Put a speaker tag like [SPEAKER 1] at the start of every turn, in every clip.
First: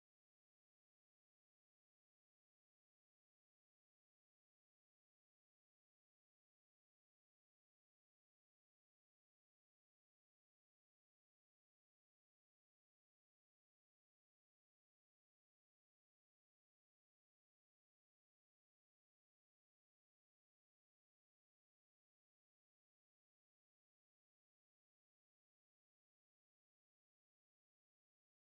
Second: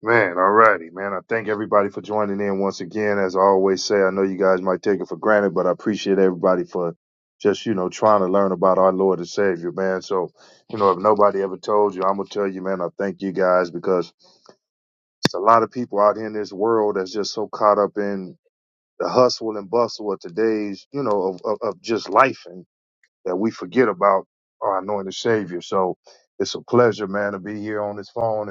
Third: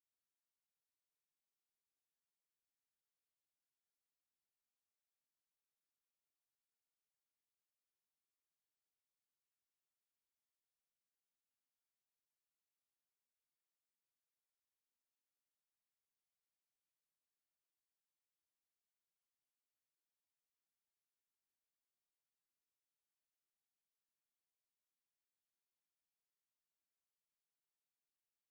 [SPEAKER 1] Man, alrighty, man. I thank everybody for joining in once again. As I always say, I know you guys might take it for granted, but I appreciate everybody for just, you know, trying to learn about our Lord and Savior, man. So, you know, if nobody ever told you, I'm gonna tell you, man, I thank you guys because it's a lot of people out here in this world that's just so caught up in the hustle and bustle of today's, you know, of, of, of just life and that we forget about our anointed Savior. So it's a pleasure, man, to be here on this phone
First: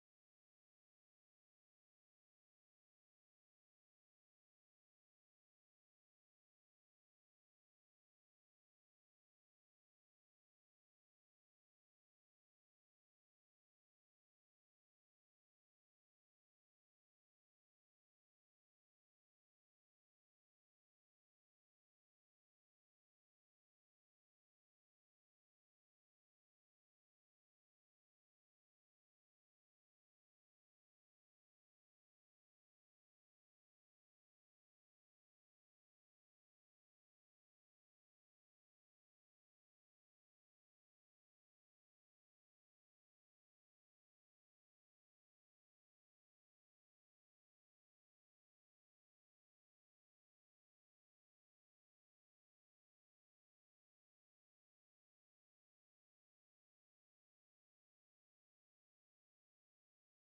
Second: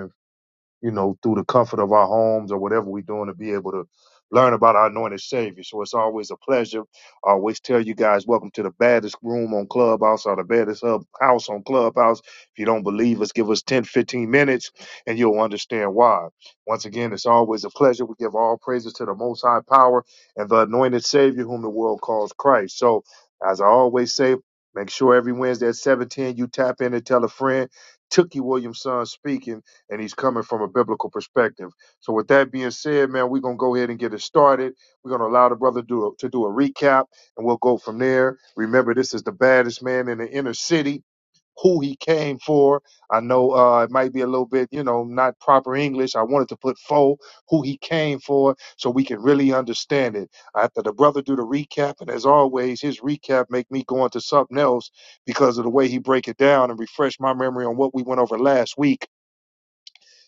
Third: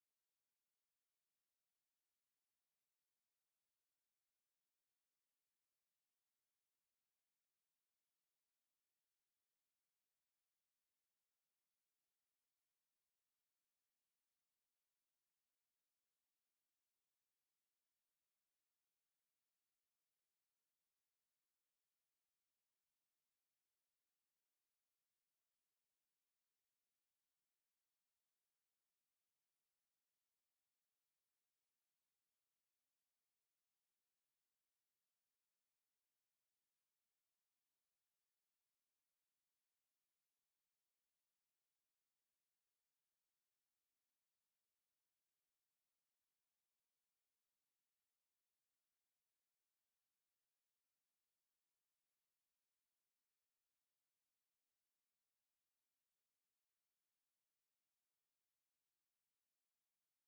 [SPEAKER 1] you know, through the comfort of our homes or whatever we're doing to be able to learn about our anointed Savior. So it's always a pleasure. I always tell you guys, welcome to the baddest room on Clubhouse or the baddest hub house on Clubhouse. If you don't believe us, give us 10, 15 minutes and you'll understand why. Once again, it's always a pleasure. We give all praises to the Most High Power and the anointed Savior whom the world calls Christ. So as I always say, make sure every Wednesday at 710 you tap in and tell a friend. Tookie Williamson speaking and he's coming from a biblical perspective. So, with that being said, man, we're gonna go ahead and get it started. We're gonna allow the brother do to do a recap, and we'll go from there. Remember, this is the baddest man in the inner city. Who he came for. I know uh, it might be a little bit, you know, not proper English. I wanted to put fo who he came for, so we can really understand it. After the brother do the recap, and as always, his recap make me go into something else because of the way he break it down and refresh my memory on what we went over last week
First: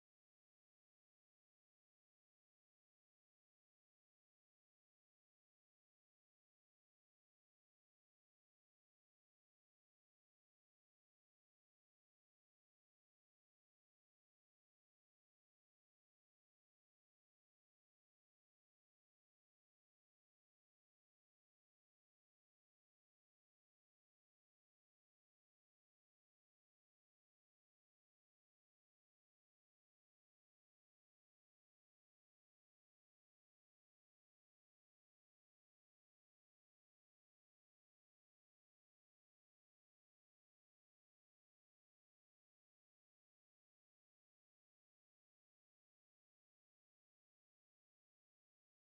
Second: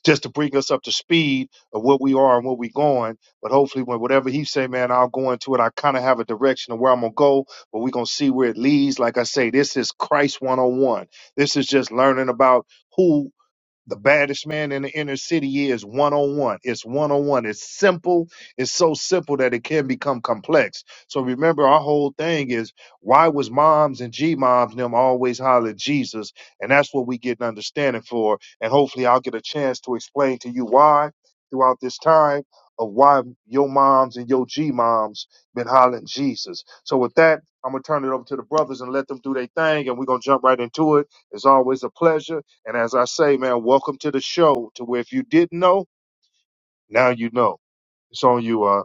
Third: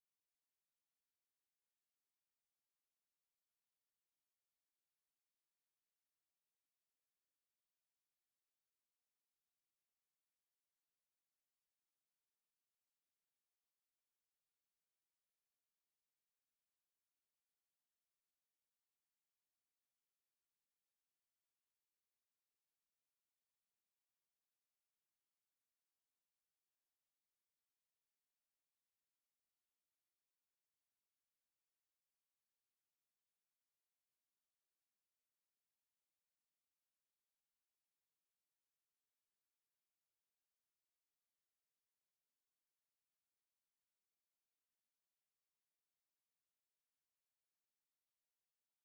[SPEAKER 1] just to bring us up to speed of what we are and where we're going. But hopefully, when whatever he say, man, I'll go into it. I kind of have a direction of where I'm gonna go, but we're gonna see where it leads. Like I say, this is Christ 101. This is just learning about who the baddest man in the inner city is one on one. It's one on one. It's simple. It's so simple that it can become complex. So remember, our whole thing is why was moms and G moms and them always hollering Jesus? And that's what we get an understanding for. And hopefully, I'll get a chance to explain to you why throughout this time of why your moms and your G moms been hollering Jesus. So with that, I'm gonna turn it over to the brothers and let them do their thing, and we're gonna jump right into it. It's always a pleasure. And as I say, man, welcome to the show. To where if you didn't know, now you know. It's on you. Uh,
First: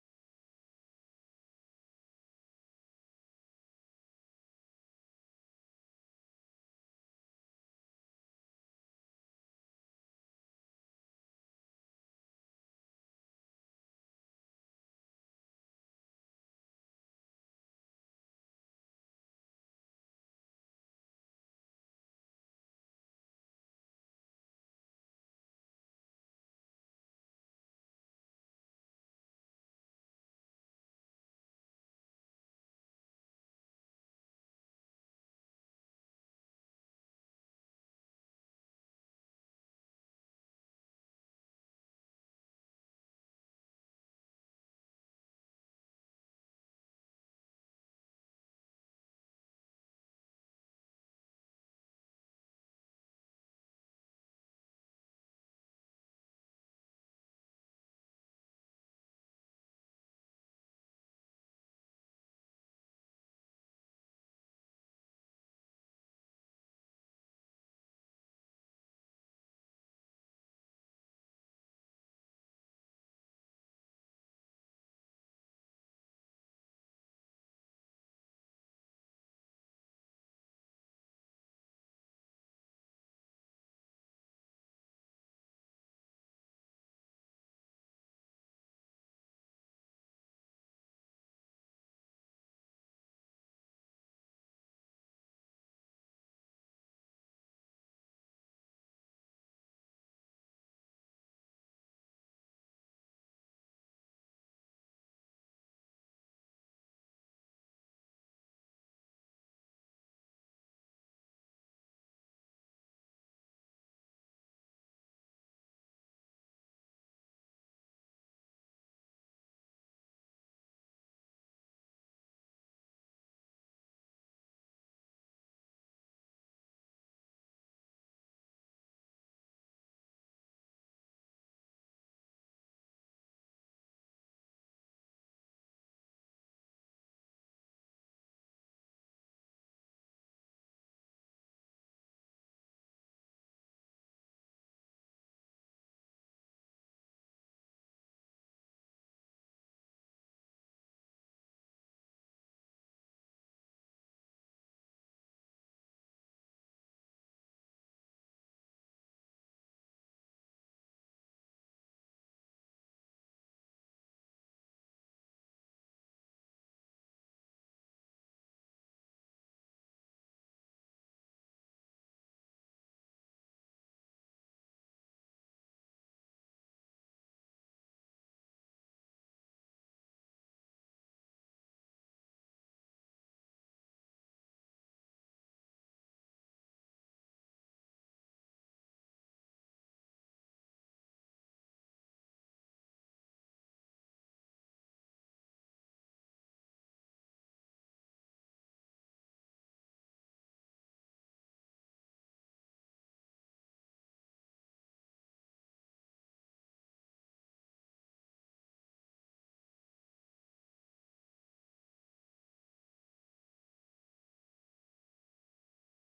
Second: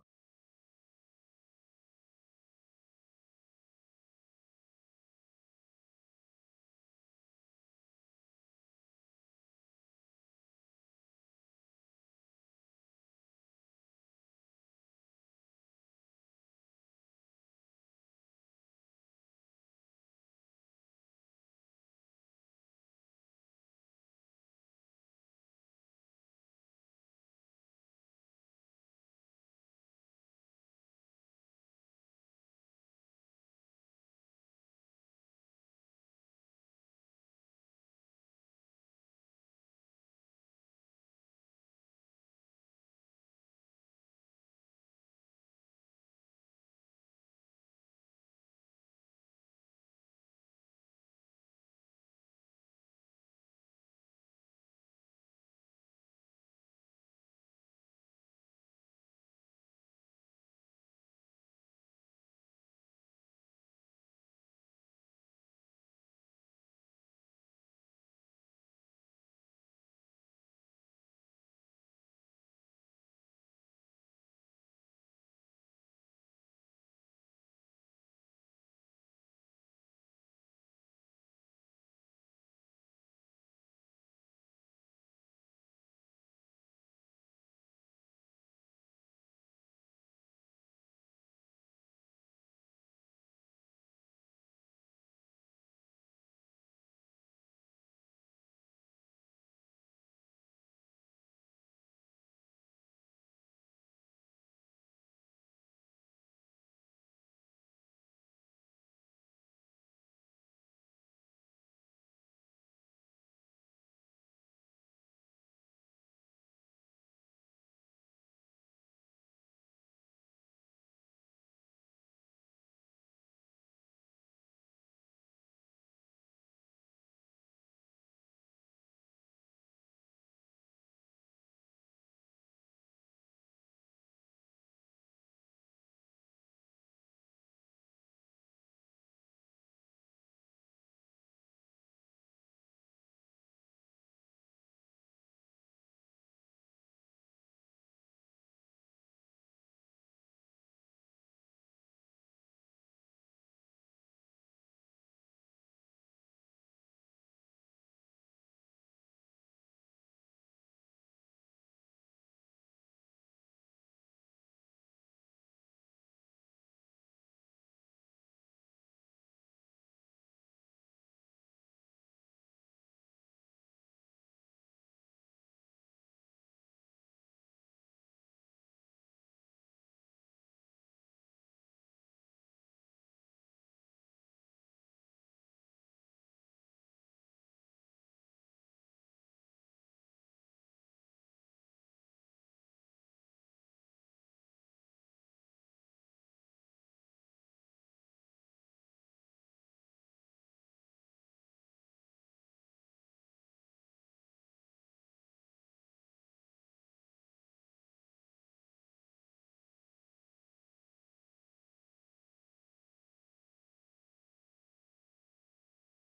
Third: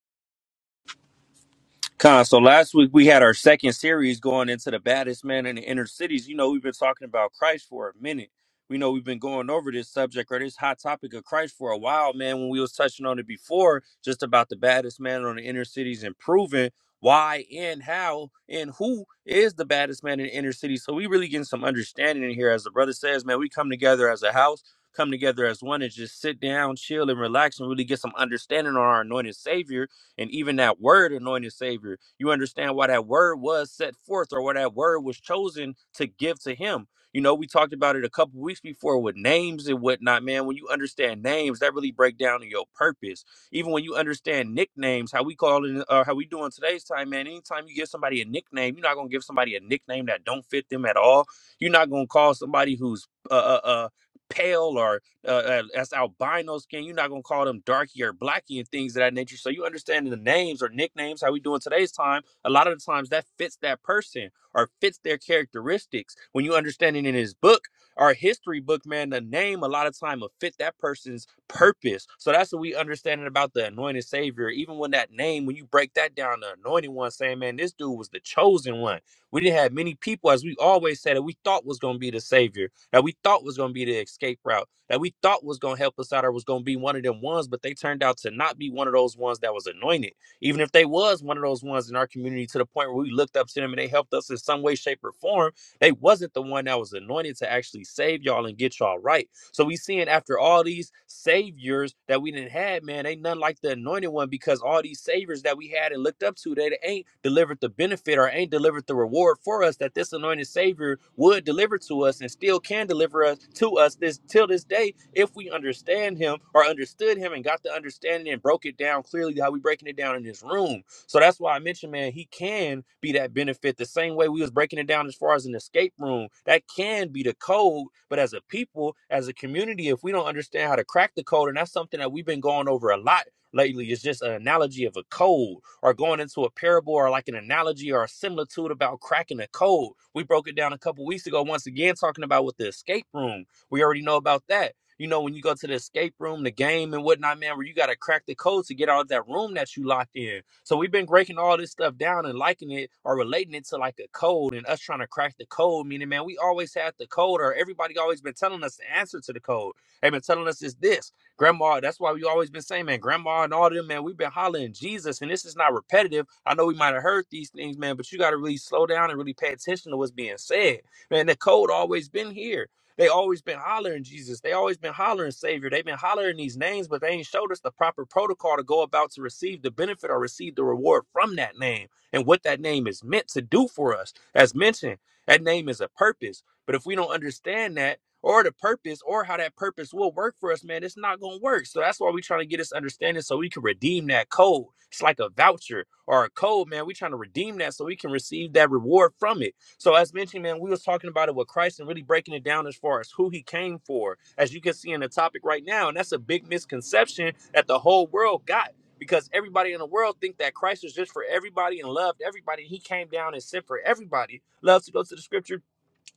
[SPEAKER 2] Con, so last week we had our second series going into the baddest man in the inner cities. You know, we've been talking about Christ for a minute. We know we've been going over this subject or this hot topic of Christ for a while, man. When we was touching on it before, just about the baddest man on the inner cities and proving why and how and who is the baddest man in the inner city. So we really getting some understanding in here. As the brother says, man, we come together as a house, come together as one and just sit down, chill, and relax and really get some understanding on our anointed savior and even that word, anointed Savior, you understand why that word was set forth or why that word was chosen to give to him. You know, we talked about it a couple weeks before with names and whatnot, man. When you understand names, that really break down to your purpose. Even when you understand nicknames, how we call it, uh, how we do in today's time, man. Anytime you give somebody a nickname, you're not gonna give somebody a nickname that don't fit them at all. You're not gonna call somebody who's uh, uh, uh pale or uh, uh, albino skin. You're not gonna call them darky or blacky and things of that nature. So you understand the names or nicknames how we do in today's time. A lot of the times that fits that person or fits their characteristics. When you understand it in his book or history book, man, the name a lot of time will fit that person's purpose. So that's what we understanding about the anointed savior. Even when that name, when you break that down, the anointed one saying, man, this dude was the chosen one. We didn't have many people, as we always said, that we thought was gonna be the savior that we thought was going to be the escape route, that we thought was going to help us out or was going to be one of them ones, but they turned out to not be one of those ones that was anointed. Even if they was one of those ones in our community to the point where we looked up to them and they helped us in some way, shape, or form, they wasn't the one that was anointed to actually save y'all and get y'all right. So we seeing after all these saviors that we didn't had, man, ain't nothing like the anointed one because all these saviors that we had and looked up to, they ain't delivered the benefit or ain't delivered the reward for us that this anointed savior would deliver to us and still can deliver us to us this till this day if we understand him or understood him and got the understanding and broke it down clearly how we breaking it down in this room so that's why I mentioned, man, he can be that benefit the same way we was breaking it down as far as an escape room. That can be the code, but as a people, as a community, if we don't understand how to crack the code, and that's something that we've been going over a lot lately, it's just an analogy of a code or going into a parable or like an analogy or a similitude about cracking a code. We broke it down a couple weeks ago, once again, talking about with the escape room. We already know about that. You know, when you go to the escape room, the game and whatnot, man, where you got to crack the code to get out of that room that you locked in so we've been breaking all this stuff down and liking it or relating it to like a code and us trying to crack the code. Meaning, man, we always had the code, or everybody always been telling us the answer to the code. They've been telling us it's this. Grandma, that's why we always been saying, man, grandma and all them, man, we've been hollering Jesus. And this is not repetitive. I know we might have heard these things, man, but you got to really slow down and really pay attention to what's being said. Man, the code always been here. They always been hollering Jesus. They always been hollering Savior. They've been hollering these names, but they ain't showed us the proper protocol to go about to receive the benefit or receive the reward from that name and what that name is meant to do for us. As mentioned, that name is a purpose. But if we don't understand that or the purpose or how that purpose will work for us, man, it's not gonna work. So that's why we're trying to get this understanding so we can redeem that code. It's like a voucher or a code, man. We're trying to redeem that so we can receive that reward from it. So as mentioned, man, we was talking about it with Christ and really breaking it down as far as who he came for, as you can see in the topic right now. And that's a big misconception that the whole world got because everybody in the world think that Christ was just for everybody and loved everybody. He came down and sent for everybody. Loves to go to the scripture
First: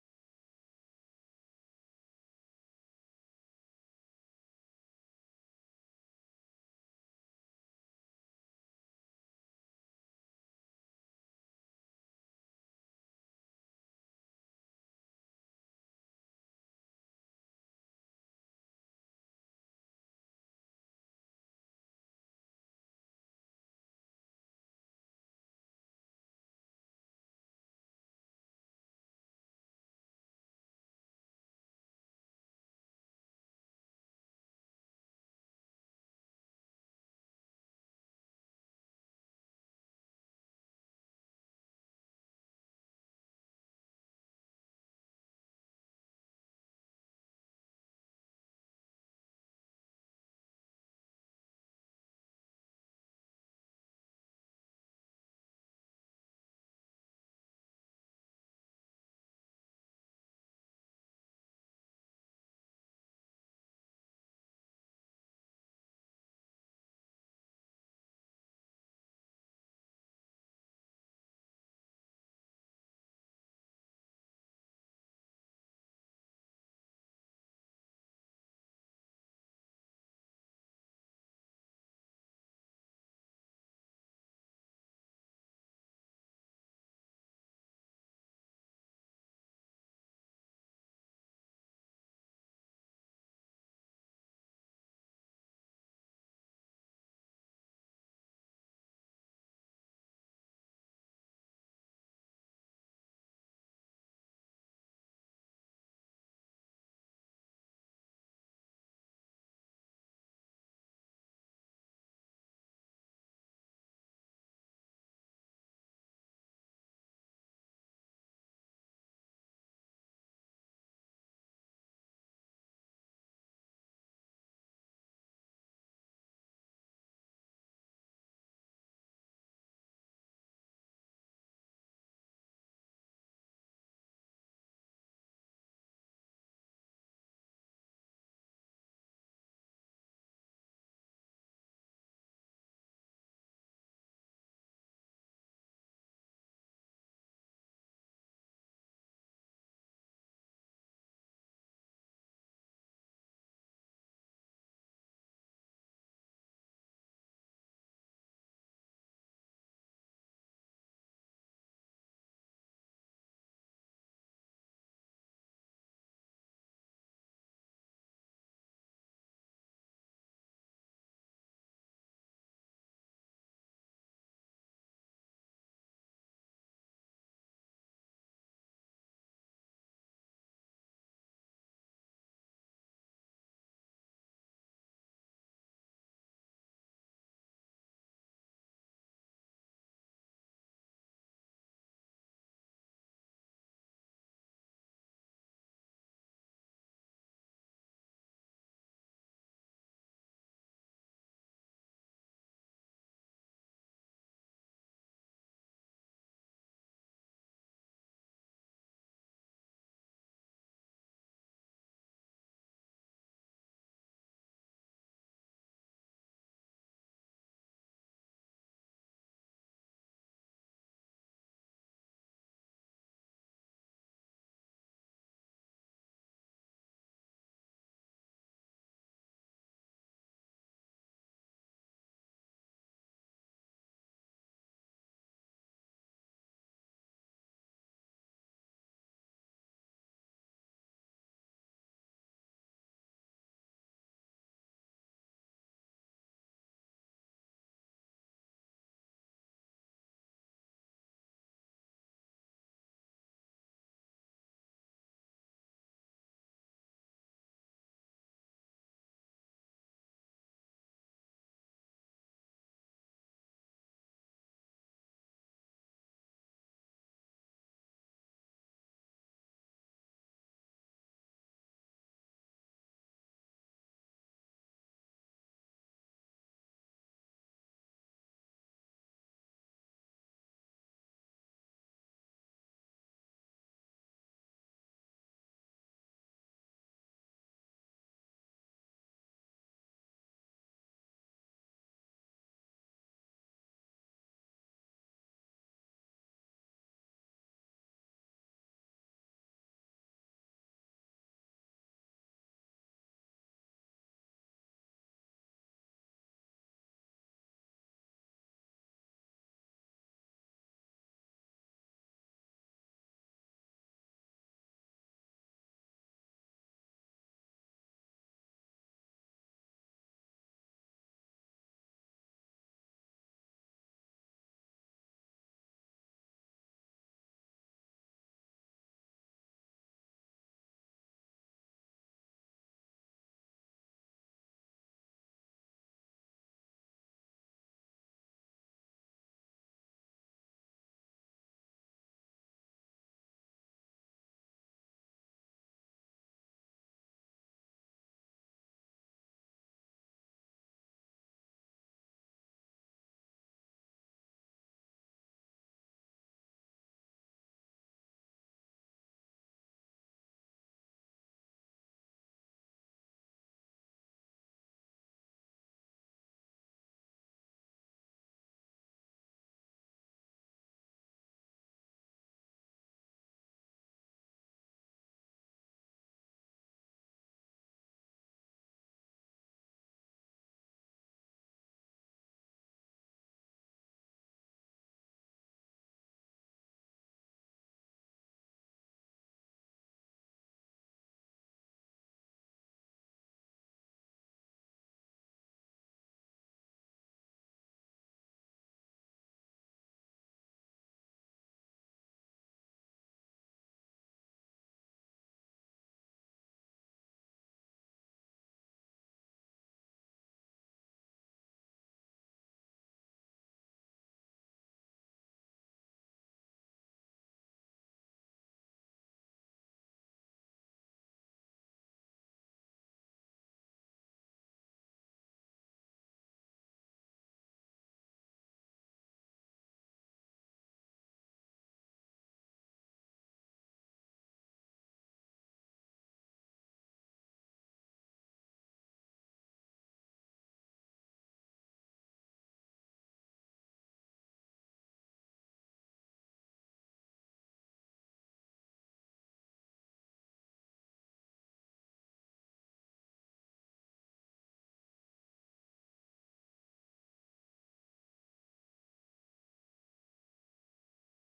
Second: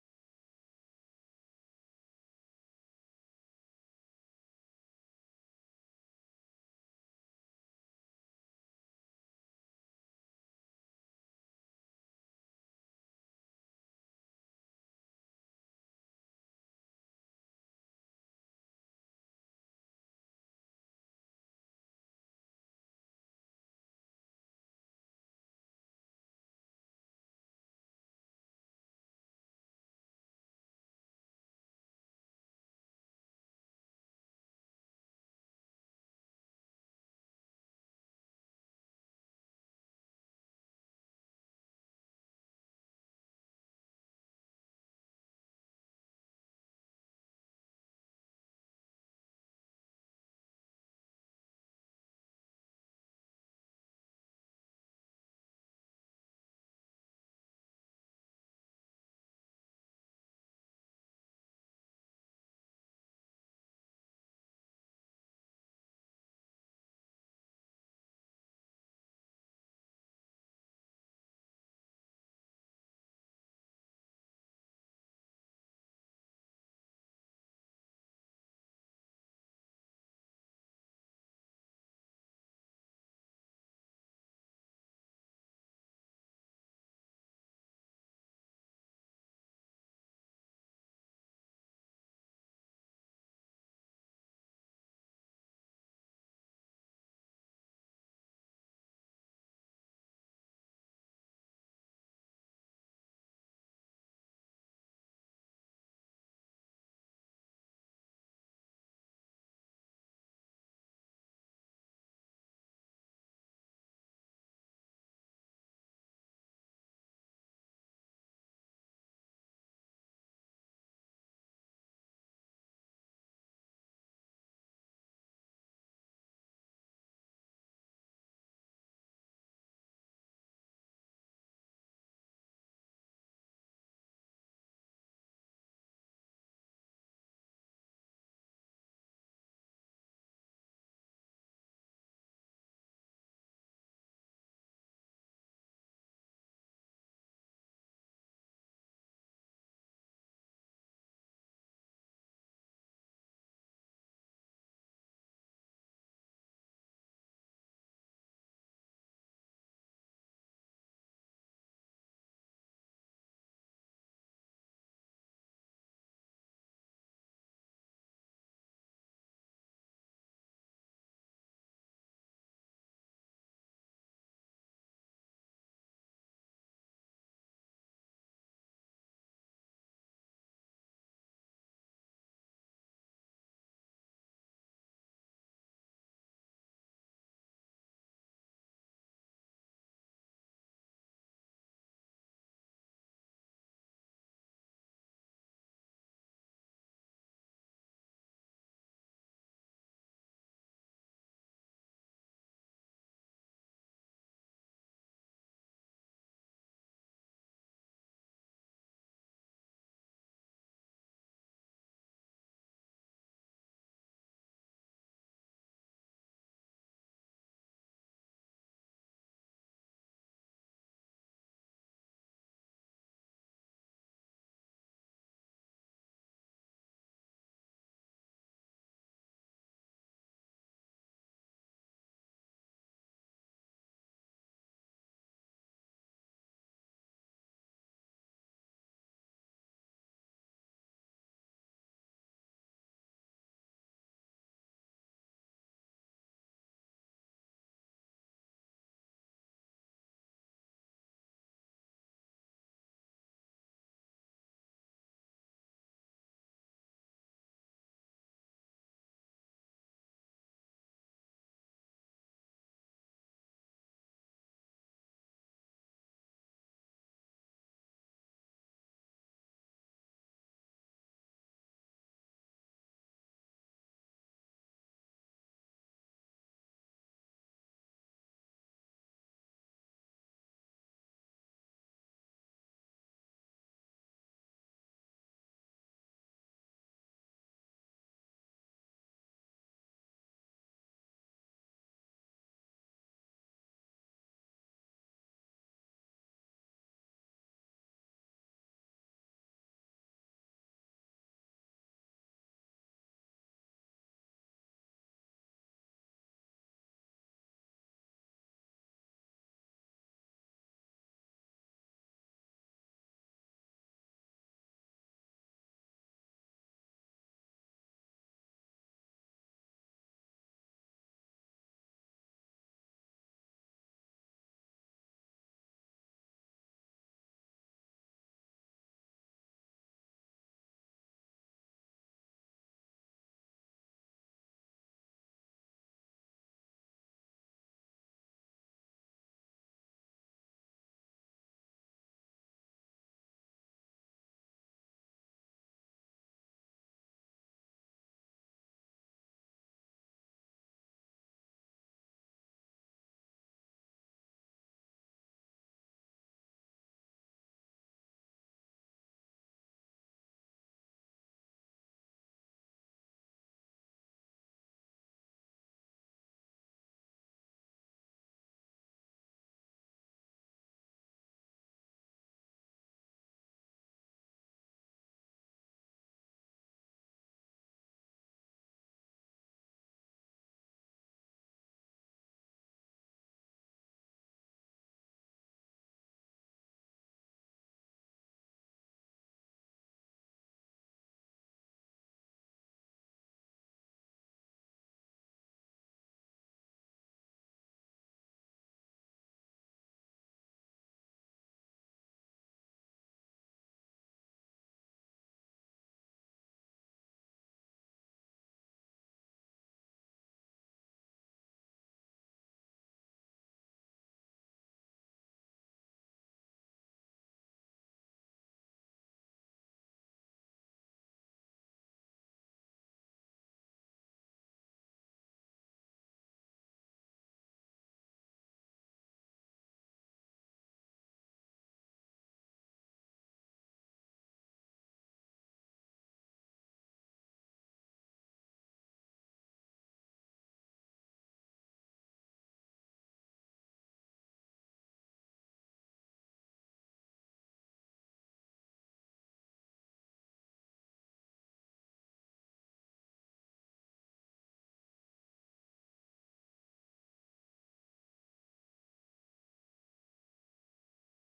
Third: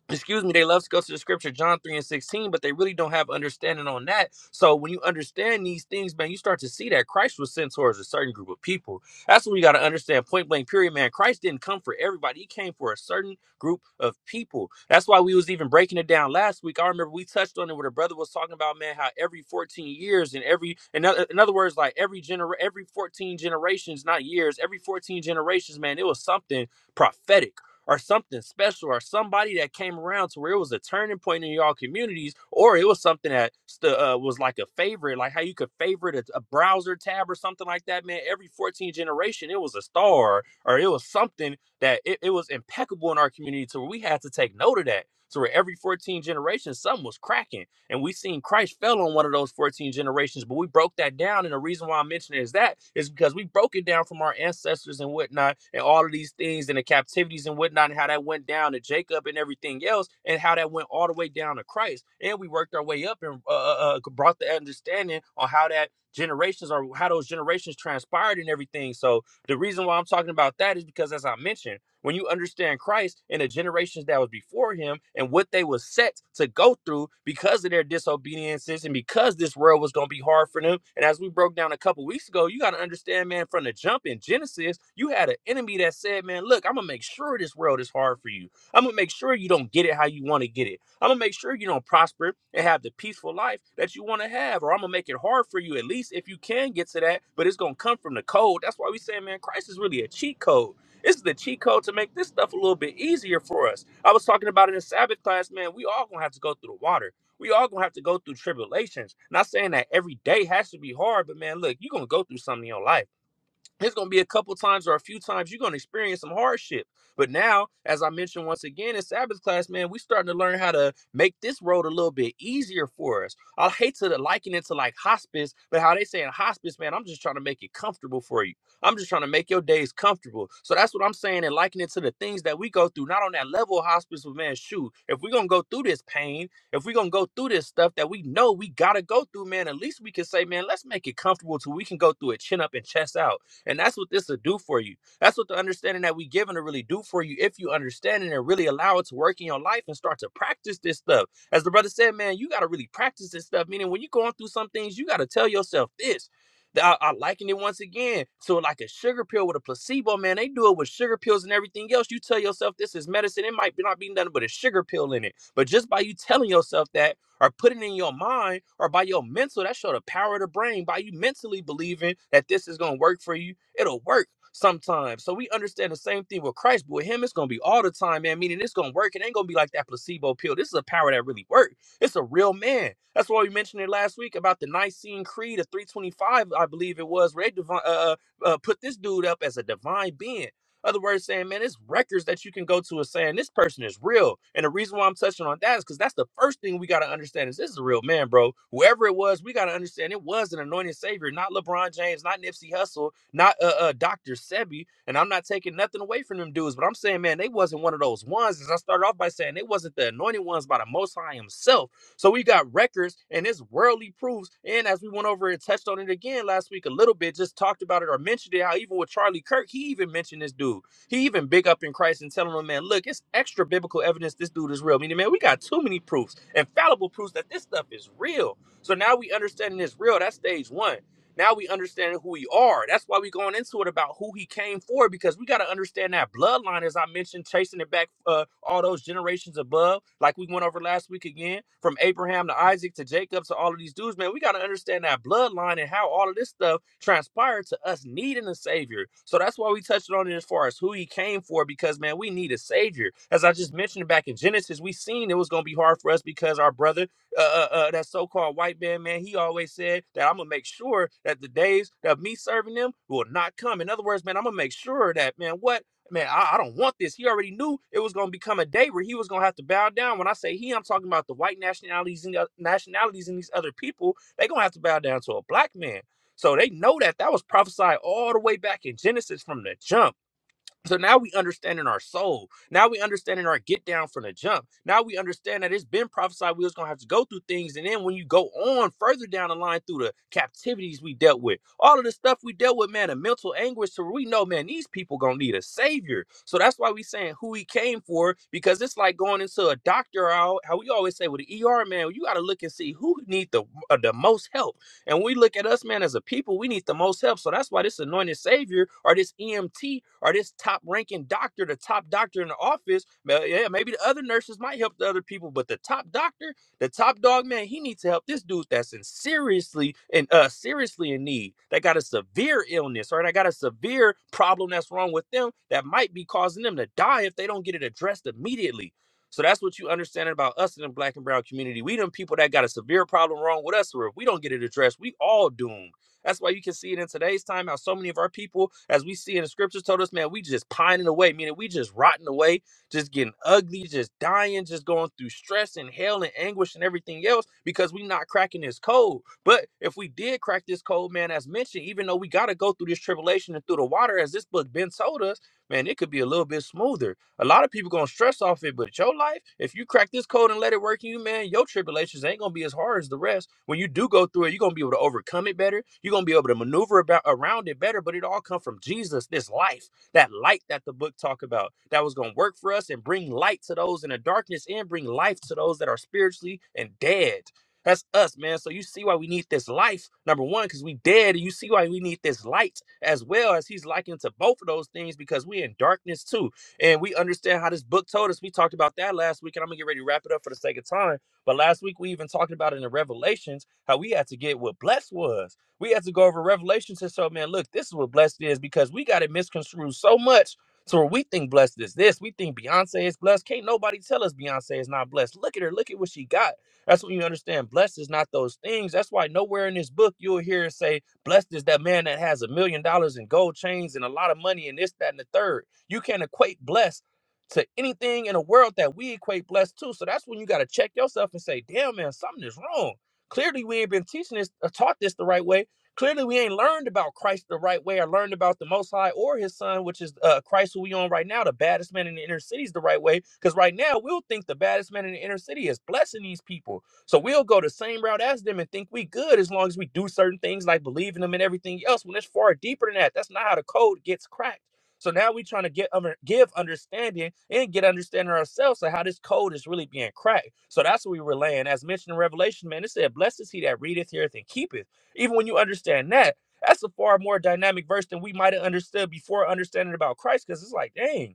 [SPEAKER 2] excuse me, they love to go to the scripture, John 3 and 16, but they really don't have understanding on that. So when you understand these things, man, you start to see that Christ was sent towards a certain group of people. That's what we got to understand. Point blank, period, man. Christ didn't come for everybody. He came for a certain group of people. That's why we was even breaking it down last week. I remember we touched on it where the brother was talking about, man, how every 14 years and every, in other, in other words, like every gener, every 14 generations, not years, every 14 generations, man, it was something prophetic or something special or somebody that came around to where it was a turning point in y'all communities or it was something that stu- uh, was like a favorite like how you could favorite a, a browser tab or something like that man every 14 generation it was a star or it was something that it, it was impeccable in our community to where we had to take note of that so where every 14 generation something was cracking and we seen Christ fell on one of those 14 generations, but we broke that down. And the reason why I'm mentioning is that is because we broke it down from our ancestors and whatnot, and all of these things and the captivities and whatnot, and how that went down to Jacob and everything else, and how that went all the way down to Christ. And we worked our way up and uh, uh, uh, brought the understanding on how that generations or how those generations transpired and everything. So the reason why I'm talking about that is because, as I mentioned, when you understand Christ and the generations that was before him and what they was set to go through because of their disobediences and because this world was going to be hard for them. And as we broke down a couple weeks ago, you got to understand, man, from the jump in Genesis, you had an enemy that said, man, look, I'm going to make sure this world is hard for you. I'm going to make sure you don't get it how you want to get it. I'm gonna make sure you don't prosper and have the peaceful life that you want to have, or I'm gonna make it hard for you at least if you can get to that. But it's gonna come from the code. That's why we say, man, Christ is really a cheat code this is the cheat code to make this stuff a little bit easier for us. I was talking about it in the Sabbath class, man. We all gonna have to go through the water. We all gonna have to go through tribulations. Not saying that every day has to be hard, but man, look, you're gonna go through something in your life there's going to be a couple times or a few times you're going to experience some hardship. But now, as I mentioned once again in Sabbath class, man, we starting to learn how to make this road a little bit easier for us. I hate to liken it to like hospice, but how they say in hospice, man, I'm just trying to make it comfortable for you. I'm just trying to make your days comfortable. So that's what I'm saying and likening it to the things that we go through, not on that level of hospice, but man, shoot, if we're going to go through this pain, if we're going to go through this stuff that we know we got to go through, man, at least we can say, man, let's make it comfortable so we can go through it chin up and chest out. And that's what this will do for you. That's what the understanding that we given to really do for you if you understand it and really allow it to work in your life and start to practice this stuff. As the brother said, man, you got to really practice this stuff. Meaning, when you're going through some things, you got to tell yourself this. Th- I, I liken it once again. So, like a sugar pill with a placebo, man, they do it with sugar pills and everything else. You tell yourself this is medicine. It might be- not be nothing but a sugar pill in it. But just by you telling yourself that, or putting in your mind or by your mental. That show the power of the brain by you mentally believing that this is gonna work for you. It'll work sometimes. So we understand the same thing with Christ, but with him, it's gonna be all the time, man. Meaning it's gonna work. It ain't gonna be like that placebo pill. This is a power that really works. It's a real man. That's why we mentioned it last week about the Nicene Creed of 325, I believe it was, where they divi- uh, uh, uh, put this dude up as a divine being. Other words saying, man, it's records that you can go to is saying this person is real. And the reason why I'm touching on that is because that's the first thing we got to understand is this is a real man, bro. Whoever it was, we got to understand it was an anointed savior, not LeBron James, not Nipsey Hussle, not uh, uh, Dr. Sebi. And I'm not taking nothing away from them dudes, but I'm saying, man, they wasn't one of those ones. As I started off by saying, they wasn't the anointed ones by the Most High himself so we've got records and it's worldly proofs. And as we went over and touched on it again last week a little bit, just talked about it or mentioned it, how even with Charlie Kirk, he even mentioned this dude. He even big up in Christ and telling him, man, look, it's extra biblical evidence this dude is real. Meaning, man, we got too many proofs, infallible proofs that this stuff is real. So now we understanding it's real. That's stage one. Now we understand who we are. That's why we going into it about who he came for because we got to understand that bloodline, as I mentioned, chasing it back uh, all those generations above, like we went over last week again, from Abraham to Isaac to Jacob to all of these dudes. Man, we got to understand that bloodline and how all of this stuff transpired to us needing a savior. So that's why we touched on it as far as who he came for, because man, we need a savior. As I just mentioned back in Genesis, we seen it was gonna be hard for us because our brother uh, uh, uh, that so-called white man, man, he always said that I'm gonna make sure that the days of me serving them will not come. In other words, man, I'm gonna make sure that, man, what, man, I, I don't want this. He already knew it was gonna become a day where he was gonna have to bow down. When I say he, I'm talking about the white nationalities and the nationalities and these other people. They gonna have to bow down to a black man. So they know that that was prophesied all the way back in Genesis from the jump so now we understand in our soul. Now we understand in our get down from the jump. Now we understand that it's been prophesied we was gonna have to go through things, and then when you go on further down the line through the captivities we dealt with, all of the stuff we dealt with, man, the mental anguish. So we know, man, these people gonna need a savior. So that's why we saying who he came for, because it's like going into a doctor. How how we always say with the ER, man, you gotta look and see who need the uh, the most help and when we look at us, man, as a people, we need the most help. So that's why this anointed savior or this EMT or this top ranking doctor, the top doctor in the office, Well, yeah, maybe the other nurses might help the other people, but the top doctor, the top dog, man, he needs to help this dude that's in seriously and uh seriously in need. That got a severe illness or that got a severe problem that's wrong with them that might be causing them to die if they don't get it addressed immediately. So that's what you understand about us in the black and brown community. We them people that got a severe problem wrong with us, or if we don't get it addressed, we all doomed. That's why you can see it in today's time how so many of our people, as we see in the scriptures, told us, man, we just pining away, meaning we just rotting away, just getting ugly, just dying, just going through stress and hell and anguish and everything else because we not cracking this code. But if we did crack this code, man, as mentioned, even though we got to go through this tribulation and through the water, as this book Ben told us, man, it could be a little bit smoother a lot of people gonna stress off it, but your life, if you crack this code and let it work in you, man, your tribulations ain't gonna be as hard as the rest. When you do go through it, you're gonna be able to overcome it better. You're gonna be able to maneuver about around it better. But it all come from Jesus, this life, that light that the book talk about, that was gonna work for us and bring light to those in the darkness and bring life to those that are spiritually and dead. That's us, man. So you see why we need this life, number one, because we dead, and you see why we need this light as well as he's likened to both of those things because we in darkness too. And we understand how this book told us. We talked about that last week, and I'm gonna get ready to wrap it up for the sake of time. But last week we even talked about in the Revelations how we had to get what blessed was. We had to go over Revelations and so, man, look, this is what blessed is because we got it misconstrued so much. So where we think blessed is this. We think Beyonce is blessed. Can't nobody tell us Beyonce is not blessed. Look at her. Look at what she got. That's when you understand blessed is not those things. That's why nowhere in this book you'll hear it say blessed is that man that has a million dollars in gold chains and a lot of money and this, that, and the third. You can't equate blessed to anything in the world that we equate blessed to. So that's when you got to check yourself and say, damn, man, something is wrong. Clearly, we ain't been teaching this, or taught this the right way. Clearly, we ain't learned about Christ the right way or learned about the Most High or His Son, which is uh, Christ who we on right now, the baddest man in the inner cities, the right way. Because right now, we'll think the baddest man in the inner city is blessing these people. So we'll go the same route as them and think we good as long as we do certain things like believe in them and everything else. When it's far deeper than that, that's not how the code gets cracked. So now we're trying to get under, give understanding and get understanding ourselves of how this code is really being cracked. So that's what we were laying. As mentioned in Revelation, man, it said, Blessed is he that readeth, heareth, and keepeth. Even when you understand that, that's a far more dynamic verse than we might have understood before understanding about Christ, because it's like, dang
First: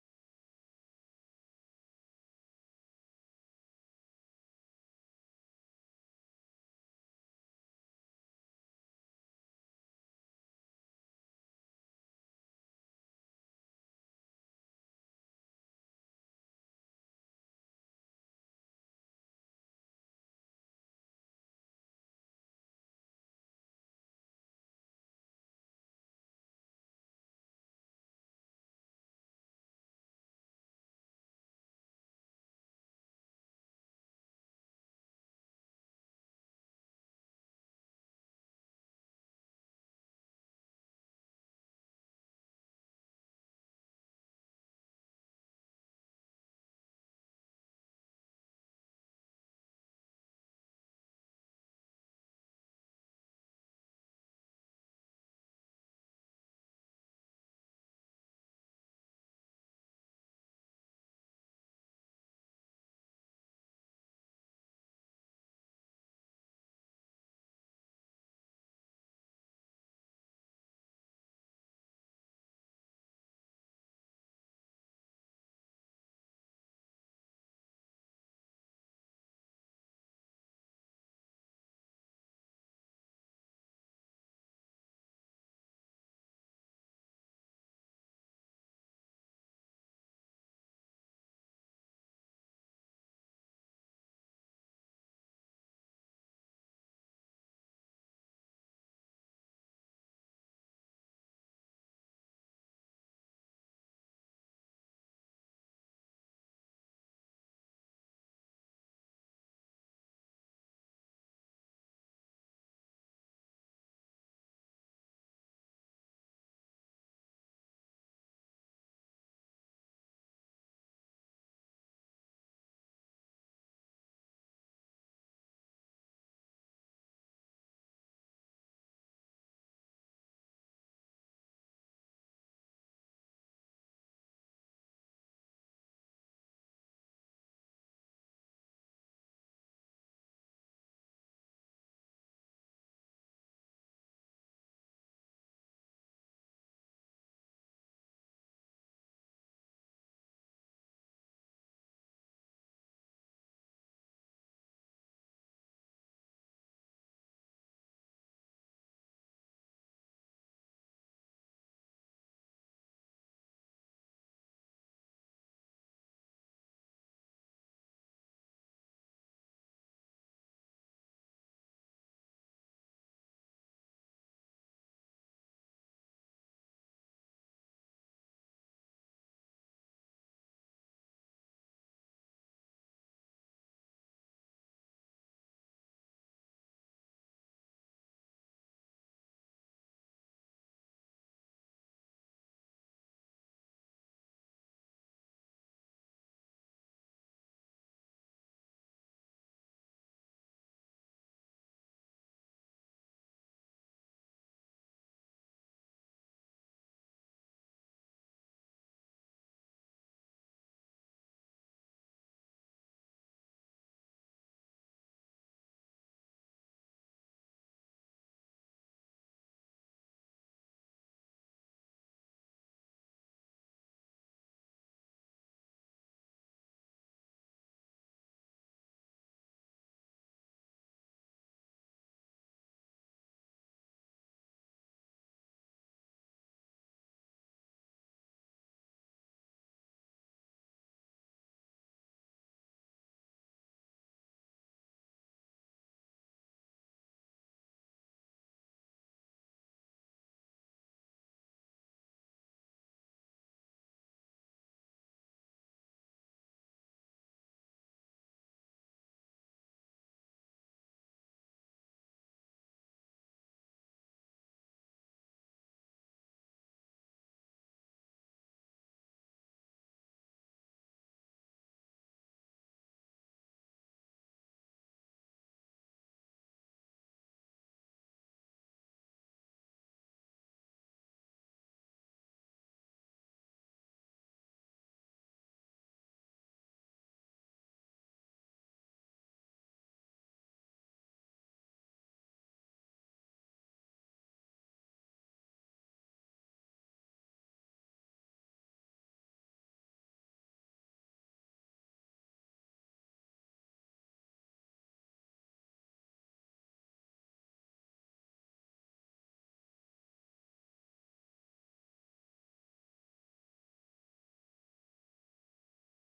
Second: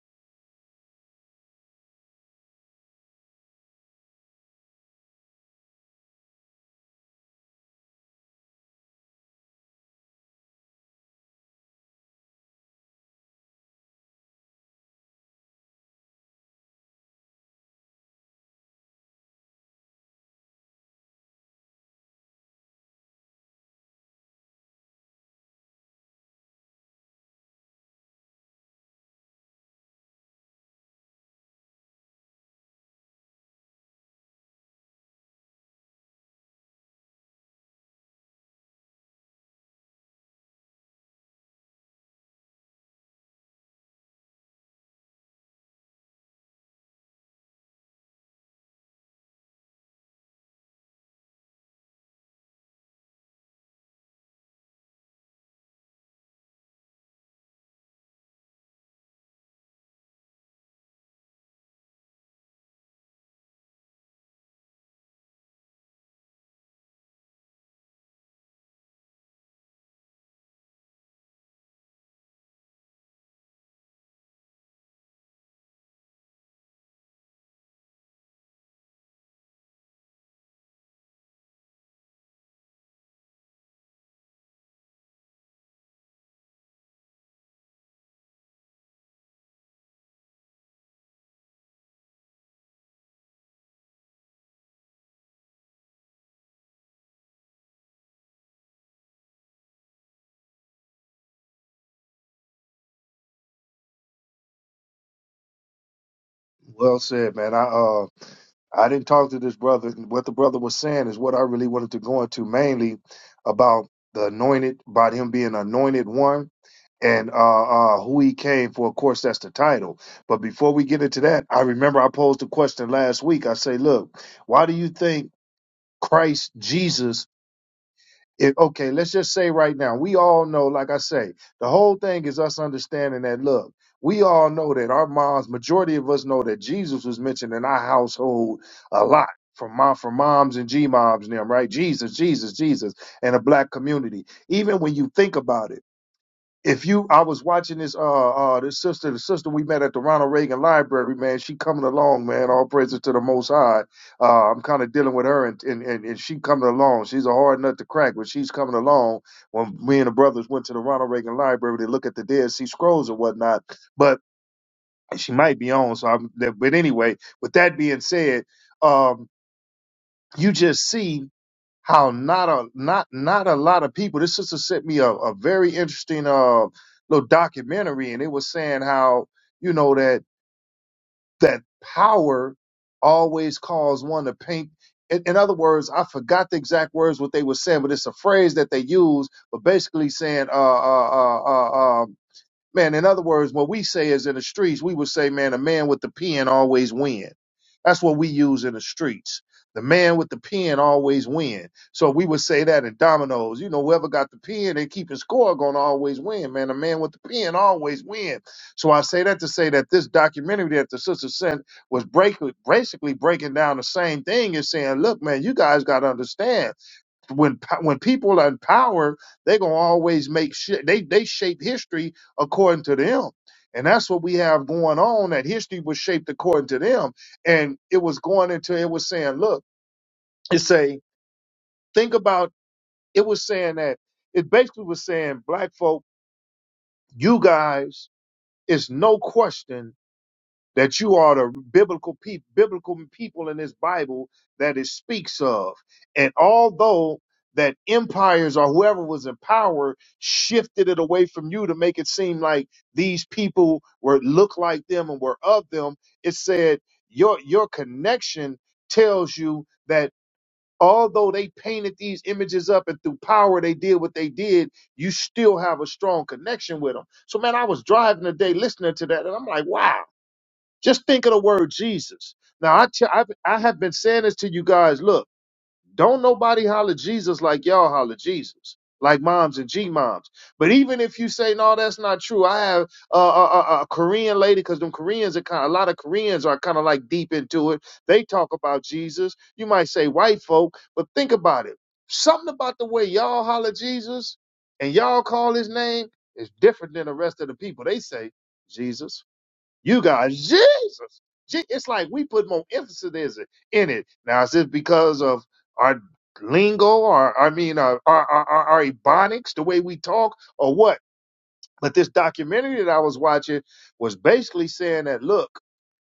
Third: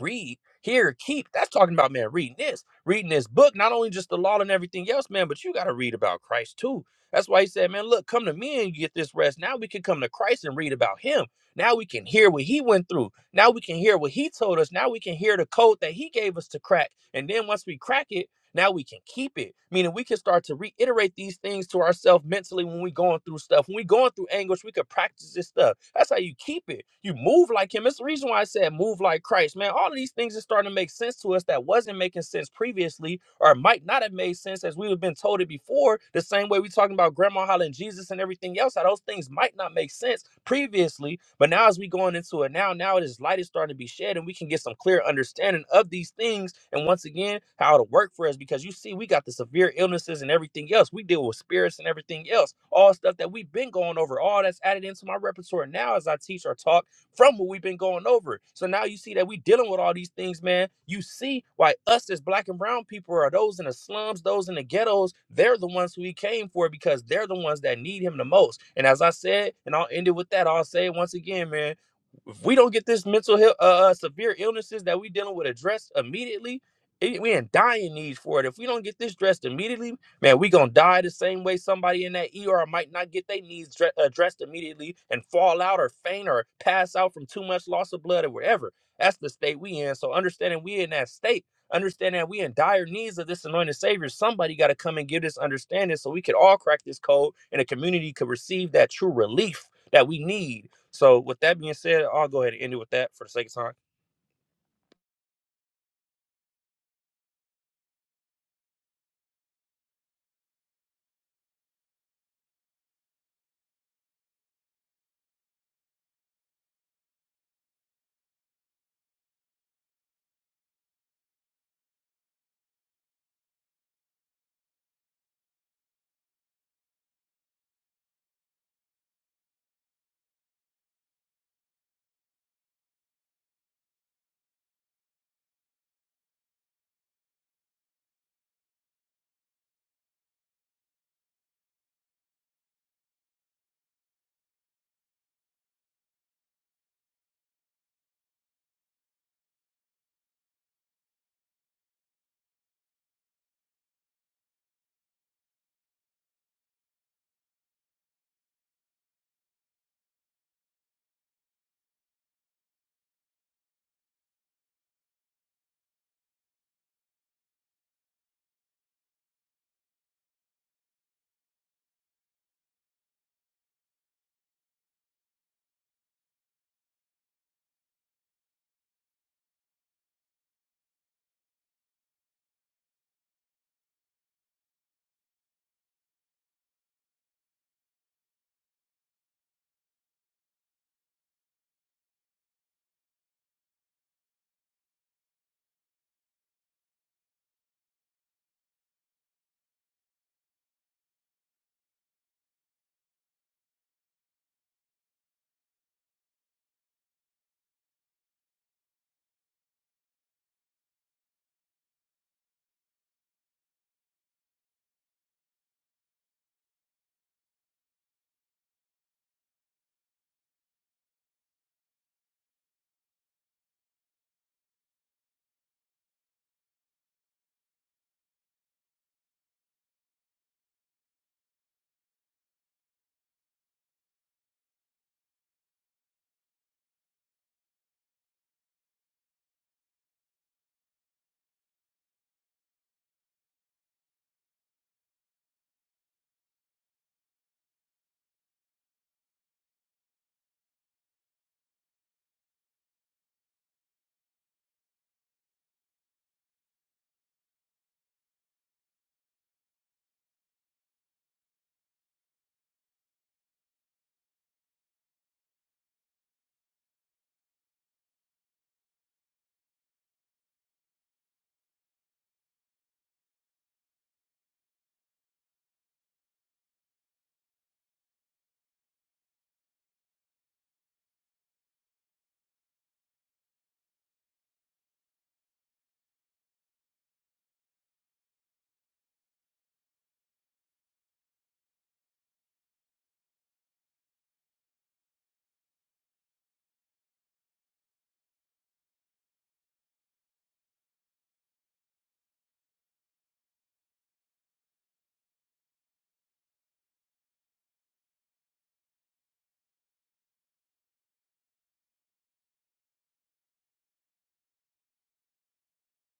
[SPEAKER 2] read, hear, keep. That's talking about, man, reading this, reading this book, not only just the law and everything else, man, but you got to read about Christ too. That's why he said, man, look, come to me and you get this rest. Now we can come to Christ and read about him. Now we can hear what he went through. Now we can hear what he told us. Now we can hear the code that he gave us to crack. And then once we crack it, now we can keep it, meaning we can start to reiterate these things to ourselves mentally when we are going through stuff. When we are going through anguish, we could practice this stuff. That's how you keep it. You move like Him. It's the reason why I said move like Christ, man. All of these things are starting to make sense to us that wasn't making sense previously, or might not have made sense as we have been told it before. The same way we are talking about Grandma hollering Jesus and everything else, how those things might not make sense previously, but now as we going into it now, now this light is starting to be shed, and we can get some clear understanding of these things, and once again, how it'll work for us. Because you see, we got the severe illnesses and everything else. We deal with spirits and everything else, all stuff that we've been going over, all that's added into my repertoire now as I teach or talk from what we've been going over. So now you see that we dealing with all these things, man. You see why us as black and brown people are those in the slums, those in the ghettos. They're the ones who he came for because they're the ones that need him the most. And as I said, and I'll end it with that, I'll say it once again, man if we don't get this mental health uh, uh, severe illnesses that we dealing with addressed immediately it, we in dying need for it if we don't get this dressed immediately man we gonna die the same way somebody in that er might not get their needs dre- addressed immediately and fall out or faint or pass out from too much loss of blood or whatever that's the state we in so understanding we in that state understanding that we in dire needs of this anointed savior somebody got to come and give this understanding so we could all crack this code and the community could receive that true relief that we need so with that being said, I'll go ahead and end it with that for the sake of time.
[SPEAKER 1] well said, man. I uh, I didn't talk to this brother. What the brother was saying is what I really wanted to go into mainly about the anointed, about him being anointed one and uh, uh, who he came for. Of course, that's the title. But before we get into that, I remember I posed a question last week. I say, look, why do you think Christ Jesus? if okay, let's just say right now, we all know, like I say, the whole thing is us understanding that look, we all know that our moms, majority of us know that Jesus was mentioned in our household a lot. From mom, from moms and G moms and them, right? Jesus, Jesus, Jesus, and a black community. Even when you think about it if you I was watching this uh uh this sister the sister we met at the Ronald Reagan Library man she coming along man all praises to the Most High uh I'm kind of dealing with her and, and and and she coming along she's a hard nut to crack but she's coming along when me and the brothers went to the Ronald Reagan Library to look at the Dead Sea Scrolls and whatnot but she might be on so I'm but anyway with that being said um you just see how not a not not a lot of people. This sister sent me a, a very interesting uh little documentary, and it was saying how you know that that power always calls one to paint. In, in other words, I forgot the exact words what they were saying, but it's a phrase that they use, but basically saying uh uh uh uh. uh Man, in other words, what we say is in the streets, we would say, man, a man with the pen always win. That's what we use in the streets. The man with the pen always win. So we would say that in dominoes. You know, whoever got the pen, they keeping score gonna always win, man. a man with the pen always win. So I say that to say that this documentary that the sister sent was break, basically breaking down the same thing and saying, look, man, you guys gotta understand when po- when people are in power, they're gonna always make shit. They they shape history according to them, and that's what we have going on. That history was shaped according to them, and it was going into it was saying, look, it say think about it was saying that it basically was saying black folk, you guys, it's no question that you are the biblical people, biblical people in this Bible that it speaks of. And although that empires or whoever was in power shifted it away from you to make it seem like these people were look like them and were of them, it said your your connection tells you that although they painted these images up and through power they did what they did, you still have a strong connection with them. So man, I was driving today listening to that and I'm like, wow just think of the word Jesus. Now, I t- I've, I have been saying this to you guys. Look, don't nobody holler Jesus like y'all holler Jesus, like moms and G moms. But even if you say no, that's not true. I have a, a, a, a Korean lady because them Koreans are kind. of, A lot of Koreans are kind of like deep into it. They talk about Jesus. You might say white folk, but think about it. Something about the way y'all holler Jesus and y'all call his name is different than the rest of the people. They say Jesus. You guys, Jesus. Je- It's like we put more emphasis is it- in it. Now, is it because of our lingo or, I mean, uh, our, our, our, our ebonics, the way we talk or what? But this documentary that I was watching was basically saying that, look,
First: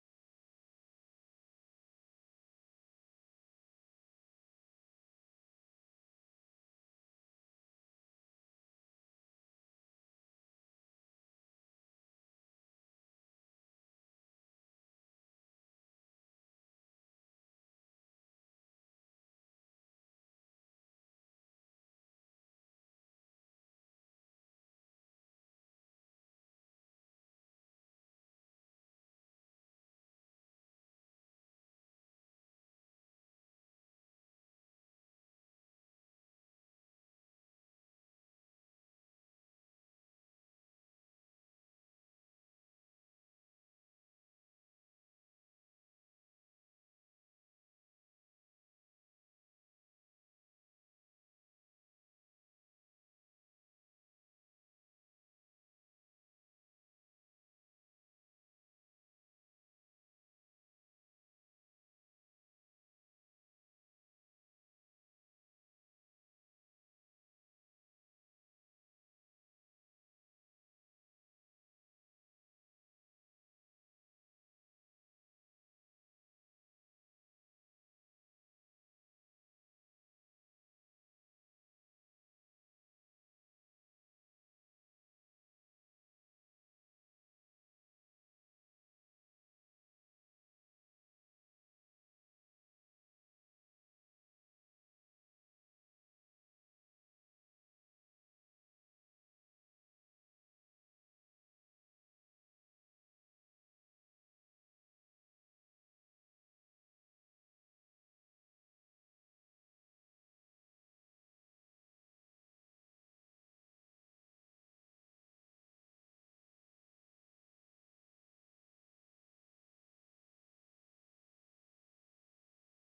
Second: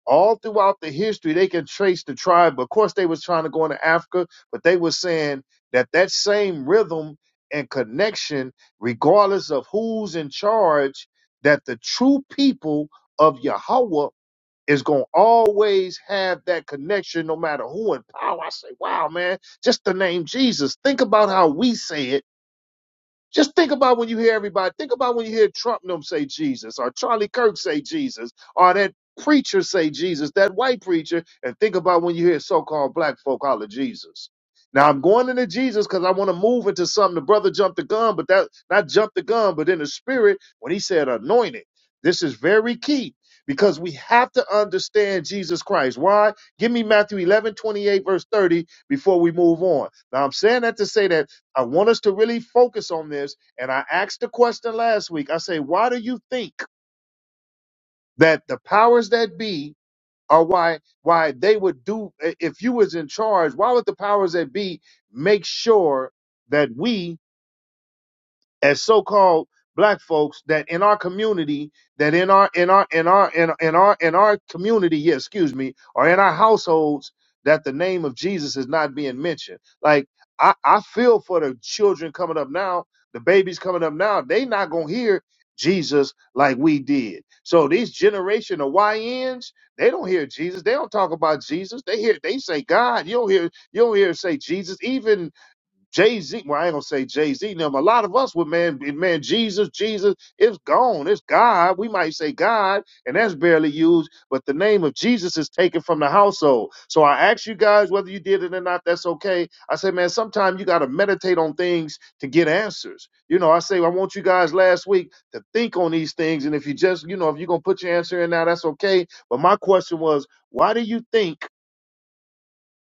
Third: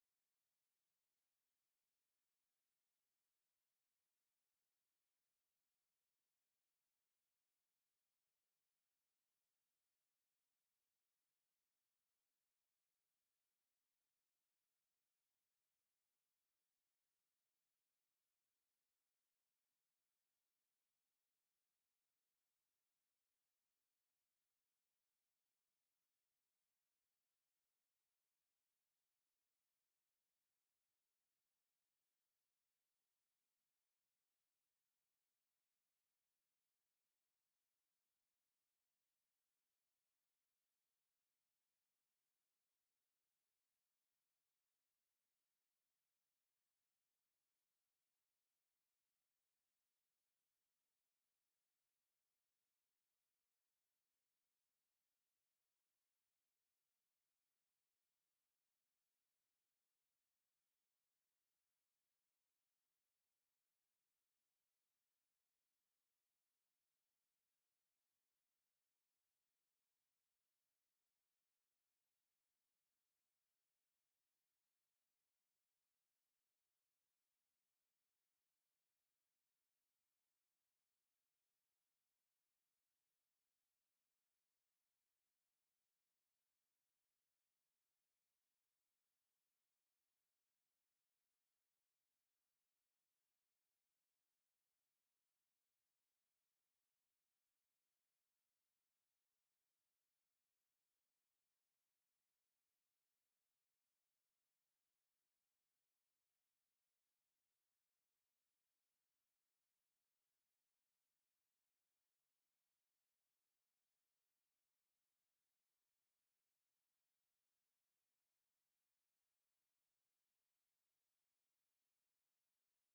[SPEAKER 1] all throughout the history, they can trace the tribe. Of course, they was trying to go into Africa, but they were saying that that same rhythm and connection, regardless of who's in charge, that the true people of Yahweh is going to always have that connection no matter who in power. I say, wow, man, just the name Jesus. Think about how we say it just think about when you hear everybody. Think about when you hear Trump and them say Jesus, or Charlie Kirk say Jesus, or that preacher say Jesus, that white preacher, and think about when you hear so-called black folk holler Jesus. Now I'm going into Jesus because I want to move into something. The brother jumped the gun, but that not jumped the gun, but in the spirit when he said anointed. This is very key because we have to understand Jesus Christ. Why? Give me Matthew 11 28 verse 30 before we move on. Now I'm saying that to say that I want us to really focus on this. And I asked the question last week. I say, why do you think that the powers that be are why why they would do if you was in charge, why would the powers that be make sure that we as so-called black folks that in our community that in our in our in our in, in our in our community yeah excuse me or in our households that the name of jesus is not being mentioned like i i feel for the children coming up now the babies coming up now they not gonna hear jesus like we did so these generation of yns they don't hear jesus they don't talk about jesus they hear they say god you don't hear you don't hear say jesus even Jay Z. Well, I ain't gonna say Jay Z. Now, but a lot of us would man, man, Jesus, Jesus. It's gone. It's God. We might say God, and that's barely used. But the name of Jesus is taken from the household. So I ask you guys whether you did it or not. That's okay. I say, man, sometimes you got to meditate on things to get answers. You know, I say I want you guys last week to think on these things, and if you just, you know, if you're gonna put your answer in now, that's okay. But my question was, why do you think?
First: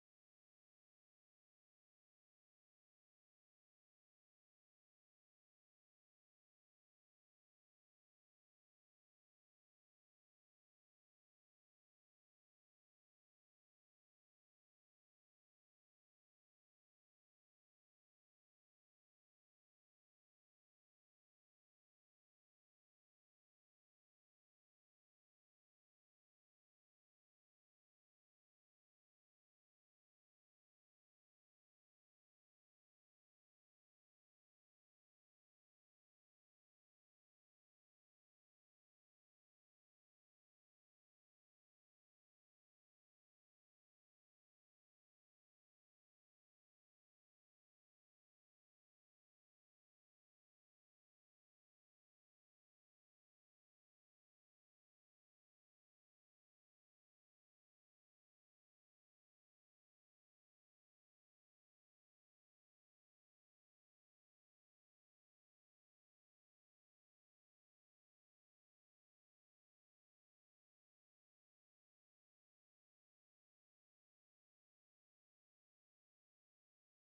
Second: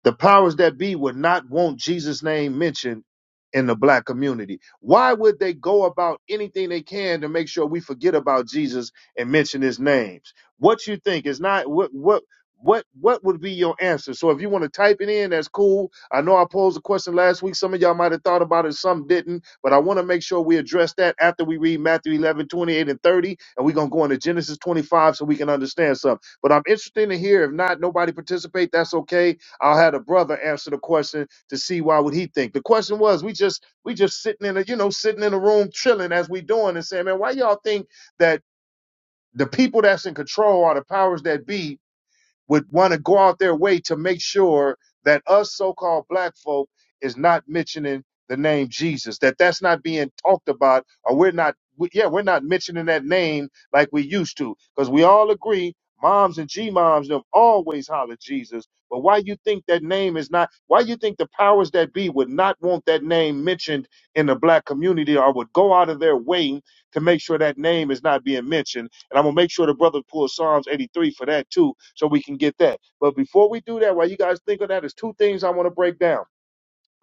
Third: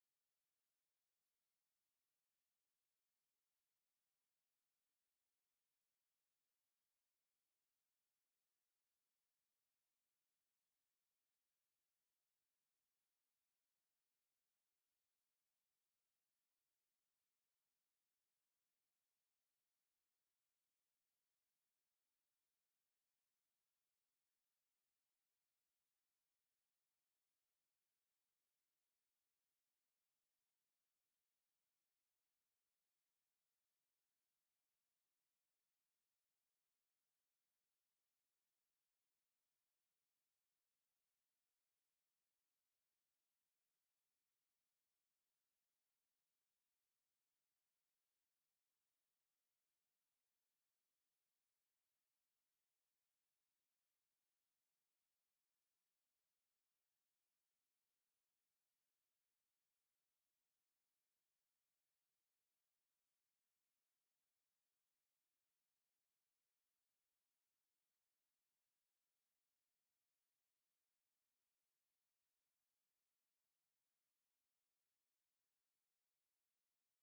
[SPEAKER 1] The powers that be would not want Jesus' name mentioned in the black community. Why would they go about anything they can to make sure we forget about Jesus and mention his names? What you think is not what what what what would be your answer? So if you want to type it in, that's cool. I know I posed a question last week. Some of y'all might have thought about it, some didn't, but I want to make sure we address that after we read Matthew 11 28 and 30, and we're gonna go into Genesis 25 so we can understand something. But I'm interested to hear. If not, nobody participate, that's okay I'll have the brother answer the question to see why would he think. The question was, we just we just sitting in a you know sitting in a room chilling as we doing and saying, man, why y'all think that the people that's in control are the powers that be would want to go out their way to make sure that us so-called black folk is not mentioning the name Jesus, that that's not being talked about, or we're not, we, yeah, we're not mentioning that name like we used to, because we all agree, moms and g-moms them always holler Jesus. But why you think that name is not? Why you think the powers that be would not want that name mentioned in the black community, or would go out of their way to make sure that name is not being mentioned? And I'm gonna make sure the brother pulls Psalms 83 for that too, so we can get that. But before we do that, while you guys think of that, there's two things I want to break down.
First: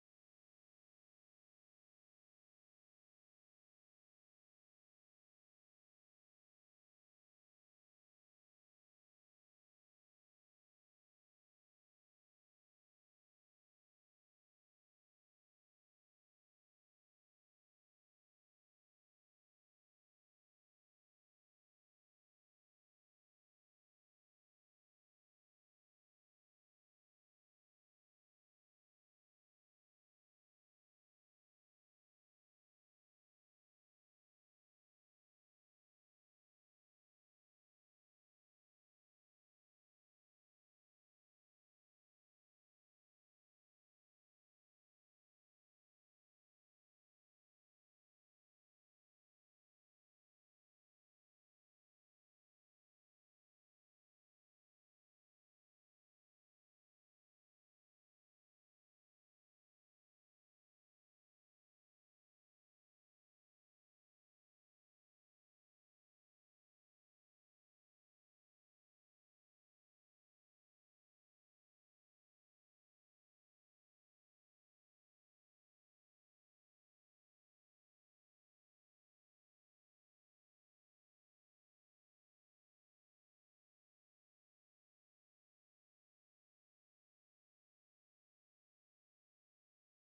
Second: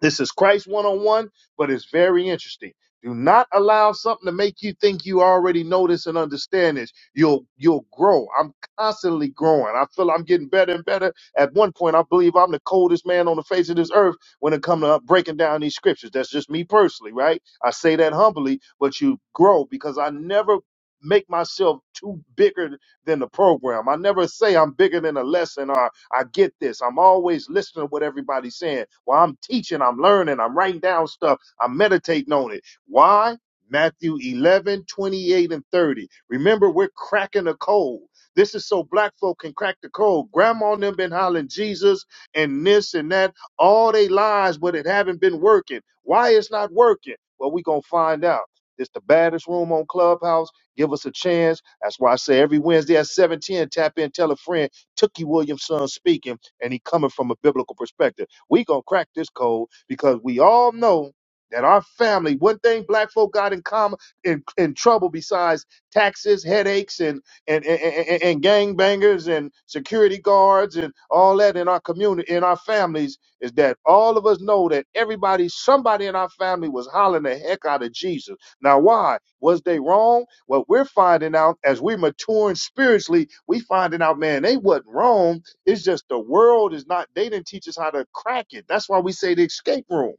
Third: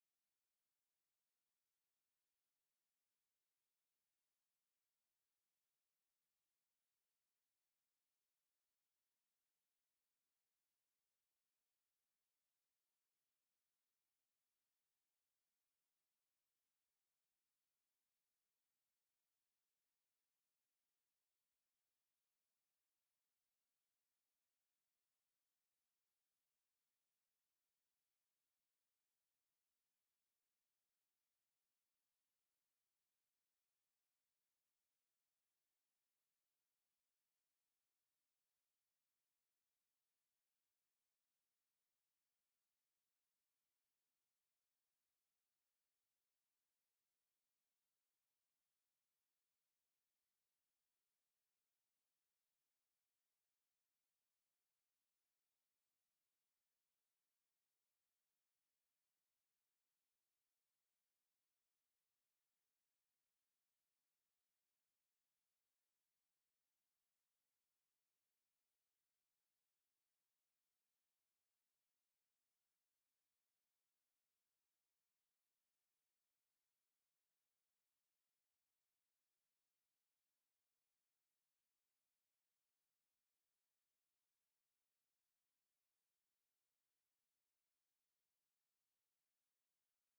[SPEAKER 1] This is Christ one on one, but it's very interesting. Do not allow something to make you think you already know this and understand this. You'll you'll grow. I'm constantly growing. I feel I'm getting better and better. At one point, I believe I'm the coldest man on the face of this earth when it comes to breaking down these scriptures. That's just me personally, right? I say that humbly, but you grow because I never make myself too bigger than the program. I never say I'm bigger than a lesson or. I get this. I'm always listening to what everybody's saying. While I'm teaching, I'm learning, I'm writing down stuff, I'm meditating on it. Why? Matthew 11 28 and 30. Remember, we're cracking a code. This is so black folk can crack the code. Grandma and them been hollering Jesus and this and that all they lives, but it haven't been working. Why it's not working? Well, we gonna find out. It's the baddest room on Clubhouse. Give us a chance. That's why I say every Wednesday at 710, tap in, tell a friend. Tookie Williamson speaking, and he coming from a biblical perspective. We gonna crack this code because we all know that our family, one thing black folk got in common in, in trouble besides taxes, headaches, and and, and and and gangbangers and security guards and all that in our community, in our families, is that all of us know that everybody, somebody in our family was hollering the heck out of Jesus now, why? Was they wrong? Well, we're finding out as we maturing spiritually, we finding out, man, they wasn't wrong. It's just the world is not, they didn't teach us how to crack it. That's why we say the escape room.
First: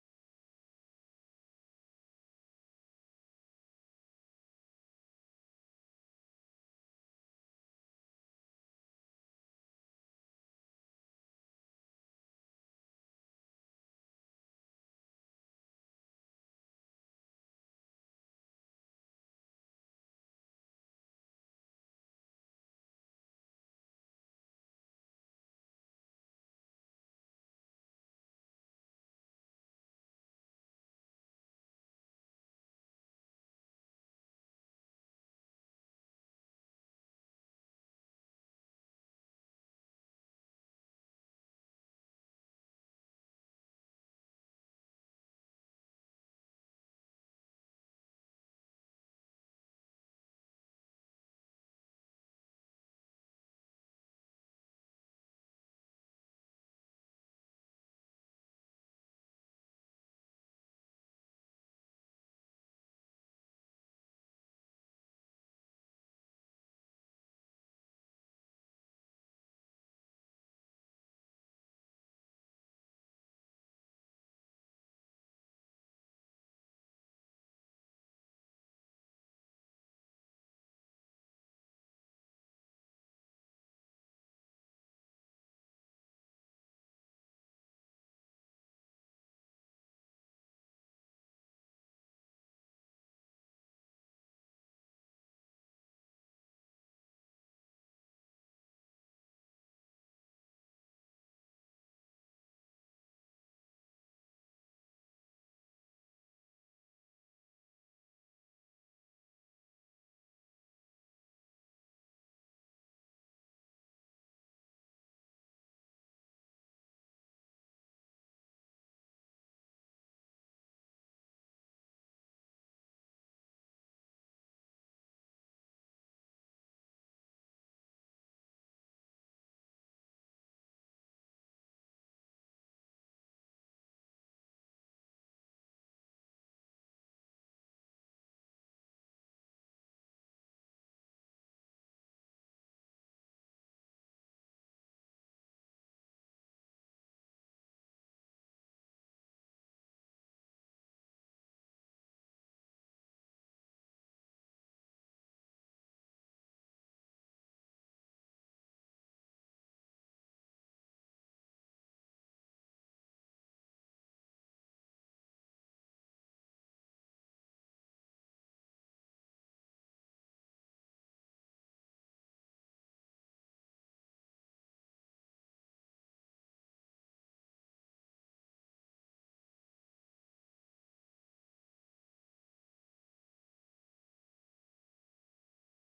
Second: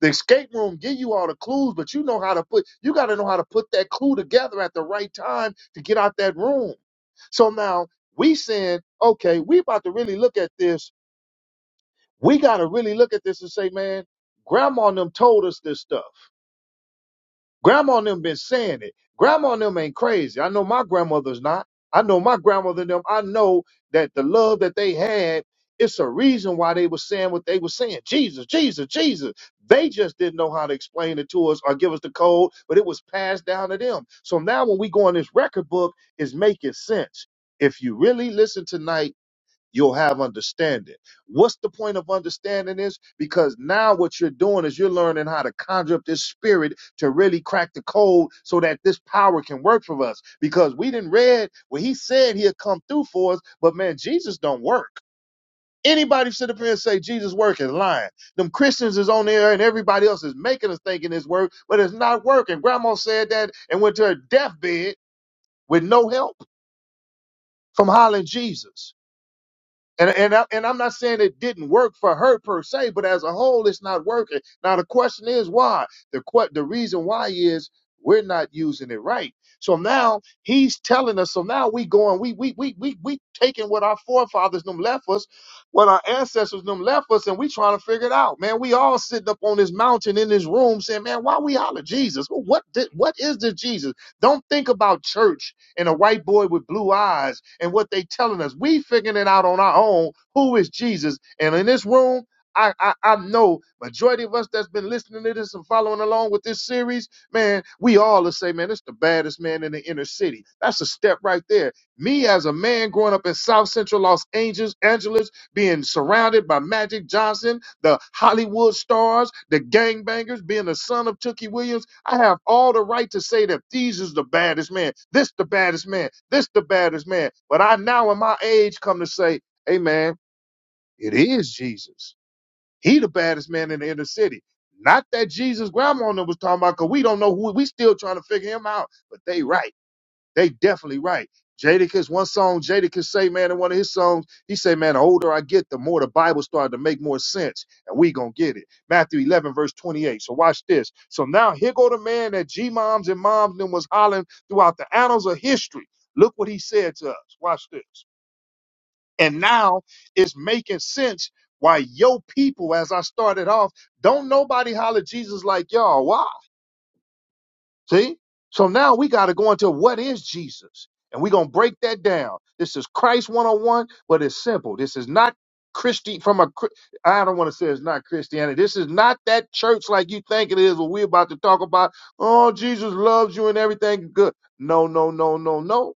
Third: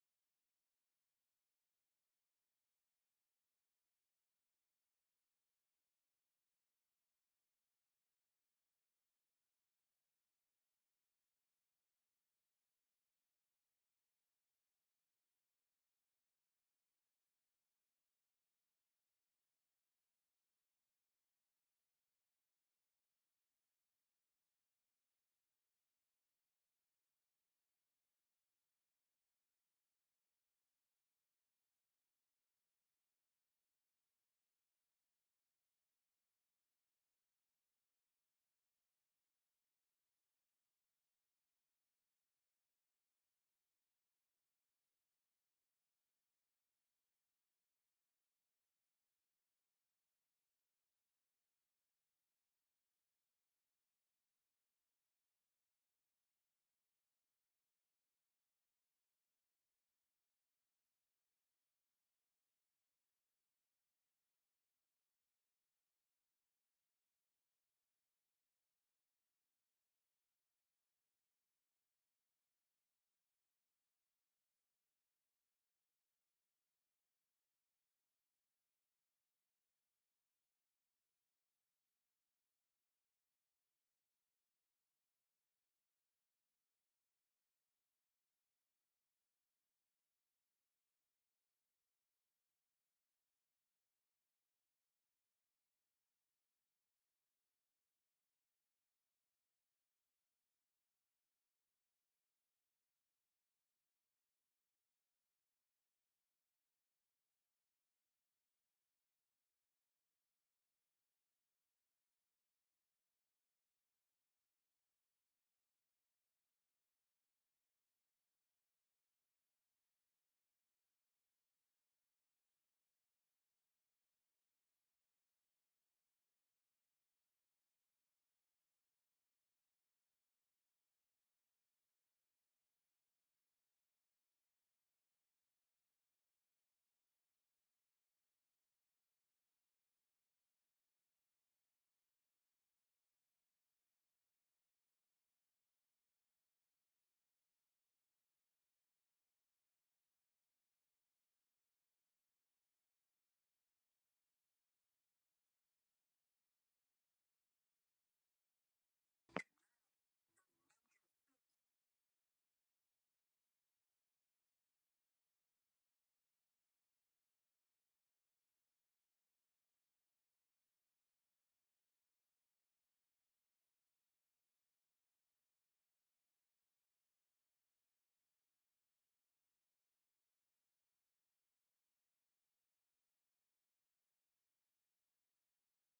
[SPEAKER 1] The escape room give you all the clues, but you know how to put, you got to know how to put that clue together at the right time to get out that room. So now we saying, okay, we about to really look at this. We got to really look at this and say, man, grandma and them told us this stuff. Grandma and them been saying it. Grandma and them ain't crazy. I know my grandmother's not. I know my grandmother and them. I know that the love that they had, it's a reason why they were saying what they were saying. Jesus, Jesus, Jesus. They just didn't know how to explain it to us or give us the code, but it was passed down to them. So now when we go in this record book, it's making sense. If you really listen tonight, you'll have understanding. What's the point of understanding this? Because now what you're doing is you're learning how to conjure up this spirit to really crack the code so that this power can work for us. Because we didn't read when he said he'll come through for us, but man, Jesus don't work. Anybody sit up here and say Jesus work is lying. Them Christians is on there and everybody else is making us thinking it's work, but it's not working. Grandma said that and went to her deathbed with no help from hollering Jesus. And and I, and I'm not saying it didn't work for her per se, but as a whole, it's not working. Now the question is why. The que- the reason why is we're not using it right. So now he's telling us. So now we going. We we we we we taking what our forefathers them left us, what our ancestors them left us, and we trying to figure it out. Man, we all sitting up on this mountain in this room saying, man, why we holler Jesus? What did, what is this Jesus? Don't think about church and a white boy with blue eyes and what they telling us. We figuring it out on our own. Who is Jesus? And in this room, I, I I know majority of us that's been listening to this and following along with this series, man, we all will say, man, it's the baddest man in the inner city. That's a step right there. Me as a man growing up in South Central Los Angeles, Angeles being surrounded by Magic Johnson, the Hollywood stars, the gangbangers, being the son of Tookie Williams, I have all the right to say that these is the baddest man, this the baddest man, this the baddest man. But I now in my age come to say, hey man, it is Jesus. He the baddest man in the inner city. Not that Jesus grandma was talking about, because we don't know who we still trying to figure him out, but they right. They definitely right. Jadakiss, one song Jadakiss say, man, in one of his songs, he say, man, the older I get, the more the Bible started to make more sense, and we gonna get it. Matthew 11, verse 28. So watch this. So now here go the man that G-moms and moms then was hollering throughout the annals of history. Look what he said to us. Watch this. And now it's making sense why yo people, as I started off, don't nobody holler Jesus like y'all. Why? See? So now we got to go into what is Jesus? And we're going to break that down. This is Christ 101, but it's simple. This is not Christi from a Chri- I don't want to say it's not Christianity. This is not that church like you think it is what we're about to talk about. Oh, Jesus loves you and everything good. No, no, no, no, no.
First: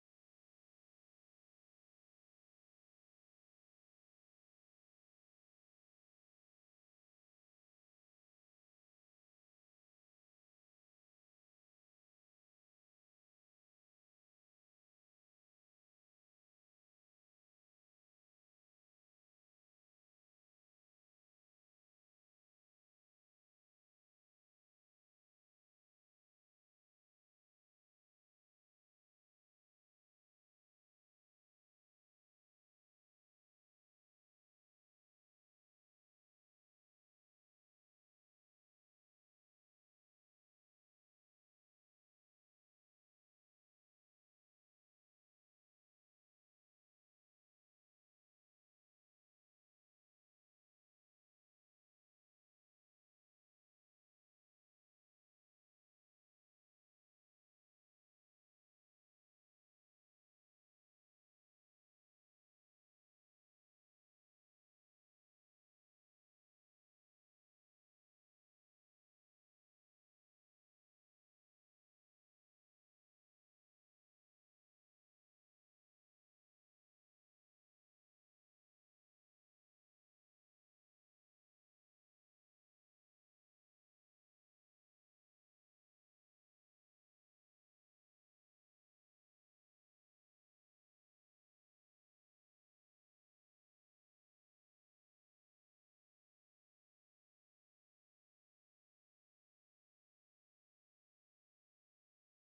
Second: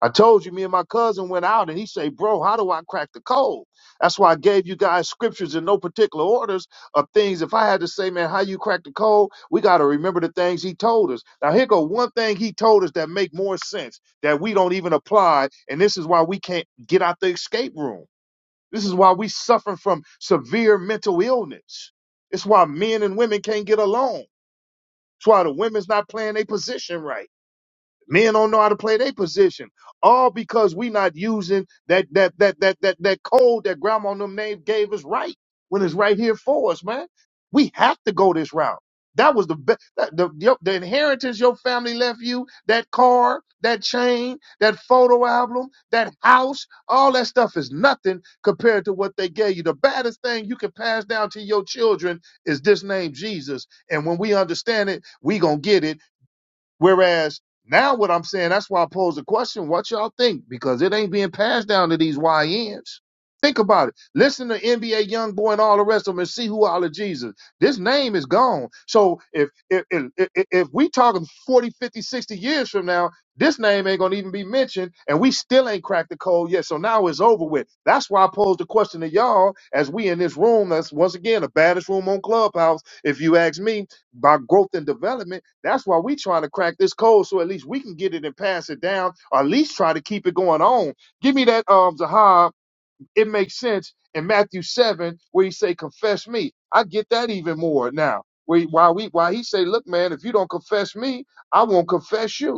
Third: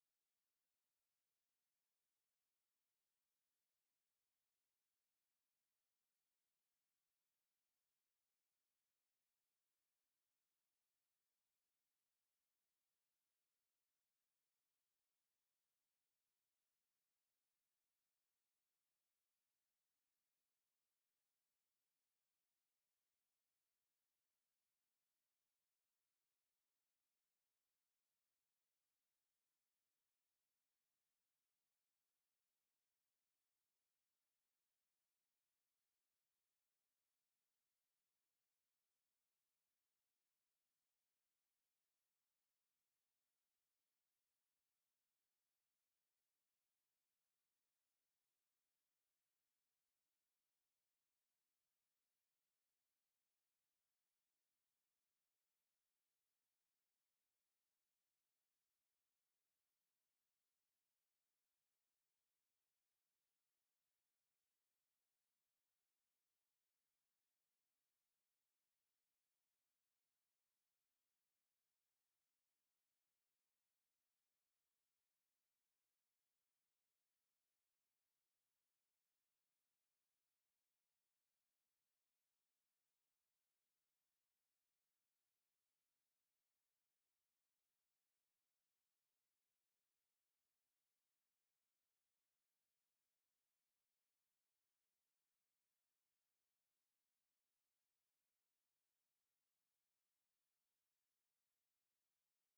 [SPEAKER 1] I told you, me and my cousin went out, and he say, "Bro, how do I crack the code?" That's why I gave you guys scriptures in no particular orders of things. If I had to say, man, how you crack the code, we got to remember the things he told us. Now here go one thing he told us that make more sense that we don't even apply, and this is why we can't get out the escape room. This is why we suffering from severe mental illness. It's why men and women can't get along. It's why the women's not playing their position right. Men don't know how to play their position. All because we not using that that that that that that code that grandma and them name gave us right when it's right here for us, man. We have to go this route. That was the be- that, the, your- the inheritance your family left you, that car, that chain, that photo album, that house, all that stuff is nothing compared to what they gave you. The baddest thing you can pass down to your children is this name Jesus. And when we understand it, we gonna get it Whereas now what I'm saying, that's why I pose the question, what y'all think? Because it ain't being passed down to these YNs. Think about it. Listen to NBA Young Boy and all the rest of them and see who all of Jesus. This name is gone. So if if if, if if we talking 40, 50, 60 years from now, this name ain't gonna even be mentioned, and we still ain't cracked the code yet. So now it's over with. That's why I posed the question to y'all as we in this room. That's once again the baddest room on Clubhouse, if you ask me by growth and development. That's why we trying to crack this code so at least we can get it and pass it down, or at least try to keep it going on. Give me that um Zahab, it makes sense in Matthew seven, where he say, Confess me. I get that even more now. Where why we why he say, Look, man, if you don't confess me, I won't confess you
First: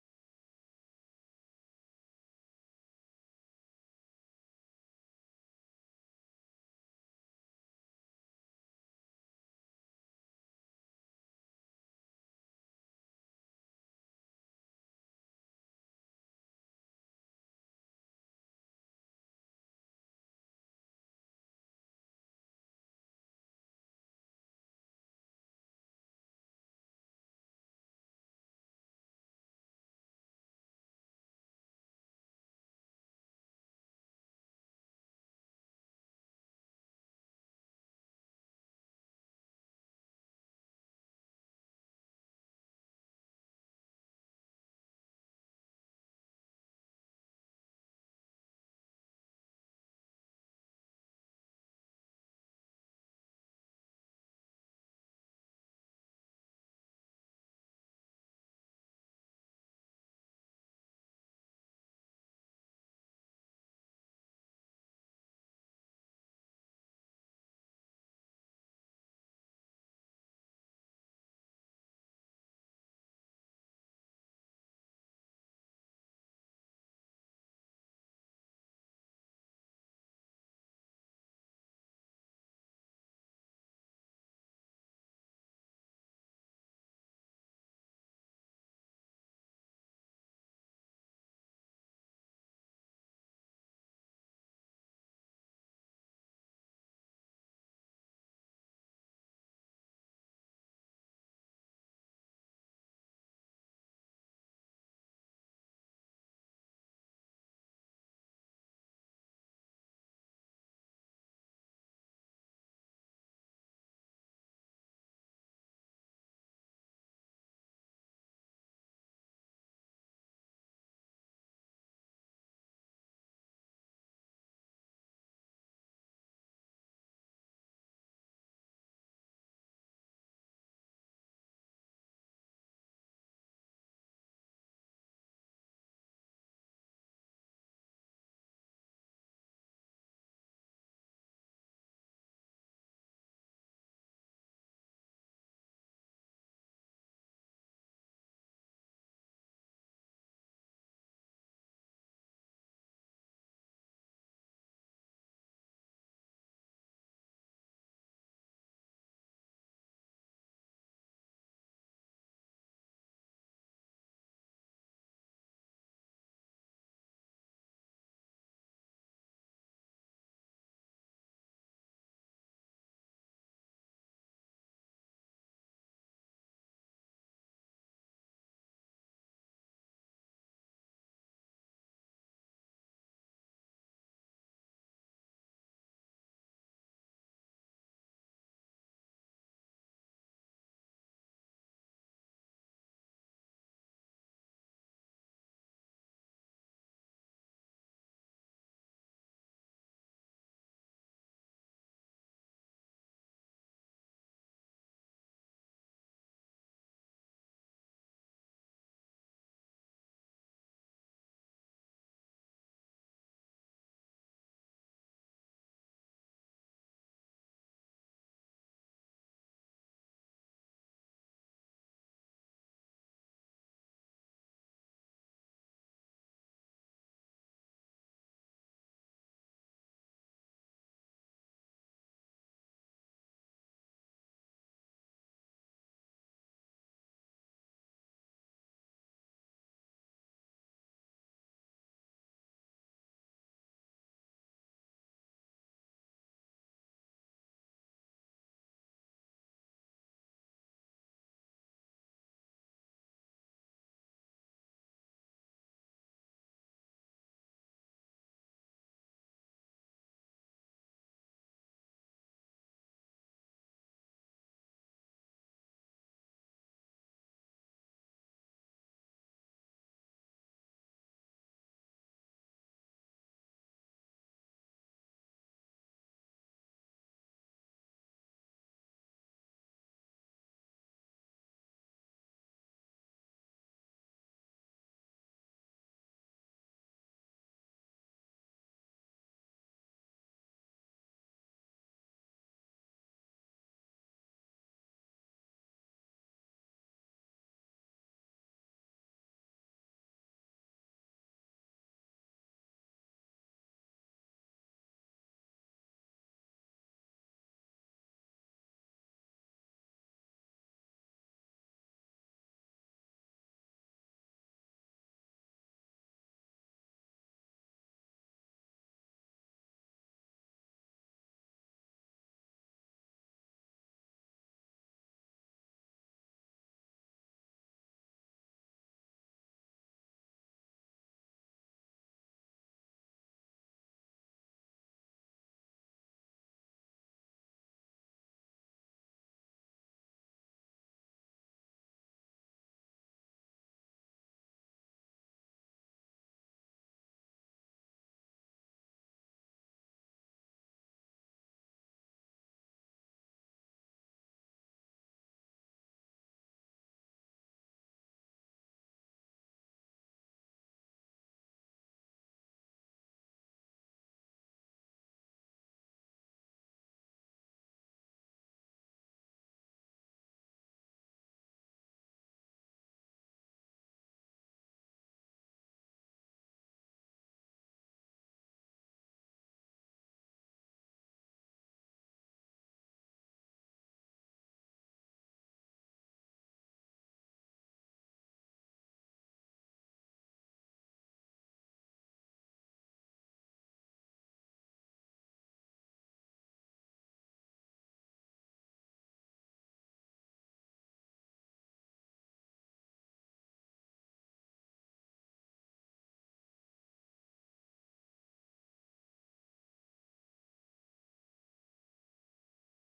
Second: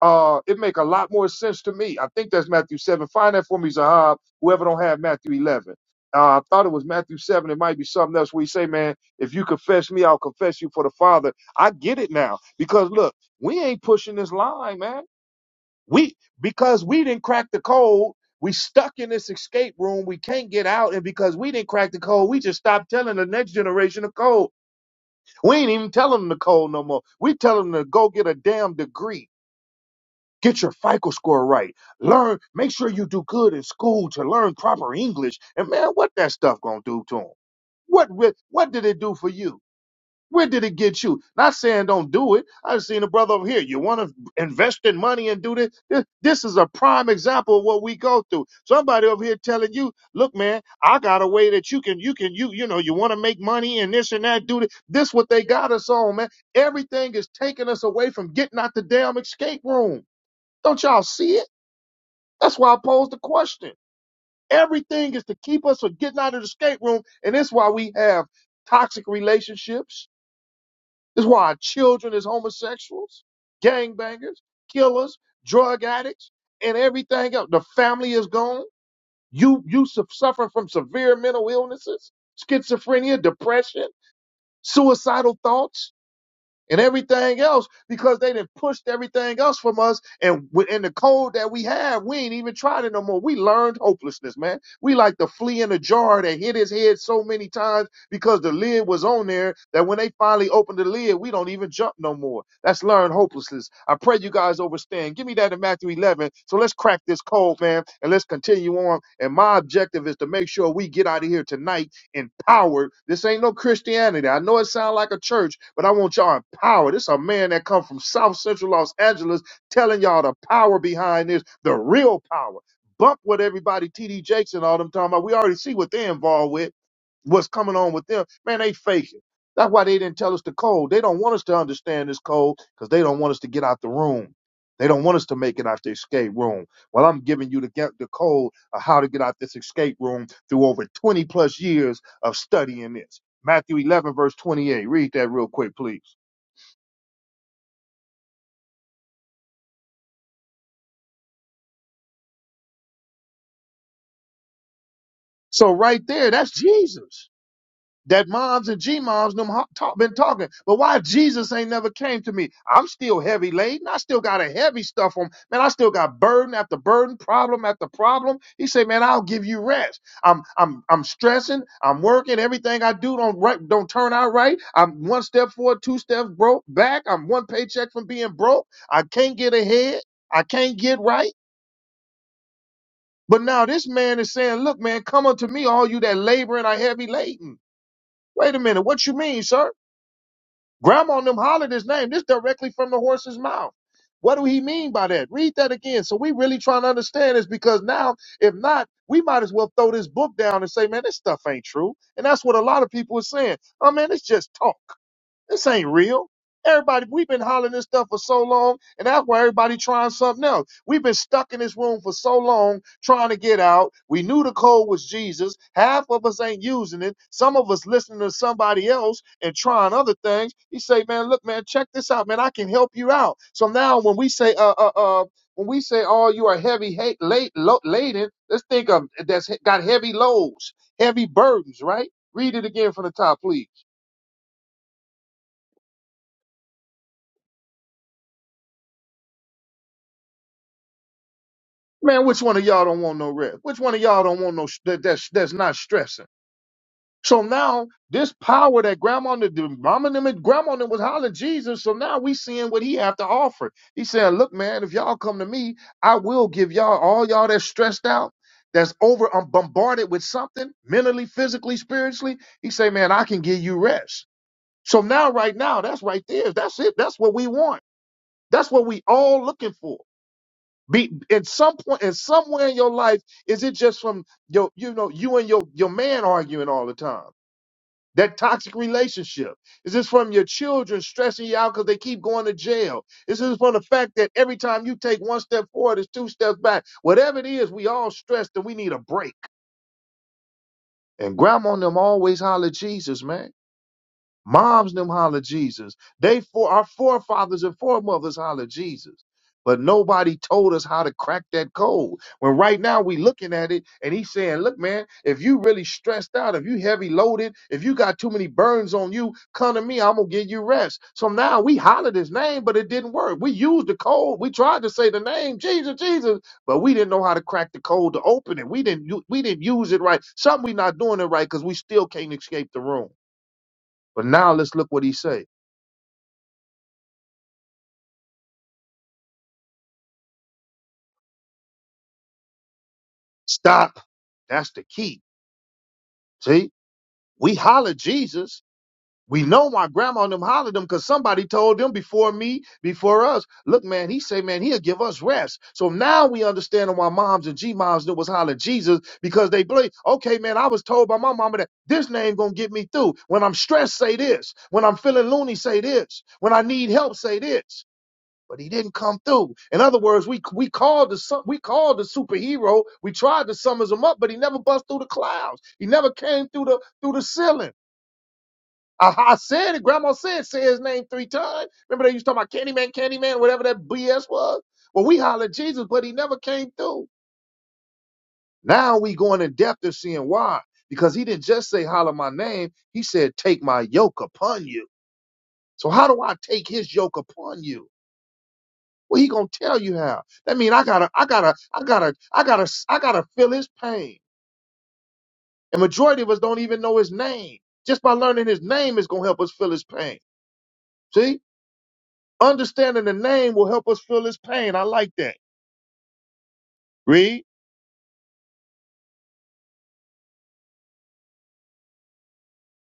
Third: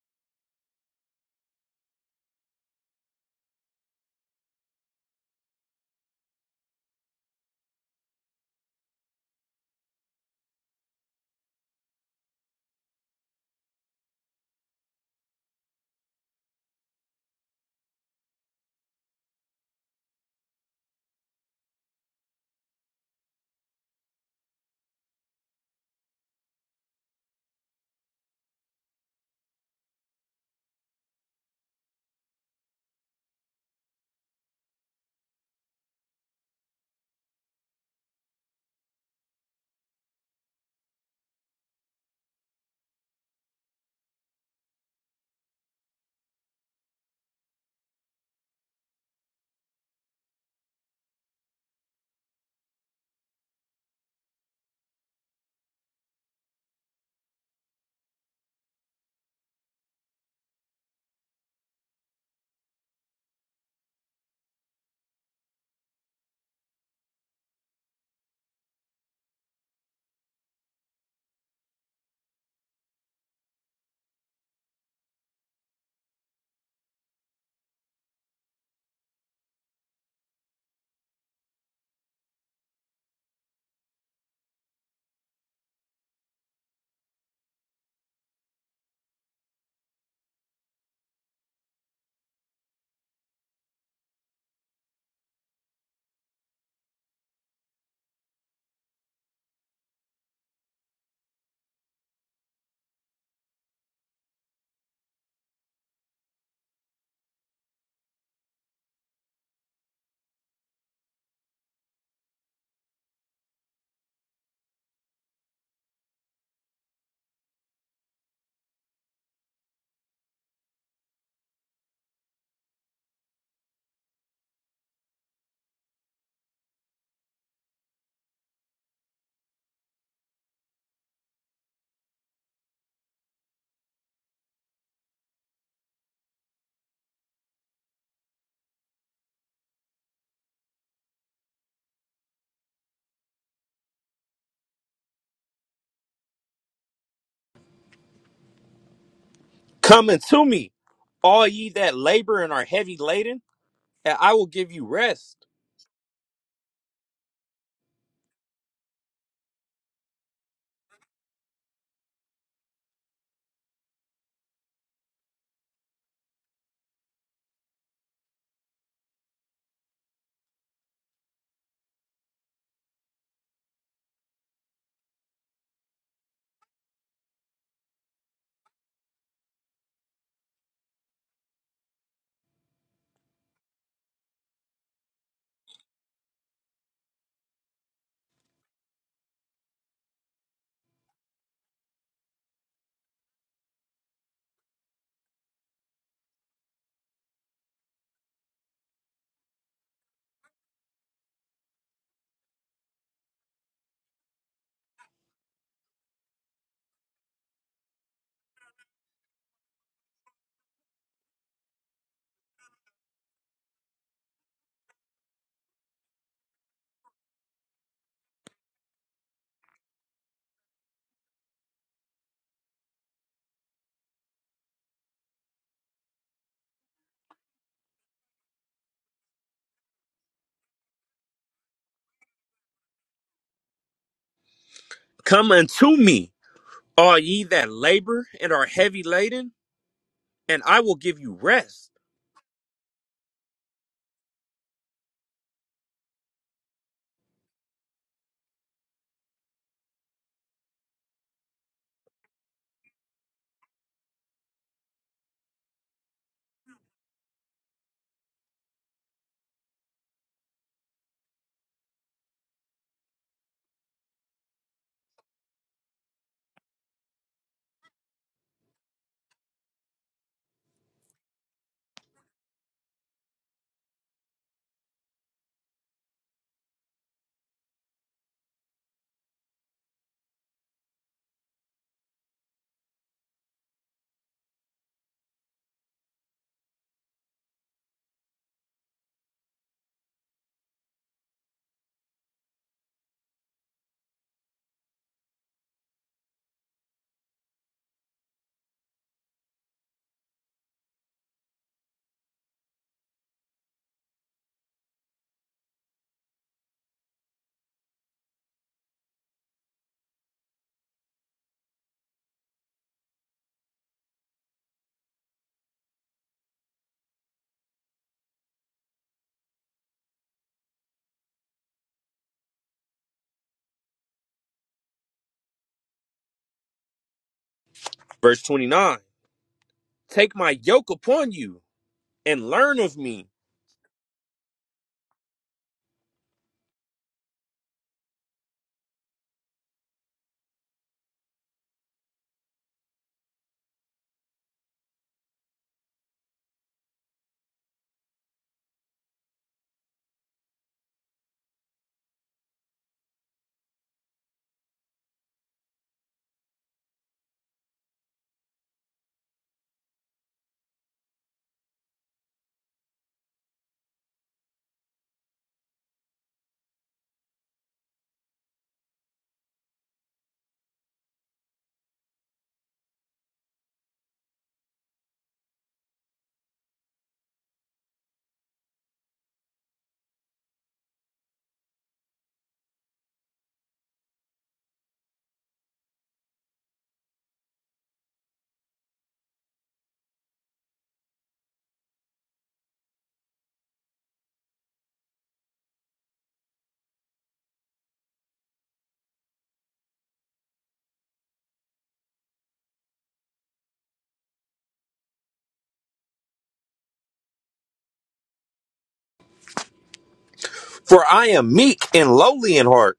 [SPEAKER 1] uh, it make a lot more sense to me. I think that's Matthew 7. Find that for me, Zahab, whoever don't have Matthew 11. Uh, I thought it was Matthew 7. It might be something else where he say, man, if you confess me, I'll confess you for the Father. I get it now. Because look, we ain't pushing this line, man. We, because we didn't crack the code, we stuck in this escape room. We can't get out. And because we didn't crack the code, we just stopped telling the next generation the code. We ain't even telling them the code no more. We telling them to go get a damn degree Get your FICO score right. Learn, make sure you do good in school to learn proper English. And man, what that stuff gonna do to them? What wi- what did it do for you? Where did it get you? Not saying don't do it. I've seen a brother over here. You want to invest in money and do this? this? This is a prime example of what we go through. Somebody over here telling you, look, man, I got a way that you can, you can, you, you know, you want to make money and this and that, do this. This what they got us on, man. Everything is taking us away from getting out the damn escape room. Don't y'all see it? That's why I posed the question. Everything is to keep us from getting out of the escape room, and that's why we have toxic relationships. That's why our children is homosexuals, gangbangers, killers, drug addicts, and everything else. The family is gone. You you su- suffer from severe mental illnesses, schizophrenia, depression, suicidal thoughts and everything else because they done pushed everything else from us. And within the code that we have, we ain't even tried it no more. We learned hopelessness, man. We like the flea in the jar that hit his head so many times because the lid was on there that when they finally opened the lid, we don't even jump no more. That's learned hopelessness. I pray you guys understand. Give me that in Matthew 11. So let's crack this code, man, and let's continue on. And my objective is to make sure we get out of here tonight empowered. This ain't no Christianity. I know it sounds like a church, but I want y'all empowered. This a man that come from South Central Los Angeles telling y'all the power behind this, the real power. Bump what everybody, TD Jakes and all them talking about. We already see what they're involved with, what's coming on with them. Man, they faking. That's why they didn't tell us the code. They don't want us to understand this code because they don't want us to get out the room. They don't want us to make it out the escape room. Well, I'm giving you the, get the code of how to get out this escape room through over 20 plus years of studying this. Matthew 11, verse 28. Read that real quick, please.
[SPEAKER 2] Come unto me, all ye that labor and are heavy laden, and I will give you rest.
[SPEAKER 1] So right there, that's Jesus. That moms and G-moms them ho- talk, been talking. But why Jesus ain't never came to me? I'm still heavy laden. I still got a heavy stuff on. Man, I still got burden after burden, problem after problem. He said, man, I'll give you rest. I'm I'm I'm stressing. I'm working. Everything I do don't right don't turn out right. I'm one step forward, two steps broke back. I'm one paycheck from being broke. I can't get ahead. I can't get right. But now this man is saying, look, man, come unto me, all you that labor and are heavy laden. Wait a minute, what you mean, sir? Grandma and them hollered his name. This directly from the horse's mouth. What do he mean by that? Read that again. So we really trying to understand this because now, if not, we might as well throw this book down and say, man, this stuff ain't true. And that's what a lot of people are saying. Oh man, it's just talk. This ain't real. Everybody, we've been hollering this stuff for so long, and that's why everybody trying something else. We've been stuck in this room for so long trying to get out. We knew the code was Jesus. Half of us ain't using it. Some of us listening to somebody else and trying other things. He say, man, look, man, check this out, man. I can help you out. So now when we say, uh, uh, uh, when we say, oh, you are heavy, hate, late, lo- laden, let's think of that's got heavy loads, heavy burdens, right? Read it again from the top, please.
[SPEAKER 2] Come unto me, all ye that labor and are heavy laden, and I will give you rest.
[SPEAKER 1] Man, which one of y'all don't want no rest? Which one of y'all don't want no sh- that, that's that's not stressing? So now this power that grandma and the mama and them and grandma and them was hollering Jesus. So now we seeing what he have to offer. He saying, look, man, if y'all come to me, I will give y'all all y'all that's stressed out, that's over, I'm bombarded with something mentally, physically, spiritually. He say, man, I can give you rest. So now, right now, that's right there. That's it. That's what we want. That's what we all looking for. Be at some point, and somewhere in your life, is it just from your, you know, you and your your man arguing all the time? That toxic relationship. Is this from your children stressing you out because they keep going to jail? Is this from the fact that every time you take one step forward, it's two steps back? Whatever it is, we all stressed and we need a break. And grandma and them always holler Jesus, man. Moms them holler Jesus. They for our forefathers and foremothers holler Jesus. But nobody told us how to crack that code. When right now we looking at it and he's saying, look, man, if you really stressed out, if you heavy loaded, if you got too many burns on you, come to me, I'm gonna give you rest. So now we hollered his name, but it didn't work. We used the code. We tried to say the name, Jesus, Jesus, but we didn't know how to crack the code to open it. We didn't u- we didn't use it right. Something we not doing it right because we still can't escape the room. But now let's look what he say.
[SPEAKER 2] Verse 29 Take my yoke upon you and learn of me,
[SPEAKER 1] Stop. That's the key. See, we hollered Jesus. We know my grandma and them hollered him because somebody told them before me, before us. Look, man, he say, man, he'll give us rest. So now we understand why moms and G moms knew was holler Jesus because they believe, okay, man, I was told by my mama that this name gonna get me through. When I'm stressed, say this. When I'm feeling loony, say this. When I need help, say this. but he didn't come through. In other words, we we called the su- we called the superhero. We tried to summons him up, but he never bust through the clouds. He never came through the through the ceiling. I, I said it. Grandma said say his name three times. Remember they used to talk about Candyman, Candyman, whatever that BS was. Well, we hollered Jesus, but he never came through. Now we going in depth and seeing why. Because he didn't just say holler my name. He said, take my yoke upon you. So how do I take his yoke upon you? Well, he gonna tell you how. That mean I gotta, I gotta, I gotta, I gotta, I gotta feel his pain. And majority of us don't even know his name. Just by learning his name is gonna help us feel his pain. See, understanding the name will help us feel his pain. I like that. Read,
[SPEAKER 2] for I am meek and lowly in heart,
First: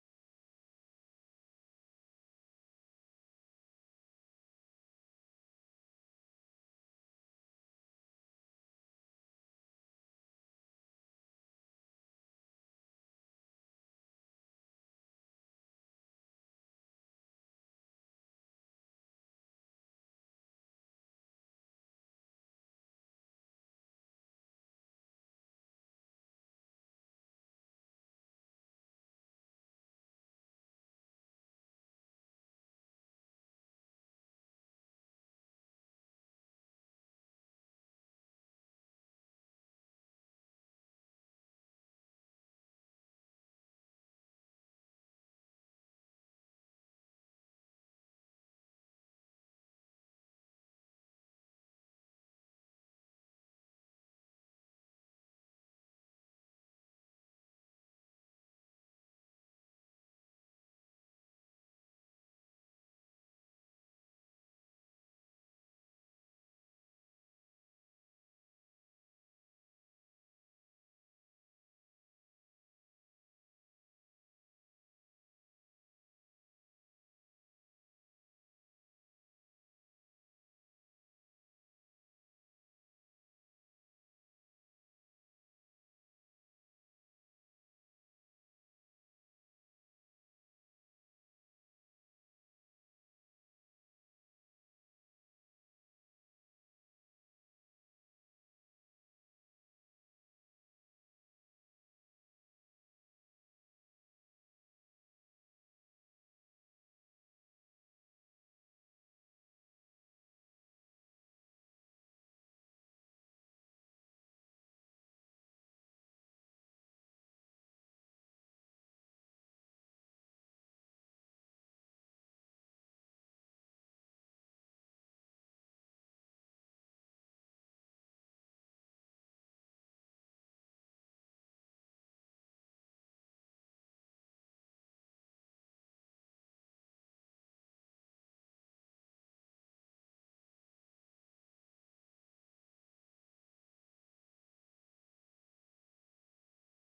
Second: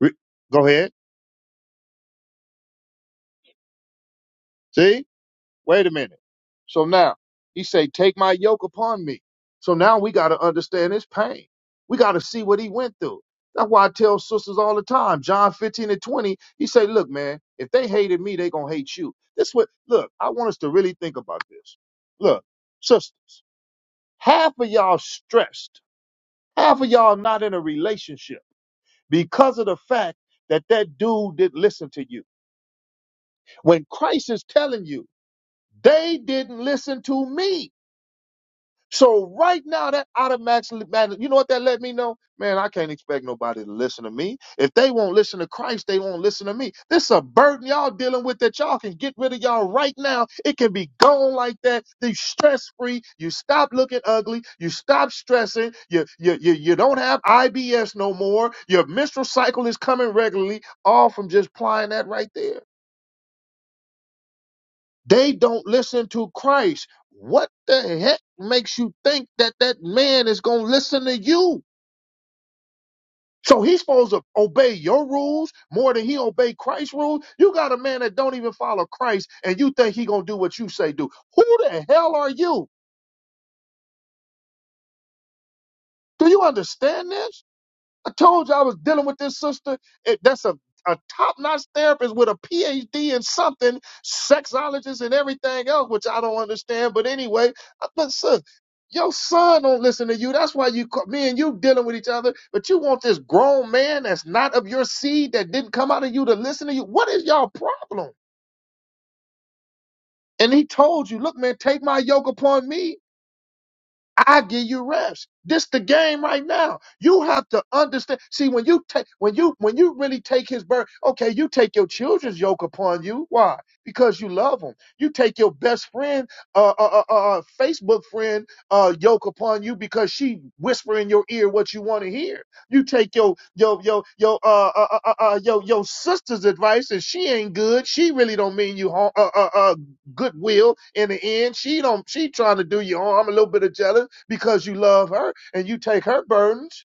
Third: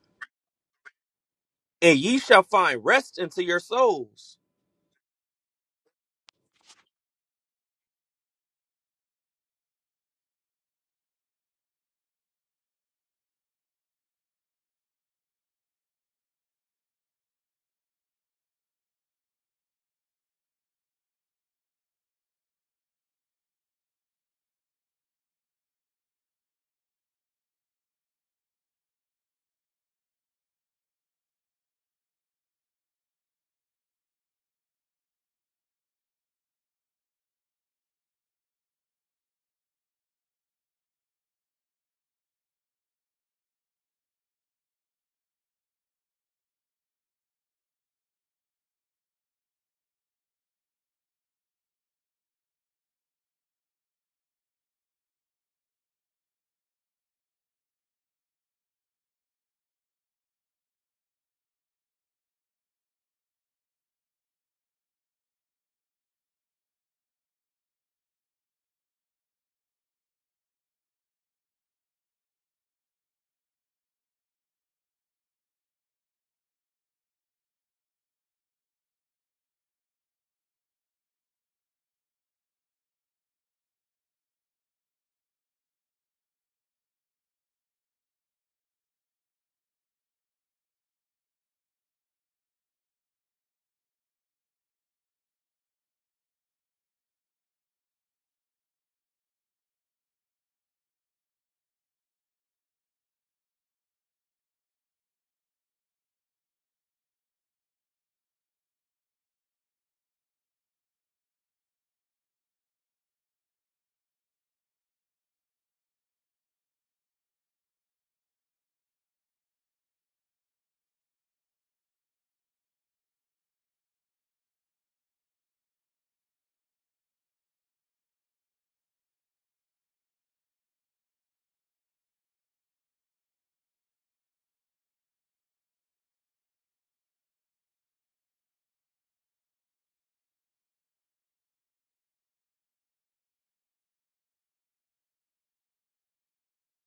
[SPEAKER 1] Re- go ahead.
[SPEAKER 2] and ye shall find rest unto your souls.
[SPEAKER 1] See. Wait a minute. So now he say, take my yoke upon me. So now we got to understand his pain. We got to see what he went through. That's why I tell sisters all the time, John 15 and 20, he say, look, man, if they hated me, they going to hate you. This what, look, I want us to really think about this. Look, sisters, half of y'all stressed, half of y'all not in a relationship because of the fact that that dude didn't listen to you. When Christ is telling you, they didn't listen to me. So right now, that automatically, man, you know what that let me know? Man, I can't expect nobody to listen to me. If they won't listen to Christ, they won't listen to me. This is a burden y'all dealing with that y'all can get rid of y'all right now. It can be gone like that. You stress free. You stop looking ugly. You stop stressing. You, you, you, you don't have IBS no more. Your menstrual cycle is coming regularly, all from just applying that right there. They don't listen to Christ. What the heck makes you think that that man is going to listen to you? So he's supposed to obey your rules more than he obey Christ's rules. You got a man that don't even follow Christ, and you think he gonna do what you say do. Who the hell are you? Do you understand this? I told you I was dealing with this sister. It, that's a, a top notch therapist with a PhD in something, sexologist and everything else, which I don't understand. But anyway, uh, but sis, your son don't listen to you. That's why you, ca- me and you dealing with each other. But you want this grown man that's not of your seed that didn't come out of you to listen to you. What is y'all problem? And he told you, look, man, take my yoke upon me I give you reps. This the game right now. You have to understand. See, when you take when you when you really take his burden, okay, you take your children's yoke upon you. Why? Because you love them. You take your best friend, uh, uh, uh, uh uh, Facebook friend, uh, yoke upon you because she whisper in your ear what you want to hear. You take your your your your uh, uh, uh, uh uh, your your sister's advice and she ain't good. She really don't mean you harm. Uh, uh, uh, goodwill in the end. She don't she trying to do you harm, a little bit of jealous because you love her and you take her burdens.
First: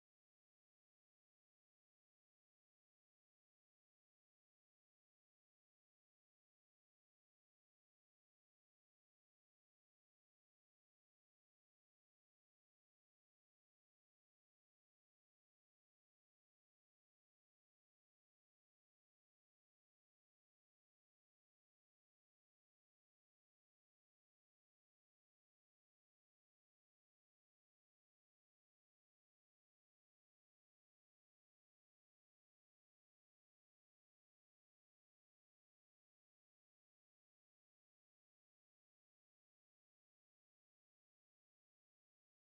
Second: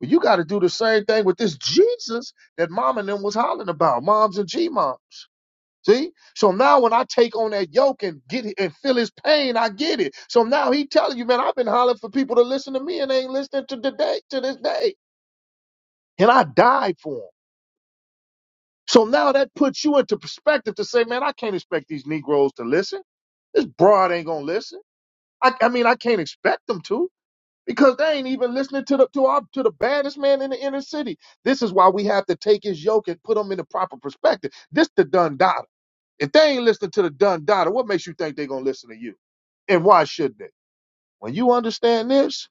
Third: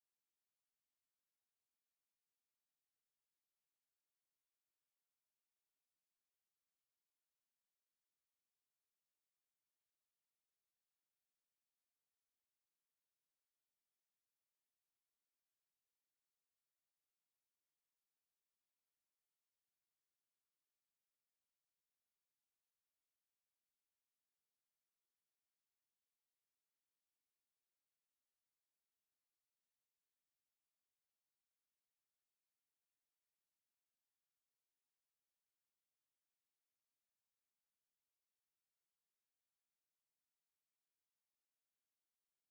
[SPEAKER 1] But you got to do the same thing with this Jesus that mom and them was hollering about, moms and G moms. See? So now when I take on that yoke and get it and feel his pain, I get it. So now he telling you, man, I've been hollering for people to listen to me and they ain't listening to today to this day. And I died for him. So now that puts you into perspective to say, man, I can't expect these Negroes to listen. This broad ain't gonna listen. I, I mean, I can't expect them to because they ain't even listening to the to our to the baddest man in the inner city. This is why we have to take his yoke and put him in the proper perspective. This the Dun Dada. If they ain't listening to the Dun Dada, what makes you think they gonna listen to you? And why should they? When you understand this,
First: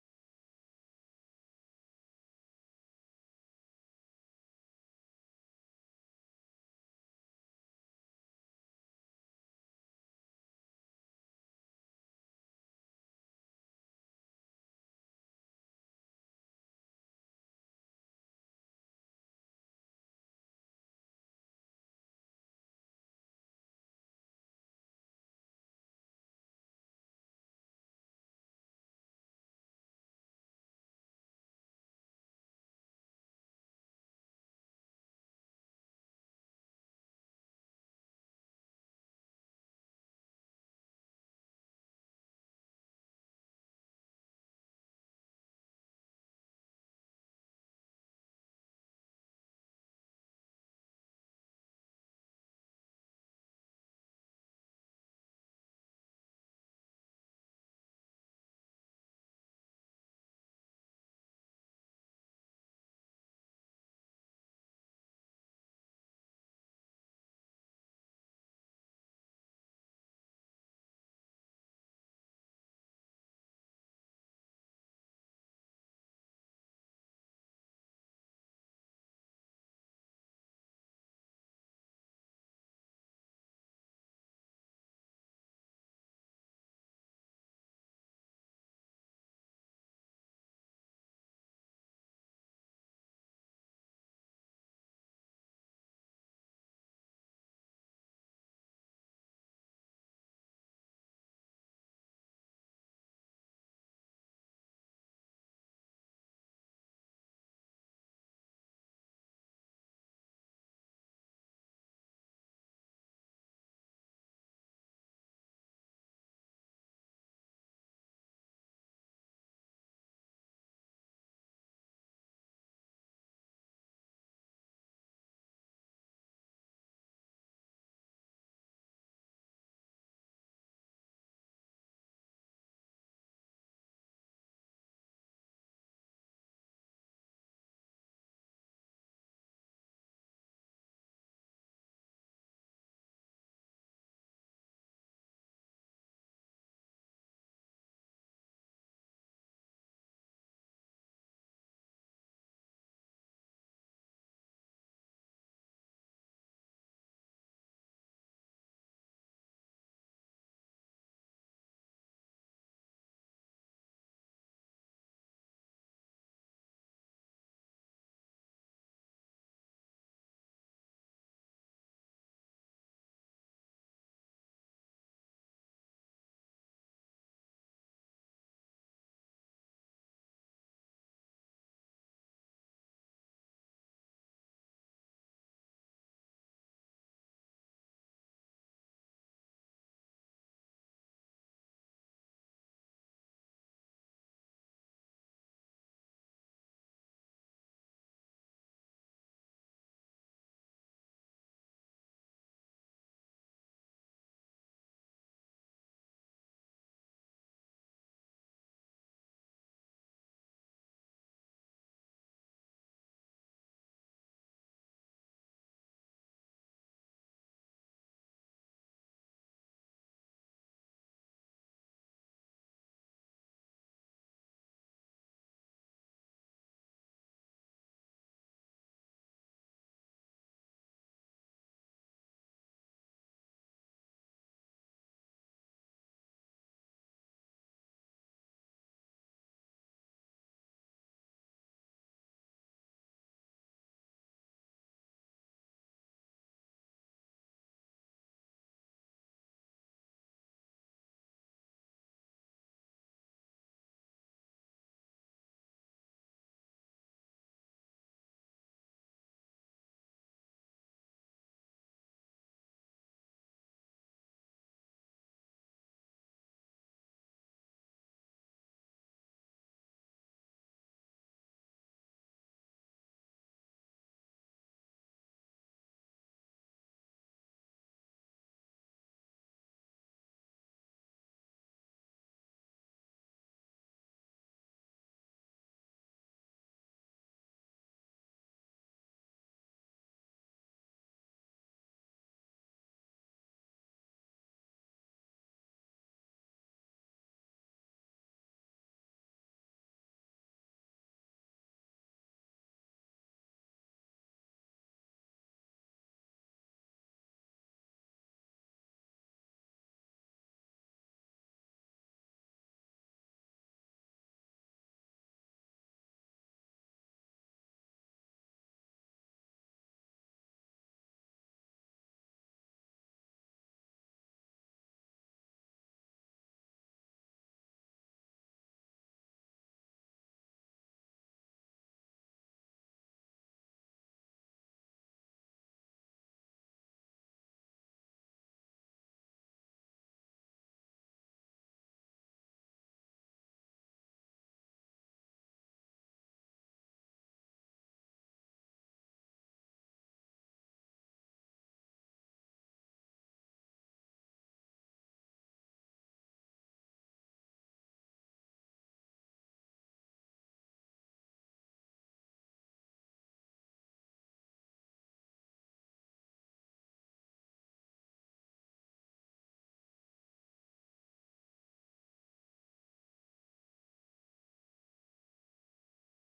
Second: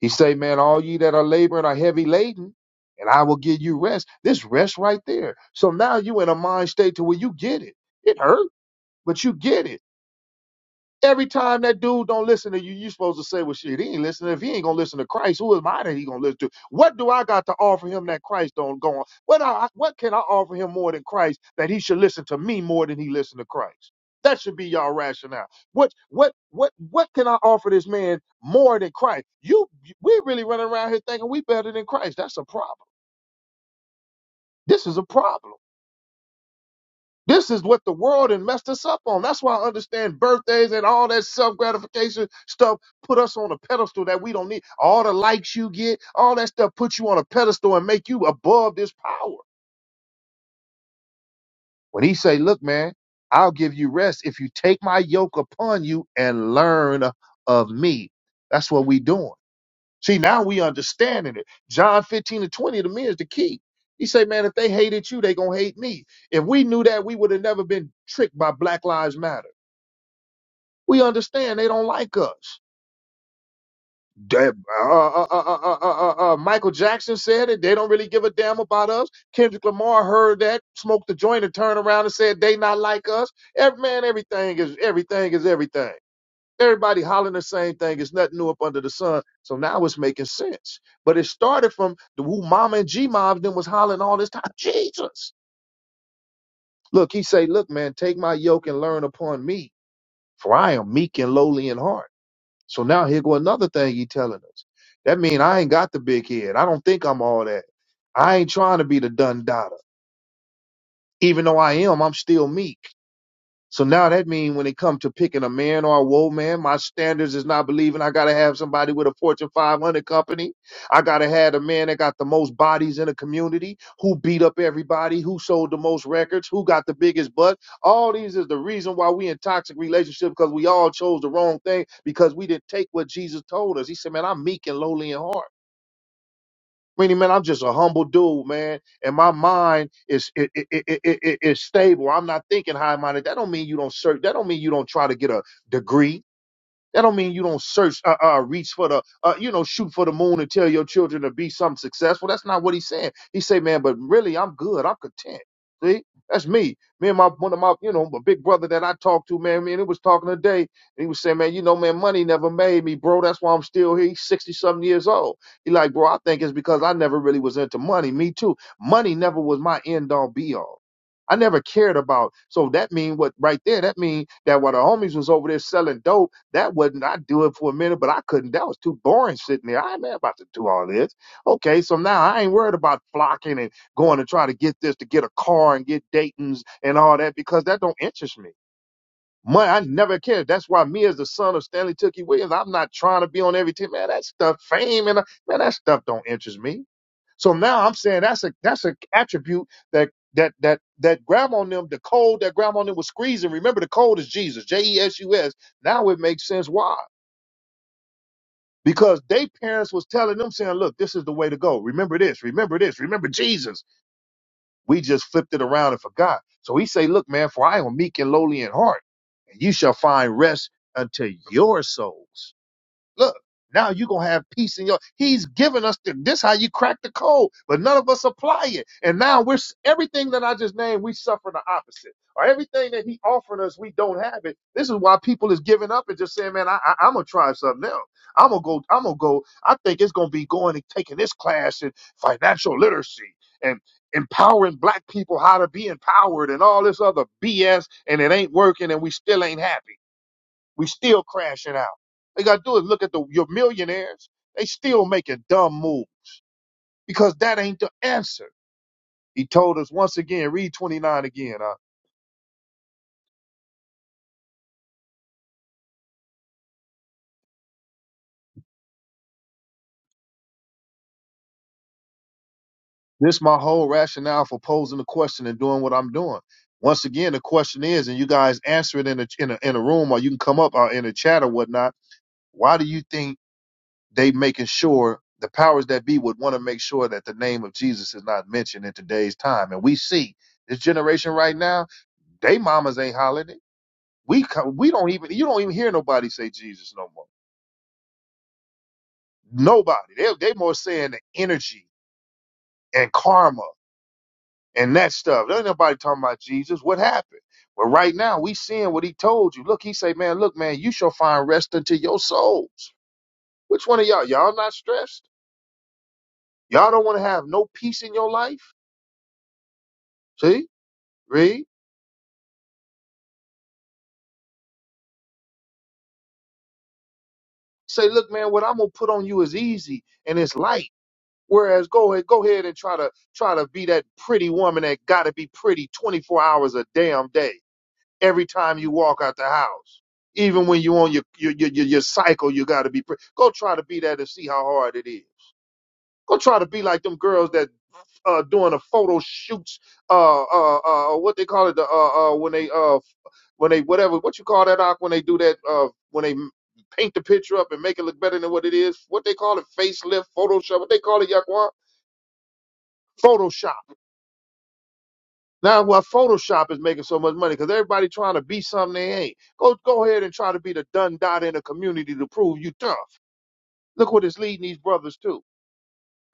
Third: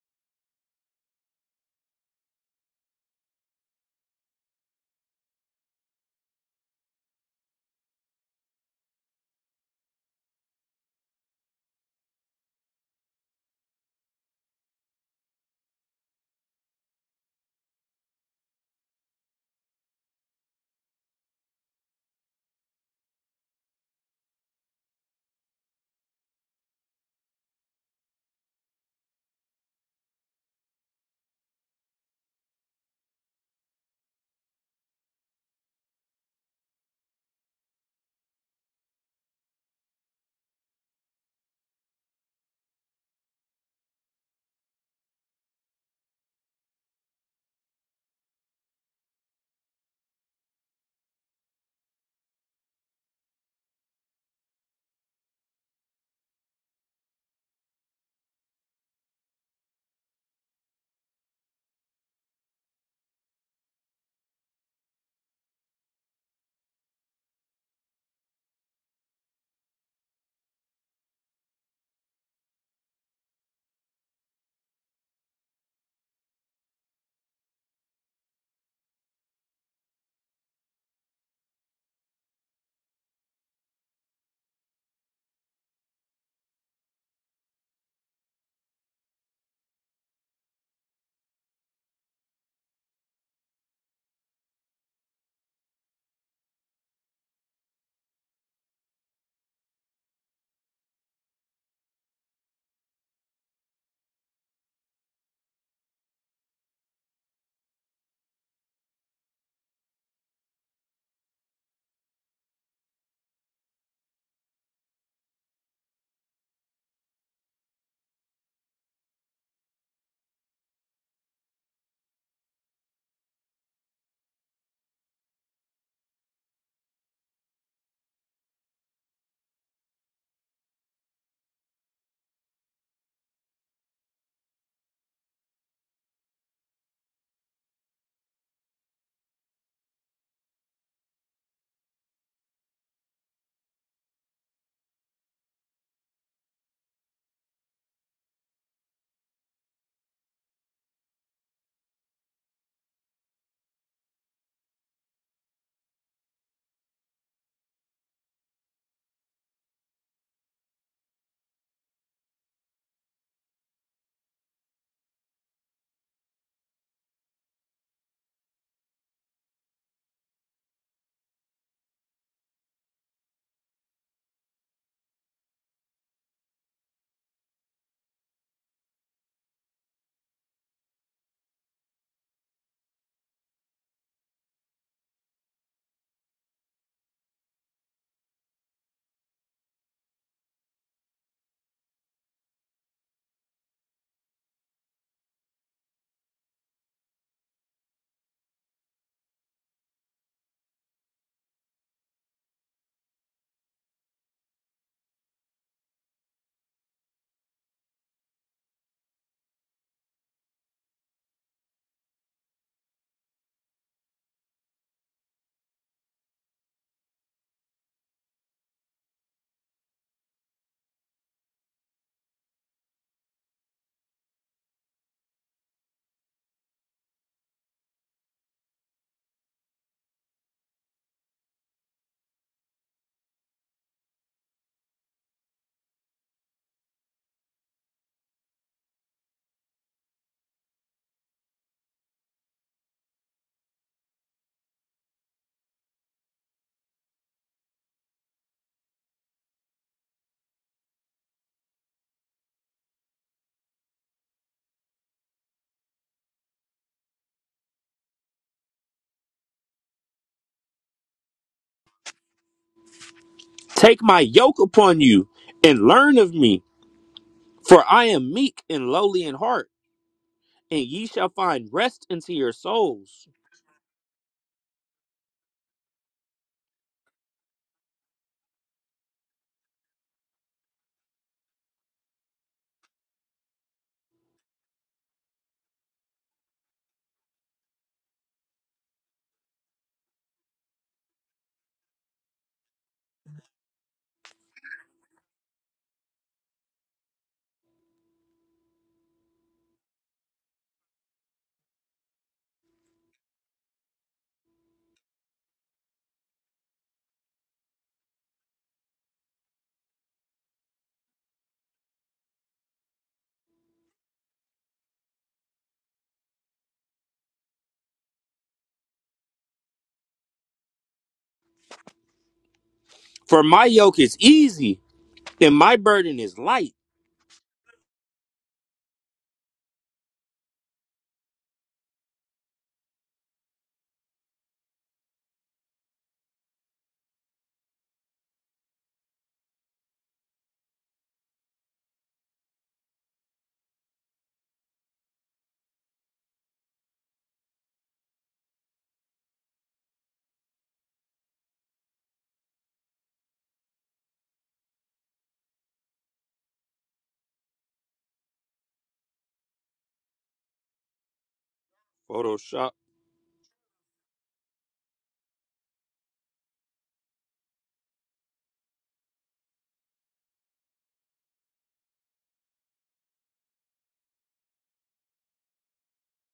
[SPEAKER 1] he say, man, all ye that are laboring are heavy laden. And I will give you rest. This rest right there. So now you in a mind state to where you get it. It hurt, but you get it. Every time that dude don't listen to you, you supposed to say, "Well, shit, he ain't listening. If he ain't gonna listen to Christ, who am I that he gonna listen to? What do I got to offer him that Christ don't go on? What I, what can I offer him more than Christ that he should listen to me more than he listen to Christ? That should be y'all rationale. What what what what can I offer this man more than Christ? You we really running around here thinking we better than Christ. That's a problem. This is a problem. This is what the world and messed us up on. That's why I understand birthdays and all that self gratification stuff put us on a pedestal that we don't need. All the likes you get, all that stuff put you on a pedestal and make you above this power. When he say, "Look, man, I'll give you rest if you take my yoke upon you and learn of me." That's what we doing. See, now we understanding it. John 15 and 20 to me is the key. He say, man, if they hated you, they gonna hate me. If we knew that, we would have never been tricked by Black Lives Matter. We understand they don't like us. That- uh, uh, uh, uh, uh, uh, uh, uh, uh, Michael Jackson said it. They don't really give a damn about us. Kendrick Lamar heard that, smoked the joint, and turned around and said they not like us. Every man, everything is everything is everything. Everybody hollering the same thing. It's nothing new up under the sun. So now it's making sense. But it started from the who Mama and G Mob then was hollering all this time. Jesus. Look, he say, look, man, take my yoke and learn upon me, for I am meek and lowly in heart So now here go another thing he telling us. That mean I ain't got the big head. I don't think I'm all that. I ain't trying to be the done dotter. Even though I am, I'm still meek. So now that means when it comes to picking a man or a woman, my standards is not believing I gotta have somebody with a Fortune 500 company. I gotta have a man that got the most bodies in the community, who beat up everybody, who sold the most records, who got the biggest butt. All these is the reason why we in toxic relationships because we all chose the wrong thing because we didn't take what Jesus told us. He said, "Man, I'm meek and lowly in heart." Meaning, man, I'm just a humble dude, man, and my mind is it, it, it, it, it- it's stable. I'm not thinking high minded. That don't mean you don't search. That don't mean you don't try to get a degree. That don't mean you don't search, uh, uh, reach for the, uh, you know, shoot for the moon and tell your children to be something successful. That's not what he's saying. He say, man, but really, I'm good. I'm content. See, that's me. Me and my one of my, you know, my big brother that I talked to, man. Man, he was talking today, and he was saying, man, you know, man, money never made me, bro. That's why I'm still here. He's sixty something years old. He like, bro, I think it's because I never really was into money. Me too. Money never was my end all be all. I never cared about. So that mean what right there? That mean that while the homies was over there selling dope. That wasn't, I do it for a minute, but I couldn't. That was too boring sitting there. I ain't about to do all this. Okay, so now I ain't worried about flocking and going to try to get this to get a car and get Dayton's and all that because that don't interest me. Money, I never cared. That's why me as the son of Stanley Tookie Williams, I'm not trying to be on every team. Man, that stuff, fame and man, that stuff don't interest me. So now I'm saying that's a that's an attribute that that that that grandma on them, the cold that grandma on them was squeezing. Remember the cold is Jesus, J E S U S. Now it makes sense why because they parents was telling them saying look this is the way to go remember this remember this remember jesus we just flipped it around and forgot so he say look man for i am meek and lowly in heart and you shall find rest unto your souls Look, now you're gonna have peace in your he's given us the, this how you crack the code, but none of us apply it. And now we're s- everything that I just named, we suffer the opposite. Or everything that he offering us, we don't have it. This is why people is giving up and just saying, Man, I, I I'm gonna try something else. I'm gonna go, I'm gonna go, I think it's gonna be going and taking this class in financial literacy and empowering black people how to be empowered and all this other BS and it ain't working and we still ain't happy. We still crashing out. They gotta do is look at the your millionaires. They still make a dumb move because that ain't the answer. He told us once again, read 29 again. Uh,
[SPEAKER 2] Take my yoke upon you and learn of me, for I am meek and lowly in heart and ye shall find rest unto your souls.
[SPEAKER 1] this my whole rationale for posing the question and doing what I'm doing. Once again, the question is, and you guys answer it in a in a, in a room or you can come up uh, in a chat or whatnot. Why do you think they making sure the powers that be would want to make sure that the name of Jesus is not mentioned in today's time? And we see this generation right now, they mamas ain't hollering it We come, we don't even you don't even hear nobody say Jesus no more. Nobody. They they more saying the energy and karma and that stuff. There ain't nobody talking about Jesus. What happened? But right now we seeing what he told you. Look, he say, man, look, man, you shall find rest unto your souls. Which one of y'all? Y'all not stressed? Y'all don't want to have no peace in your life? See? Read.
[SPEAKER 2] For my yoke is easy and my burden is light.
[SPEAKER 1] Say, look, man, what I'm gonna put on you is easy and it's light. Whereas go ahead, go ahead and try to try to be that pretty woman that gotta be pretty 24 hours a damn day. Every time you walk out the house, even when you on your your your, your, your cycle, you gotta be pretty. Go try to be that and see how hard it is. Go try to be like them girls that uh doing the photo shoots, uh uh uh what they call it, the uh uh when they uh when they whatever what you call that Ak, when they do that uh when they paint the picture up and make it look better than what it is. What they call it, facelift, Photoshop. What they call it, Yaquan?
[SPEAKER 2] Photoshop.
[SPEAKER 1] Photoshop. Now, why Photoshop is making so much money because everybody trying to be something they ain't. Go go ahead and try to be the done dot in the community to prove you tough. Look what it's leading these brothers to.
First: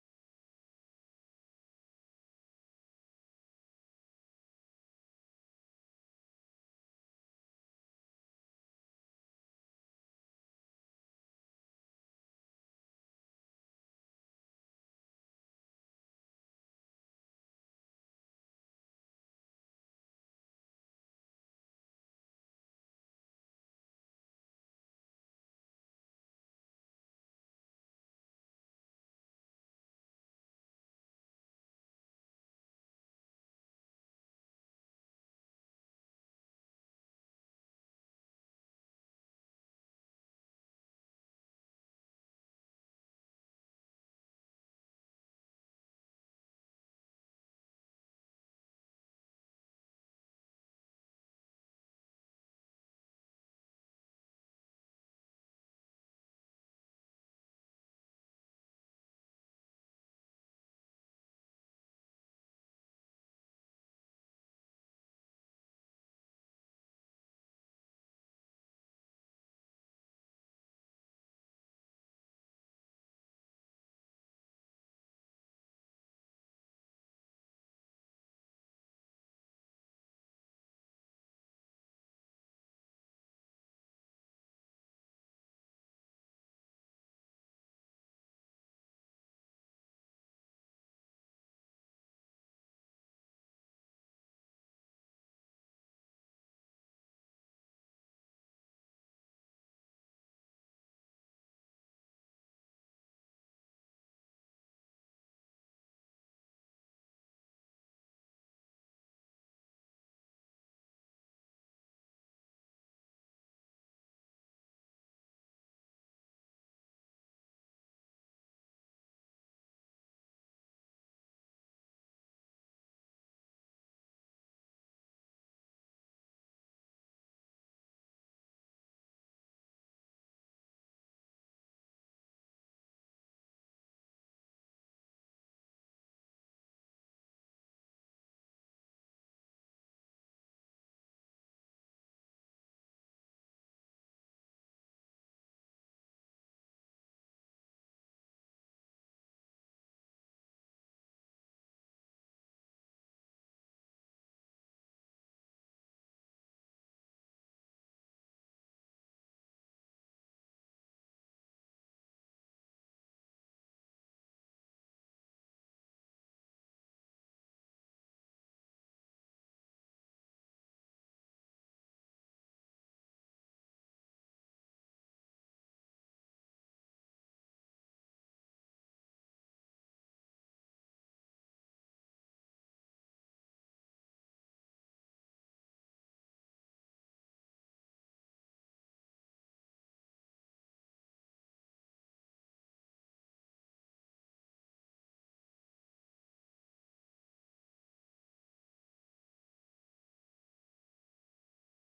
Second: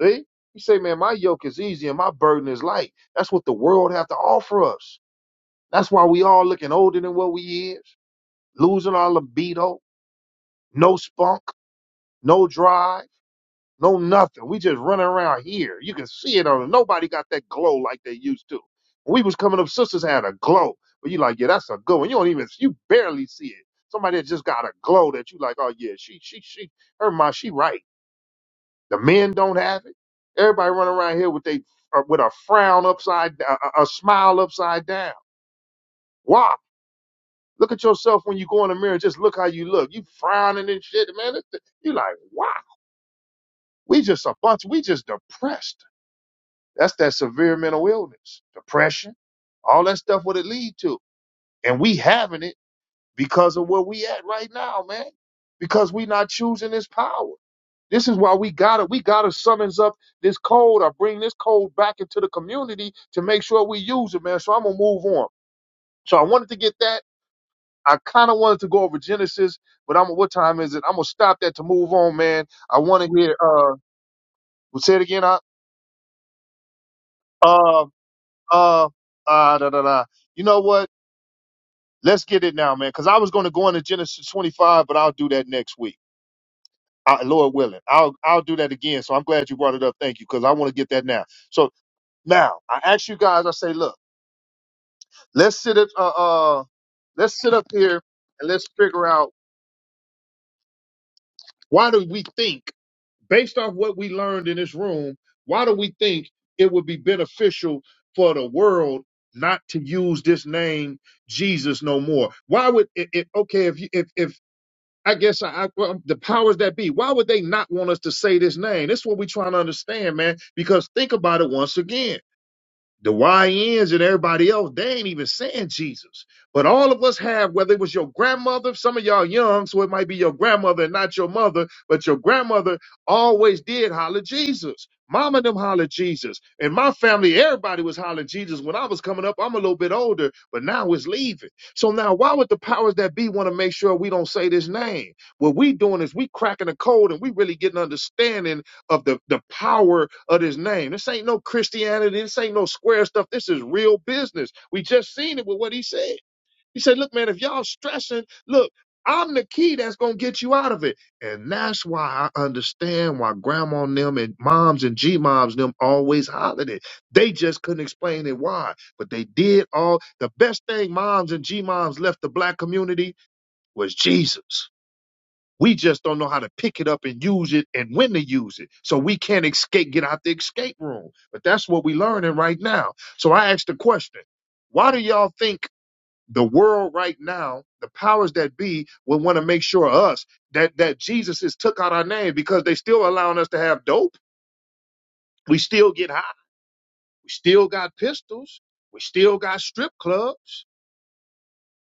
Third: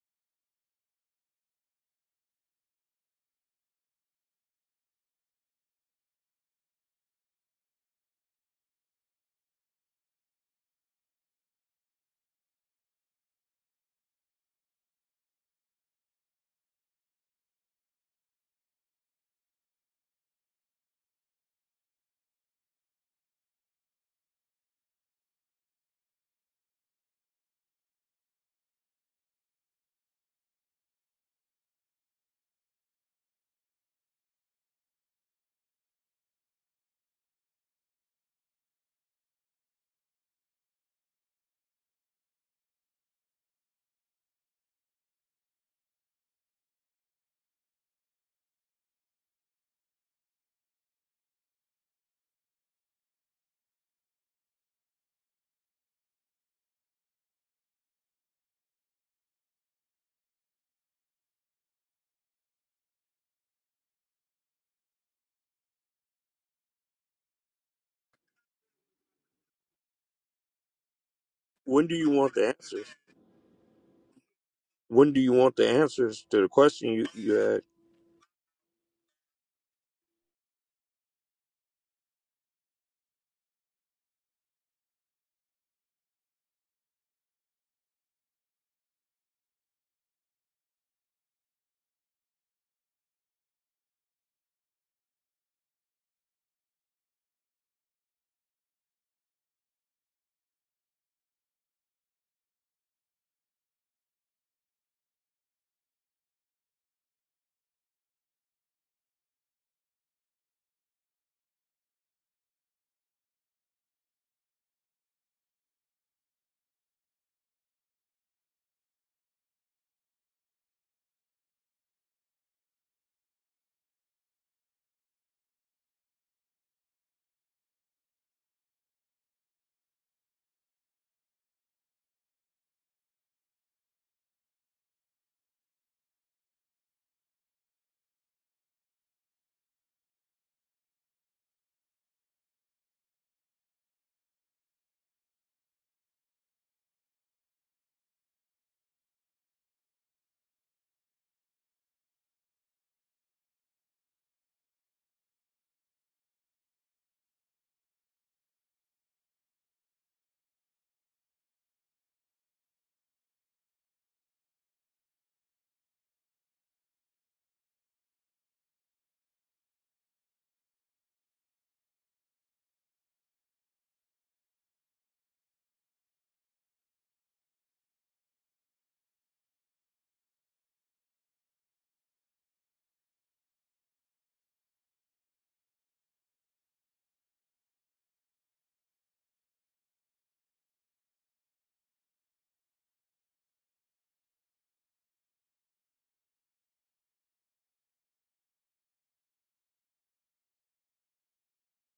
[SPEAKER 1] See? You say, man, my yoke is easy and my burden is light. That's what the world have to offer us. That's why we all looking older than what we is, losing our libido, no spunk, no drive. No nothing. We just running around here. You can see it on them. Nobody got that glow like they used to. When we was coming up, sisters had a glow. But you like, yeah, that's a good one. You don't even you barely see it. Somebody that just got a glow that you like, oh yeah, she she she her mind, she right. The men don't have it. Everybody running around here with they uh, with a frown upside down, a, a smile upside down. Why? Look at yourself when you go in the mirror. Just look how you look. You frowning and shit, man. It's- You like, wow. We just a bunch. We just depressed. That's that severe mental illness, depression, all that stuff what it lead to. And we having it because of where we at right now, man. Because we not choosing this power. This is why we gotta we gotta summons up this code or bring this code back into the community to make sure we use it, man. So I'm gonna move on. So I wanted to get that. I kind of wanted to go over Genesis, but I'm what time is it? I'm gonna stop that to
[SPEAKER 2] When
[SPEAKER 1] move
[SPEAKER 2] do you
[SPEAKER 1] on,
[SPEAKER 2] want
[SPEAKER 1] man.
[SPEAKER 2] the
[SPEAKER 1] I
[SPEAKER 2] answers?
[SPEAKER 1] want to hear. Uh, say it
[SPEAKER 2] When do
[SPEAKER 1] again.
[SPEAKER 2] you
[SPEAKER 1] I,
[SPEAKER 2] want the answers to the question you, you had?
[SPEAKER 1] uh, uh, uh, da da da. You know what? Let's get it now, man. Because I was going to go into Genesis 25, but I'll do that next week, I, Lord willing. I'll I'll do that again. So I'm glad you brought it up. Thank you, because I want to get that now. So now I ask you guys. I say, look, let's sit up. Uh, uh, let's sit up here and let's figure out why do we think based off what we learned in this room, why do we think it would be beneficial for the world not to use this name Jesus no more? Why would it, it okay if you if if I guess I, I well, the powers that be. Why would they not want us to say this name? This is what we're trying to understand, man. Because think about it once again the YNs and everybody else, they ain't even saying Jesus. But all of us have, whether it was your grandmother, some of y'all young, so it might be your grandmother and not your mother, but your grandmother always did holler Jesus. Mama and them holler Jesus. And my family, everybody was hollering Jesus. When I was coming up, I'm a little bit older, but now it's leaving. So now why would the powers that be want to make sure we don't say this name? What we doing is we cracking the code and we really getting understanding of the, the power of his name. This ain't no Christianity. This ain't no square stuff. This is real business. We just seen it with what he said. He said, look, man, if y'all stressing, look, I'm the key that's going to get you out of it. And that's why I understand why grandma and them and moms and G-moms and them always hollered it. They just couldn't explain it why. But they did all the best thing moms and G-moms left the black community was Jesus. We just don't know how to pick it up and use it and when to use it. So we can't escape, get out the escape room. But that's what we're learning right now. So I asked the question why do y'all think the world right now, the powers that be, would want to make sure us that that Jesus is took out our name because they still allowing us to have dope. We still get high. We still got pistols. We still got strip clubs.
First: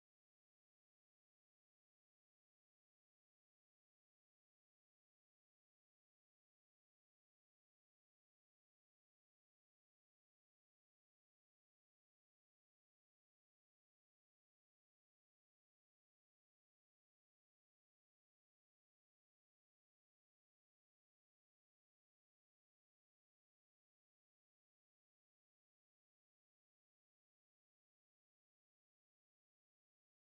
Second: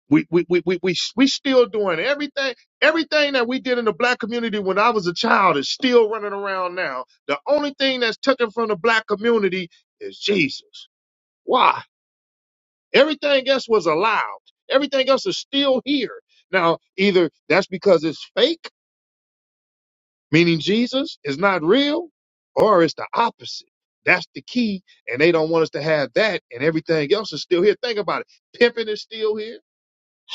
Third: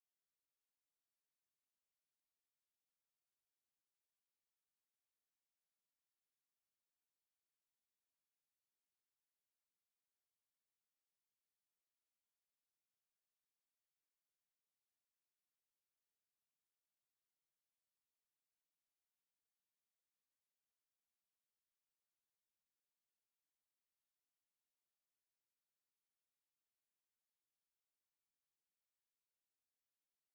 [SPEAKER 1] We we we we we we still doing everything everything that we did in the black community when I was a child is still running around now. The only thing that's taken from the black community is Jesus. Why? Everything else was allowed. Everything else is still here. Now, either that's because it's fake, meaning Jesus is not real, or it's the opposite. That's the key, and they don't want us to have that, and everything else is still here. Think about it. Pimping is still here.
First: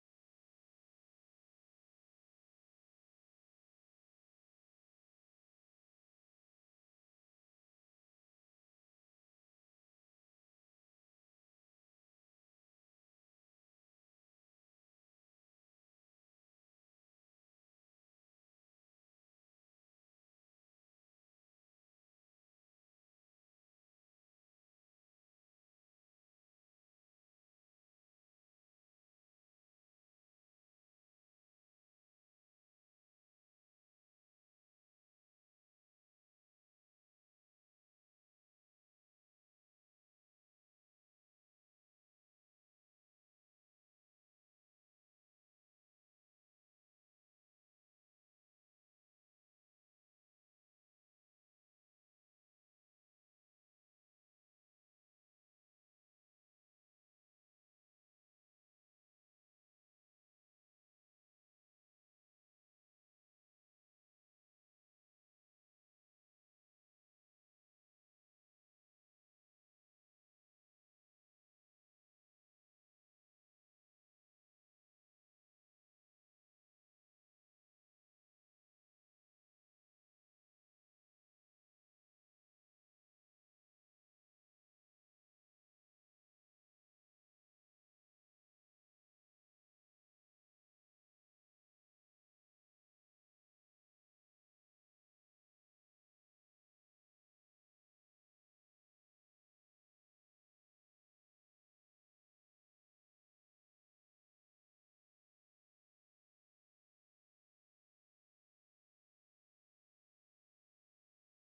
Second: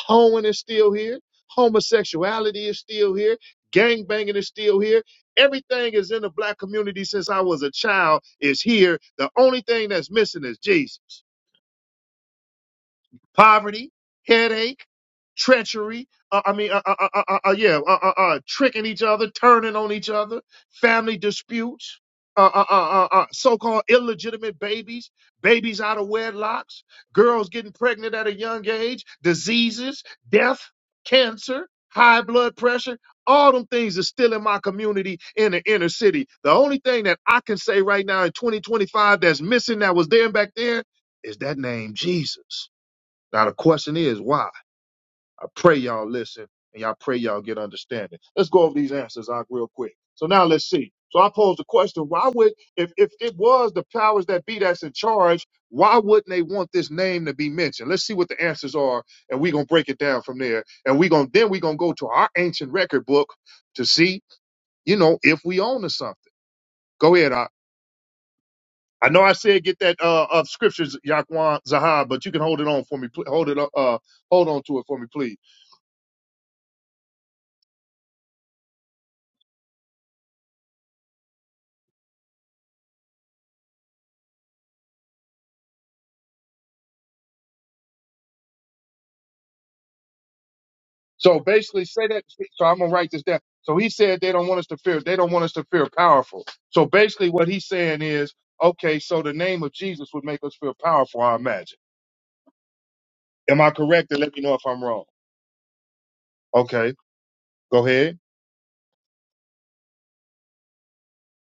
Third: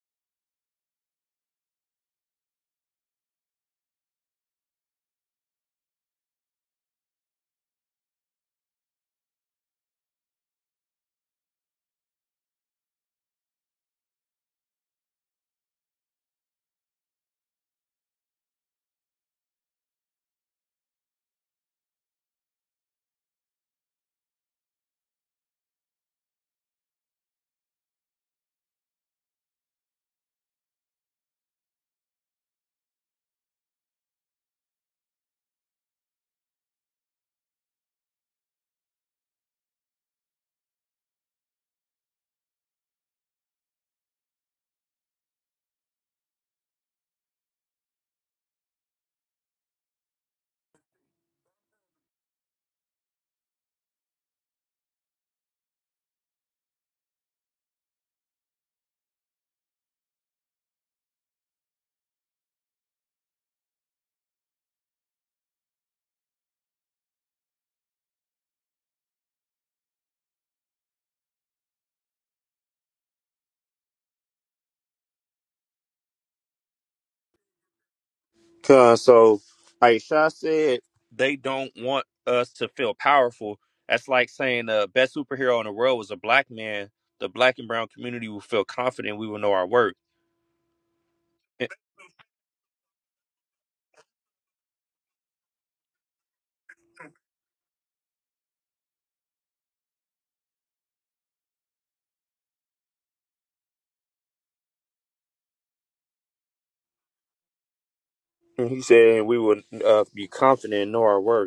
[SPEAKER 1] Hoeing is still here. Homosexuality is still here. Gangbanging is still here. Everything is in the black community since I was a child is here. The only thing that's missing is Jesus poverty, headache, treachery. Uh, I mean, uh, uh, uh, uh, uh, yeah, uh, uh, uh, tricking each other, turning on each other, family disputes, uh, uh, uh, uh, uh, so-called illegitimate babies, babies out of wedlocks, girls getting pregnant at a young age, diseases, death, cancer. High blood pressure, all them things are still in my community in the inner city. The only thing that I can say right now in 2025 that's missing that was there back then is that name Jesus. Now the question is why? I pray y'all listen and y'all pray y'all get understanding. Let's go over these answers, Ak, real quick. So now let's see. So I posed the question, why would if if it was the powers that be that's in charge, why wouldn't they want this name to be mentioned? Let's see what the answers are, and we're gonna break it down from there. And we gonna then we're gonna go to our ancient record book to see, you know, if we own to something. Go ahead, I I know I said get that uh of scriptures, Yaquan Zahab, but you can hold it on for me. pl- Hold it up, uh hold on to it for me, please.
[SPEAKER 2] Cause so Aisha said they don't want us to feel powerful. That's like saying the uh, best superhero in the world was a black man. The black and brown community will feel confident. We will know our worth.
[SPEAKER 1] So basically, say that. So I'm gonna write this down. So he said they don't want us to fear. They don't want us to fear powerful. So basically, what he's saying is, okay, so the name of Jesus would make us feel powerful. I imagine. Am I correct? And let me know if I'm wrong. Okay, go ahead.
[SPEAKER 2] And he said we will uh, be confident and know our worth.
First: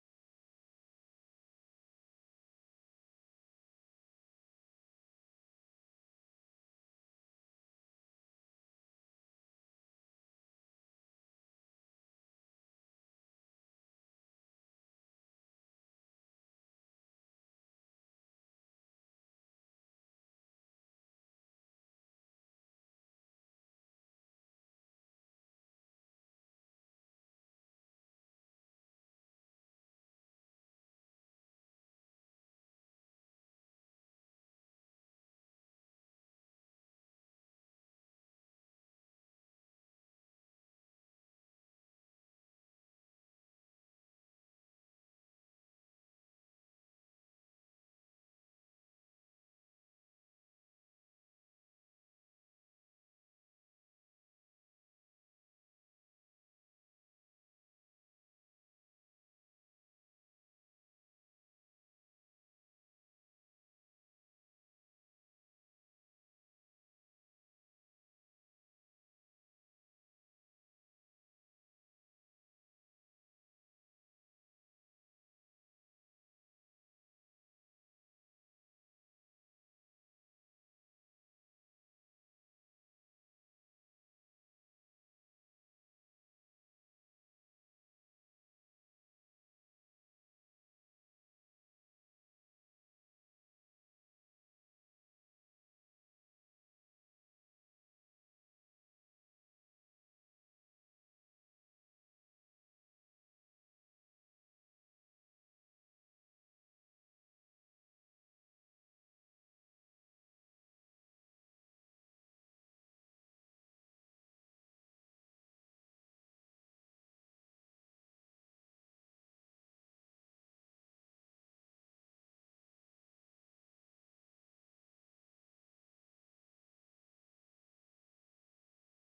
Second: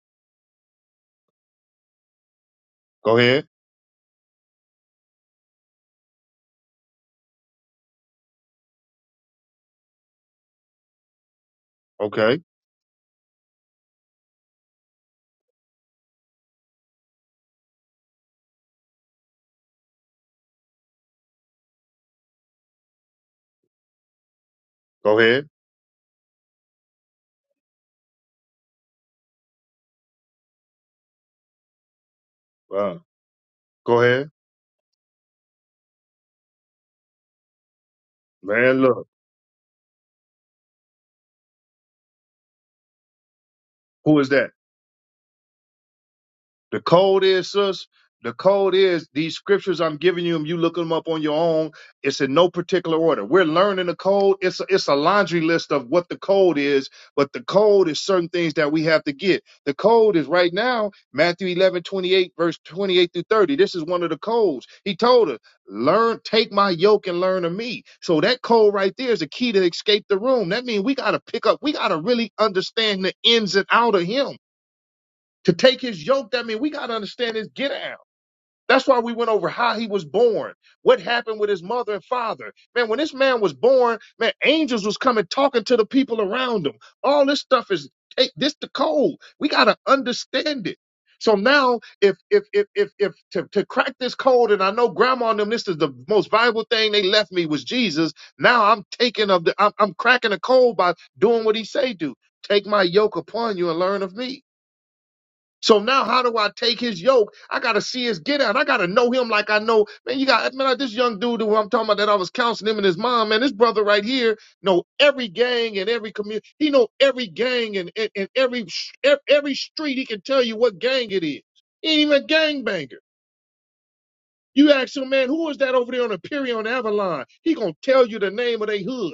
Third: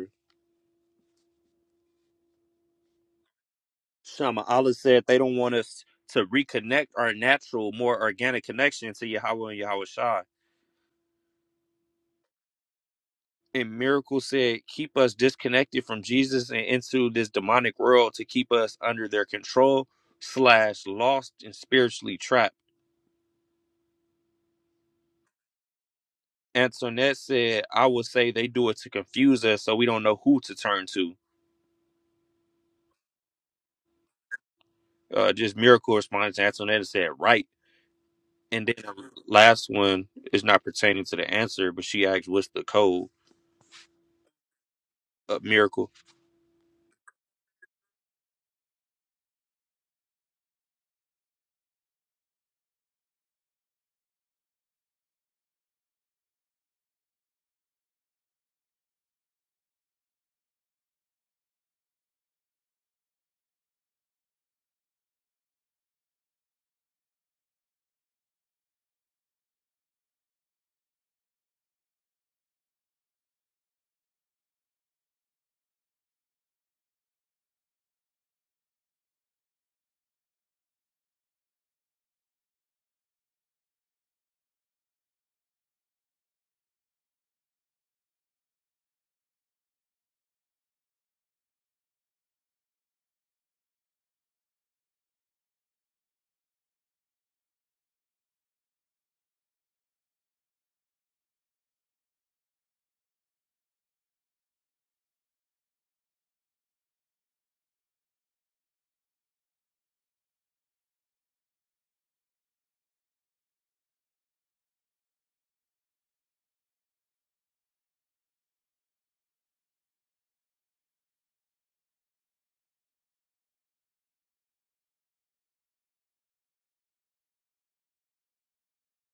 [SPEAKER 1] Go ahead.
[SPEAKER 2] Shama Allah said they don't want us to reconnect our natural, more organic connection to Yahweh and Yahweh Shai.
[SPEAKER 1] Okay,
[SPEAKER 2] And Miracle said, keep us disconnected from Jesus and into this demonic world to keep us under their control, slash, lost and spiritually trapped.
[SPEAKER 1] go ahead.
[SPEAKER 2] Antoinette said, I would say they do it to confuse us so we don't know who to turn to.
[SPEAKER 1] Uh, go ahead.
[SPEAKER 2] Uh, just Miracle responded to Antoinette and said, right. And then
[SPEAKER 1] Man, look,
[SPEAKER 2] the last one is not pertaining to the answer, but she asked, what's the code?
[SPEAKER 1] who is that?
[SPEAKER 2] Uh, miracle.
[SPEAKER 1] The code is, sis, the code is these scriptures I'm giving you, and you look them up on your own. It's in no particular order. We're learning the code. It's a, it's a laundry list of what the code is, but the code is certain things that we have to get. The code is right now Matthew 11:28 verse 28 through 30. This is one of the codes. He told us, learn, take my yoke and learn of me. So that code right there is the key to escape the room. That means we got to pick up, we got to really understand the ins and out of him to take his yoke that mean we got to understand his get out that's why we went over how he was born what happened with his mother and father man when this man was born man angels was coming talking to the people around him all this stuff is hey, this the code we got to understand it so now if if if if, if to, to crack this code and i know grandma and them this is the most valuable thing they left me was jesus now i'm taking of the i'm, I'm cracking the code by doing what he say do take my yoke upon you and learn of me so now, how do I take his yoke? I gotta see his get out. I gotta know him like I know. Man, you got man, like this young dude who I'm talking about that I was counseling him and his mom. Man, this brother right here know every gang and every community. He know every gang and, and, and every sh- ev- every street. He can tell you what gang it is. He ain't even a gang You ask him, man, who is that over there on Imperial and Avalon? He gonna tell you the name of their hood.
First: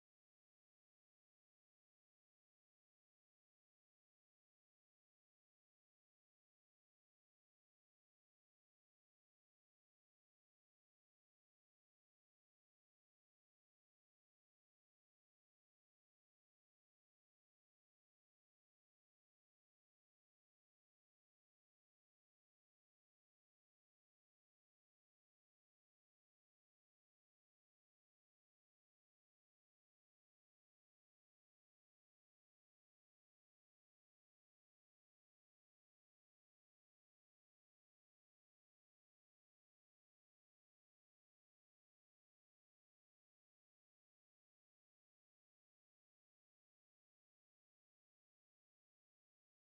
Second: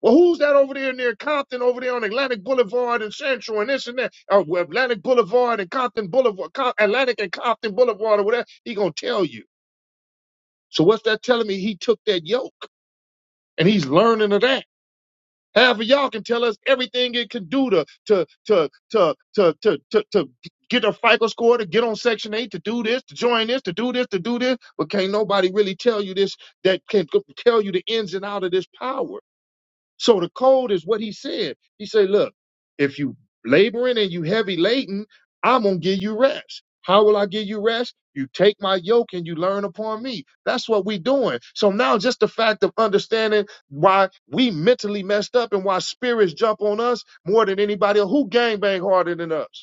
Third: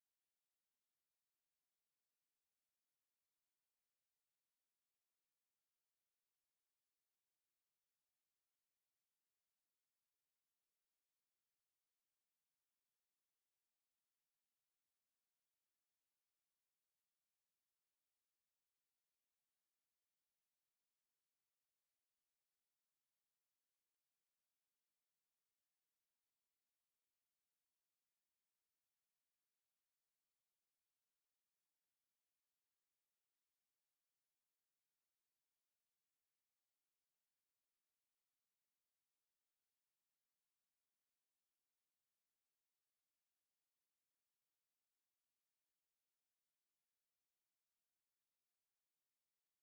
[SPEAKER 1] Well, who's that over there near Compton, over there on Atlantic Boulevard and Central and this and that? Uh, well, Atlantic Boulevard and Compton Boulevard, Com- Atlantic and Compton Boulevard or whatever. He gonna tell you. So what's that telling me? He took that yoke and he's learning of that. Half of y'all can tell us everything it can do to to to to to to to, to get a FICO score, to get on Section Eight, to do this, to join this, to do this, to do this. But can't nobody really tell you this that can tell you the ins and out of this power. So the code is what he said. He said, look, if you laboring and you heavy laden, I'm gonna give you rest. How will I give you rest? You take my yoke and you learn upon me. That's what we doing. So now just the fact of understanding why we mentally messed up and why spirits jump on us more than anybody else. Who gangbang harder than us?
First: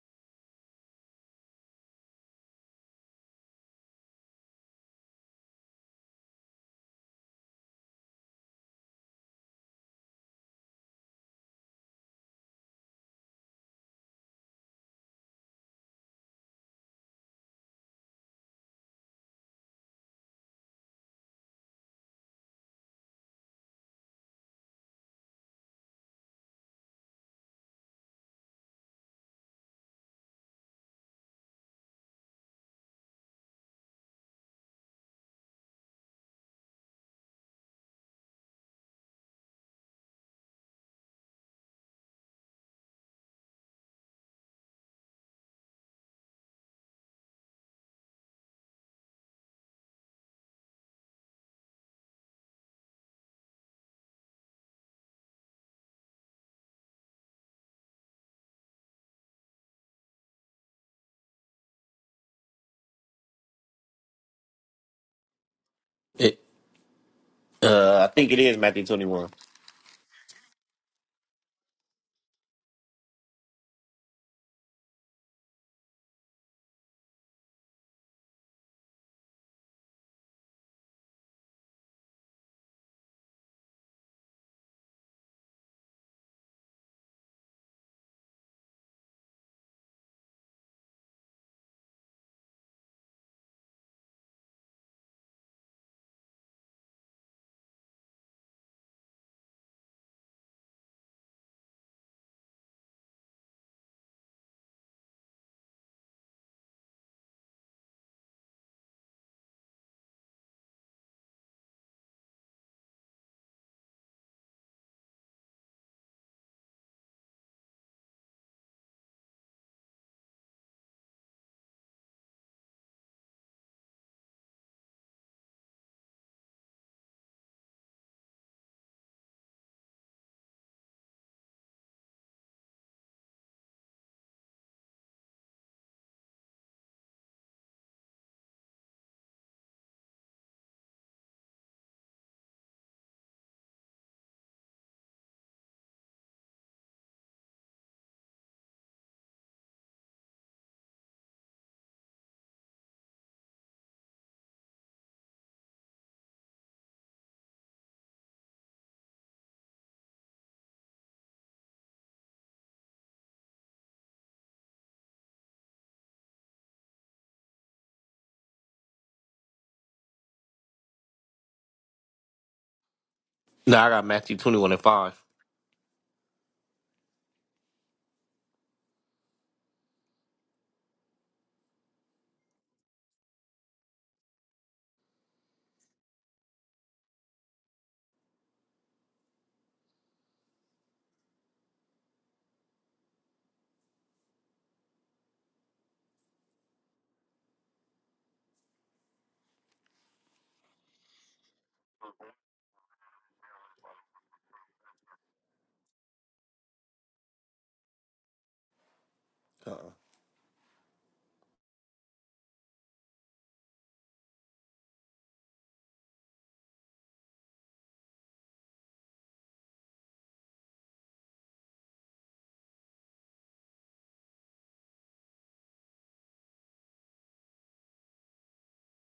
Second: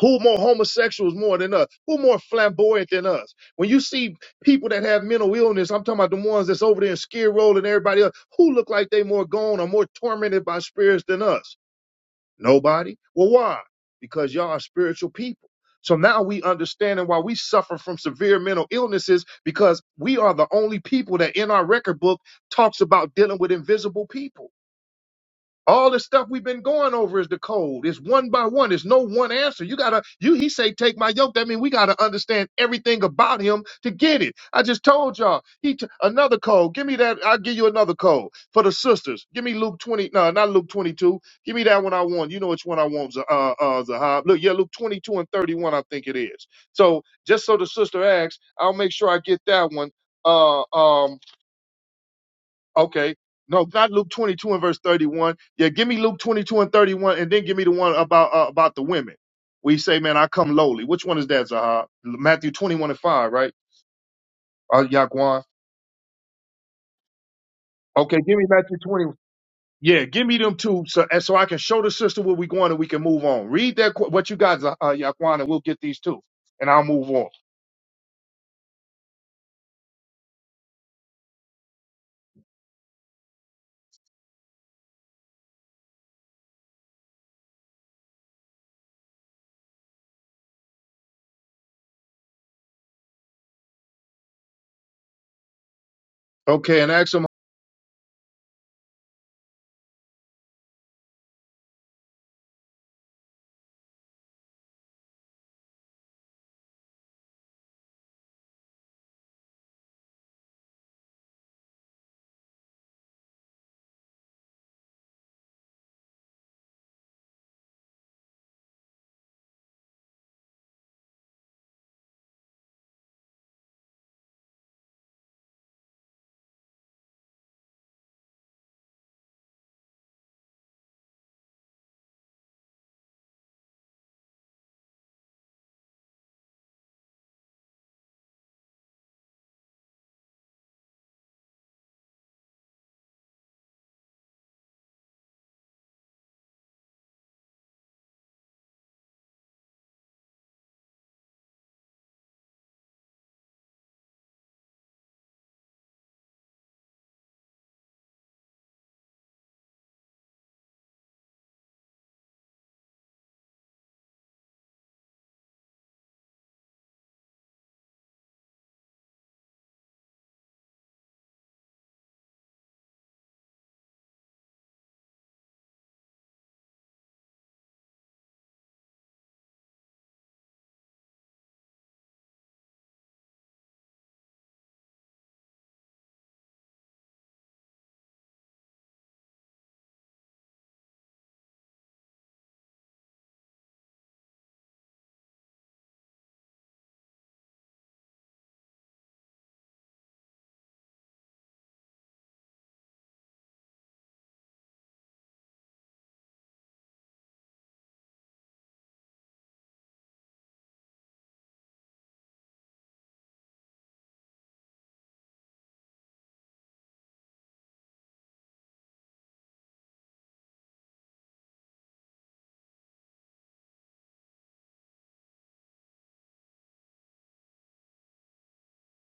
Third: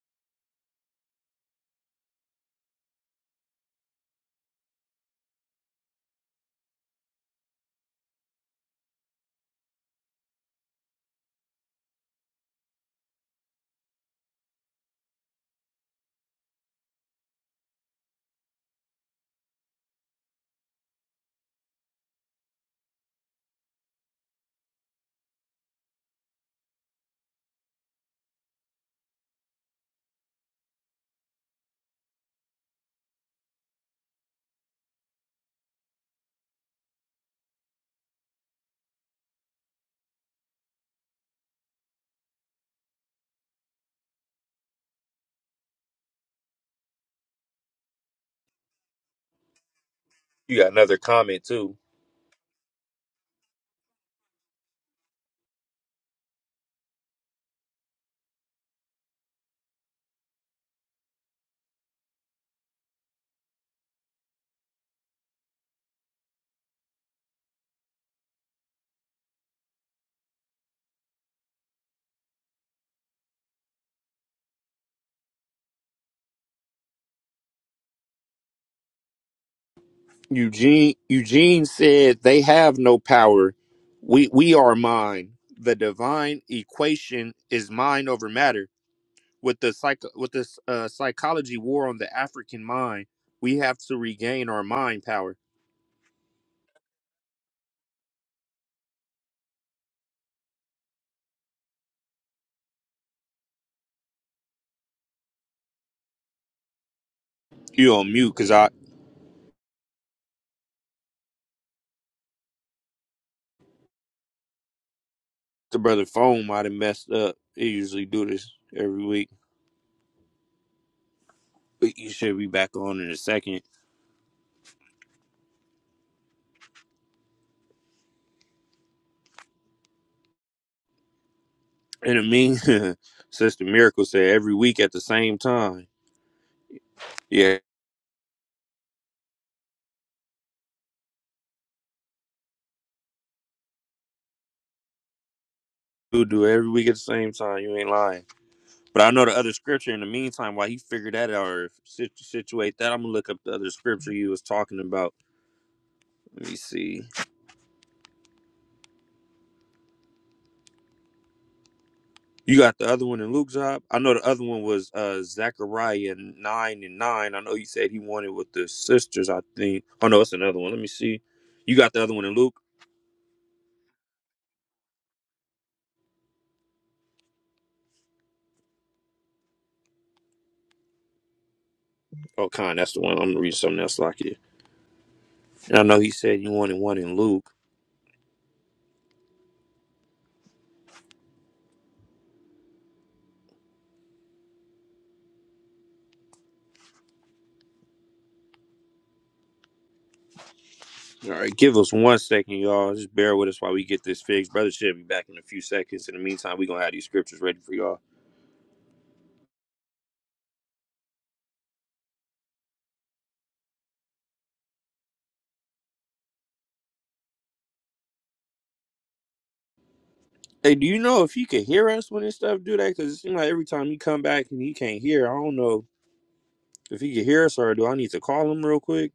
[SPEAKER 1] Who more homosexuals more than us? Who more flamboyant than us? When you see people that have mental illness, I'm talking about the ones that's over there in Skid Row and everybody else, who look like they more gone or more tormented by spirits than us? Nobody. Well, why? Because y'all are spiritual people. So now we understanding why we suffer from severe mental illnesses because we are the only people that in our record book talks about dealing with invisible people. All the stuff we've been going over is the code. It's one by one. It's no one answer. You gotta, you he say, take my yoke. That means we gotta understand everything about him to get it. I just told y'all. He t- another code. Give me that. I'll give you another code for the sisters. Give me Luke twenty. No, not Luke twenty two. Give me that one I want. You know which one I want. Z- Uh, uh, Zahab. Look, yeah, Luke twenty two and thirty one. I think it is. So just so the sister asks, I'll make sure I get that one.
[SPEAKER 2] You
[SPEAKER 1] Uh,
[SPEAKER 2] got another
[SPEAKER 1] um.
[SPEAKER 2] comment too.
[SPEAKER 1] Okay. No, not Luke 22 and verse 31. Yeah, give me Luke 22 and 31, and then give me the one about uh, about the women. We say, man, I come lowly. Which one is that, Zahar? Matthew 21 and 5, right? Uh, Yaquan.
[SPEAKER 3] It, uh, I
[SPEAKER 1] Okay,
[SPEAKER 3] think
[SPEAKER 1] give
[SPEAKER 3] it
[SPEAKER 1] me
[SPEAKER 3] is
[SPEAKER 1] Matthew
[SPEAKER 3] Matthew
[SPEAKER 1] 20.
[SPEAKER 3] 21.
[SPEAKER 1] Yeah, give me them two so, and so I can show the sister where we going and we can move on. Read that, qu- what you got, Zah- uh, Yaquan, and we'll get these two, and I'll move on.
[SPEAKER 2] Eugene Eugene said they have no power. We we are mind. The divine equation is mind over matter. With the psych with this uh, psychology war on the African mind, we have to regain our mind power.
[SPEAKER 1] Okay, and ask them,
[SPEAKER 2] You on mute because I the brother phone might have messed up. They usually do this every week, but you should be back on in a second. And I mean, Sister Miracle said every week at the same time. Yeah, do do it every week at the same time. You ain't lying. But I know the other scripture in the meantime. While he figured that out or sit- situate that, I'm gonna look up the other scripture you was talking about. Let me see. You got the other one in Luke's up. I know the other one was uh Zechariah nine and nine. I know you said he wanted with the sisters. I think. Oh no, it's another one. Let me see. You got the other one in Luke.
[SPEAKER 3] No, I got Matthew 21 and 5.
[SPEAKER 2] Oh, con. That's the one. I'm gonna read something else like it. And I know he said he wanted one in Luke. All right, give us one second, y'all. Just bear with us while we get this fixed. Brother should be back in a few seconds. In the meantime, we gonna have these scriptures ready for y'all.
[SPEAKER 3] uh
[SPEAKER 2] Hey, do you know if he can hear us when this stuff do that? Because it seems like every time he come back and he can't hear. I don't know if he can hear us or do I need to call him real quick?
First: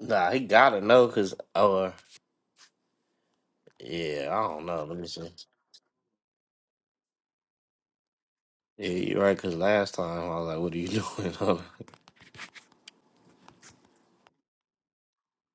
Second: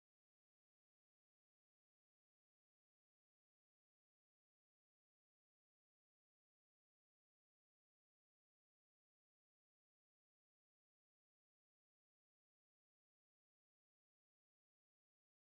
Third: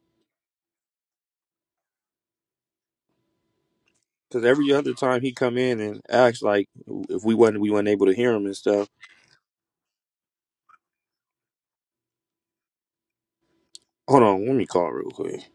[SPEAKER 3] Nah, he gotta know because, or, yeah,
[SPEAKER 2] Because
[SPEAKER 3] I don't
[SPEAKER 2] every
[SPEAKER 3] know.
[SPEAKER 2] other
[SPEAKER 3] Let me
[SPEAKER 2] time
[SPEAKER 3] see.
[SPEAKER 2] he come in and acts like if we wasn't we wasn't able to hear him and stuff.
[SPEAKER 3] Yeah, you're right, because last time I was like, what are you doing? Hold on.
[SPEAKER 2] Hold on, let me call real quick.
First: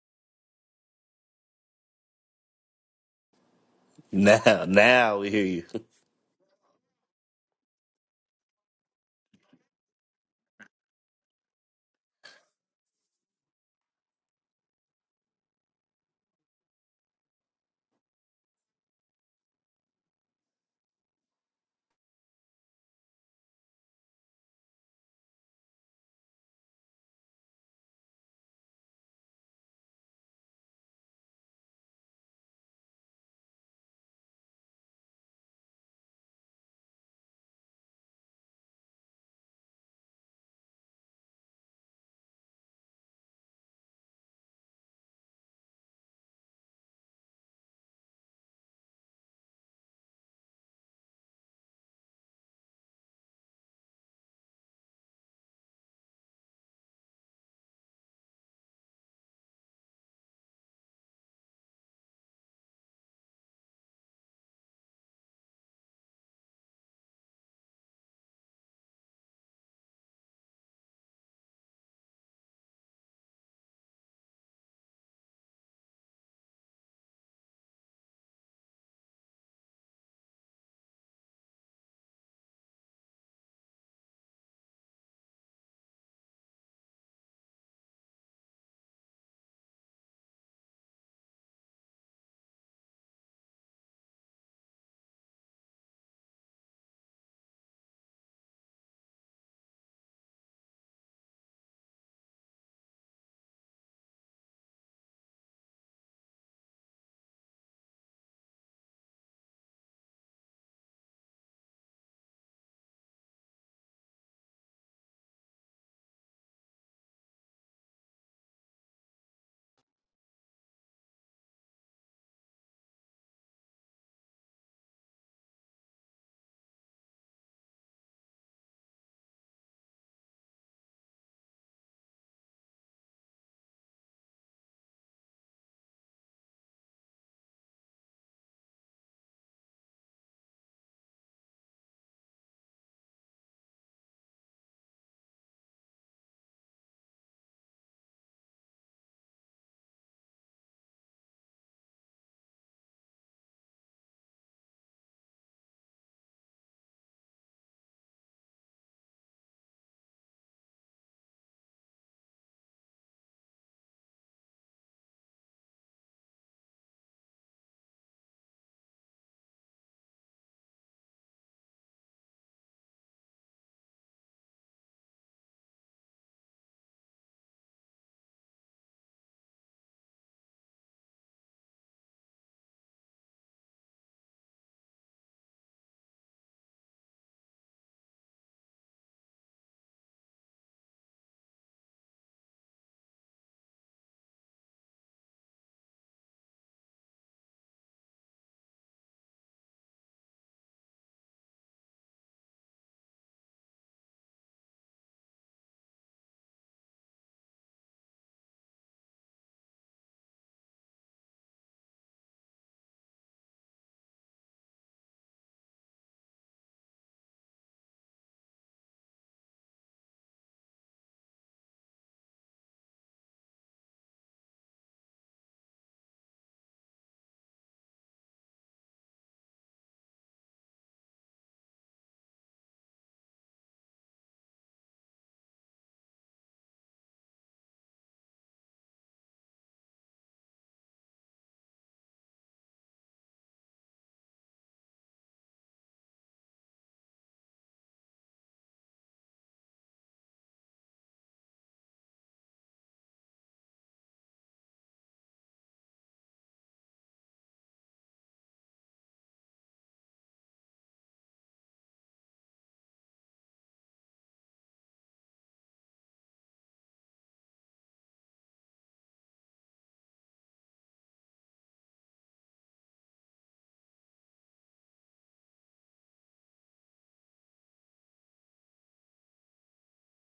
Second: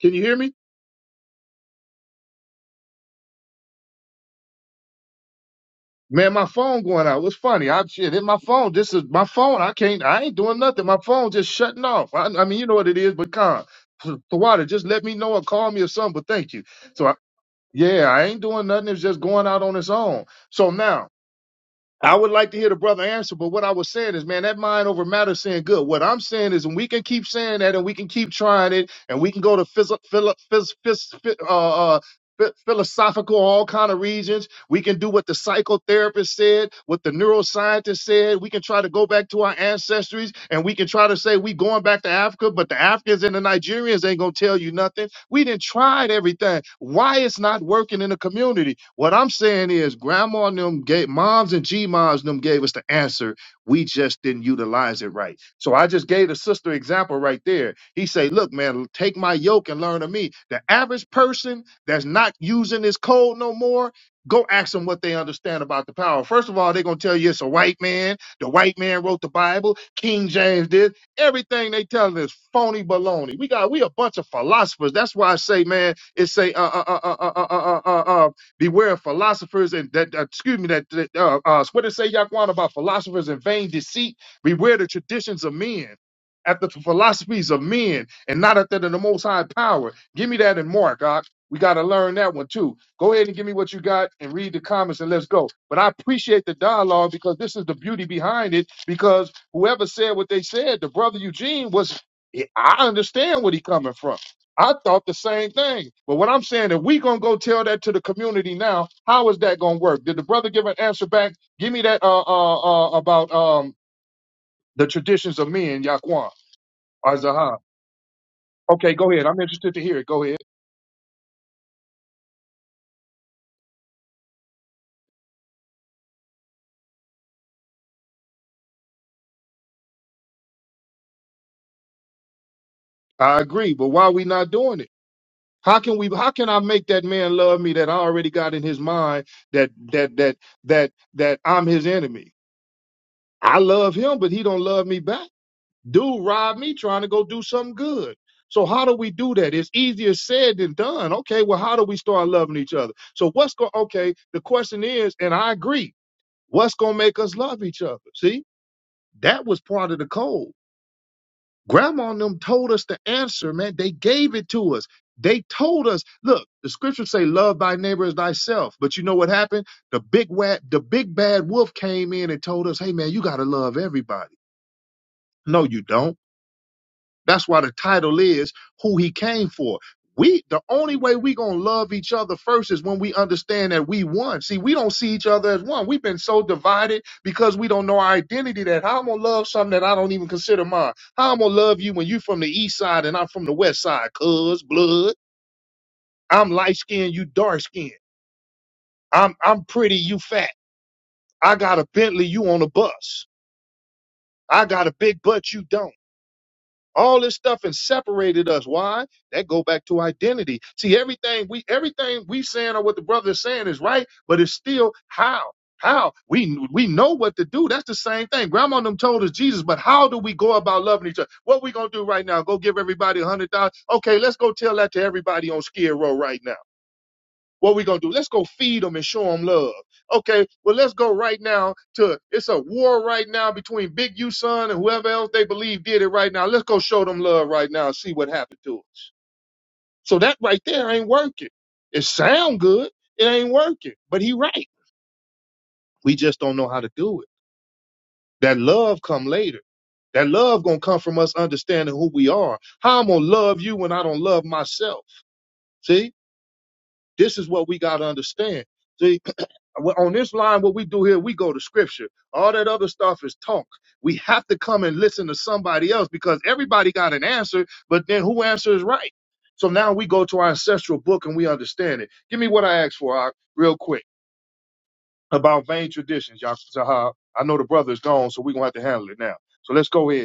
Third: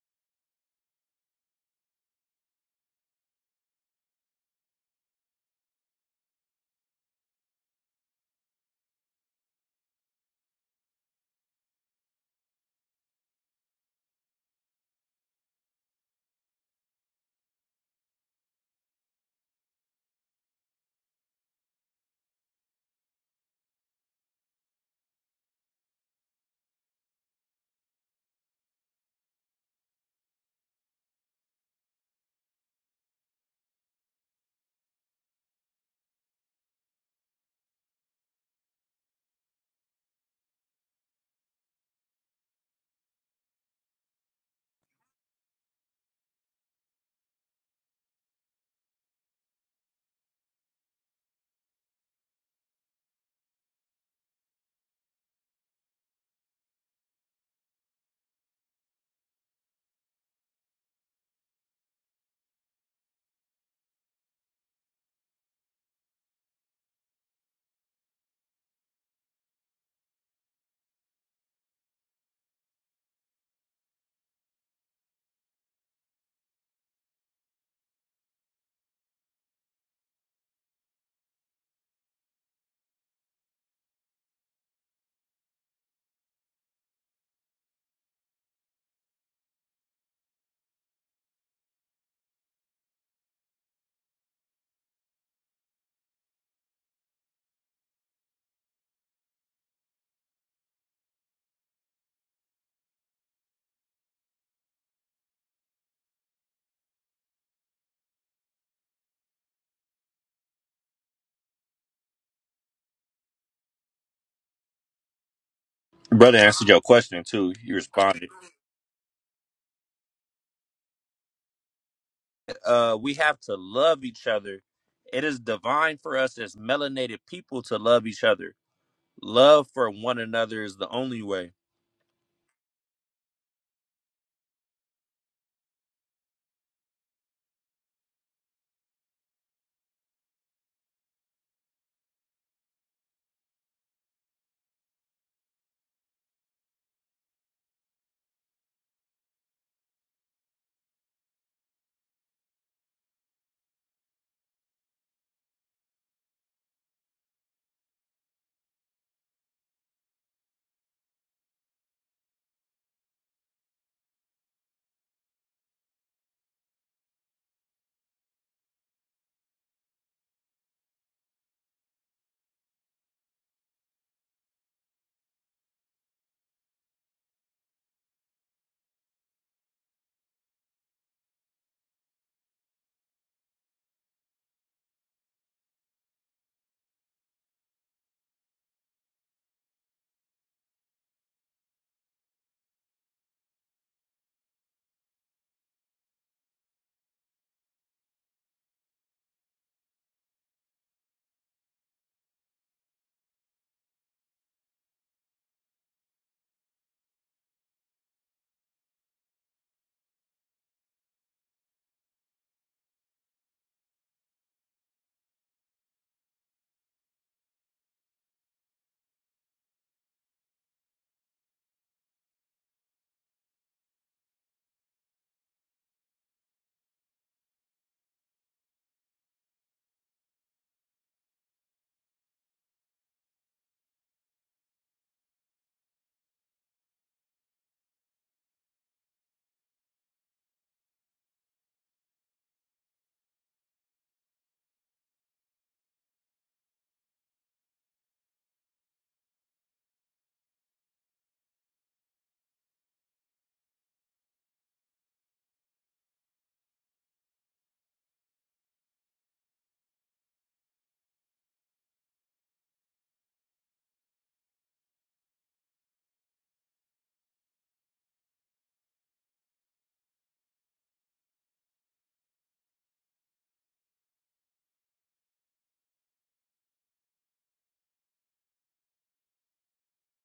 [SPEAKER 1] can you hear me?
[SPEAKER 3] now, now we hear you.
[SPEAKER 1] Man, my phone going out. What's funny? I shit. It's my phone. This is my phone. I can't. I ain't doing nothing. My phone just shutting off. I, I mean, you know what it is. But con, water. Just let me know or call me or something. But thank you. So I, yeah, I ain't doing nothing. It's just going out on its own. So now I would like to hear the brother answer. But what I was saying is, man, that mind over matter saying good. What I'm saying is, and we can keep saying that, and we can keep trying it, and we can go to phys- philo- phys- phys- phy- uh, uh, phi- philosophical all kind of regions we can do what the psychotherapist said, what the neuroscientist said. We can try to go back to our ancestries and we can try to say we going back to Africa, but the Africans and the Nigerians ain't gonna tell you nothing. We didn't tried everything. Why it's not working in the community? What I'm saying is grandma and them gave moms and G moms and them gave us the answer. We just didn't utilize it right. So I just gave the sister example right there. He say, look, man, take my yoke and learn of me. The average person that's not using this code no more go ask them what they understand about the power. First of all, they're going to tell you it's a white man. The white man wrote the Bible. King James did. Everything they telling is phony baloney. We got we a bunch of philosophers. That's why I say, man, it say uh uh uh uh uh uh uh, uh uh, beware of philosophers and that uh, excuse me that that, uh, uh what did it say Yaquan about philosophers and vain deceit. Beware the traditions of men. After the philosophies of men and not after the most high power. Give me that in Mark. Uh, we got to learn that one too. Go ahead and give me what you got and read the comments and let's go. But I appreciate the dialogue because this is the beauty behind it. Because whoever said what they said, the brother Eugene was, I understand where he coming from. I thought the same thing. But what I'm saying, if we gonna go tell that to the community now, how is that gonna work? Did the brother give an answer back? Give me that uh uh, uh about um the traditions of men, Yaquan
[SPEAKER 2] Brother answered your
[SPEAKER 1] or
[SPEAKER 2] question too.
[SPEAKER 1] Zaha.
[SPEAKER 2] You responded.
[SPEAKER 1] Okay, go ahead. I'm interested to hear it. Go ahead.
[SPEAKER 2] Uh, we have to love each other. It is divine for us as melanated people to love each other. Love for one another is the only way.
[SPEAKER 1] I agree, but why are we not doing it? How can we how can I make that man love me that I already got in his mind that that that that that I'm his enemy? I love him, but he don't love me back. Dude robbed me trying to go do something good. So how do we do that? It's easier said than done. Okay, well, how do we start loving each other? So what's going okay, the question is, and I agree, what's gonna make us love each other? See, that was part of the code. Grandma and them told us the answer, man. They gave it to us. They told us, look, the scriptures say, love thy neighbor as thyself. But you know what happened? The big wa- the big bad wolf came in and told us, hey man, you gotta love everybody. No, you don't. That's why the title is who he came for. We the only way we gonna love each other first is when we understand that we one. See, we don't see each other as one. We've been so divided because we don't know our identity that how I'm gonna love something that I don't even consider mine. How I'm gonna love you when you from the east side and I'm from the west side, cuz blood. I'm light skinned, you dark skinned. I'm I'm pretty, you fat. I got a Bentley, you on a bus. I got a big butt, you don't. All this stuff has separated us. Why? That go back to identity. See, everything we everything we saying or what the brother is saying is right, but it's still how. How we we know what to do. That's the same thing. Grandma and them told us Jesus, but how do we go about loving each other? What we gonna do right now? Go give everybody a hundred thousand? Okay, let's go tell that to everybody on Skid Row right now. What we gonna do? Let's go feed them and show them love. Okay, well let's go right now to it's a war right now between Big U son and whoever else they believe did it right now. Let's go show them love right now and see what happened to us. So that right there ain't working. It sound good, it ain't working. But he right. We just don't know how to do it. That love come later. That love gonna come from us understanding who we are. How I'm gonna love you when I don't love myself. See? This is what we got to understand. See, on this line, what we do here, we go to scripture. All that other stuff is talk. We have to come and listen to somebody else because everybody got an answer, but then who answers right? So now we go to our ancestral book and we understand it. Give me what I asked for, Ak, real quick, about vain traditions, y'all. I know the brother is gone, so we're going to have to handle it now. So let's go ahead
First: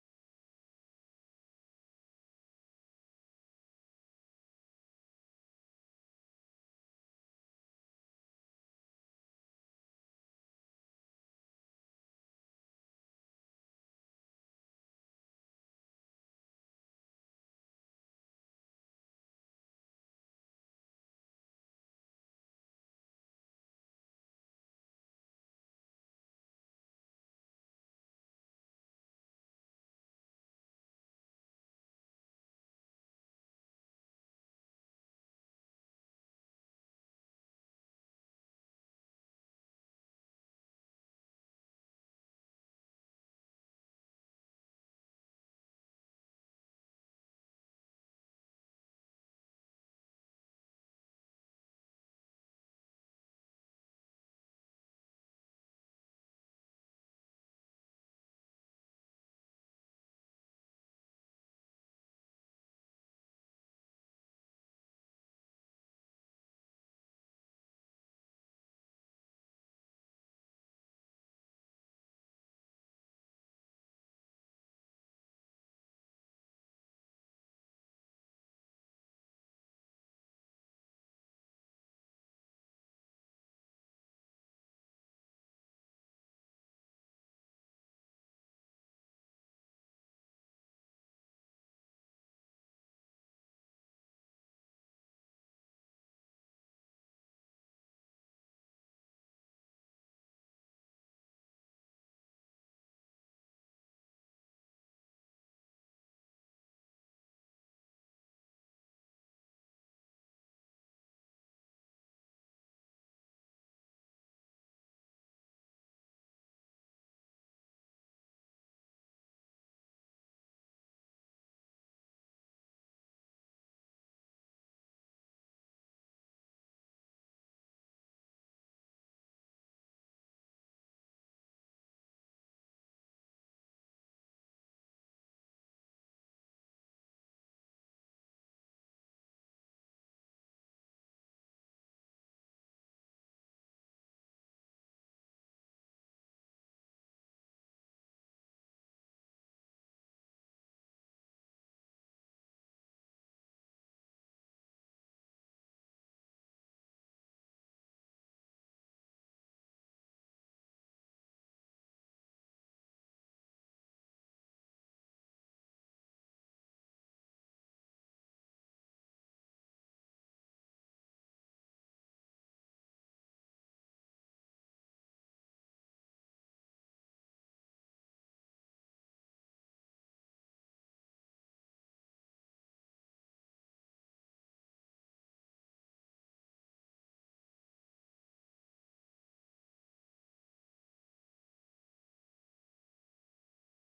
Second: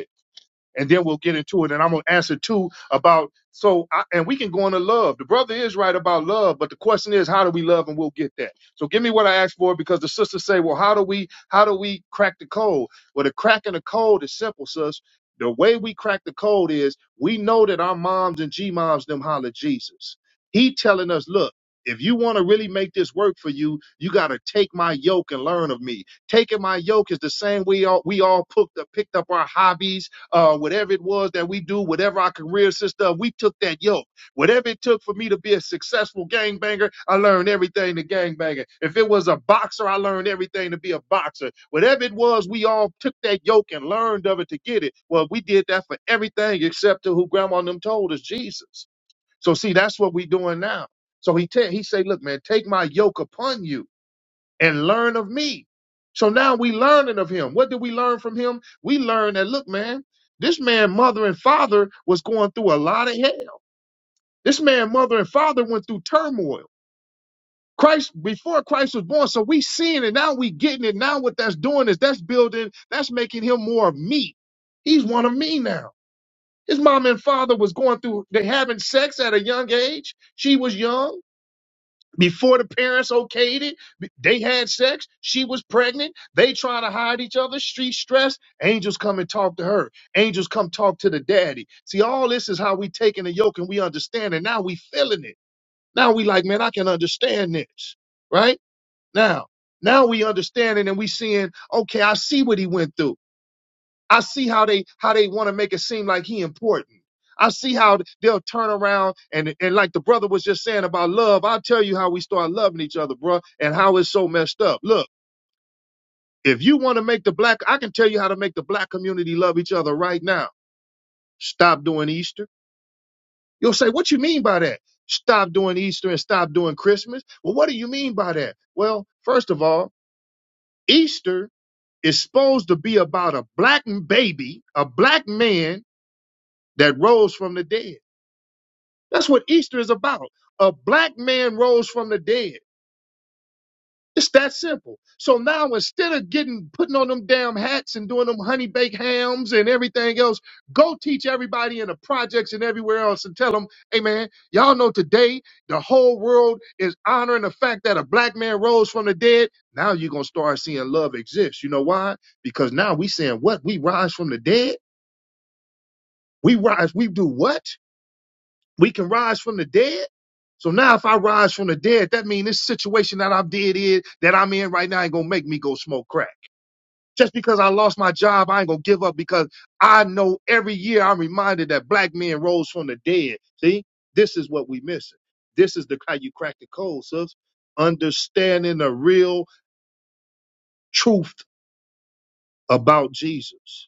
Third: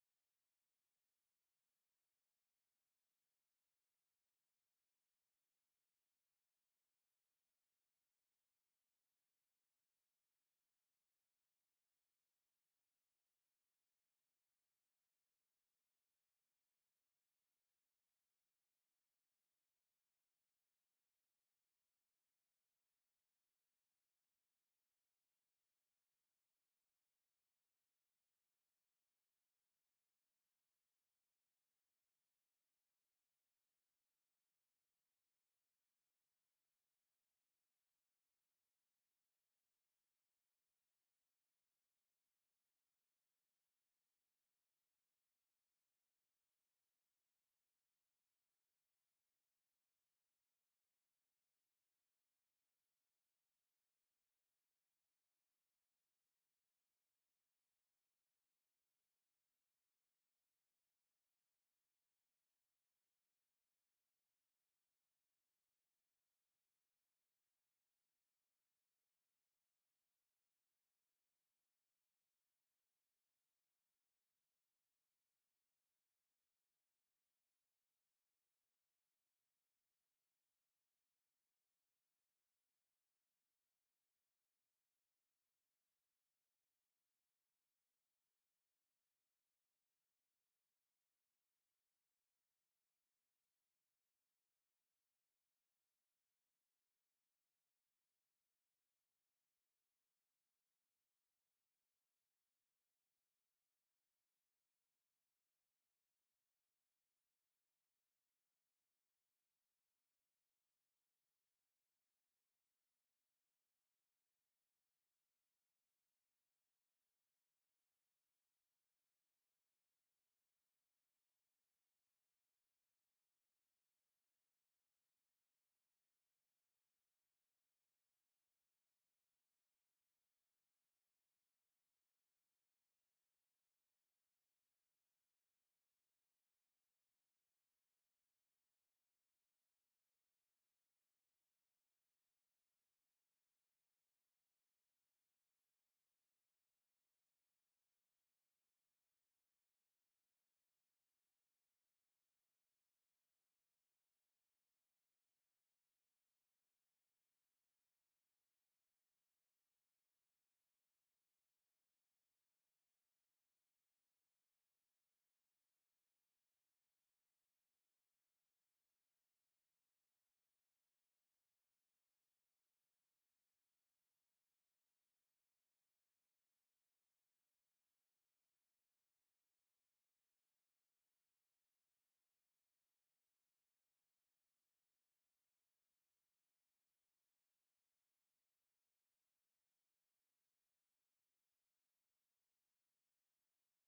[SPEAKER 1] and then we'll get into it. And I'm gonna answer two about so, I, and we can go into love. The brother is right about love, but the question is, how do we love? And we'll get that. So give me what I asked for because the sisters say, well, how do we, how do we crack the code? Well, the crack in the code is simple, sis. The way we crack the code is we know that our moms and G moms them holler Jesus. He telling us, look. If you want to really make this work for you, you got to take my yoke and learn of me. Taking my yoke is the same way all, we all picked up, picked up our hobbies uh, whatever it was that we do, whatever our careers and stuff, we took that yoke. Whatever it took for me to be a successful gangbanger, I learned everything to gangbanger. If it was a boxer, I learned everything to be a boxer. Whatever it was, we all took that yoke and learned of it to get it. Well, we did that for everything except to who grandma and them told us, Jesus. So see, that's what we doing now. So he te- he say, look, man, take my yoke upon you and learn of me. So now we learning of him. What did we learn from him? We learned that look, man, this man, mother and father was going through a lot of hell. This man, mother and father went through turmoil. Christ before Christ was born, so we seeing it now. We getting it now. What that's doing is that's building, that's making him more of me. He's one of me now. His mom and father was going through. They having sex at a young age. She was young before the parents okayed it b- they had sex she was pregnant they trying to hide each other street stress angels come and talk to her angels come talk to the daddy see all this is how we taking the yoke and we understand it now we feeling it now we like man i can understand this right now now we understand it and we seeing okay i see what he went through I see how they how they want to make it seem like he important. I see how they'll turn around and and like the brother was just saying about love. I'll tell you how we start loving each other, bro, and how it's so messed up. Look, if you want to make the black, I can tell you how to make the black community love each other right now. Stop doing Easter. You'll say, what you mean by that? Stop doing Easter and stop doing Christmas. Well, what do you mean by that? Well, first of all, Easter is supposed to be about a black baby, a black man that rose from the dead. That's what Easter is about. A black man rose from the dead. It's that simple. So now instead of getting putting on them damn hats and doing them honey baked hams and everything else, go teach everybody in the projects and everywhere else and tell them, hey man, y'all know today the whole world is honoring the fact that a black man rose from the dead. Now you're gonna start seeing love exist. You know why? Because now we saying what? We rise from the dead? We rise, we do what? We can rise from the dead. So now if I rise from the dead, that means this situation that I'm dead in, that I'm in right now ain't gonna make me go smoke crack. Just because I lost my job, I ain't gonna give up because I know every year I'm reminded that black men rose from the dead. See, this is what we missing. This is the how you crack the code, sis. Understanding the real truth about Jesus.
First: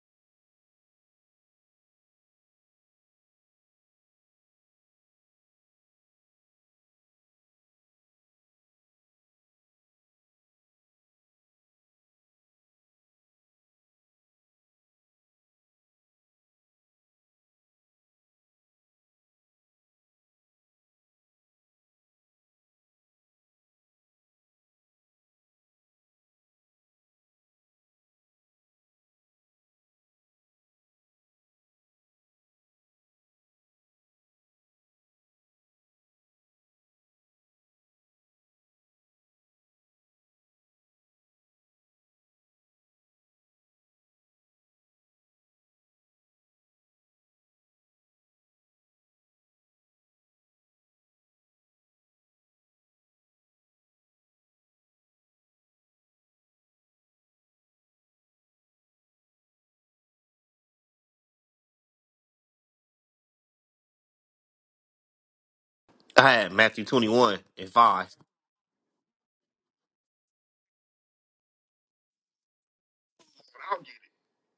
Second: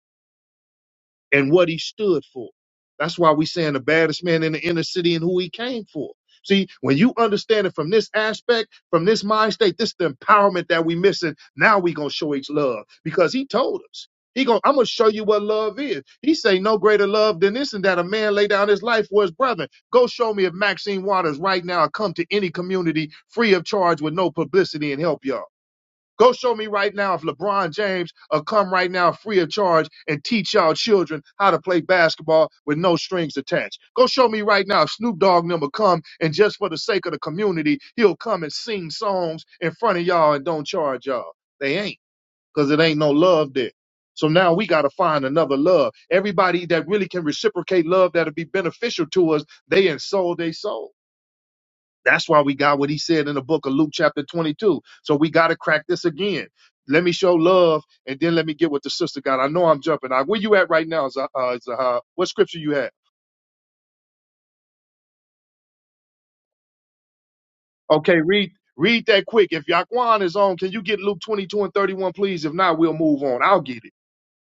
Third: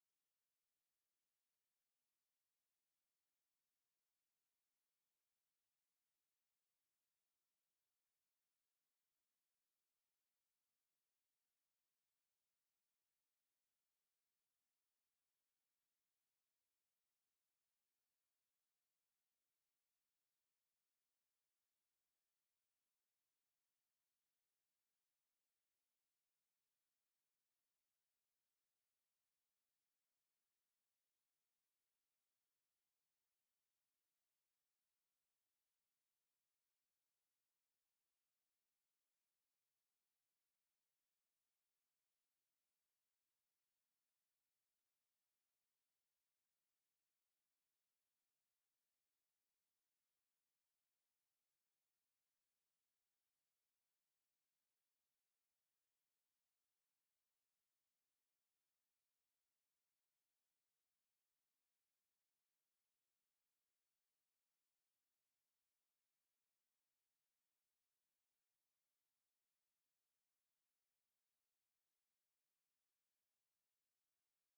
[SPEAKER 1] and what he stood for. That's why we saying the baddest man in the inner city and who he came for. See, when you understand it from this aspect, from this mind state, this is the empowerment that we missing. Now we gonna show each love because he told us. He going to I'm gonna show you what love is. He say no greater love than this and that a man lay down his life for his brethren. Go show me if Maxine Waters right now come to any community free of charge with no publicity and help y'all. Go show me right now if LeBron James will come right now free of charge and teach y'all children how to play basketball with no strings attached. Go show me right now if Snoop Dogg and them will come and just for the sake of the community, he'll come and sing songs in front of y'all and don't charge y'all. They ain't because it ain't no love there. So now we got to find another love. Everybody that really can reciprocate love that'll be beneficial to us, they ensoul they soul. That's why we got what he said in the book of Luke chapter 22. So we got to crack this again. Let me show love and then let me get what the sister got. I know I'm jumping. Uh, Where you at right now, Zah- uh, Zahar? What scripture you have?
[SPEAKER 3] I had Matthew 21 and 5.
[SPEAKER 1] Okay, read read that quick. If Yaquan is on, can you get Luke 22 and 31, please? If not, we'll move on. I'll get it.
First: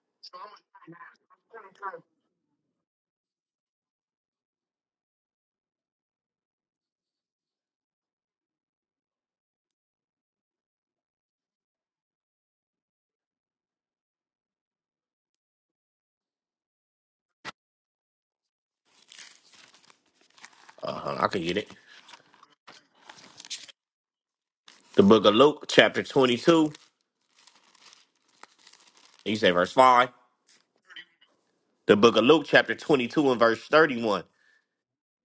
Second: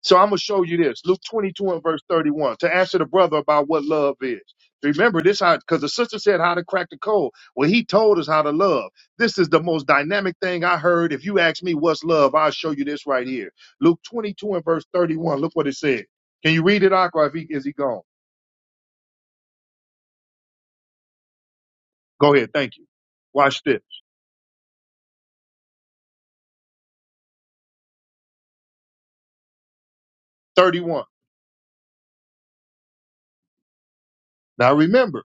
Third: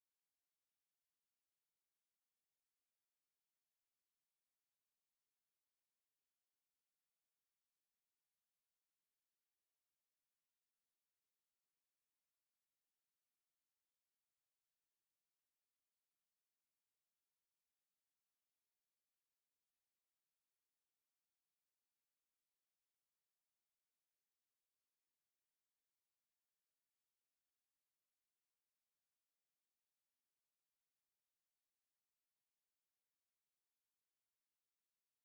[SPEAKER 1] So I'm going to show you this. Luke 22 and verse 31 to answer the brother about what love is. Remember this how because the sister said how to crack the code. Well, he told us how to love. This is the most dynamic thing I heard. If you ask me what's love, I'll show you this right here. Luke 22 and verse 31. Look what it said. Can you read it, Aqua? If he, is he gone?
[SPEAKER 3] Uh, hold on, I can get it.
[SPEAKER 1] Go ahead. Thank you. Watch this.
[SPEAKER 3] The book of Luke, chapter 22. You say verse 5.
[SPEAKER 1] 31.
[SPEAKER 3] The book of Luke, chapter 22 and verse 31.
[SPEAKER 1] Now remember,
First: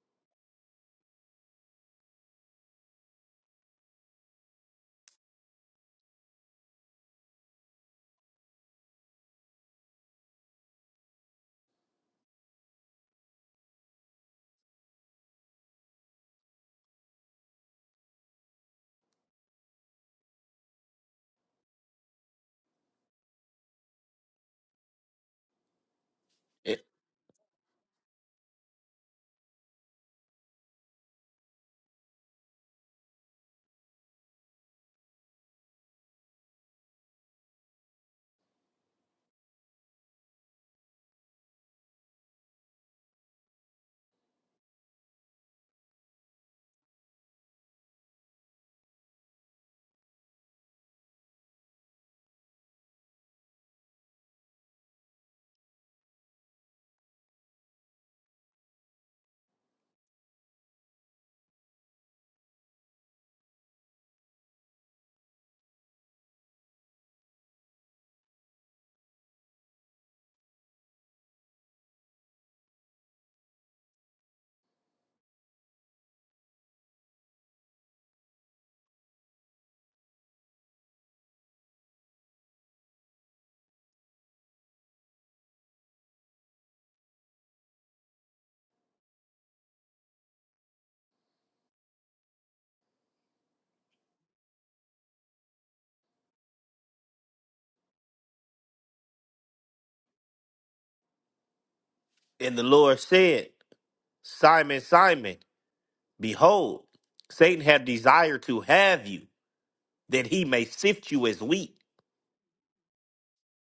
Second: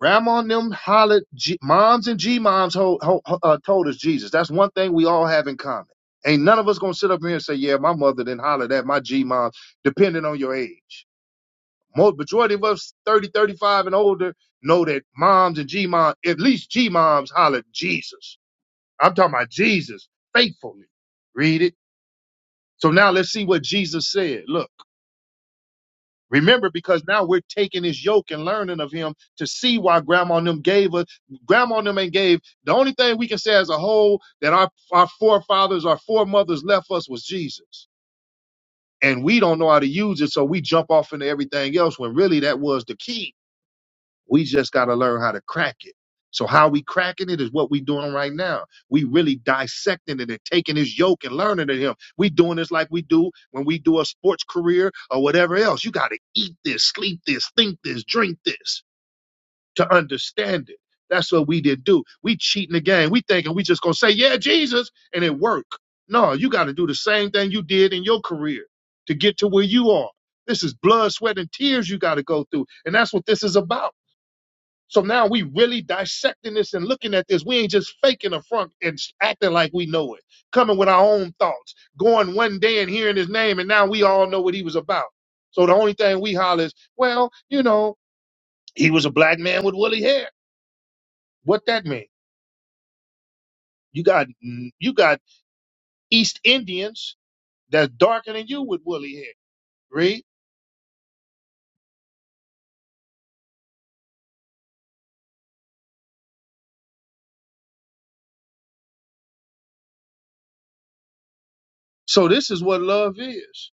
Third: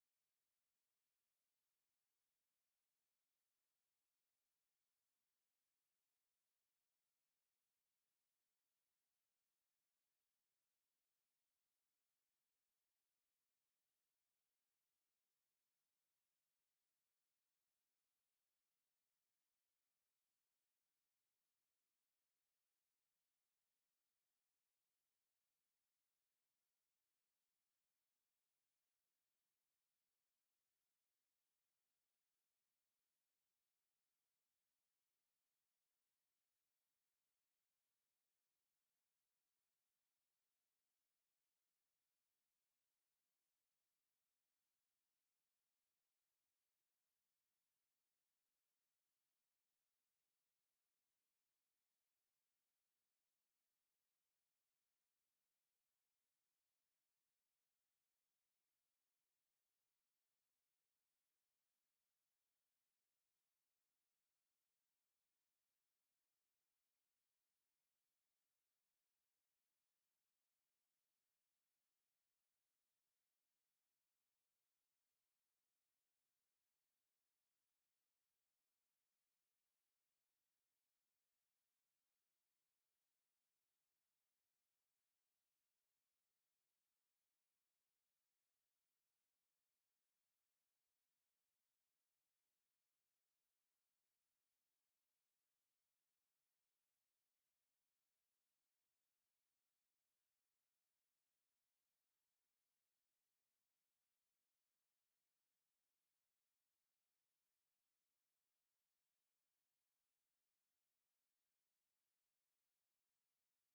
[SPEAKER 1] grandma and them hollered, G- moms and G moms ho- ho- ho- uh, told us Jesus. That's one thing we all have in common. Ain't none of us gonna sit up here and say, yeah, my mother didn't holler that, my G mom, depending on your age. Most majority of us 30, 35 and older know that moms and G moms, at least G moms hollered Jesus. I'm talking about Jesus faithfully. Read it. So now let's see what Jesus said. Look. Remember,
[SPEAKER 3] It,
[SPEAKER 1] because now we're taking his yoke and learning of him to see why grandma and them gave us. Grandma and them ain't gave. The only thing we can say as a whole that our, our forefathers, our foremothers left us was Jesus. And we don't know how to use it, so we jump off into everything else when really that was the key we just got to learn how to crack it. So how we cracking it is what we doing right now. We really dissecting it and taking his yoke and learning of him. We doing this like we do when we do a sports career or whatever else. You got to eat this, sleep this, think this, drink this to understand it. That's what we did do. We cheating the game. We thinking we just gonna say yeah Jesus and it work. No, you got to do the same thing you did in your career to get to where you are. This is blood, sweat, and tears you got to go through, and that's what this is about. So now we really dissecting this and looking at this. We ain't just faking a front and s- acting like we know it, coming with our own thoughts, going one day and hearing his name, and now we all know what he was about. So the only thing we holler is, well, you know, he was a black man with woolly hair. What that mean? You got mm, you got East Indians that's darker than you with woolly hair. Read.
[SPEAKER 3] and the Lord said, Simon, Simon. Behold, Satan had desired to have you, that he may sift you as wheat.
[SPEAKER 1] So this is what love is.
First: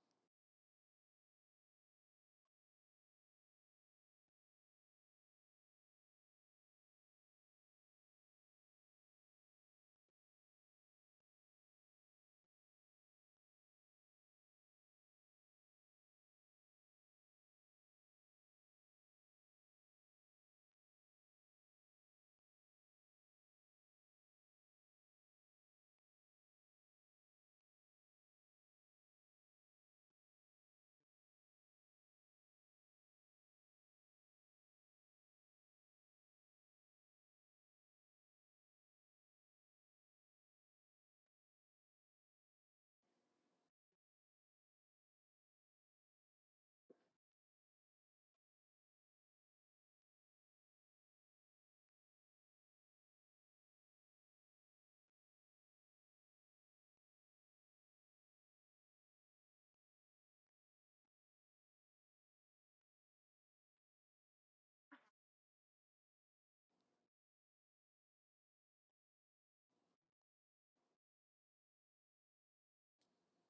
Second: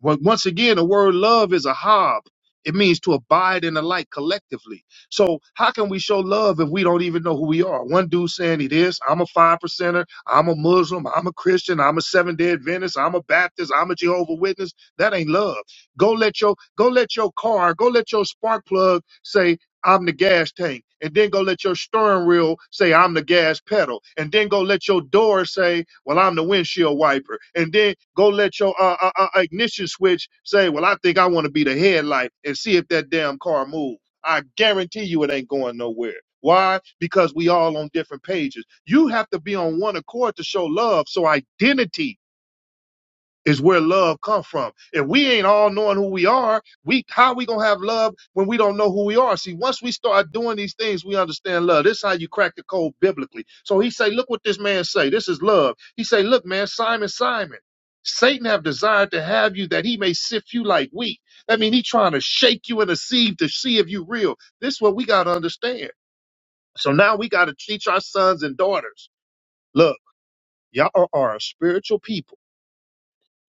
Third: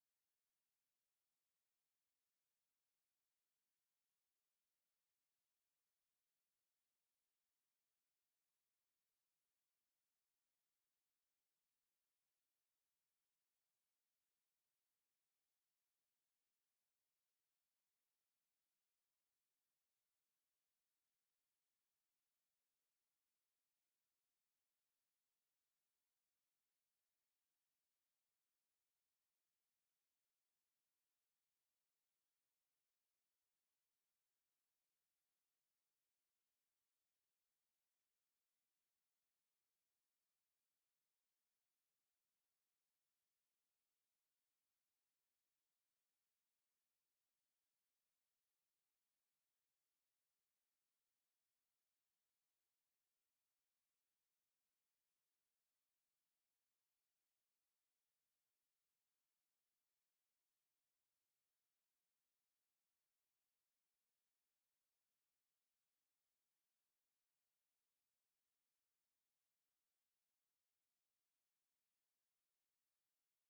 [SPEAKER 1] Well, once again, the word love is a hob. It means to abide in the light collectively. So how can we show love if we don't even know who we are? One dude saying he this, I'm a five percenter, I'm a Muslim, I'm a Christian, I'm a Seventh day Adventist, I'm a Baptist, I'm a Jehovah Witness. That ain't love. Go let your go let your car, go let your spark plug say I'm the gas tank. And then go let your steering wheel say, I'm the gas pedal. And then go let your door say, well, I'm the windshield wiper. And then go let your uh, uh, uh, ignition switch say, well, I think I want to be the headlight and see if that damn car moves. I guarantee you it ain't going nowhere. Why? Because we all on different pages. You have to be on one accord to show love. So identity is where love come from. If we ain't all knowing who we are, we how we gonna have love when we don't know who we are? See, once we start doing these things, we understand love. This is how you crack the code biblically. So he say, look what this man say. This is love. He say, look, man, Simon, Simon, Satan have desired to have you that he may sift you like wheat. That mean, he trying to shake you in a sieve to see if you real. This is what we gotta understand. So now we gotta teach our sons and daughters. Look, y'all are a spiritual people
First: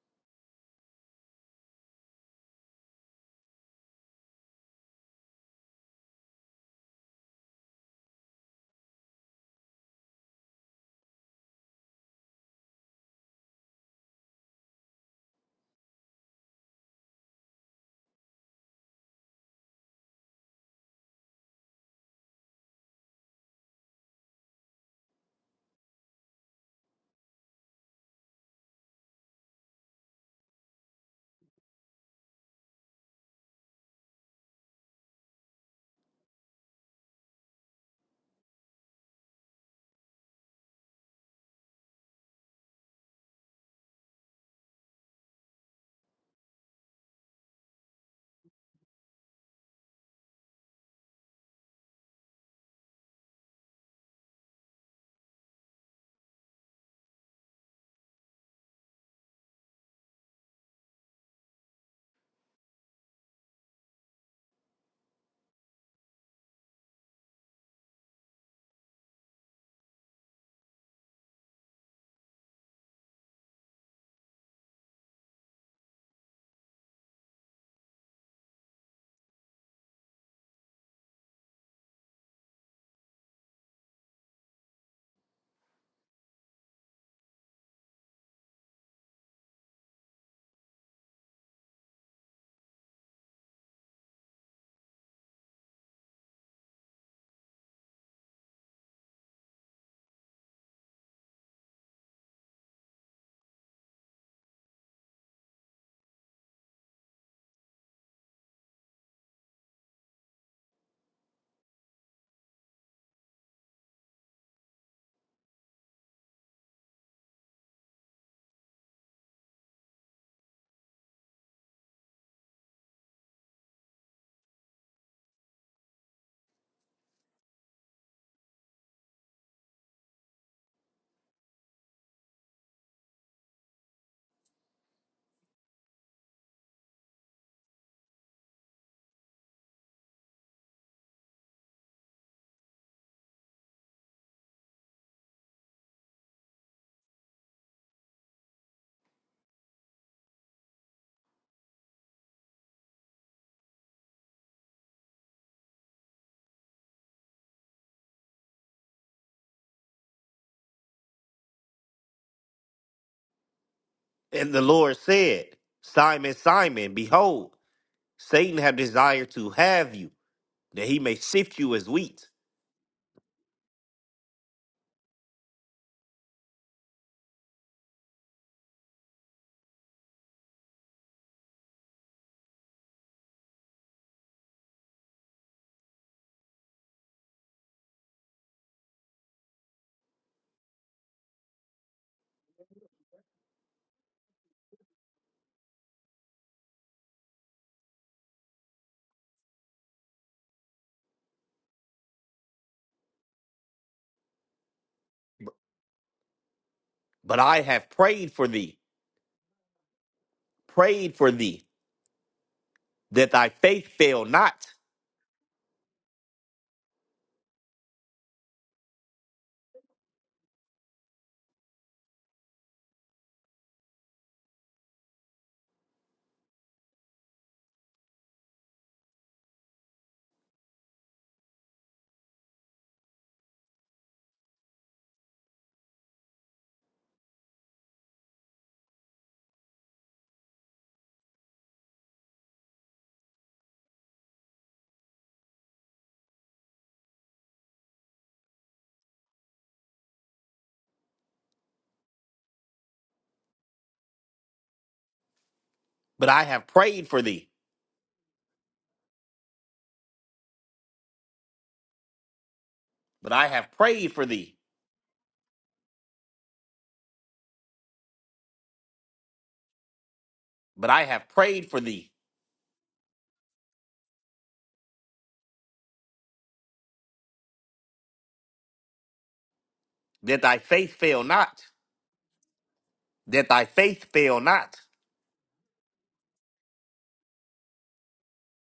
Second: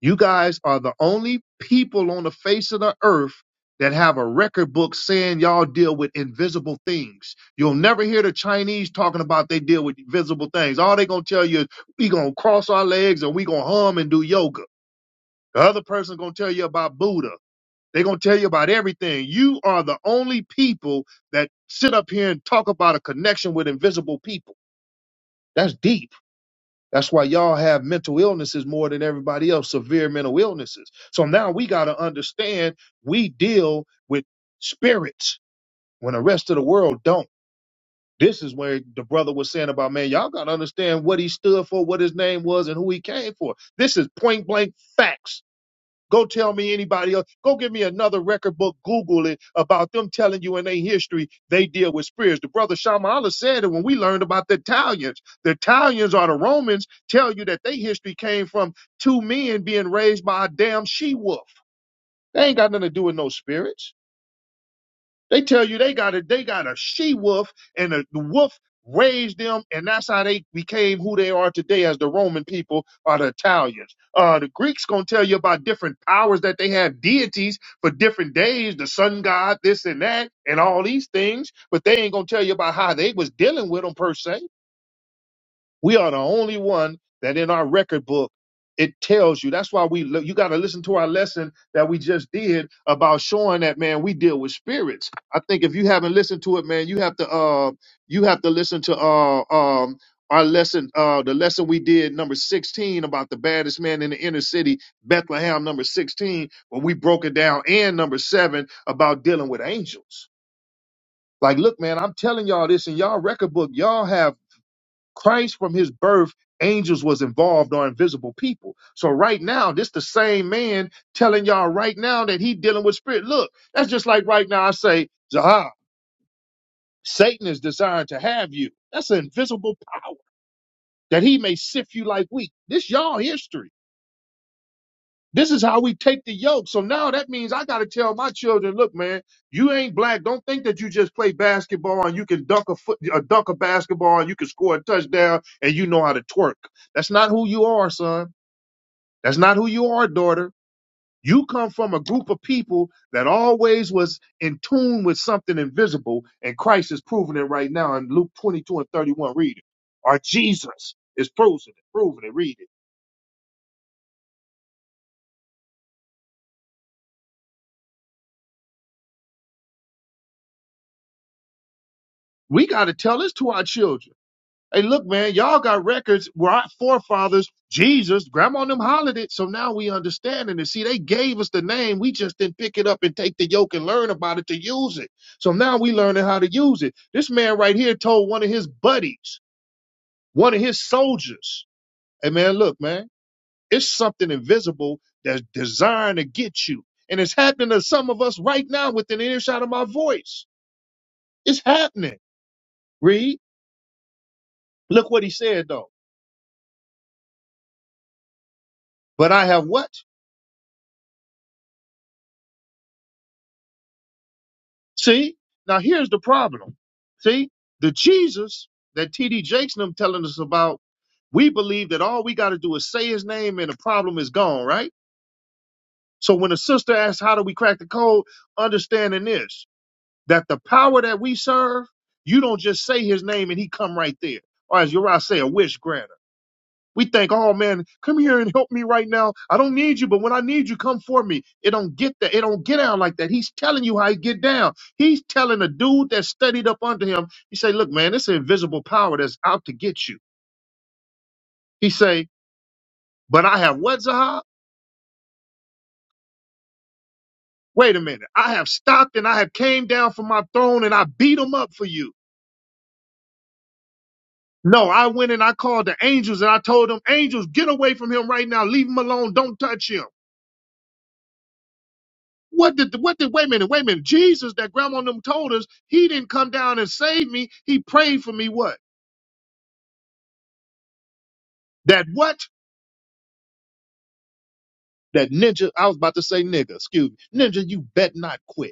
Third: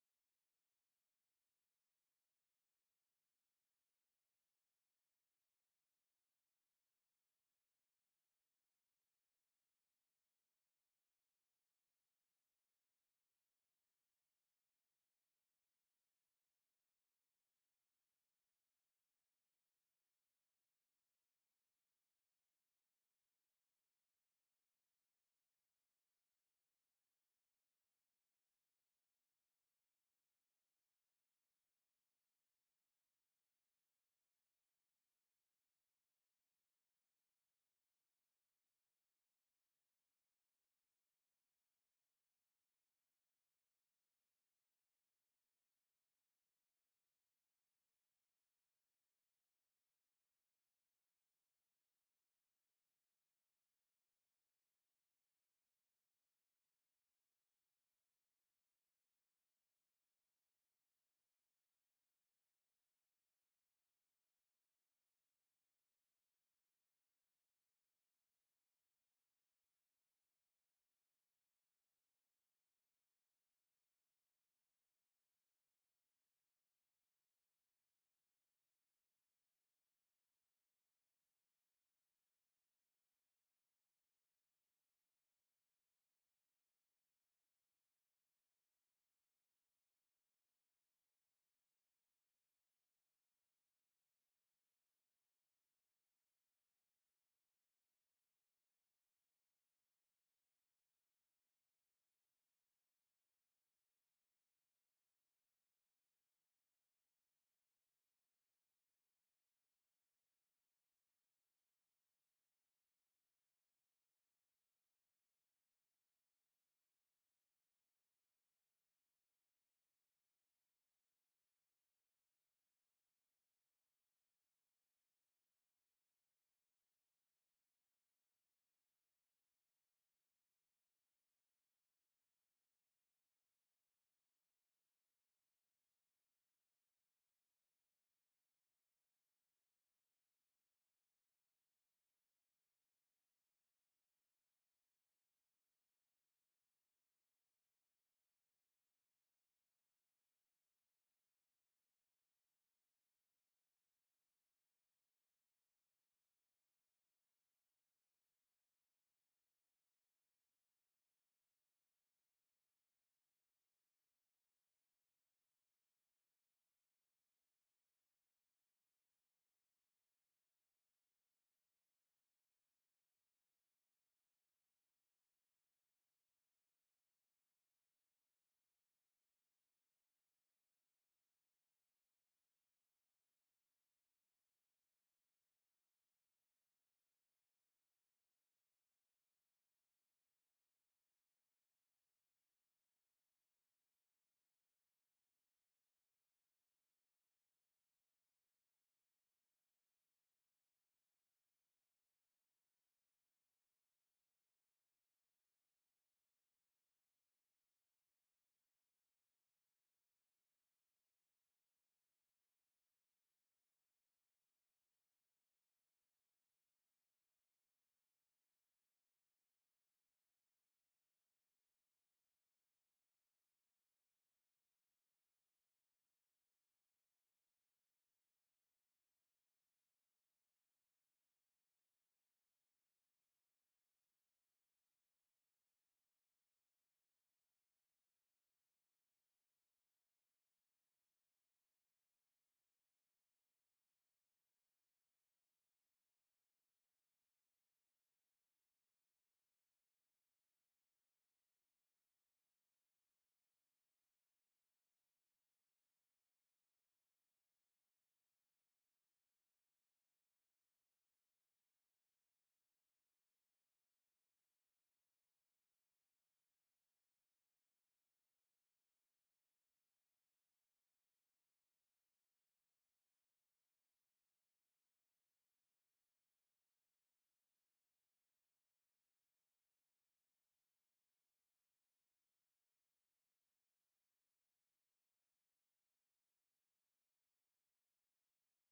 [SPEAKER 1] you guys are the only people on the face of the earth that have a record book saying y'all deal with invisible things. You'll never hear the Chinese talking about they deal with visible things. All they gonna tell you is we gonna cross our legs and we gonna hum and do yoga. The other person gonna tell you about Buddha. They gonna tell you about everything. You are the only people that sit up here and talk about a connection with invisible people. That's deep. That's why y'all have mental illnesses more than everybody else, severe mental illnesses. So now we got to understand we deal with spirits when the rest of the world don't. This is where the brother was saying about, man, y'all got to understand what he stood for, what his name was, and who he came for. This is point blank facts Go tell me anybody else. Go give me another record book. Google it about them telling you in their history they deal with spirits. The brother Shamala said it when we learned about the Italians. The Italians or the Romans tell you that their history came from two men being raised by a damn she wolf. They ain't got nothing to do with no spirits. They tell you they got a they got a she wolf and a, the wolf raised them, and that's how they became who they are today as the Roman people or the Italians. Uh, the Greeks gonna tell you about different powers that they have deities for different days, the sun god, this and that, and all these things, but they ain't gonna tell you about how they was dealing with them per se. We are the only one that in our record book it tells you. That's why we look, you got to listen to our lesson that we just did about showing that man we deal with spirits. I think if you haven't listened to it, man, you have to uh you have to listen to uh um our lesson uh the lesson we did number 16 about the baddest man in the inner city bethlehem number 16 when we broke it down and number 7 about dealing with angels like look man i'm telling y'all this in y'all record book y'all have Christ from his birth, angels was involved or invisible people. So right now, this the same man telling y'all right now that he dealing with spirit. Look, that's just like right now I say, Zaha, Satan is desiring to have you. That's an invisible power that he may sift you like wheat. This y'all history. This is how we take the yoke. So now that means I got to tell my children, look, man, you ain't black. Don't think that you just play basketball and you can dunk a foot, uh, dunk a basketball and you can score a touchdown and you know how to twerk. That's not who you are, son. That's not who you are, daughter. You come from a group of people that always was in tune with something invisible, and Christ is proving it right now in Luke 22 and 31. Read it. Or Jesus is proving it, proving it, read it.
[SPEAKER 3] And the Lord said, Simon, Simon, behold, Satan have desired to have you, that he may sift you as wheat.
[SPEAKER 1] We got to tell this to our children. Hey, look, man, y'all got records where our forefathers, Jesus, grandma and them hollered it. So now we understanding it. see, they gave us the name. We just didn't pick it up and take the yoke and learn about it to use it. So now we learning how to use it. This man right here told one of his buddies, one of his soldiers, hey, man, look, man, it's something invisible that's designed to get you. And it's happening to some of us right now within earshot of my voice. It's happening. Read. Look what he said, though.
[SPEAKER 3] But I have prayed for thee,
[SPEAKER 1] But I have what?
[SPEAKER 3] prayed for thee, that thy faith fail not.
[SPEAKER 1] See, now here's the problem. See, the Jesus that TD Jakes and them telling us about, we believe that all we got to do is say his name and the problem is gone, right? So when a sister asks, how do we crack the code? Understanding this, that the power that we serve, you don't just say his name and he come right there. Or as Uriah say, a wish granted. We think, oh man, come here and help me right now. I don't need you, but when I need you, come for me. It don't get that. It don't get down like that. He's telling you how he get down. He's telling a dude that studied up under him. He say, look, man, this invisible power that's out to get you. He say, but I have what, Zahab?
[SPEAKER 3] But I have prayed for thee,
[SPEAKER 1] Wait a minute. I have stopped and I have came down from my throne and I beat him up for you.
[SPEAKER 3] but I have prayed for thee,
[SPEAKER 1] No, I went and I called the angels and I told them, angels, get away from him right now. Leave him alone. Don't touch him.
[SPEAKER 3] but I have prayed for thee,
[SPEAKER 1] What did the what did wait a minute, wait a minute. Jesus that grandma and them told us, he didn't come down and save me. He prayed for me what?
[SPEAKER 3] that thy faith fail not,
[SPEAKER 1] That what?
[SPEAKER 3] that thy faith fail not.
[SPEAKER 1] That ninja, I was about to say nigga, excuse me. Ninja, you bet not quit.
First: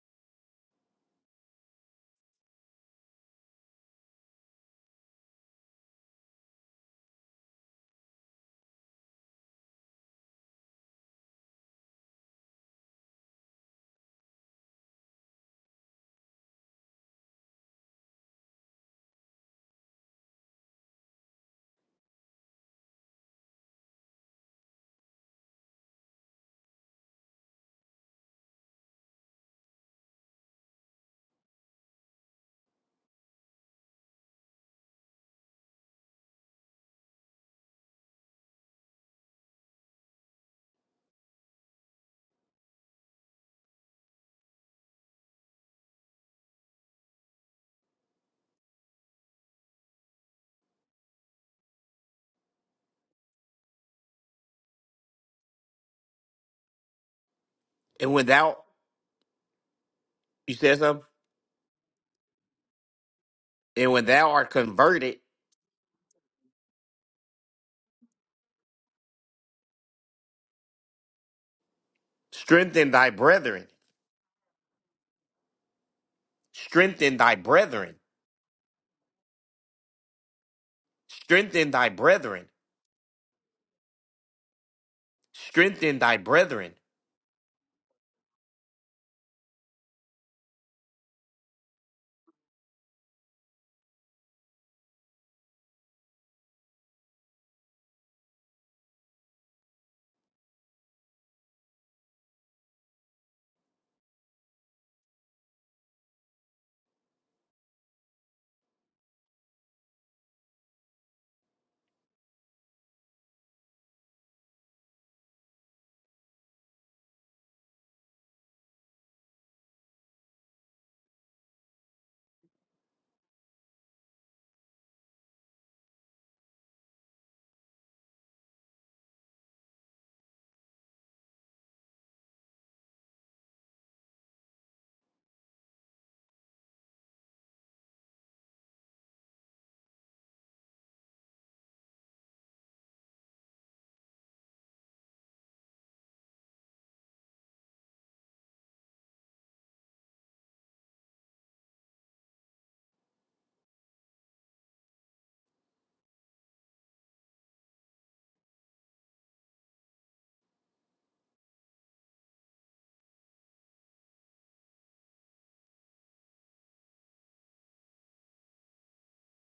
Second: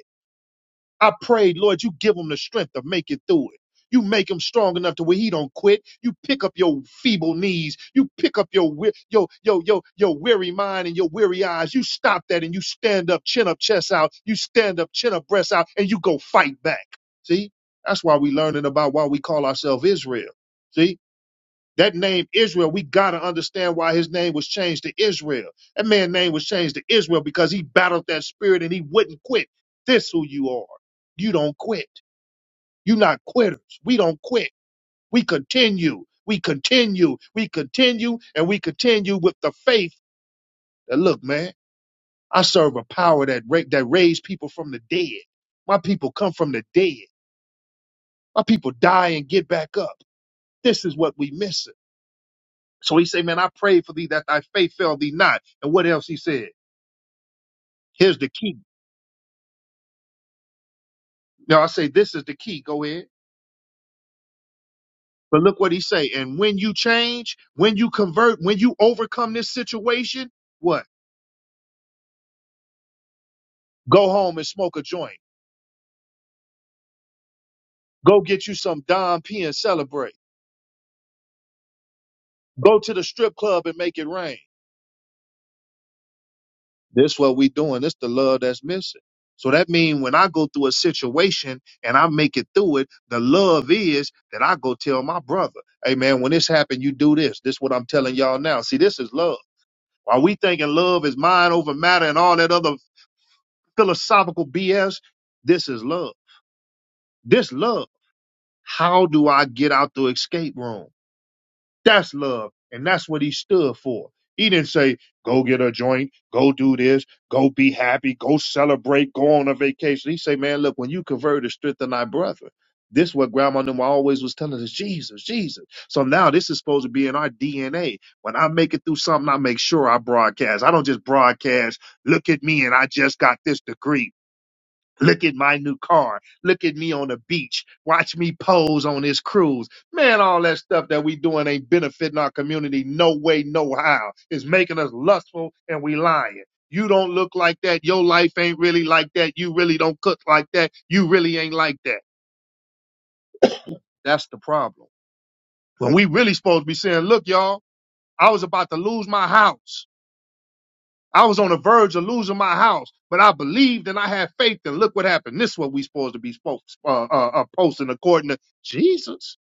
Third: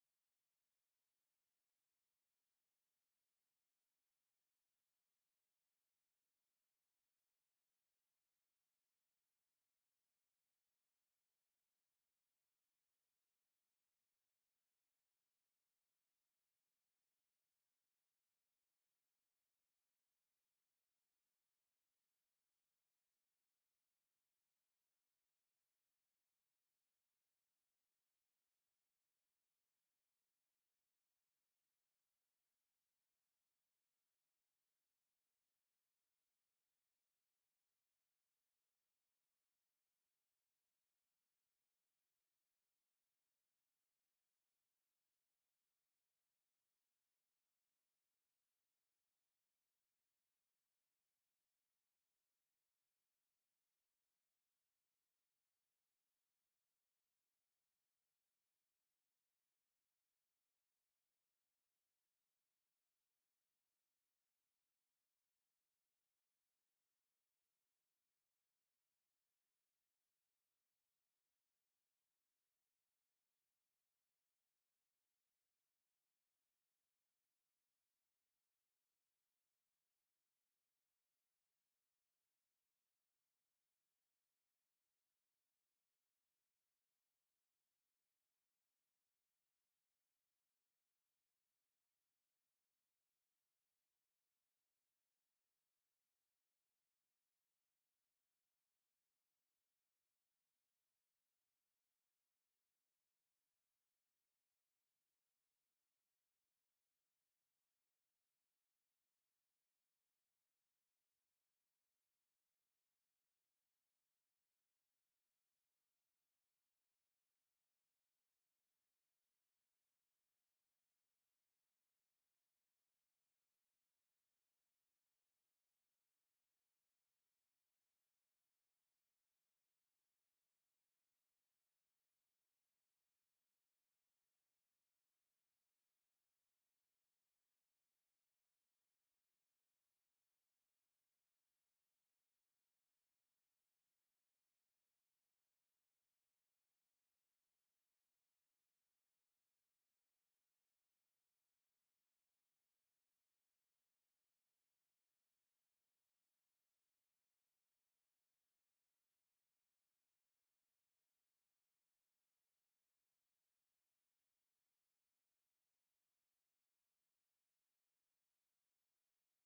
[SPEAKER 1] I prayed, Lord, you give him the strength to make it through it. You make him strong enough to where he don't quit. You pick up your feeble knees. You pick up your wea- your your your your weary mind and your weary eyes. You stop that and you stand up, chin up, chest out. You stand up, chin up, breast out, and you go fight back. See, that's why we learning about why we call ourselves Israel. See, that name Israel, we gotta understand why his name was changed to Israel. That man's name was changed to Israel because he battled that spirit and he wouldn't quit. This who you are. You don't quit. you are not quitters. We don't quit. We continue. We continue. We continue and we continue with the faith that look, man, I serve a power that ra- that raised people from the dead. My people come from the dead. My people die and get back up. This is what we missing. So he said, Man, I pray for thee that thy faith fail thee not. And what else he said?
[SPEAKER 3] And
[SPEAKER 1] Here's
[SPEAKER 3] when
[SPEAKER 1] the key.
[SPEAKER 3] thou, you said something?
[SPEAKER 1] Now I say this is the key. Go ahead.
[SPEAKER 3] And when thou art converted,
[SPEAKER 1] But look what he say. And when you change, when you convert, when you overcome this situation, what?
[SPEAKER 3] Strengthen thy brethren.
[SPEAKER 1] Go home and smoke a joint.
[SPEAKER 3] Strengthen thy brethren.
[SPEAKER 1] Go get you some Dom P and celebrate.
[SPEAKER 3] Strengthen thy brethren.
[SPEAKER 1] Go to the strip club and make it rain.
[SPEAKER 3] Strengthen thy brethren.
[SPEAKER 1] This what we doing. This the love that's missing. So that means when I go through a situation and I make it through it, the love is that I go tell my brother, hey man, when this happened, you do this. This what I'm telling y'all now. See, this is love. While we thinking love is mind over matter and all that other philosophical BS, this is love. This love. How do I get out the escape room? That's love. And that's what he stood for. He didn't say, go get a joint, go do this, go be happy, go celebrate, go on a vacation. He say, man, look, when you convert, it's strengthen thy brother. This what grandma Numa always was telling us, Jesus, Jesus. So now this is supposed to be in our DNA. When I make it through something, I make sure I broadcast. I don't just broadcast, look at me and I just got this degree. Look at my new car. Look at me on the beach. Watch me pose on this cruise. Man, all that stuff that we doing ain't benefiting our community no way, no how. It's making us lustful and we lying. You don't look like that. Your life ain't really like that. You really don't cook like that. You really ain't like that. That's the problem. When we really supposed to be saying, look, y'all, I was about to lose my house. I was on the verge of losing my house, but I believed and I had faith. And look what happened. This is what we supposed to be folks, uh, uh, uh, posting according to Jesus.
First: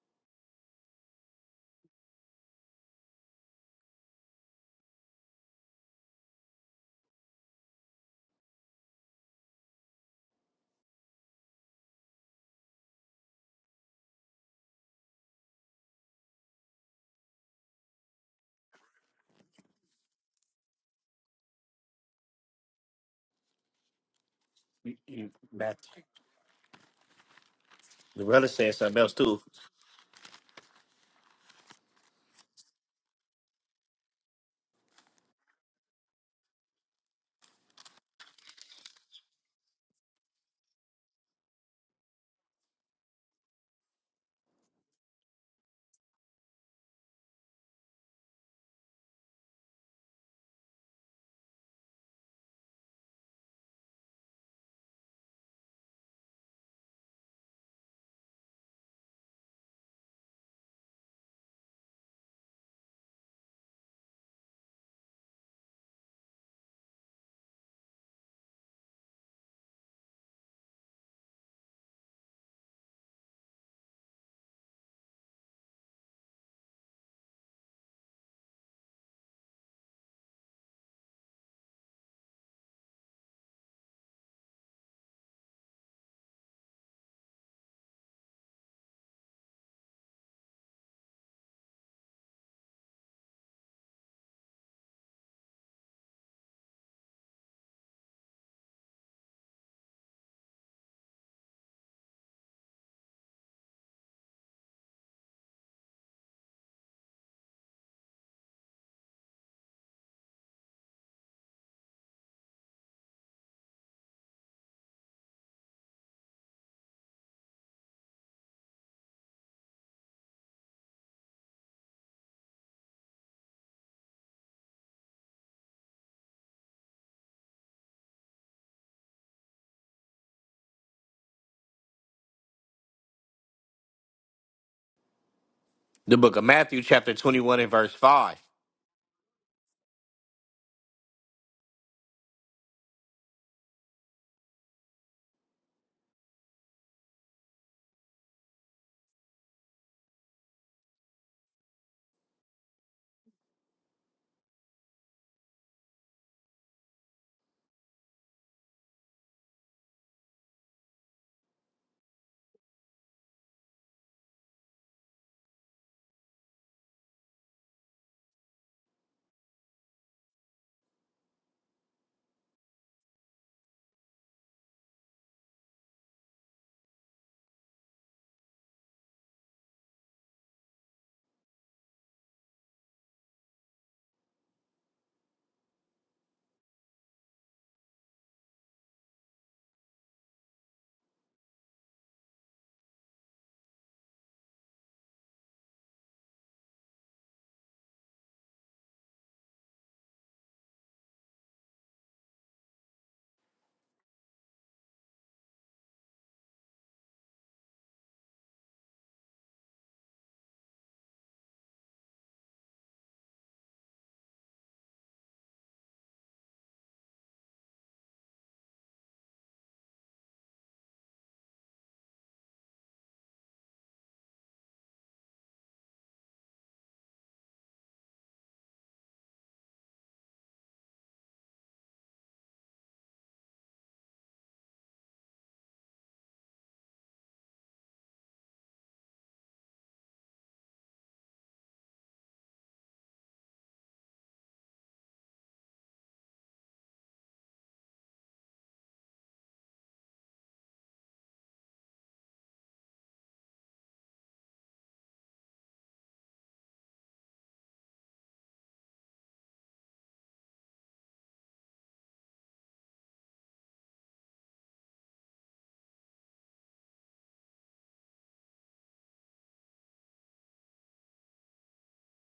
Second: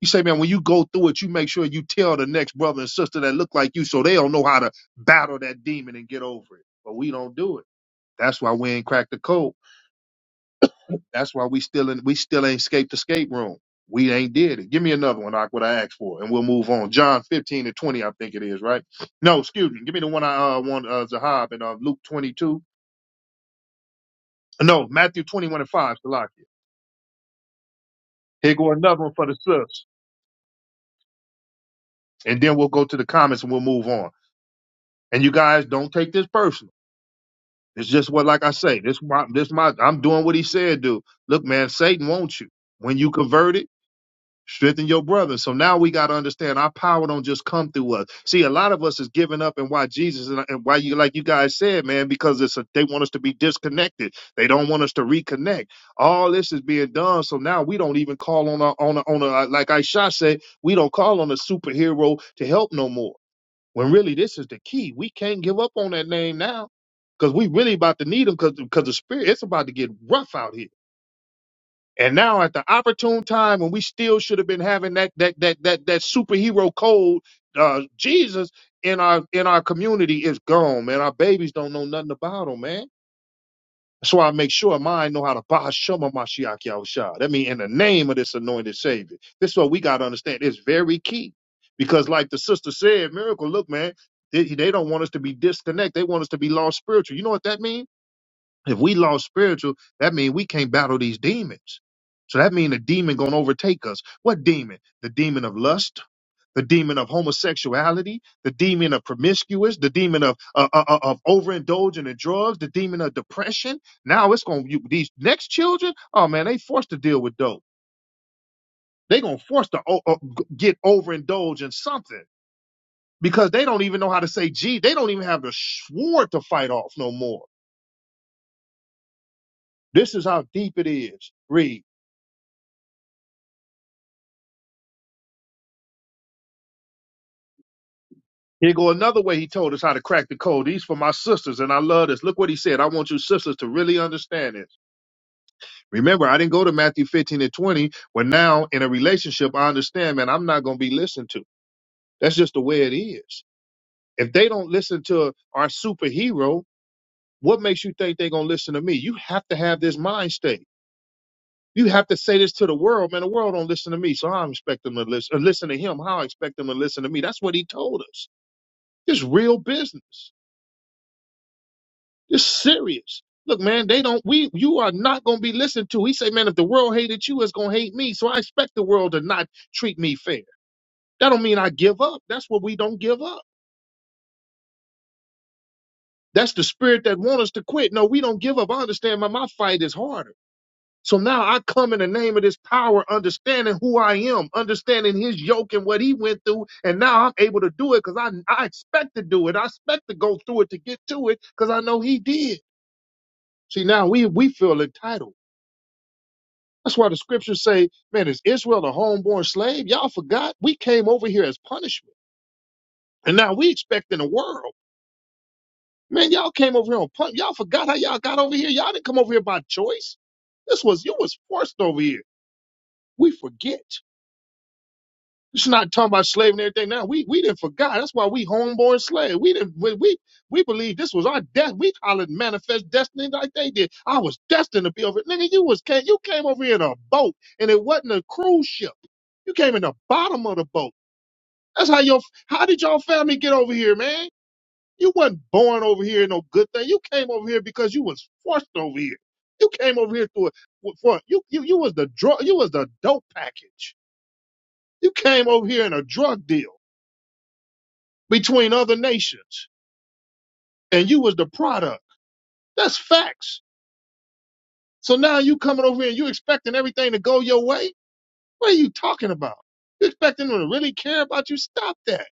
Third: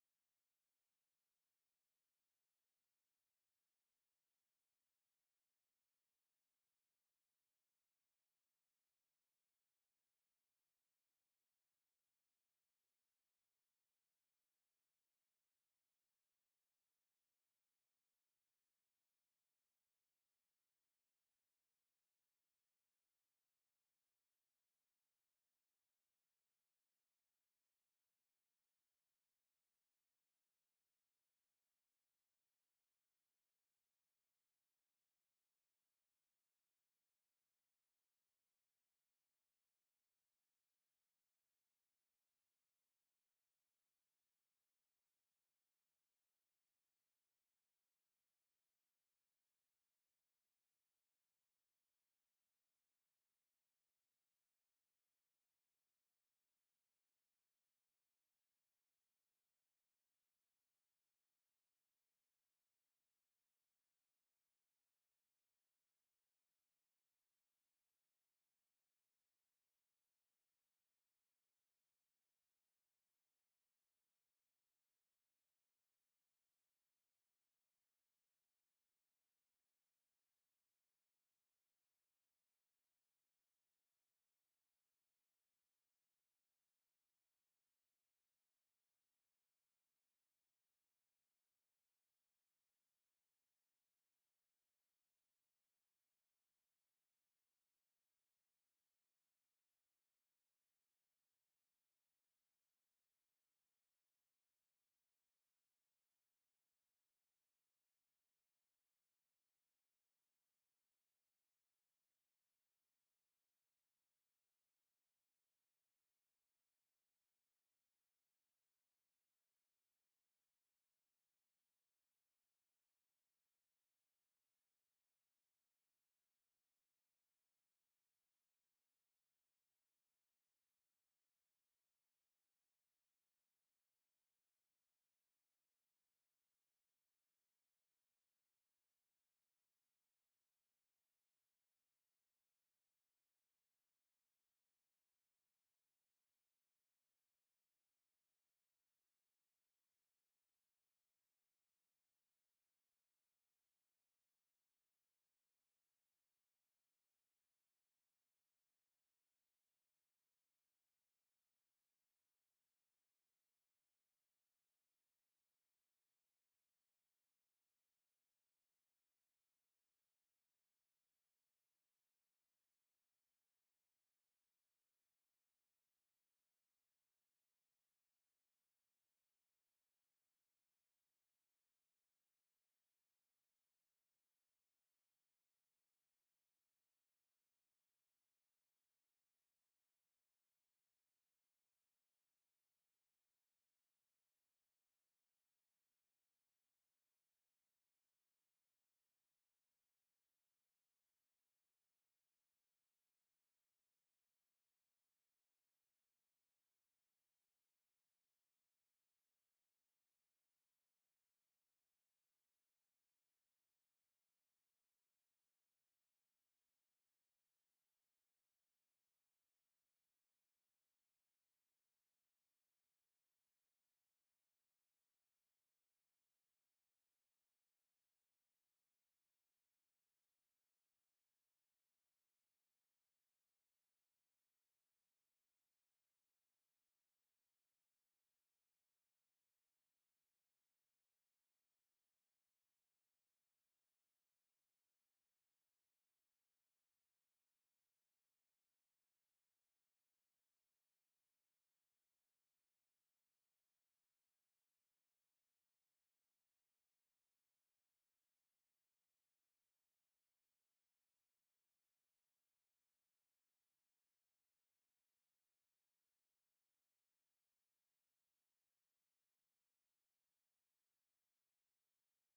[SPEAKER 1] You say, man, when you go through it, you make sure you tell the next brother and sister that look like you so they don't know how to battle that demon and get over it. But we don't do it. That's why we ain't cracked the code. That's why we still in, we still ain't escaped the escape room. We ain't did it. Give me another one, like what I asked for, and we'll move on. John 15 to 20, I think it is, right? No, excuse me. Give me the one I uh, want, uh, Zahab in uh, Luke 22. No,
[SPEAKER 3] You-
[SPEAKER 1] Matthew
[SPEAKER 3] you-
[SPEAKER 1] 21 and 5,
[SPEAKER 3] Matthew.
[SPEAKER 1] Salakia.
[SPEAKER 3] The brother
[SPEAKER 1] Here go
[SPEAKER 3] said something
[SPEAKER 1] another one
[SPEAKER 3] else
[SPEAKER 1] for the
[SPEAKER 3] too.
[SPEAKER 1] sis. And then we'll go to the comments and we'll move on. And you guys don't take this personal. It's just what, like I say, this my, this my, I'm doing what he said, dude. Look, man, Satan wants you. When you converted. strengthen your brother. So now we got to understand our power don't just come through us. See, a lot of us is giving up and why Jesus and, and why you like you guys said, man, because it's a, they want us to be disconnected. They don't want us to reconnect. All this is being done, so now we don't even call on our on a, on a uh, like Aisha said, we don't call on a superhero to help no more. When really this is the key. We can't give up on that name now. Cause we really about to need them, cause 'cause the spirit it's about to get rough out here. And now at the opportune time when we still should have been having that that that that that superhero code, uh, Jesus in our in our community is gone, man. Our babies don't know nothing about him, man. That's why I make sure mine know how to Bahashoma Mashiach Yahusha. That mean in the name of this anointed savior. This is what we gotta understand. It's very key. Because like the sister said, miracle, look, man, they, they don't want us to be disconnected. They want us to be lost spiritual. You know what that means? If we lost spiritual, that means we can't battle these demons. So that means a demon gonna overtake us. What demon? The demon of lust, the demon of homosexuality, the demon of promiscuous, the demon of uh, uh, uh, of overindulging in drugs, the demon of depression. Now it's gonna you, these next children. Oh man, they forced to deal with dope. They gonna force to o- o- g- get overindulged in something because they don't even know how to say G. They don't even have the sword to fight off no more. This is how deep it is. Read.
[SPEAKER 3] The book of Matthew, chapter 21, and verse 5.
[SPEAKER 1] Here go another way he told us how to crack the code. These for my sisters, and I love this. Look what he said. I want you sisters to really understand this. Remember, I didn't go to Matthew 15 and 20, but now in a relationship, I understand, man, I'm not going to be listened to. That's just the way it is. If they don't listen to our superhero, what makes you think they're going to listen to me? You have to have this mind state. You have to say this to the world, man. The world don't listen to me, so I expect them to listen. Or listen to him. How I expect them to listen to me. That's what he told us. It's real business. It's serious. Look, man, they don't. We you are not going to be listened to. He said, man, if the world hated you, it's going to hate me. So I expect the world to not treat me fair. That don't mean I give up. That's what we don't give up. That's the spirit that wants us to quit. No, we don't give up. I understand, my my fight is harder. So now I come in the name of this power, understanding who I am, understanding his yoke and what he went through. And now I'm able to do it because I, I expect to do it. I expect to go through it to get to it because I know he did. See, now we, we feel entitled. That's why the scriptures say, man, is Israel a homeborn slave? Y'all forgot we came over here as punishment. And now we expect in the world. Man, y'all came over here on punishment. Y'all forgot how y'all got over here. Y'all didn't come over here by choice. This was, you was forced over here. We forget. It's not talking about slave and everything now. We we didn't forgot. That's why we homeborn slave. We didn't we we, we believe this was our death. We call it manifest destiny like they did. I was destined to be over. Nigga, you was came you came over here in a boat and it wasn't a cruise ship. You came in the bottom of the boat. That's how your how did your family get over here, man? You wasn't born over here in no good thing. You came over here because you was forced over here. You came over here to a, for you you you was the drug you was the dope package. You came over here in a drug deal. between other nations, and you was the product. That's facts. So now you coming over here and you expecting everything to go your way? What are you talking about? You expecting them to really care about you? Stop that.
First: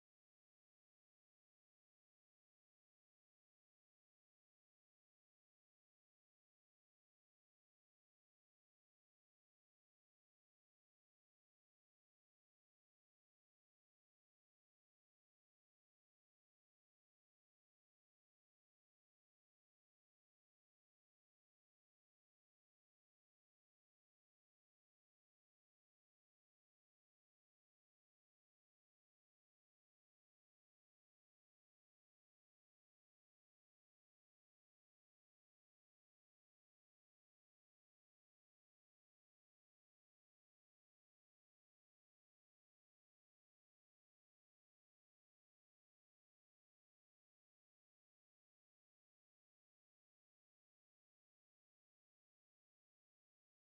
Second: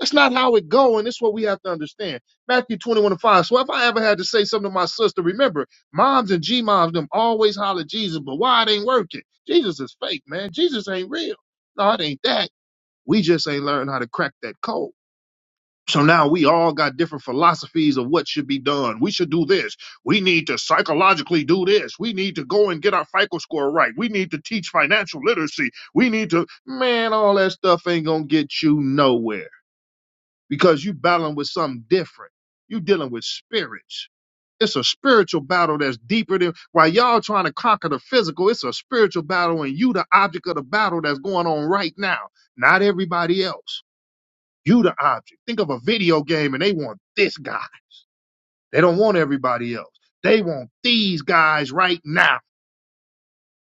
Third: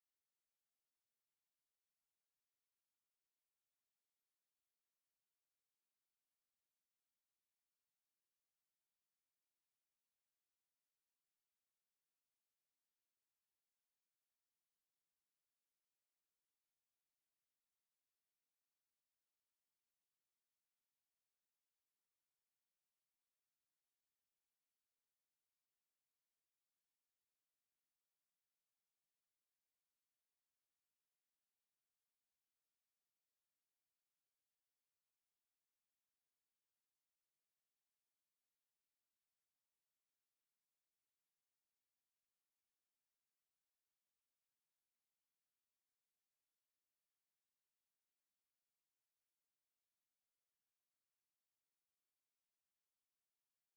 [SPEAKER 1] That's not how it go, and it's what we have to understand. Matthew 21 and 5. So if I ever had to say something to my sister, remember, moms and G-moms, them always holler Jesus, but why it ain't working? Jesus is fake, man. Jesus ain't real. No, it ain't that. We just ain't learned how to crack that code. So now we all got different philosophies of what should be done. We should do this. We need to psychologically do this. We need to go and get our FICO score right. We need to teach financial literacy. We need to, man, all that stuff ain't going to get you nowhere because you battling with something different. You dealing with spirits. It's a spiritual battle that's deeper than while y'all trying to conquer the physical. It's a spiritual battle and you the object of the battle that's going on right now, not everybody else. You the object. Think of a video game and they want this guy. They don't want everybody else. They want these guys right now.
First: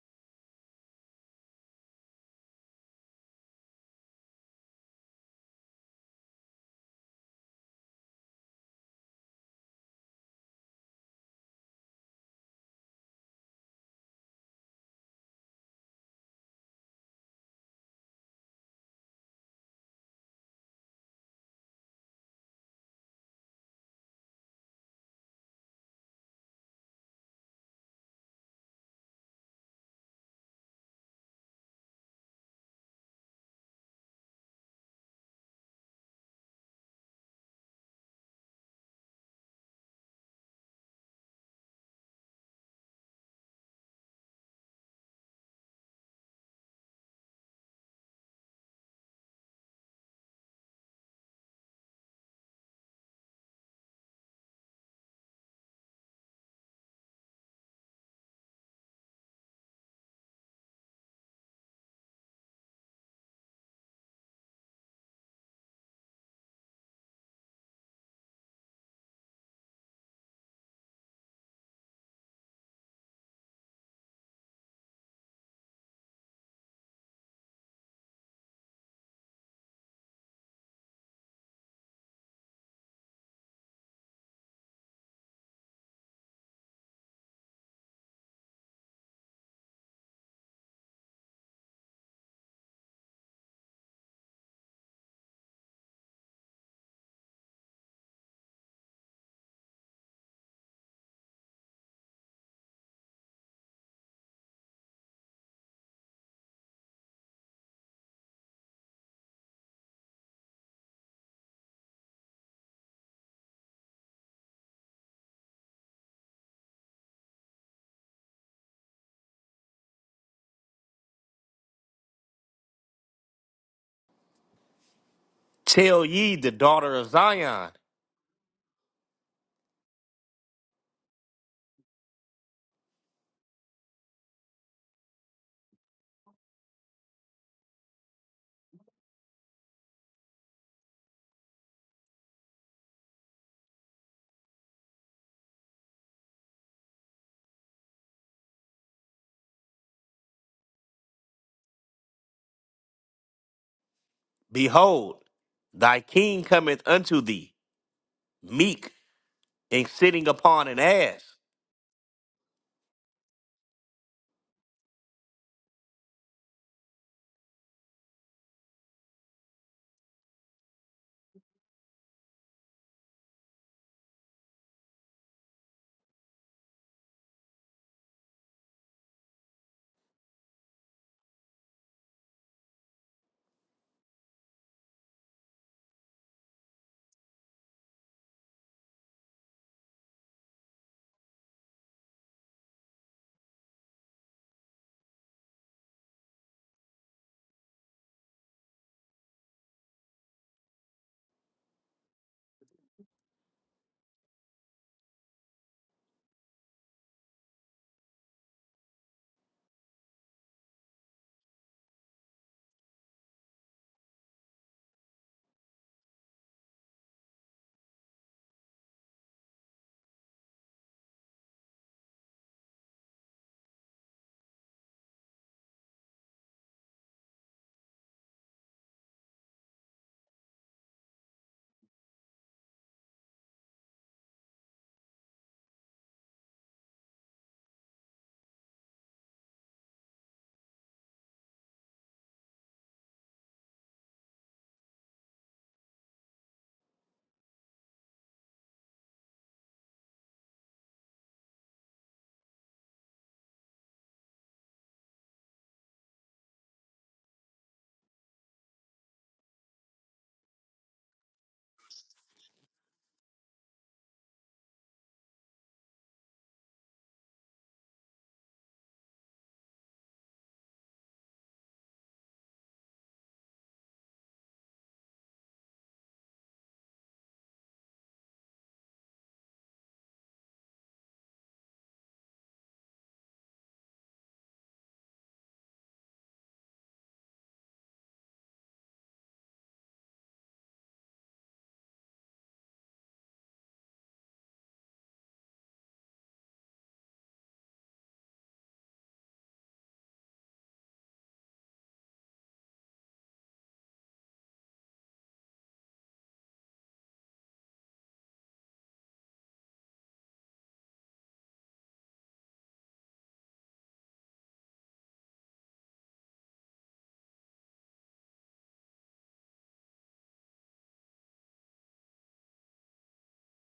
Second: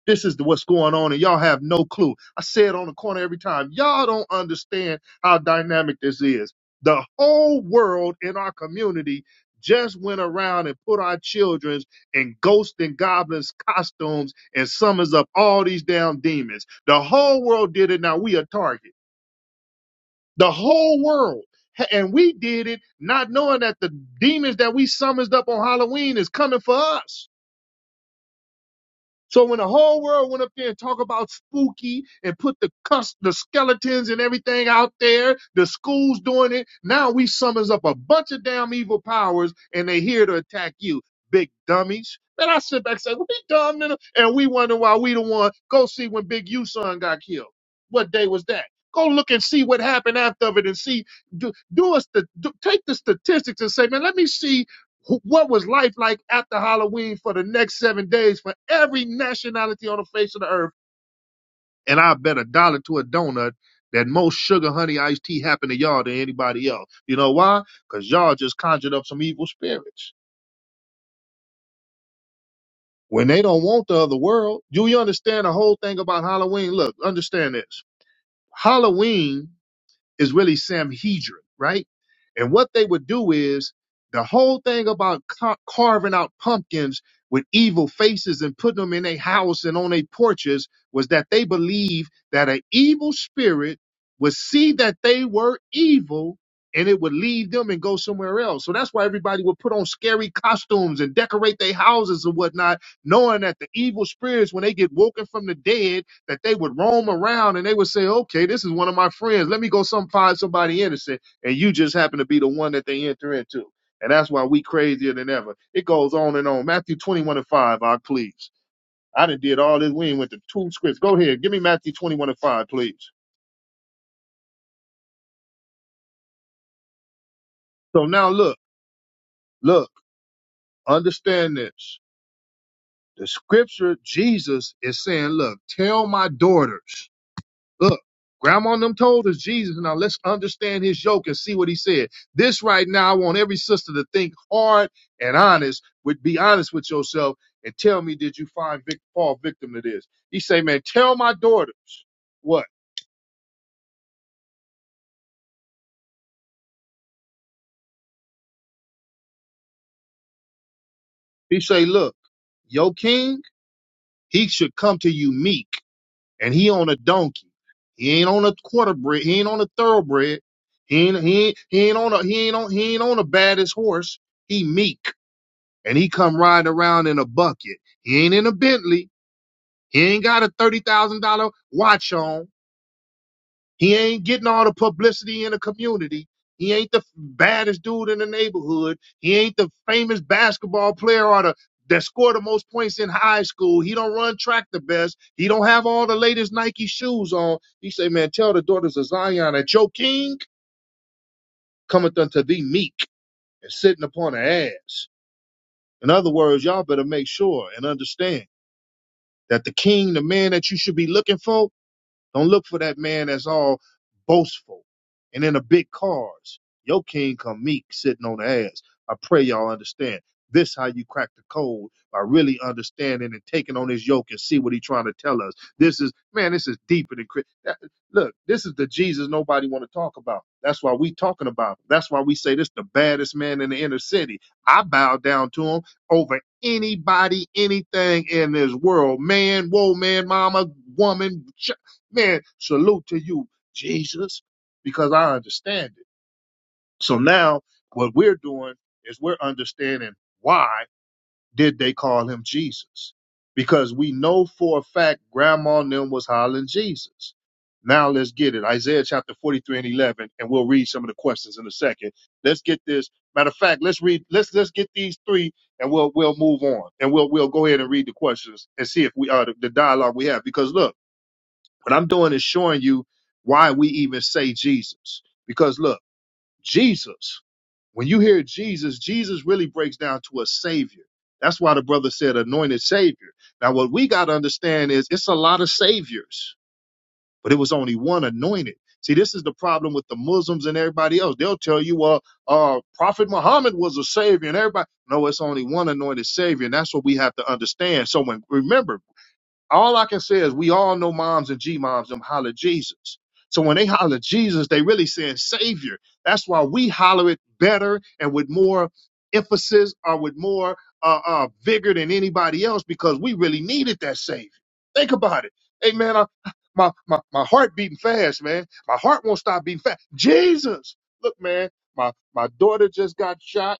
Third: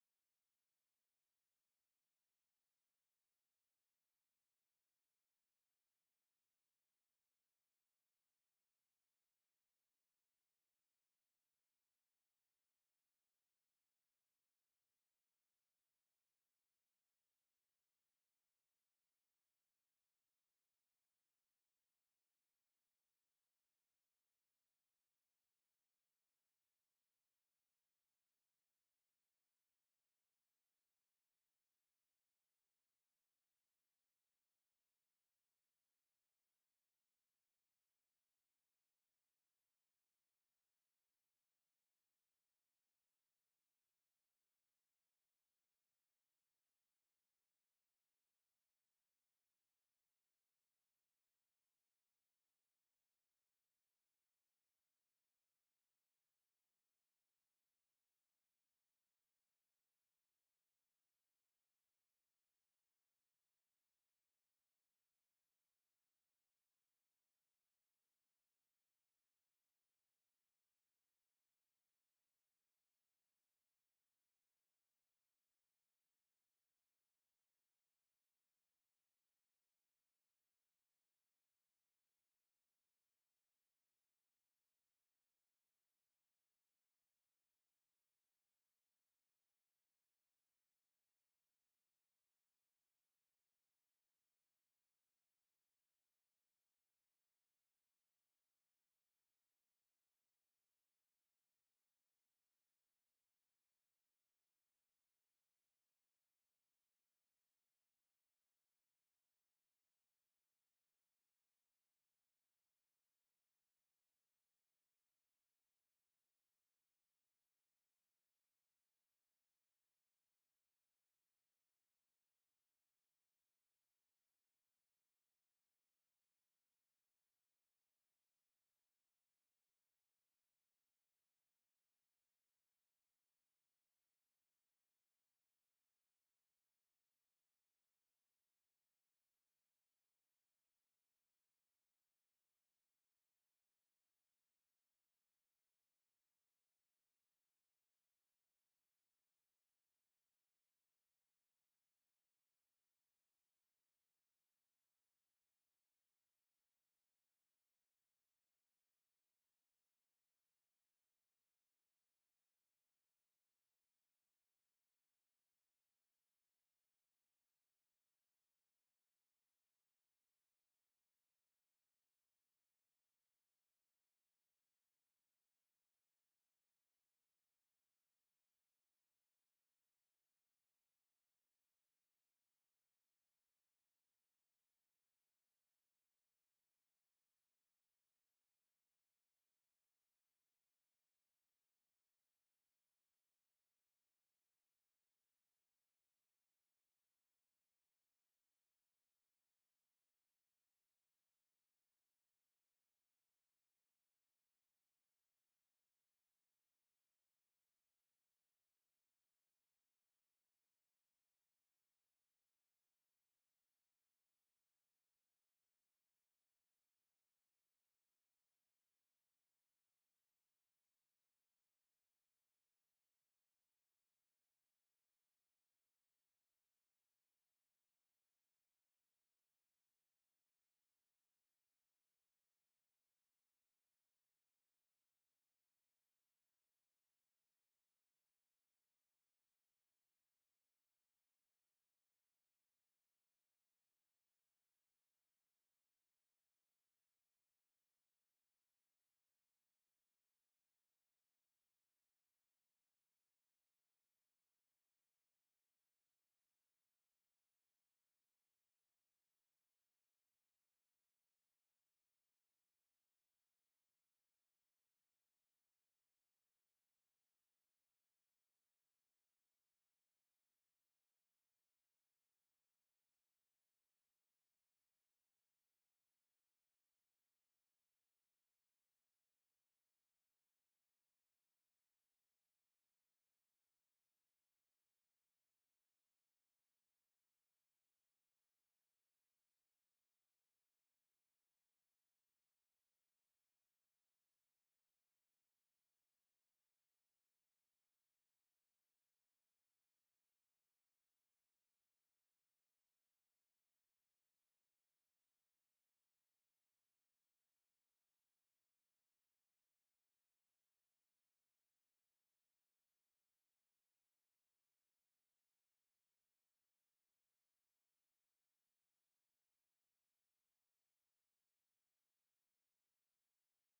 [SPEAKER 1] This is the, what's going on and y'all have no clue. I say it on the corner every time. Y'all don't understand how dynamic this is. The whole world in our community just went around and put our children's in ghosts and goblins costumes and summons up all these damn demons. The whole world did it. Now we a target. the whole world. And we did it not knowing that the demons that we summoned up on Halloween is coming for us. So when the whole world went up there and talk about spooky and put the cuss, the skeletons and everything out there, the schools doing it, now we summons up a bunch of damn evil powers and they here to attack you, big dummies. Then I sit back and say, well, be dumb, nigga. and we wonder why we the one. Go see when Big U son got killed. What day was that? Go look and see what happened after of it and see, do, do us the, do, take the statistics and say, man, let me see Wh- What was life like after Halloween for the next seven days for every nationality on the face of the earth? And I bet a dollar to a donut that most sugar honey iced tea happened to y'all than anybody else. You know why? Because y'all just conjured up some evil spirits. When they don't want the other world, do you understand the whole thing about Halloween? Look, understand this. Halloween is really Samhedrin, right? And what they would do is the whole thing about ca- carving out pumpkins with evil faces and putting them in their house and on their porches was that they believed that an evil spirit would see that they were evil and it would leave them and go somewhere else. So that's why everybody would put on scary costumes and decorate their houses and whatnot, knowing that the evil spirits, when they get woken from the dead, that they would roam around and they would say, okay, this is one of my friends. Let me go some find somebody innocent. And you just happen to be the one that they enter into. And that's why we crazier than ever. It goes on and on. Matthew 21 and 5, I please. I done did all this. We ain't went to two scripts. Go ahead. Give me Matthew 21 and 5, please.
[SPEAKER 3] Tell ye the daughter of Zion,
[SPEAKER 1] So now look, look, understand this. The scripture, Jesus is saying, look, tell my daughters. Look, grandma and them told us Jesus. Now let's understand his yoke and see what he said. This right now, I want every sister to think hard and honest, would be honest with yourself and tell me, did you find Vic, Paul victim to this? He say, man, tell my daughters what?
[SPEAKER 3] Behold, thy king cometh unto thee, meek and sitting upon an ass.
[SPEAKER 1] He say, look, your king, he should come to you meek and he on a donkey. He ain't on a quarterbred. He ain't on a thoroughbred. He ain't, he ain't, he ain't on a, he ain't on, he ain't on a baddest horse. He meek. and he come riding around in a bucket. He ain't in a Bentley. He ain't got a thirty thousand dollar watch on. He ain't getting all the publicity in the community. He ain't the baddest dude in the neighborhood. He ain't the famous basketball player or the that scored the most points in high school. He don't run track the best. He don't have all the latest Nike shoes on. He say, man, tell the daughters of Zion that your king cometh unto thee meek and sitting upon the ass. In other words, y'all better make sure and understand. that the king, the man that you should be looking for, don't look for that man that's all boastful and in a big cars. Your king come meek sitting on the ass. I pray y'all understand. This how you crack the code by really understanding and taking on his yoke and see what he trying to tell us. This is man, this is deeper than Chris. that- Look, this is the Jesus nobody want to talk about. That's why we talking about. Him. That's why we say this the baddest man in the inner city. I bow down to him over anybody, anything in this world. Man, whoa, man, mama, woman, ch- Man, salute to you, Jesus, because I understand it. So now what we're doing is we're understanding why did they call him Jesus? Because we know for a fact grandma and them was hollering Jesus. Now let's get it. Isaiah chapter 43 and 11, and we'll read some of the questions in a second. Let's get this. Matter of fact, let's read, let's, let's get these three and we'll, we'll move on and we'll, we'll go ahead and read the questions and see if we, uh, the, the dialogue we have. Because look, what I'm doing is showing you why we even say Jesus. Because look, Jesus, when you hear Jesus, Jesus really breaks down to a savior. That's why the brother said anointed savior. Now, what we got to understand is it's a lot of saviors, but it was only one anointed. See, this is the problem with the Muslims and everybody else. They'll tell you, well, uh, Prophet Muhammad was a savior, and everybody. No, it's only one anointed savior, and that's what we have to understand. So, when remember, all I can say is we all know moms and G moms them holler Jesus. So when they holler Jesus, they really saying Savior. That's why we holler it better and with more emphasis or with more uh, uh, vigor than anybody else because we really needed that Savior. Think about it. Hey man, I, my, my my heart beating fast, man. My heart won't stop beating fast. Jesus, look, man, my my daughter just got shot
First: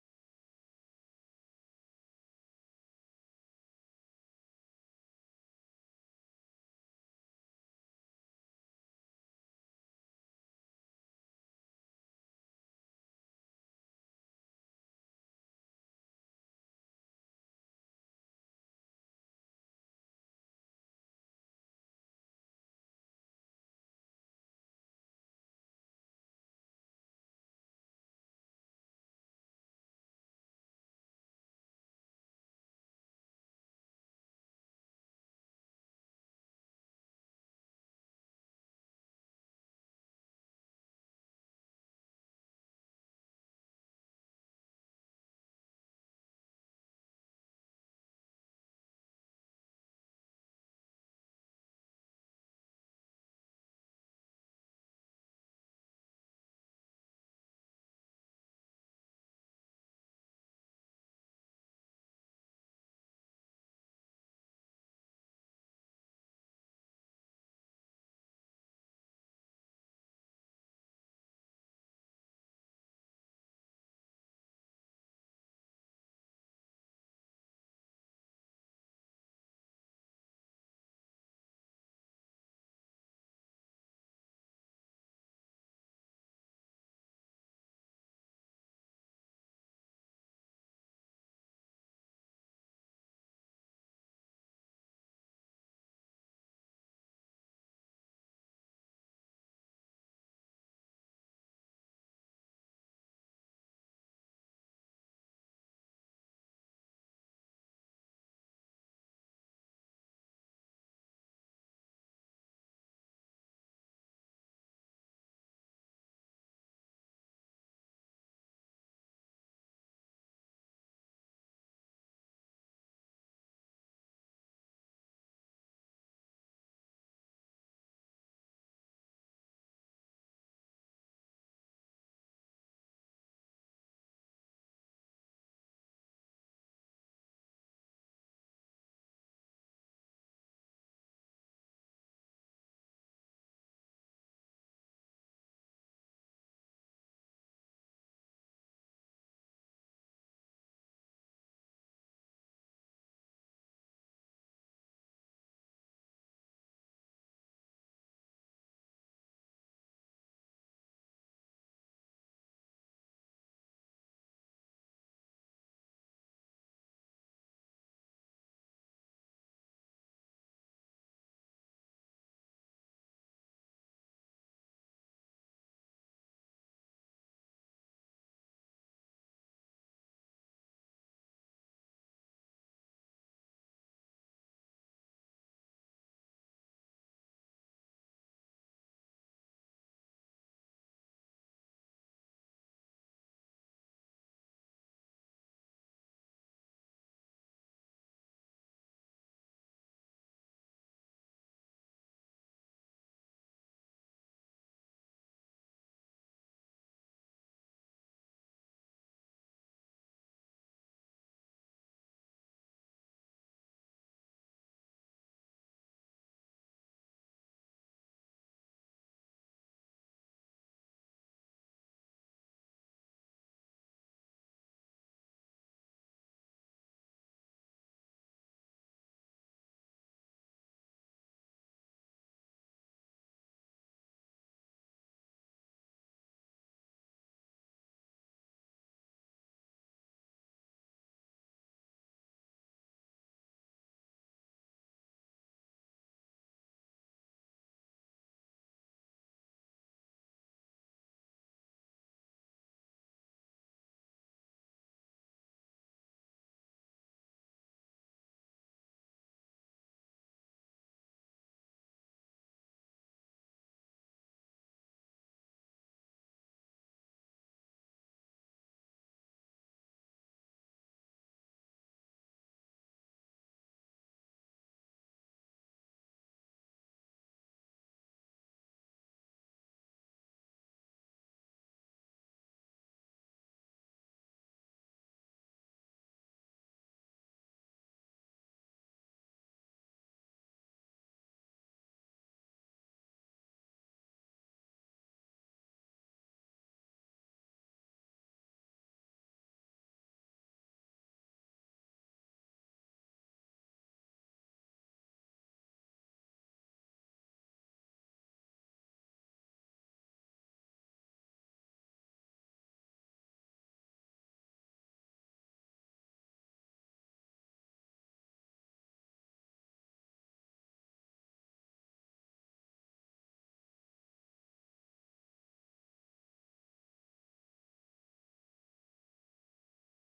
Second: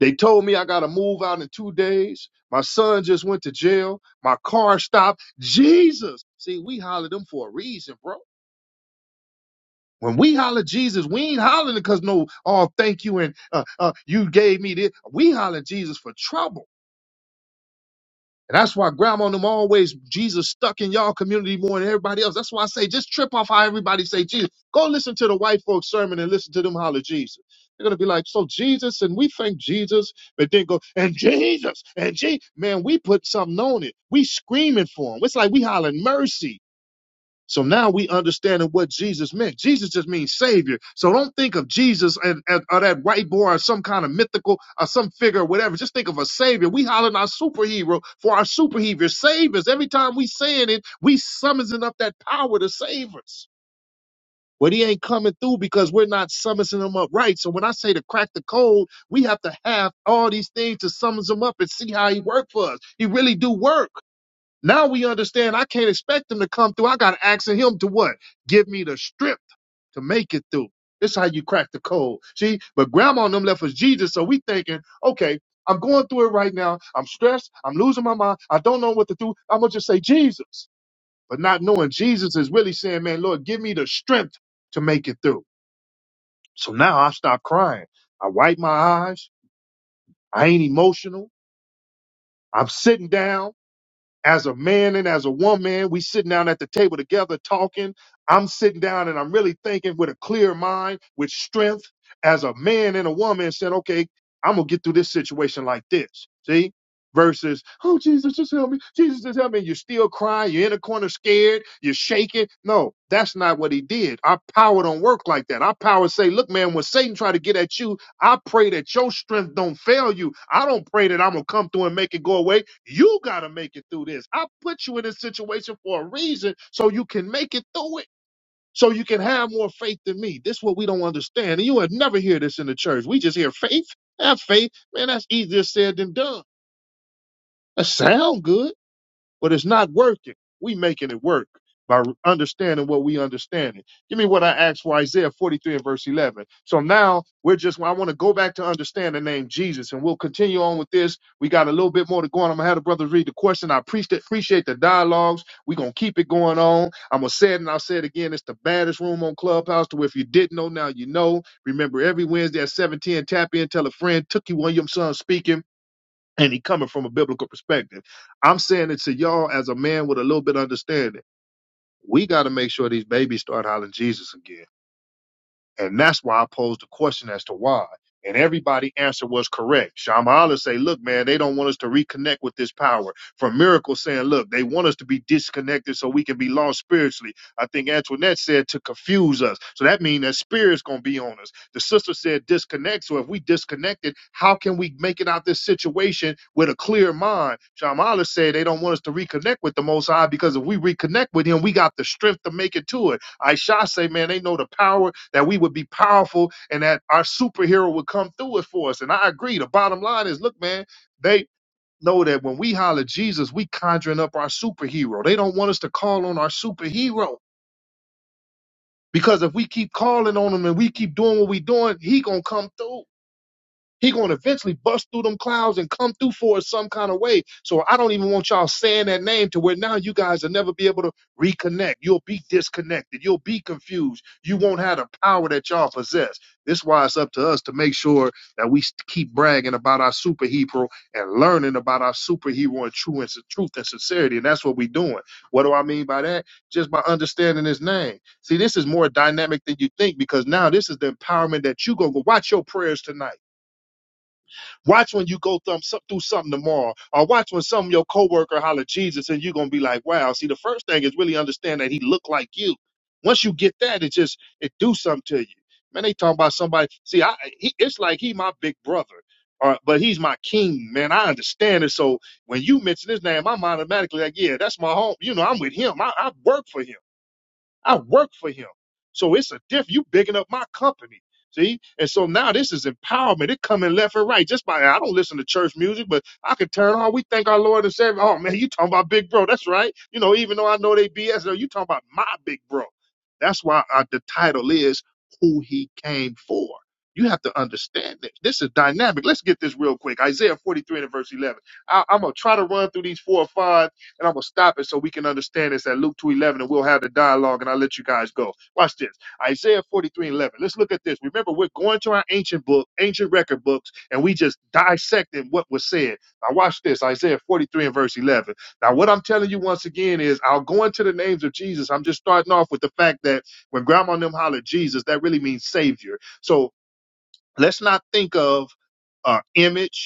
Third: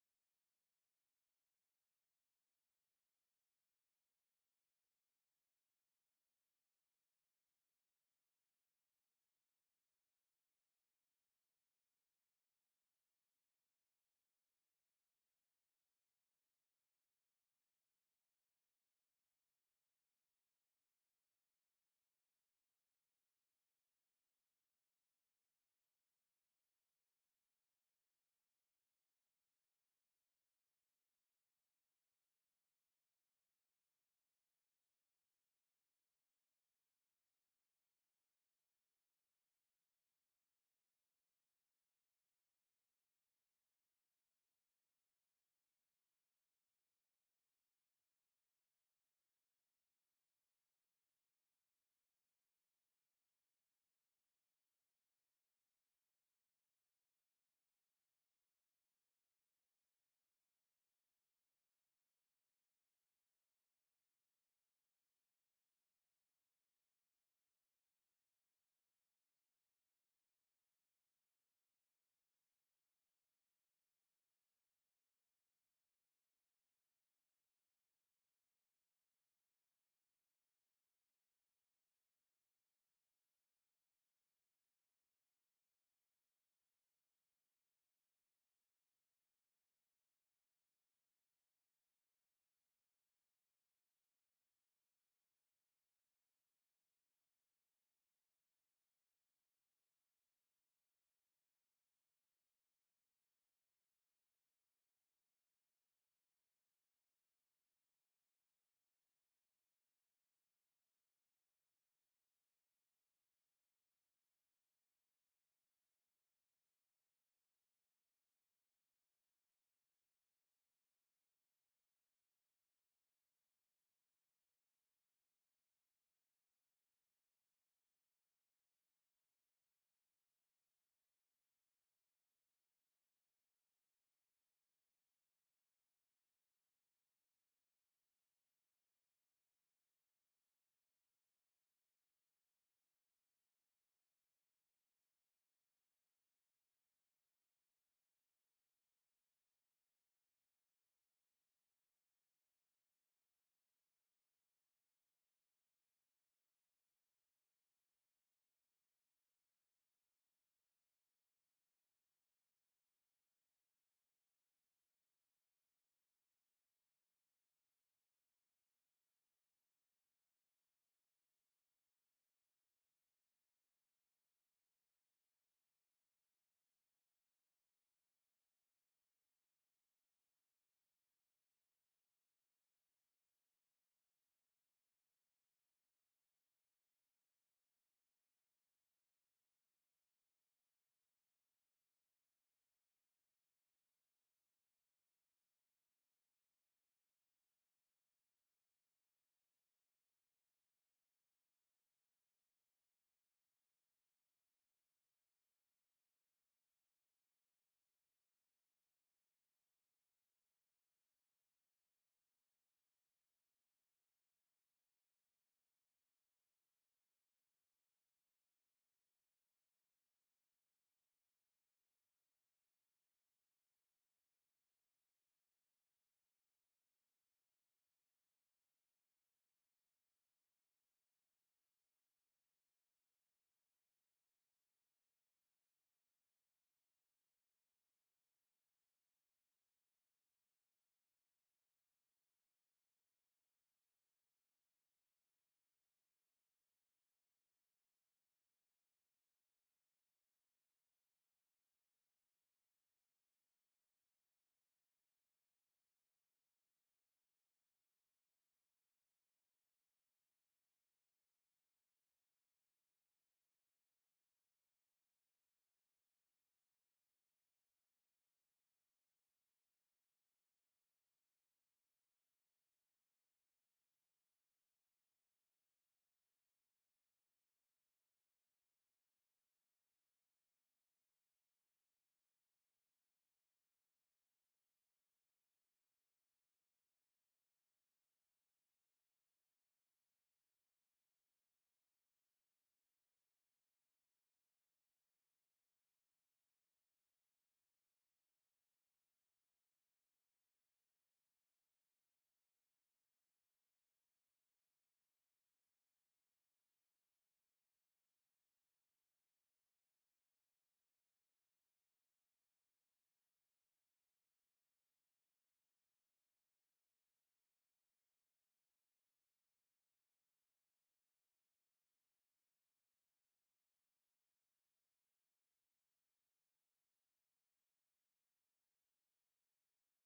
[SPEAKER 1] they told me I got to move out in two days. My son just went to jail. My car stopped. Jesus. See, we hollered them for a reason, bro. When we holler Jesus, we ain't hollering because no, oh, thank you and uh, uh, you gave me this. We holler Jesus for trouble. And that's why grandma and them always Jesus stuck in y'all community more than everybody else. That's why I say just trip off how everybody say Jesus. Go listen to the white folks sermon and listen to them holler Jesus. They're gonna be like, so Jesus, and we thank Jesus, but then go and Jesus and Jesus. Man, we put something on it. We screaming for him. It's like we hollering mercy. So now we understanding what Jesus meant. Jesus just means savior. So don't think of Jesus and, and- or that white boy or some kind of mythical or some figure or whatever. Just think of a savior. We hollering our superhero for our superhero savers. Every time we saying it, we summoning up that power to save us. But he ain't coming through because we're not summoning him up right. So when I say to crack the code, we have to have all these things to summons him up and see how he work for us. He really do work. Now we understand I can't expect him to come through. I got to ask him to what? Give me the strip to make it through. This is how you crack the code. See, but grandma and them left us Jesus. So we thinking, okay, I'm going through it right now. I'm stressed. I'm losing my mind. I don't know what to do. I'm going to just say Jesus. But not knowing Jesus is really saying, man, Lord, give me the strength to make it through. So now I stop crying. I wipe my eyes. I ain't emotional. I'm sitting down. as a man and as a woman, we sitting down at the table together talking. I'm sitting down and I'm really thinking with a clear mind, with strength, as a man and a woman, and said, okay, I'm gonna get through this situation like this. See? Versus, oh Jesus, just help me. Jesus, just help me. You're still crying. You're in a corner, scared. You're shaking. No, that's not what he did. Our power don't work like that. Our power say, look, man, when Satan try to get at you, I pray that your strength don't fail you. I don't pray that I'm gonna come through and make it go away. You gotta make it through this. I put you in this situation for a reason so you can make it through it. So you can have more faith than me. This is what we don't understand. And you would never hear this in the church. We just hear faith. Have faith. Man, that's easier said than done. That sound good but it's not working. We making it work by understanding what we understand. It. Give me what I asked for Isaiah 43 and verse 11. So now we're just, I want to go back to understand the name Jesus and we'll continue on with this. We got a little bit more to go on. I'm going to have the brothers read the question. I appreciate, appreciate the dialogues. We're going to keep it going on. I'm going to say it and I'll say it again. It's the baddest room on Clubhouse to where if you didn't know, now you know. Remember every Wednesday at 710, tap in, tell a friend, Tookie Williamson speaking and he coming from a biblical perspective. I'm saying it to y'all as a man with a little bit of understanding. We got to make sure these babies start hollering Jesus again. And that's why I posed the question as to why. And everybody answer was correct. Shamala say, look, man, they don't want us to reconnect with this power. From Miracle saying, look, they want us to be disconnected so we can be lost spiritually. I think Antoinette said to confuse us. So that means that spirit's gonna be on us. The sister said disconnect. So if we disconnected, how can we make it out this situation with a clear mind? Shamala said they don't want us to reconnect with the most high because if we reconnect with him, we got the strength to make it to it. I say, man, they know the power that we would be powerful and that our superhero would come through it for us. And I agree. The bottom line is, look, man, they know that when we holler Jesus, we conjuring up our superhero. They don't want us to call on our superhero because if we keep calling on him and we keep doing what we doing, he gonna come through. He gonna eventually bust through them clouds and come through for us some kind of way. So I don't even want y'all saying that name to where now you guys will never be able to reconnect. You'll be disconnected. You'll be confused. You won't have the power that y'all possess. This is why it's up to us to make sure that we st- keep bragging about our superhero and learning about our superhero and true and s- truth and sincerity. And that's what we're doing. What do I mean by that? Just by understanding his name. See, this is more dynamic than you think because now this is the empowerment that you go go watch your prayers tonight Watch when you go thumb, so, through something tomorrow, or watch when some of your coworker holler Jesus, and you're gonna be like, "Wow!" See, the first thing is really understand that He looked like you. Once you get that, it just it do something to you. Man, they talking about somebody. See, I he, it's like he my big brother, or but he's my king, man. I understand it. So when you mention his name, I'm automatically like, yeah, that's my home. You know, I'm with him. I, I work for him. I work for him. So it's a diff. You bigging up my company. See? And so now this is empowerment. It coming left and right. Just by I don't listen to church music, but I can turn on. We thank our Lord and Savior. Oh man, you talking about big bro. That's right. You know, even though I know they BS, no, you talking about my big bro. That's why uh, the title is Who He Came For. You have to understand this. This is dynamic. Let's get this real quick. Isaiah 43 and verse 11. I, I'm going to try to run through these four or five and I'm going to stop it so we can understand this at Luke 2.11 and we'll have the dialogue and I'll let you guys go. Watch this. Isaiah 43.11. Let's look at this. Remember, we're going to our ancient book, ancient record books, and we just dissecting what was said. Now watch this. Isaiah 43 and verse 11. Now what I'm telling you once again is I'll go into the names of Jesus. I'm just starting off with the fact that when grandma and them hollered Jesus, that really means savior. So let's not think of uh, image.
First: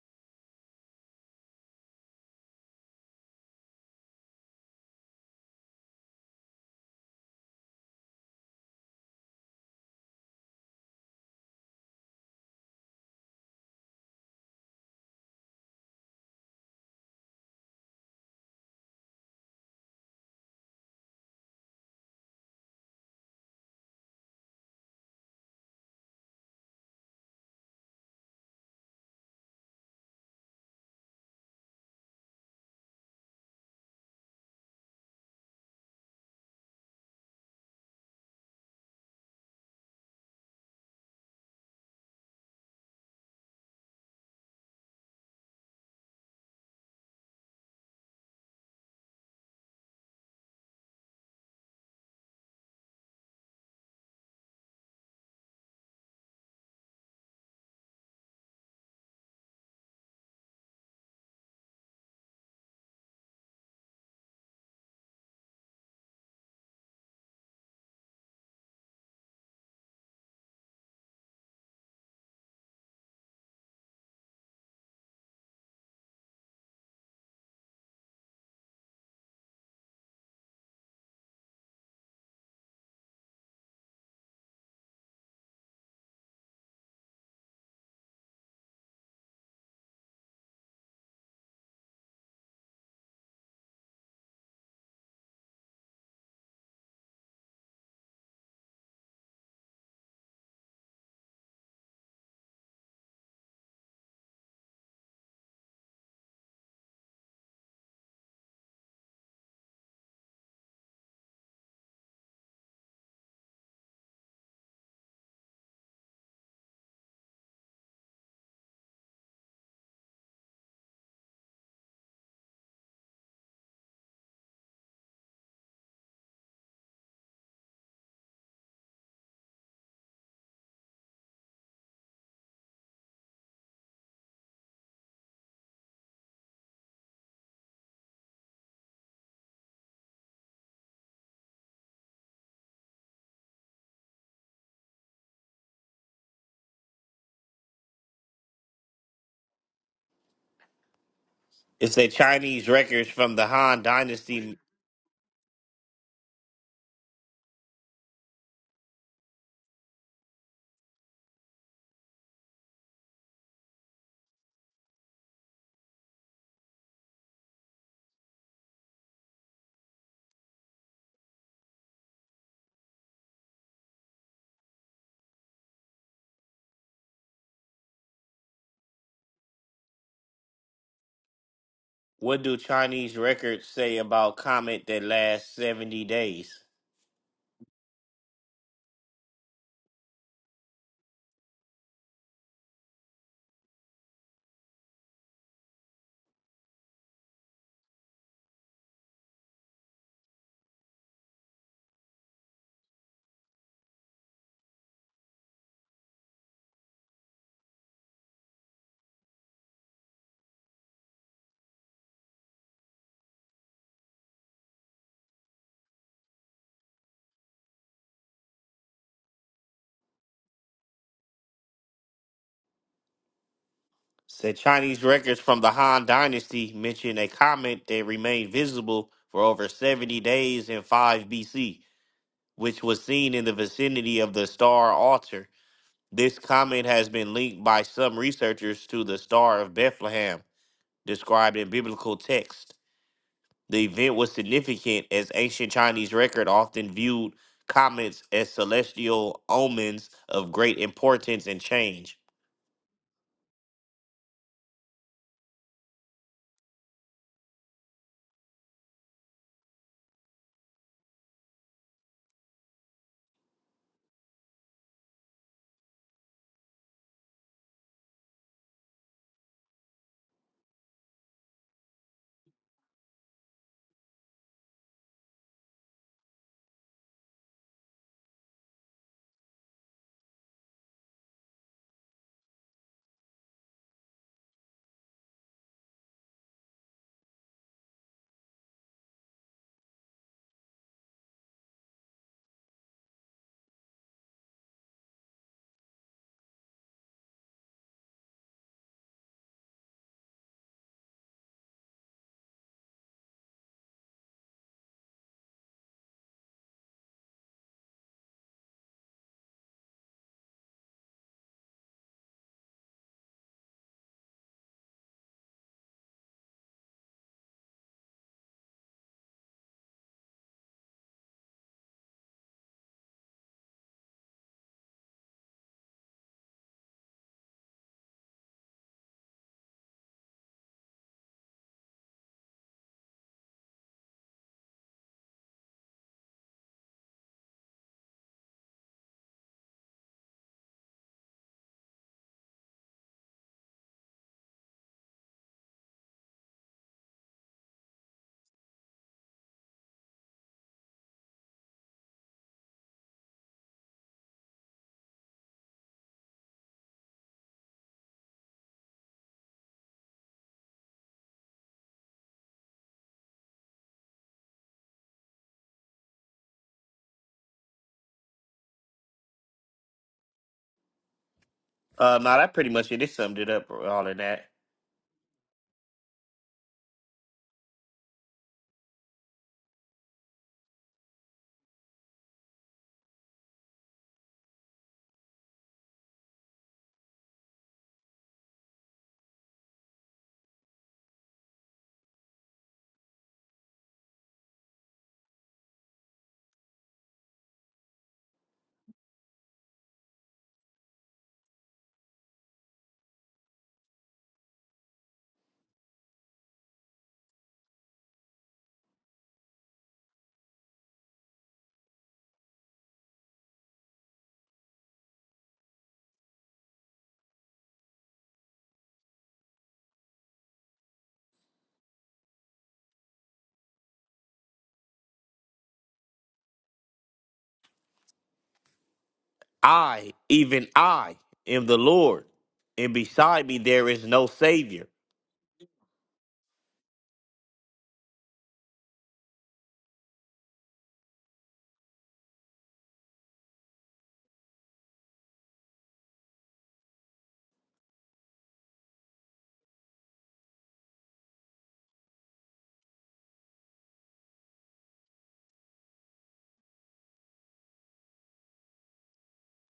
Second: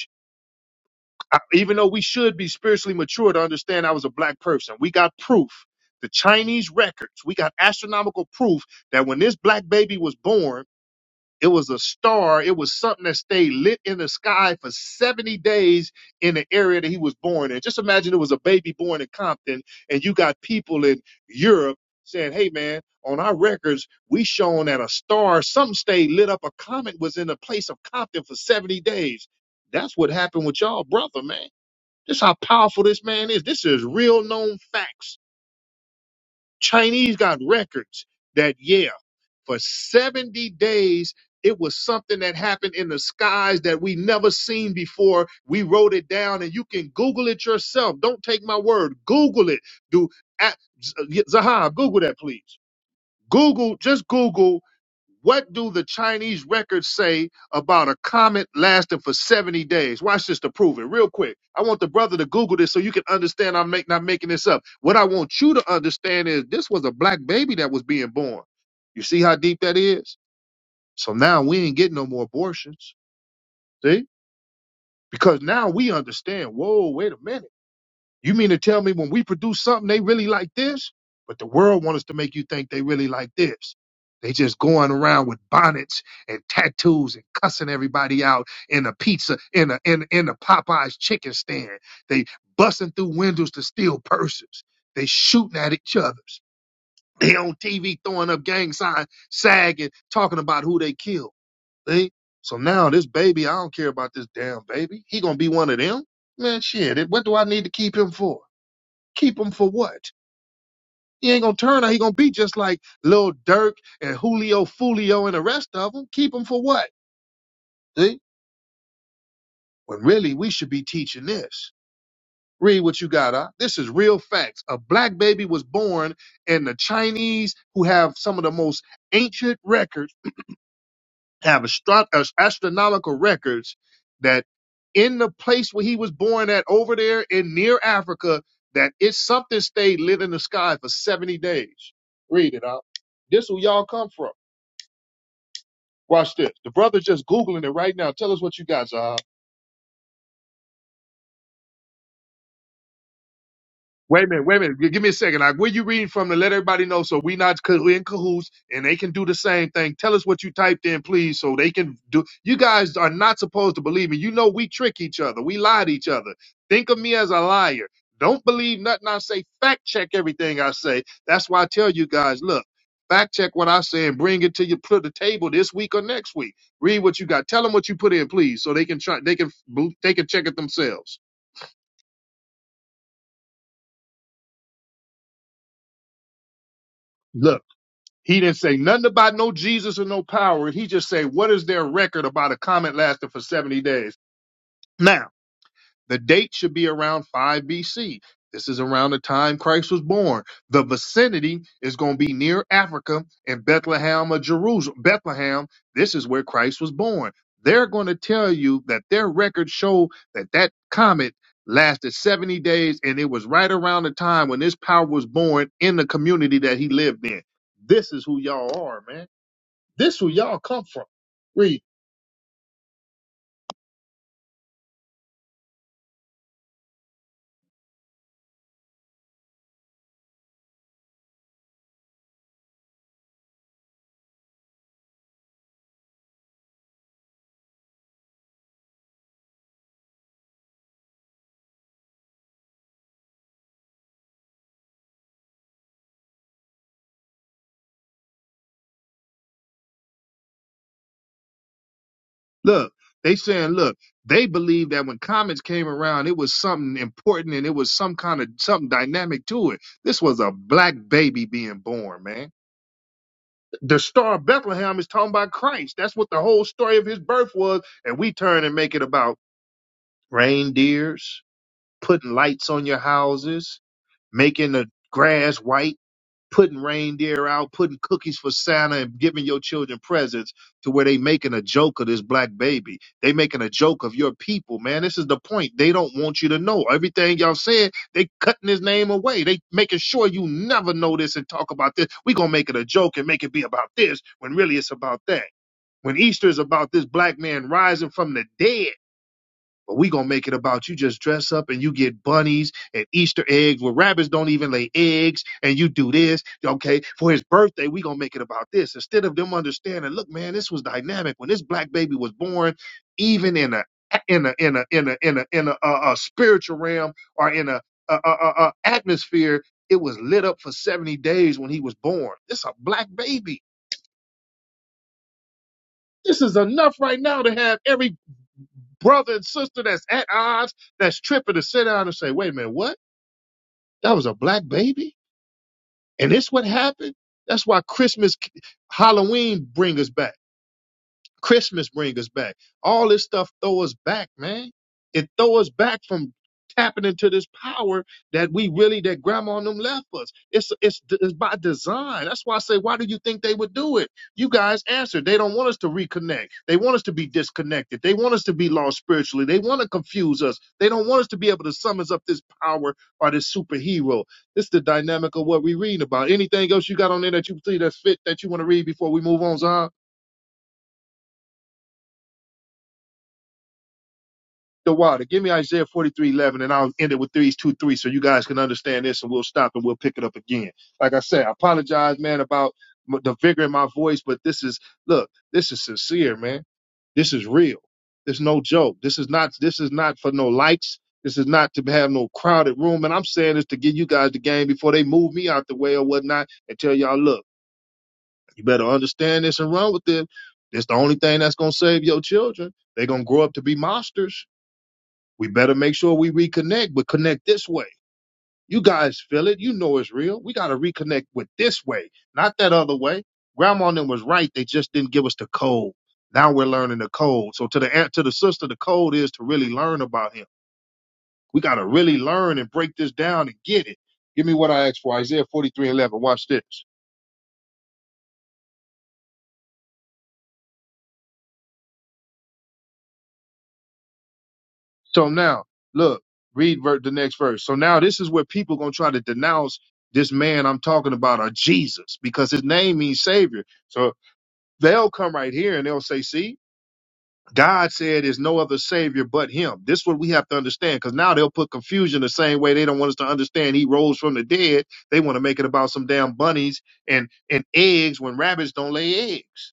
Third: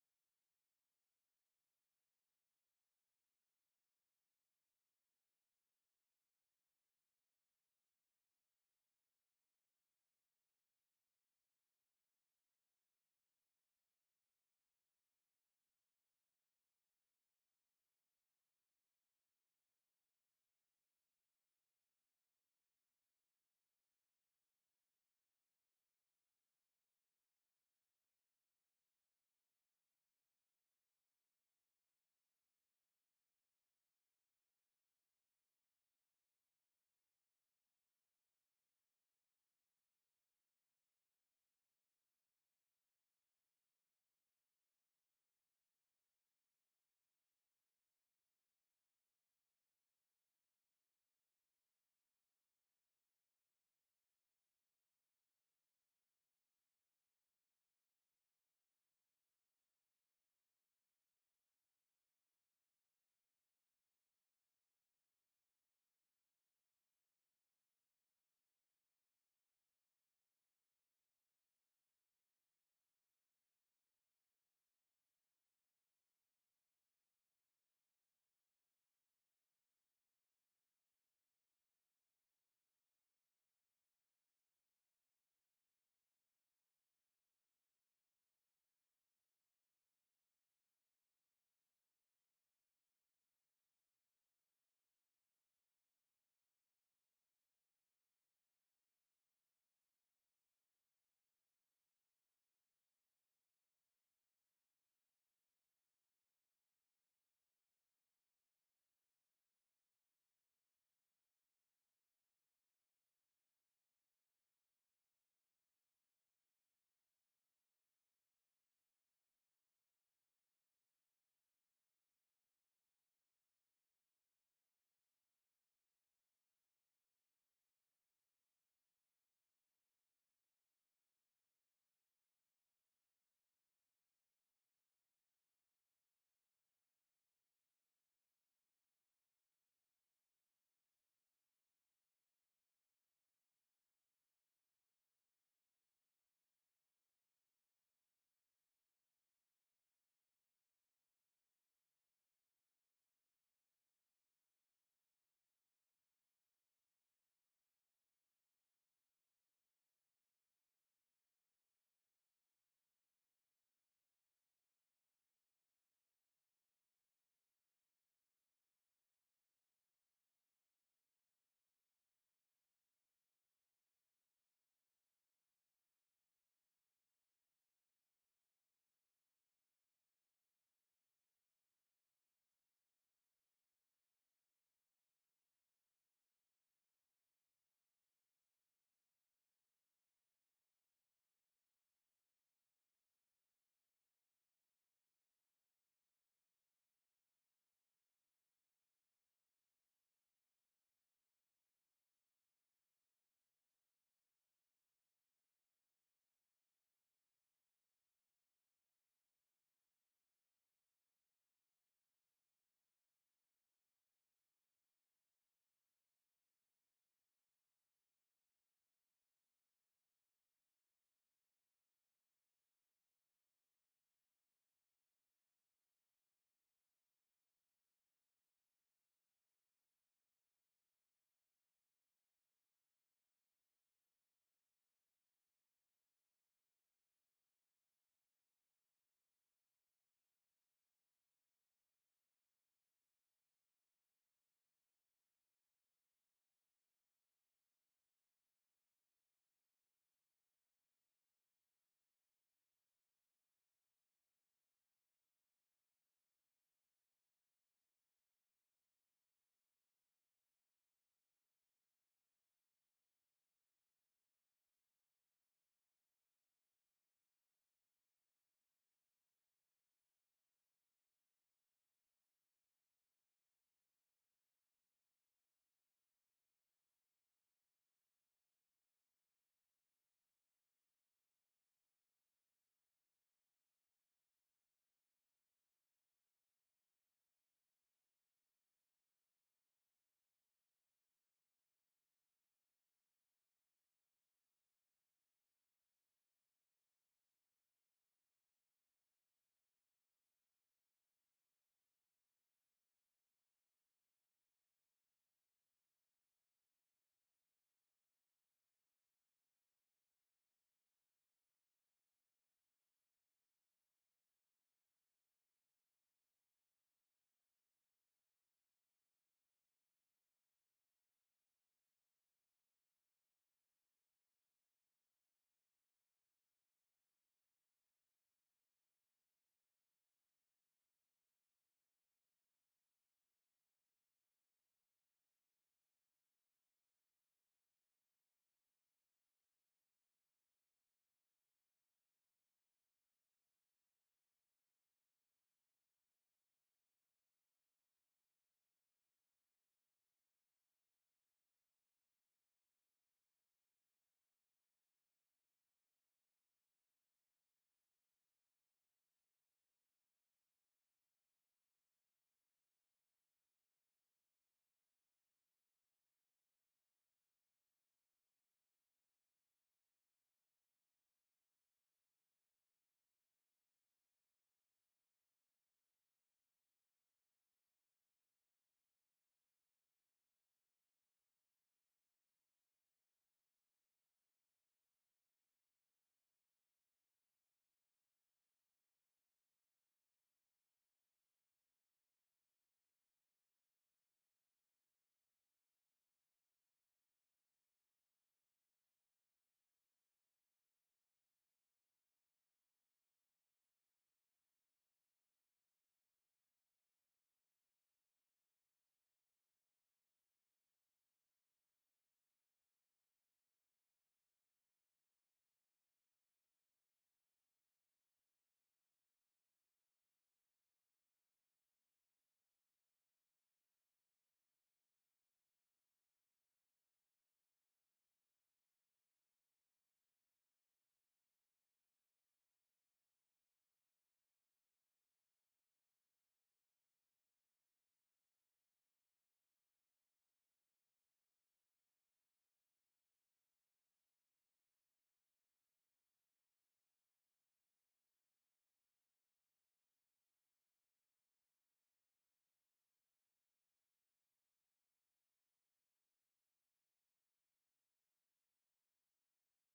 [SPEAKER 1] I, even though we should be spiritually mature to understand I was a black person, we got proof. The Chinese records, we got astronomical proof that when this black baby was born, it was a star. It was something that stayed lit in the sky for 70 days in the area that he was born in. Just imagine it was a baby born in Compton, and you got people in Europe saying, hey, man, on our records, we shown that a star, something stayed lit up. A comet was in the place of Compton for 70 days. That's what happened with y'all, brother, man. This how powerful this man is. This is real known facts. Chinese got records that yeah, for 70 days it was something that happened in the skies that we never seen before. We wrote it down and you can Google it yourself. Don't take my word. Google it. Do at Zahab, Google that please. Google, just Google, what do the Chinese records say about a comet lasting for 70 days? Watch this to prove it real quick. I want the brother to Google this so you can understand I'm make, not making this up. What I want you to understand is this was a black baby that was being born. You see how deep that is? So now we ain't getting no more abortions. See? Because now we understand, whoa, wait a minute. You mean to tell me when we produce something they really like this, but the world wants us to make you think they really like this? They just going around with bonnets and tattoos and cussing everybody out in a pizza in a in in a Popeyes chicken stand. They busting through windows to steal purses. They shooting at each other. They on TV throwing up gang signs, sagging, talking about who they killed. See? So now this baby, I don't care about this damn baby. He gonna be one of them. Man, shit. What do I need to keep him for? Keep him for what? He ain't gonna turn out. He gonna be just like Lil Durk and Julio Fulio and the rest of them. Keep him for what? See? When really we should be teaching this. Read what you got. Huh? This is real facts. A black baby was born, and the Chinese, who have some of the most ancient records have astro- as- astronomical records that in the place where he was born at over there in near Africa, that it's something stayed lit in the sky for 70 days. Read it out. This will y'all come from. Watch this. The brother's just Googling it right now. Tell us what you got, Zaha.
[SPEAKER 3] It's a Chinese records from the Han
[SPEAKER 1] Wait a minute, wait
[SPEAKER 3] Dynasty.
[SPEAKER 1] a minute. Gi- Give me a second. Like, where you reading from to let everybody know so we not co- we in cahoots and they can do the same thing. Tell us what you typed in, please, so they can do. You guys are not supposed to believe me. You know we trick each other. We lie to each other. Think of me as a liar. Don't believe nothing I say. Fact check everything I say. That's why I tell you guys, look, fact check what I say and bring it to you to the table this week or next week. Read what you got. Tell them what you put in, please, so they can try. They can they can check it themselves.
[SPEAKER 3] What do Chinese records say about comet that lasts 70 days?
[SPEAKER 1] Look. He didn't say nothing about no Jesus or no power. He just said, what is their record about a comet lasting for 70 days? Now, the date should be around 5 BC. This is around the time Christ was born. The vicinity is going to be near Africa in Bethlehem or Jerusalem. Bethlehem, this is where Christ was born. They're going to tell you that their records show that that comet lasted 70 days and it was right around the time when this power was born in the community that he lived in. This is who y'all are, man. This where y'all come from. Read.
[SPEAKER 3] Said Chinese records from the Han Dynasty mention a comet that remained visible for over 70 days in 5 BC, which was seen in the vicinity of the star Altar. This comet has been linked by some researchers to the Star of Bethlehem, described in biblical text. The event was significant as ancient Chinese record often viewed comets as celestial omens of great importance and change.
[SPEAKER 1] Look, they saying, look, they believe that when comets came around, it was something important and it was some kind of something dynamic to it. This was a black baby being born, man. The star of Bethlehem is talking about Christ. That's what the whole story of his birth was. And we turn and make it about reindeers, putting lights on your houses, making the grass white putting reindeer out, putting cookies for Santa, and giving your children presents to where they making a joke of this black baby. They making a joke of your people, man. This is the point. They don't want you to know everything y'all said. They cutting his name away. They making sure you never know this and talk about this. We gonna make it a joke and make it be about this when really it's about that. When Easter is about this black man rising from the dead but we gonna make it about you just dress up and you get bunnies and Easter eggs where rabbits don't even lay eggs and you do this. Okay, for his birthday, we gonna make it about this. Instead of them understanding, look, man, this was dynamic. When this black baby was born, even in a in a in a in a in a in a, a, a spiritual realm or in a, a, a, a a atmosphere, it was lit up for 70 days when he was born. This a black baby. This is enough right now to have every brother and sister that's at odds, that's tripping to sit down and say, wait a minute, what? That was a black baby? And this what happened? That's why Christmas, Halloween bring us back. Christmas bring us back. All this stuff throw us back, man. It throw us back from tapping into this power that we really that grandma and them left us. It's it's it's by design. That's why I say, why do you think they would do it? You guys answered. They don't want us to reconnect. They want us to be disconnected. They want us to be lost spiritually. They want to confuse us. They don't want us to be able to summon up this power or this superhero. This is the dynamic of what we reading about. Anything else you got on there that you see that's fit that you want to read before we move on, Zahn?
[SPEAKER 3] Uh, now that pretty much it. It summed it up all in that.
[SPEAKER 1] the water. Give me Isaiah 43:11, and I'll end it with threes, two, three, so you guys can understand this and we'll stop and we'll pick it up again. Like I said, I apologize, man, about m- the vigor in my voice, but this is, look, this is sincere, man. This is real. There's no joke. This is not, this is not for no likes. This is not to have no crowded room. And I'm saying this to give you guys the game before they move me out the way or whatnot and tell y'all, look, you better understand this and run with it. It's the only thing that's going to save your children. They're going to grow up to be monsters we better make sure we reconnect, but connect this way. You guys feel it. You know it's real. We got to reconnect with this way, not that other way. Grandma and them was right. They just didn't give us the code. Now we're learning the code. So to the aunt, to the sister, the code is to really learn about him. We got to really learn and break this down and get it. Give me what I asked for. Isaiah 43 and 11. Watch this.
[SPEAKER 3] I, even I, am the Lord, and beside me there is no Savior.
[SPEAKER 1] So now, look, read ver- the next verse. So now this is where people going to try to denounce this man I'm talking about or Jesus because his name means savior. So They'll come right here and they'll say, see, God said there's no other savior but him. This is what we have to understand because now they'll put confusion the same way they don't want us to understand he rose from the dead. They want to make it about some damn bunnies and, and eggs when rabbits don't lay eggs.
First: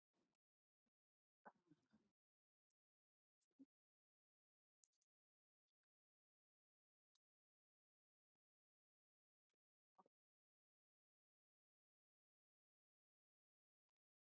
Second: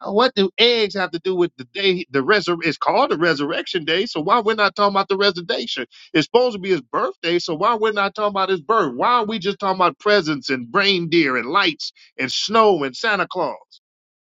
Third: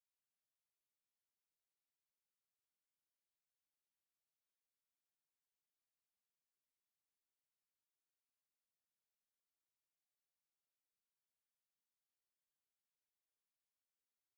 [SPEAKER 1] Uh, What do eggs have to do with the day, the resurrection? It's called the resurrection day. So why we're not talking about the resurrection? It's supposed to be his birthday. So why we're not talking about his birth? Why are we just talking about presents and reindeer and lights and snow and Santa Claus?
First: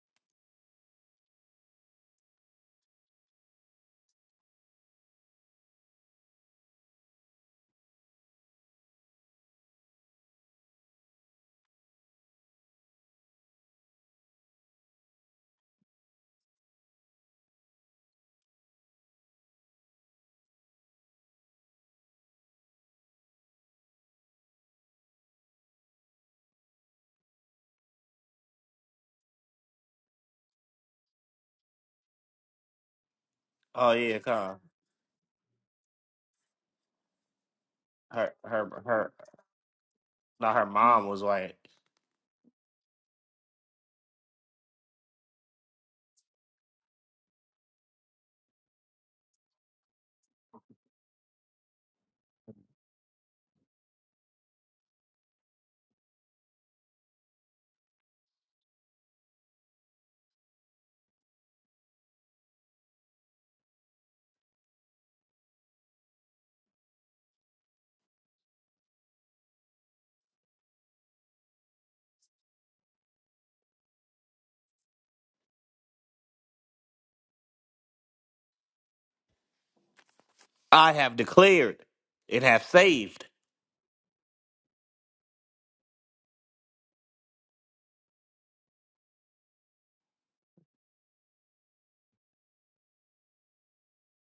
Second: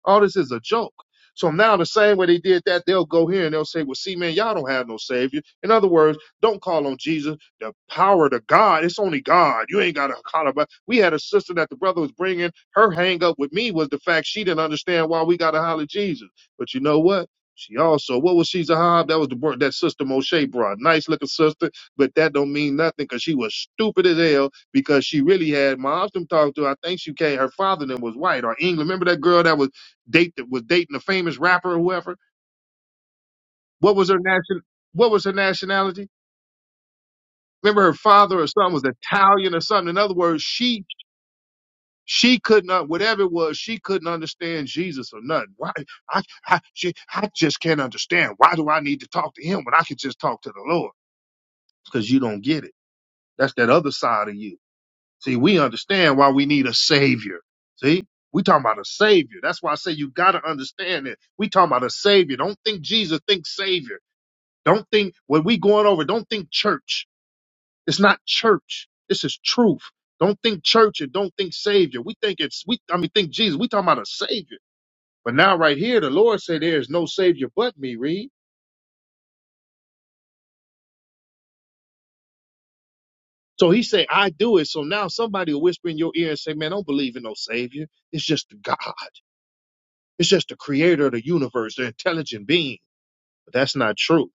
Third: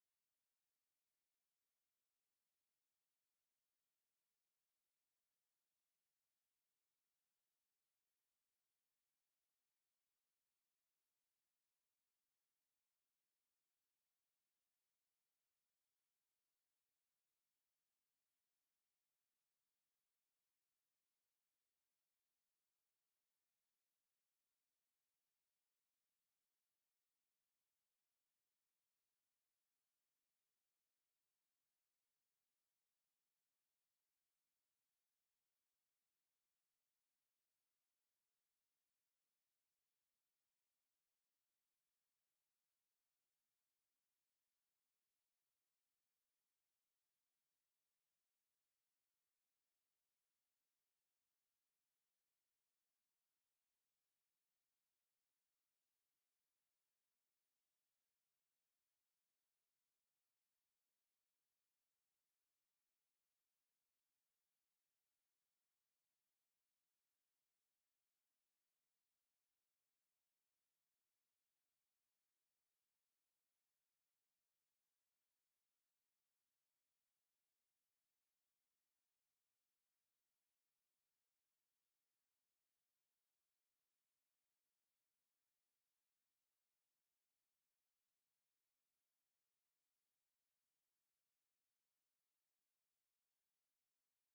[SPEAKER 1] All this is a joke. So now the same way they did that, they'll go here and they'll say, Well, see, man, y'all don't have no savior. In other words, don't call on Jesus. The power to God, it's only God. You ain't got to call about. We had a sister that the brother was bringing. Her hang up with me was the fact she didn't understand why we got to holler Jesus. But you know what? She also, what was she, Zahab? That was the bro- that sister Moshe brought. Nice looking sister, but that don't mean nothing because she was stupid as hell because she really had my them talked to. I think she came, her father then was white or England. Remember that girl that was date that was dating a famous rapper or whoever.
[SPEAKER 3] Oh
[SPEAKER 1] What was her
[SPEAKER 3] yeah, come.
[SPEAKER 1] nation? What was her nationality? Remember, her
[SPEAKER 3] Her,
[SPEAKER 1] father or son
[SPEAKER 3] her,
[SPEAKER 1] was
[SPEAKER 3] her.
[SPEAKER 1] Italian or something. In other words,
[SPEAKER 3] Not her
[SPEAKER 1] she
[SPEAKER 3] mom was like,
[SPEAKER 1] she couldn't un- whatever it was she couldn't understand Jesus or nothing. Why I I, she, I just can't understand. Why do I need to talk to him when I could just talk to the Lord? Because you don't get it. That's that other side of you. See, we understand why we need a savior. See, we talking about a savior. That's why I say you got to understand it. We talking about a savior. Don't think Jesus, think savior. Don't think what we going over, don't think church. It's not church. This is truth. Don't think church and don't think savior. We think it's we I mean think Jesus. We talking about a savior. But now right here, the Lord said, there is no savior but me, read.
[SPEAKER 3] "I have declared and have saved."
[SPEAKER 1] So he said, I do it. So now somebody will whisper in your ear and say, Man, don't believe in no savior. It's just God. It's just the creator of the universe, the intelligent being. But that's not true.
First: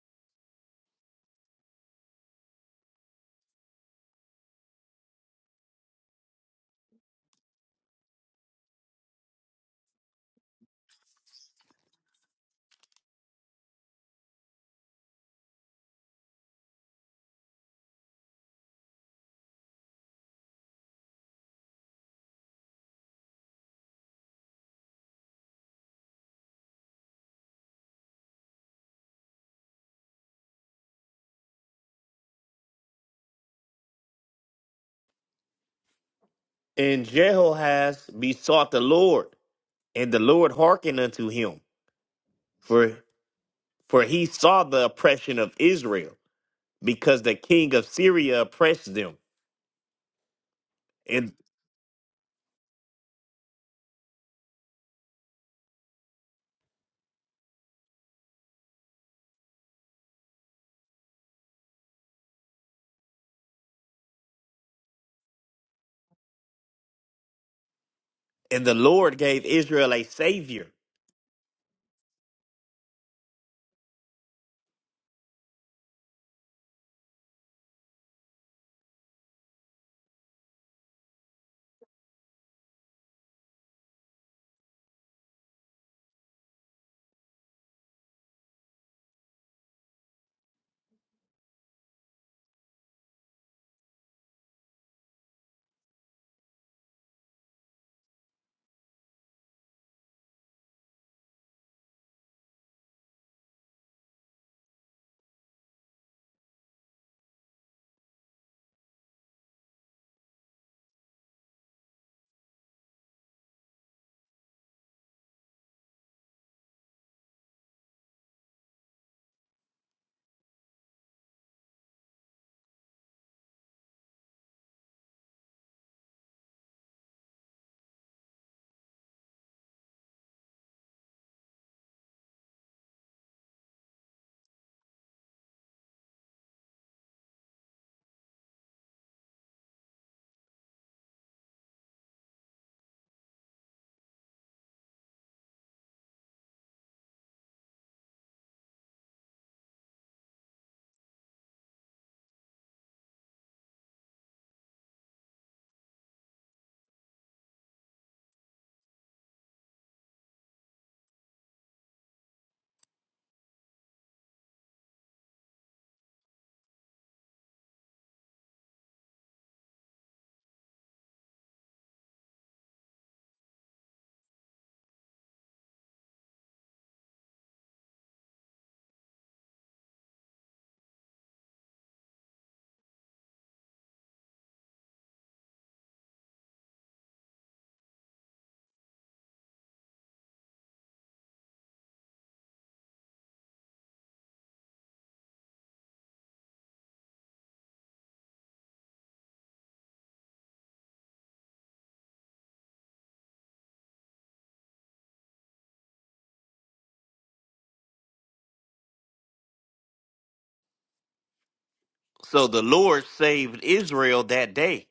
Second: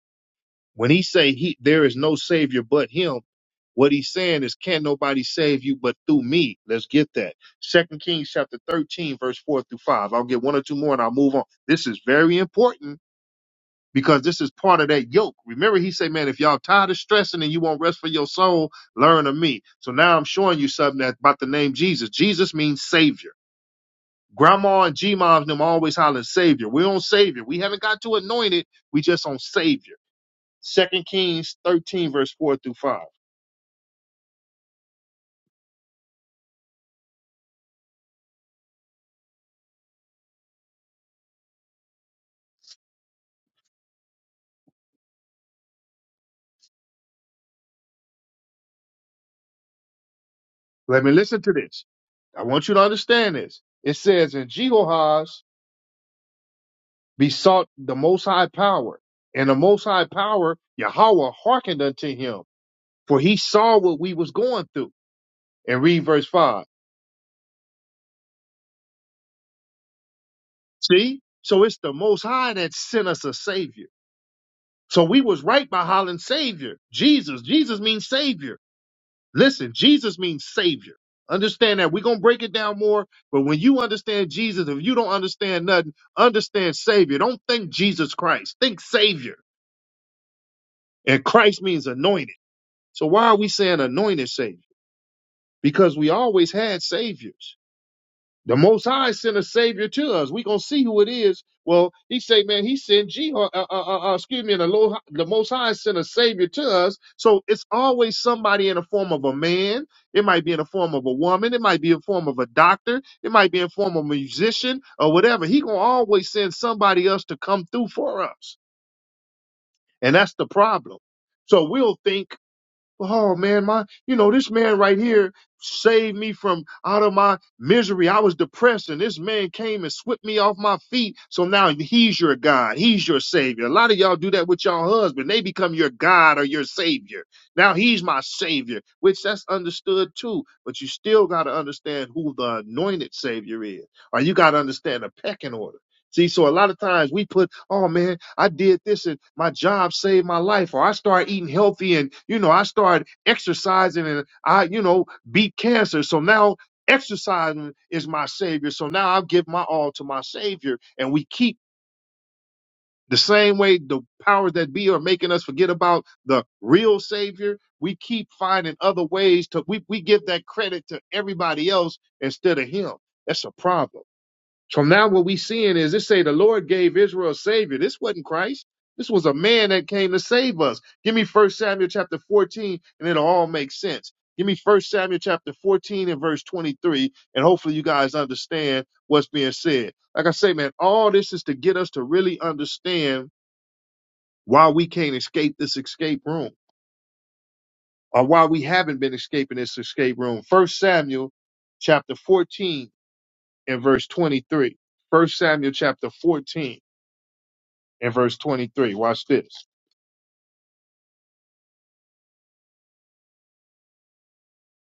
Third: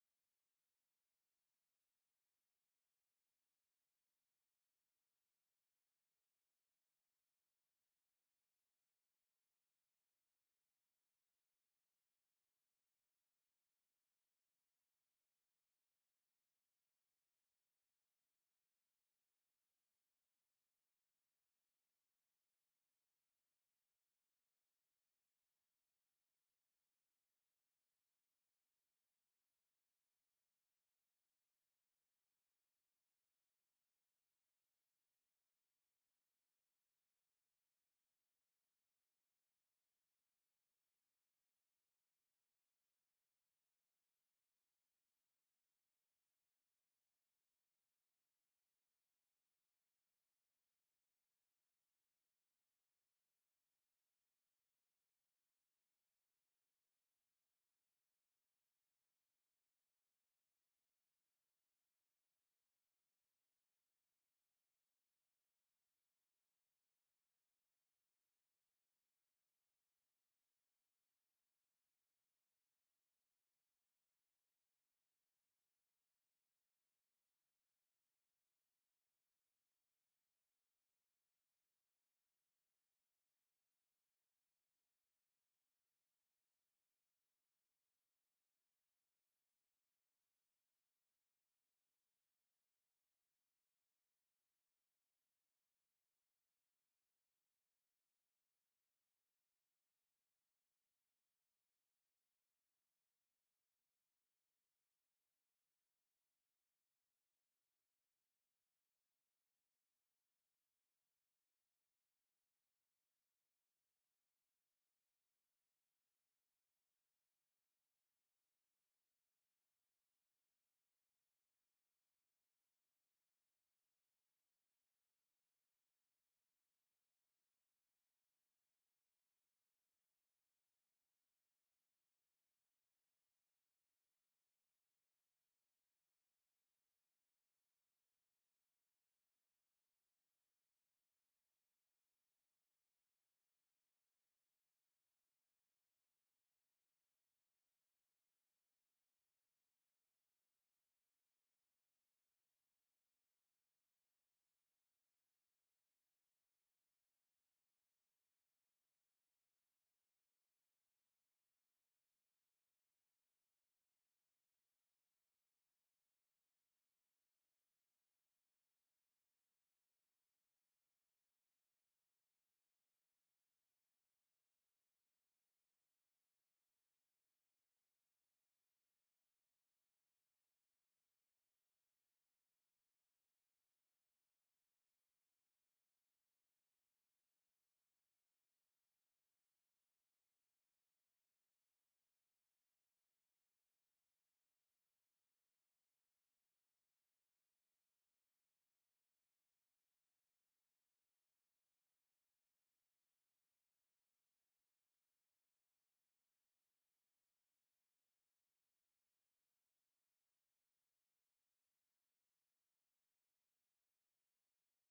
[SPEAKER 1] When he say he there is no savior but him, what he's saying is can't nobody save you but through me. Let's get that. Second Kings chapter 13, verse 4 through 5. I'll get one or two more and I'll move on. This is very important because this is part of that yoke. Remember, he said, Man, if y'all tired of stressing and you want rest for your soul, learn of me. So now I'm showing you something that about the name Jesus. Jesus means savior. Grandma and G moms them always hollering savior. We're on savior. We haven't got to anointed. We just on savior. Second Kings 13, verse 4 through 5.
[SPEAKER 3] And Jehoahaz besought the Lord, and the Lord hearkened unto him, for for he saw the oppression of Israel, because the king of Syria oppressed them,
[SPEAKER 1] Let me
[SPEAKER 3] and
[SPEAKER 1] listen to this. I want you to understand this. It says, And Jehoahaz besought the Most High Power, and the Most High Power, Yahweh, hearkened unto him, for he saw what we was going through. And read verse 5.
[SPEAKER 3] and the Lord gave Israel a savior.
[SPEAKER 1] See? So it's the Most High that sent us a Savior. So we was right by hollering Savior. Jesus. Jesus means Savior. Listen, Jesus means savior. Understand that. We're going to break it down more, but when you understand Jesus, if you don't understand nothing, understand savior. Don't think Jesus Christ, think savior. And Christ means anointed. So why are we saying anointed savior? Because we always had saviors. The Most High sent a Savior to us. We gonna see who it is. Well, He say, man, He sent Jeho- uh, uh, uh, uh, uh, excuse me, the, Lo- the Most High sent a Savior to us. So it's always somebody in the form of a man. It might be in the form of a woman. It might be in the form of a doctor. It might be in the form of a musician or whatever. He gonna always send somebody else to come through for us, and that's the problem. So we'll think oh man, my, you know, this man right here saved me from out of my misery. I was depressed and this man came and swept me off my feet. So now he's your God. He's your savior. A lot of y'all do that with y'all husband. They become your God or your savior. Now he's my savior, which that's understood too. But you still got to understand who the anointed savior is, or you got to understand the pecking order. See, so a lot of times we put, oh man, I did this and my job saved my life, or I started eating healthy and, you know, I started exercising and I, you know, beat cancer. So now exercising is my savior. So now I'll give my all to my savior. And we keep the same way the powers that be are making us forget about the real savior. We keep finding other ways to, we, we give that credit to everybody else instead of him. That's a problem. So now what we seeing is it say the Lord gave Israel a savior. This wasn't Christ. This was a man that came to save us. Give me First Samuel chapter 14 and it'll all make sense. Give me First Samuel chapter 14 and verse 23 and hopefully you guys understand what's being said. Like I say, man, all this is to get us to really understand why we can't escape this escape room or why we haven't been escaping this escape room. First Samuel chapter 14 and verse 23. First Samuel chapter 14 in verse 23. Watch this.
[SPEAKER 3] So the Lord saved Israel that day.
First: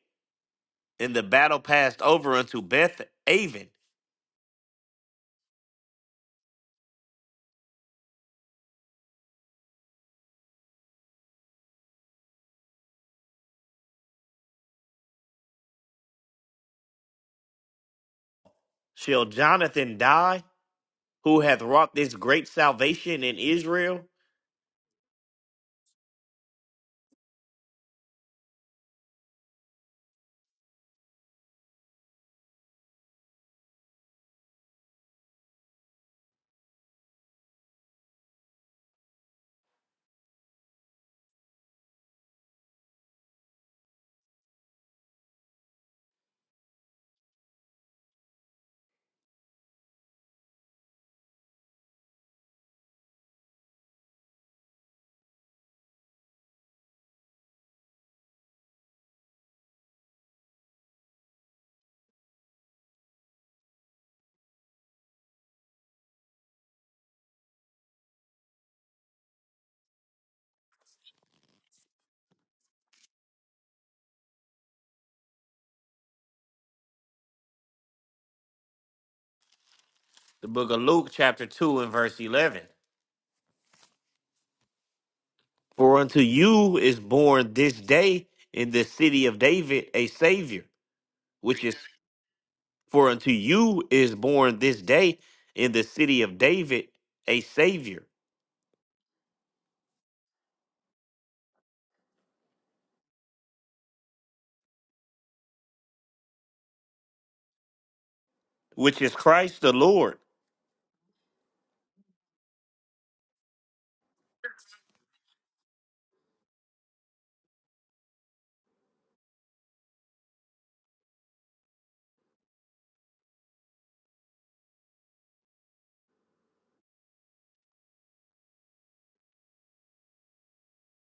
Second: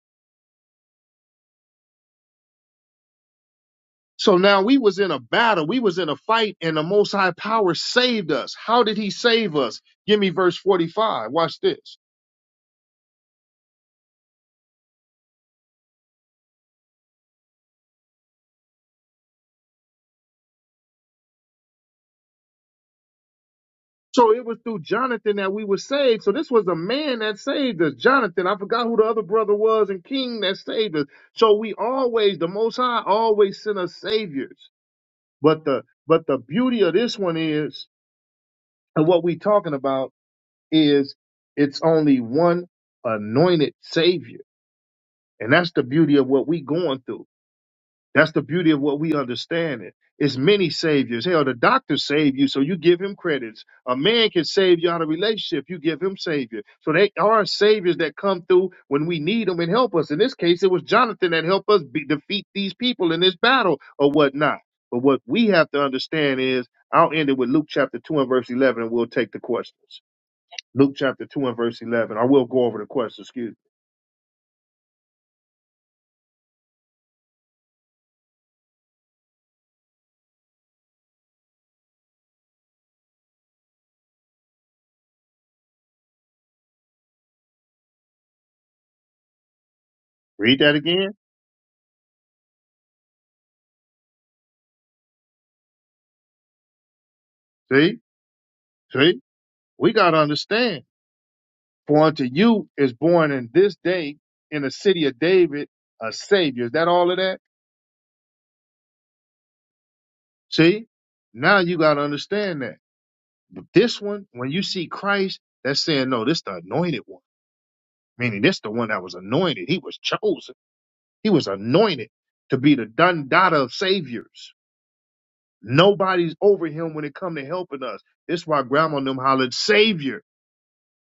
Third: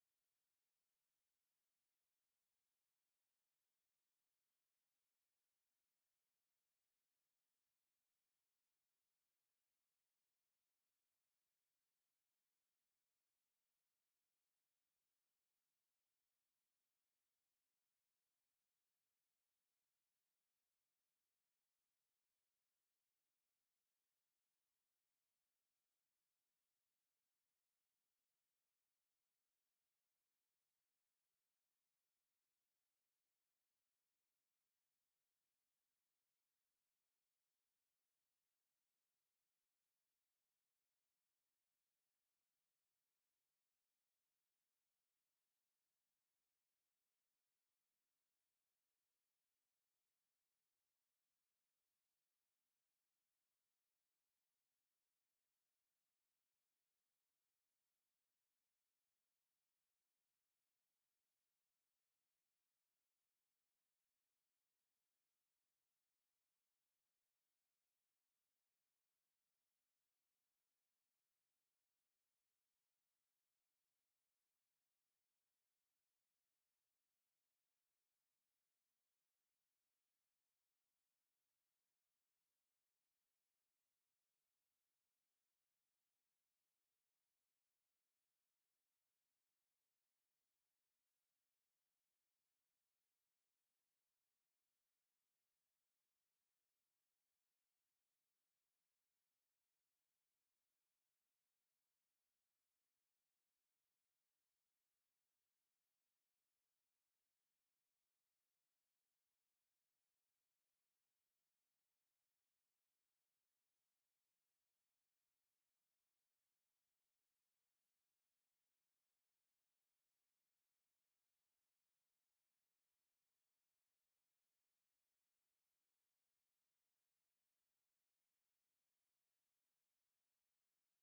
[SPEAKER 3] And the battle passed over unto Beth Aven.
[SPEAKER 1] So now we was in a battle, we was in a fight, and the Most High Power saved us. How did He save us? Give me verse 45. Watch this.
[SPEAKER 3] Shall Jonathan die, who hath wrought this great salvation in Israel?
[SPEAKER 1] So it was through Jonathan that we were saved. So this was a man that saved us. Jonathan, I forgot who the other brother was and King that saved us. So we always, the Most High always sent us saviors. But the but the beauty of this one is, and what we talking about is, it's only one anointed savior And that's the beauty of what we going through. That's the beauty of what we understanding. It's many saviors. Hell, the doctor saved you, so you give him credits. A man can save you out of relationship, you give him savior. So they are saviors that come through when we need them and help us. In this case, it was Jonathan that helped us be, defeat these people in this battle or whatnot. But what we have to understand is, I'll end it with Luke chapter 2 and verse 11, and we'll take the questions. Luke chapter 2 and verse 11, I will go over the questions, excuse me.
[SPEAKER 3] The book of Luke, chapter 2, and verse 11. For unto you is born this day in the city of David a
[SPEAKER 1] Read
[SPEAKER 3] Savior,
[SPEAKER 1] that again.
[SPEAKER 3] which is, for unto you is born this day in the city of David a
[SPEAKER 1] See?
[SPEAKER 3] Savior,
[SPEAKER 1] See? We got to understand. For unto you is born in this day in the city of David a Savior. Is that all of that?
[SPEAKER 3] which is Christ the Lord.
[SPEAKER 1] See, now you got to understand that. But this one, when you see Christ, that's saying, no, this the anointed one, meaning this the one that was anointed. He was chosen. He was anointed to be the Dundada of Saviors. Nobody's over him when it come to helping us. This why grandma and them hollered, Savior,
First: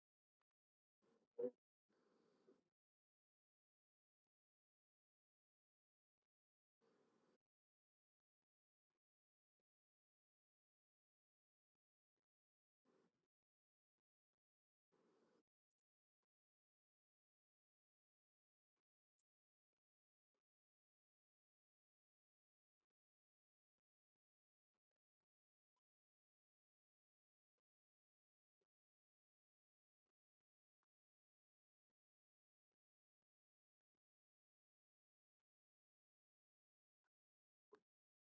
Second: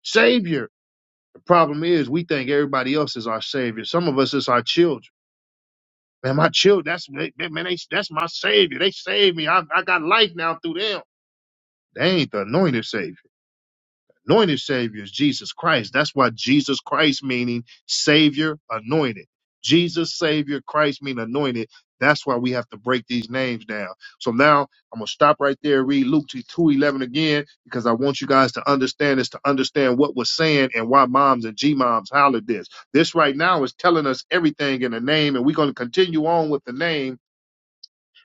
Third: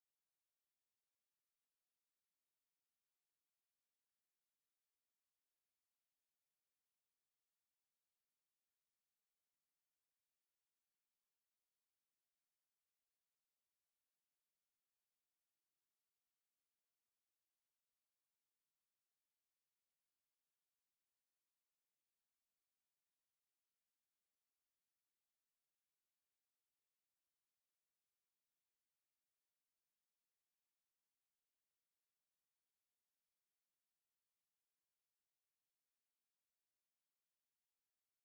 [SPEAKER 1] Savior. The problem is we think everybody else is our Savior. Some of us is our children. Man, my children, that's they, they- man, they, that's my savior. They saved me. I, I got life now through them. They ain't the anointed savior. Anointed savior is Jesus Christ. That's why Jesus Christ meaning savior, anointed. Jesus savior, Christ mean anointed. That's why we have to break these names down. So now I'm gonna stop right there, read Luke two eleven again, because I want you guys to understand this, to understand what was saying and why moms and G moms hollered this. This right now is telling us everything in the name, and we're gonna continue on with the name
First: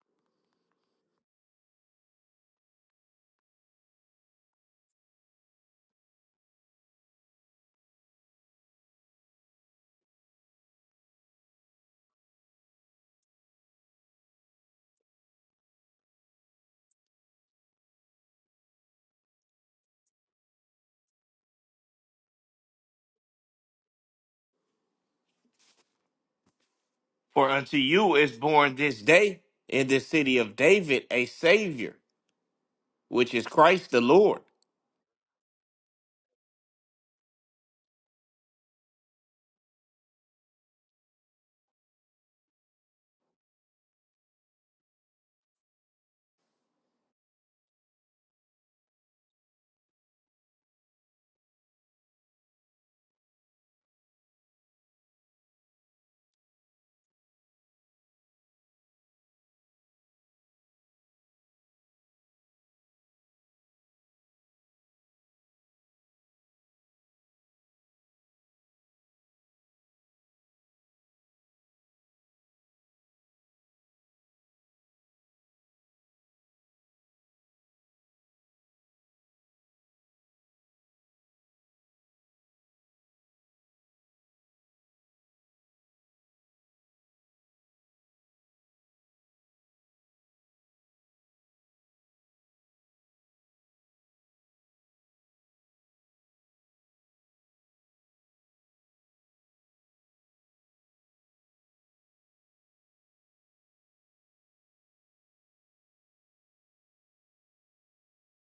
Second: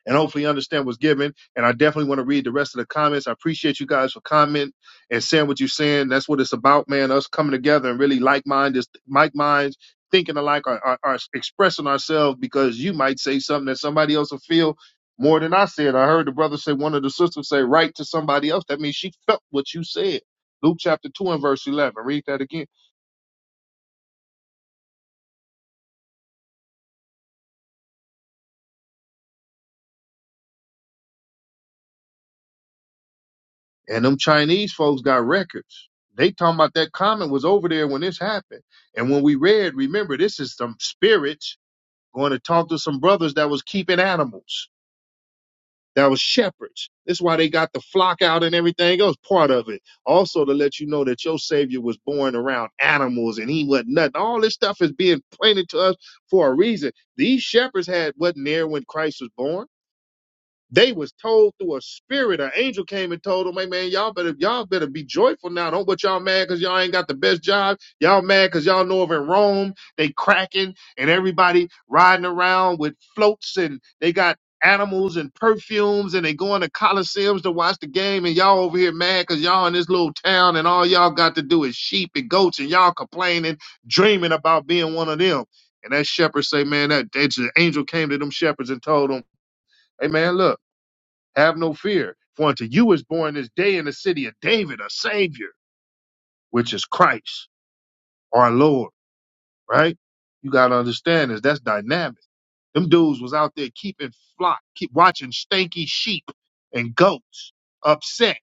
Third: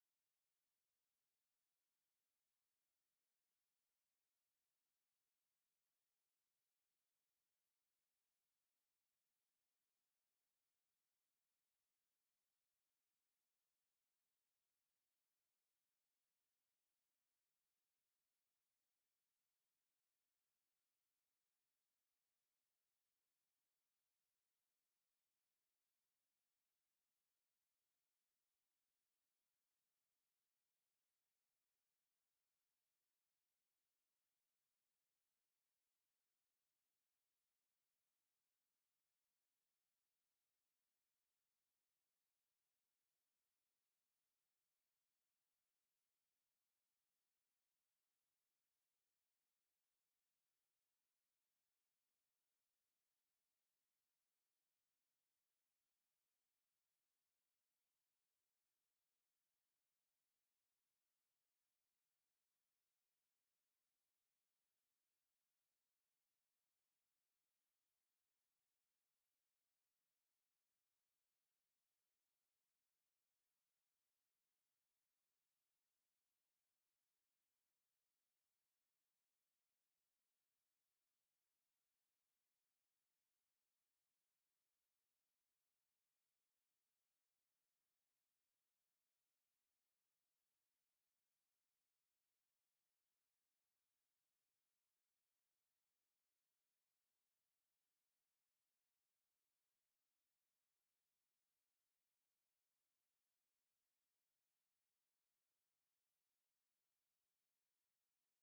[SPEAKER 1] and hopefully understand what's given. And I definitely want to read the rest of the comments. I appreciate you guys for comment and saying what you're saying. That's what it's about, man. Us coming together and really like minded, like minds, thinking alike, are, are, are expressing ourselves because you might say something that somebody else will feel more than I said. I heard the brother say, one of the sisters say, write to somebody else. That means she felt what you said. Luke chapter 2 and verse 11. Read that again.
[SPEAKER 3] For unto you is born this day in the city of David a Savior, which is Christ the
[SPEAKER 1] And them
[SPEAKER 3] Lord.
[SPEAKER 1] Chinese folks got records. They talking about that comment was over there when this happened. And when we read, remember, this is some spirits going to talk to some brothers that was keeping animals, that was shepherds. That's why they got the flock out and everything else, part of it. Also to let you know that your savior was born around animals and he wasn't nothing. All this stuff is being pointed to us for a reason. These shepherds had wasn't there when Christ was born they was told through a spirit, an angel came and told them, "Hey man, y'all better y'all better be joyful now. Don't but y'all mad because y'all ain't got the best job. Y'all mad because y'all know of in Rome they cracking and everybody riding around with floats and they got animals and perfumes and they going to coliseums to watch the game and y'all over here mad because y'all in this little town and all y'all got to do is sheep and goats and y'all complaining, dreaming about being one of them." And that shepherd say, "Man, that, that angel came to them shepherds and told them, 'Hey, man, look. Have no fear, for unto you is born this day in the city of David a Savior, which is Christ, our Lord. Right? You gotta understand this. That's dynamic. Them dudes was out there keeping flock, keep watching stanky sheep and goats, upset,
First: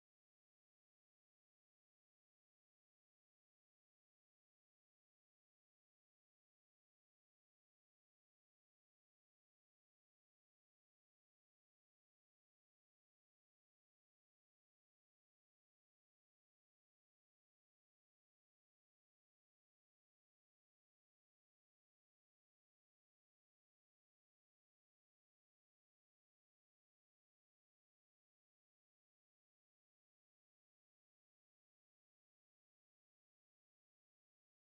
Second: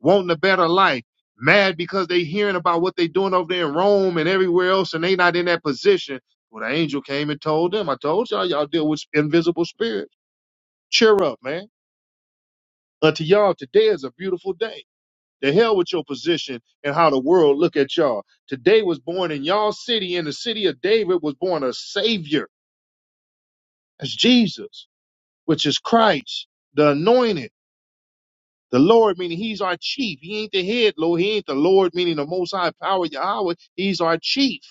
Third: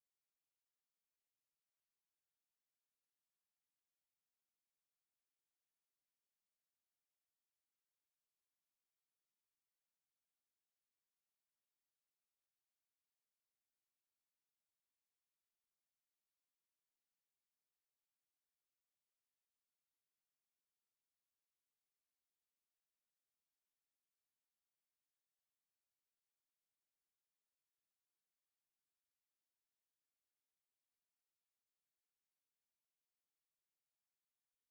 [SPEAKER 1] wanting a better life, mad because they hearing about what they doing over there in Rome and everywhere else, and they not in that position. Well, the angel came and told them, I told y'all, y'all deal with invisible spirits. Cheer up, man. Unto y'all, today is a beautiful day. The hell with your position and how the world look at y'all. Today was born in y'all city, in the city of David was born a savior. That's Jesus, which is Christ, the anointed, the Lord, meaning he's our chief. He ain't the head, Lord. He ain't the Lord, meaning the most high power, Yahweh. He's our chief.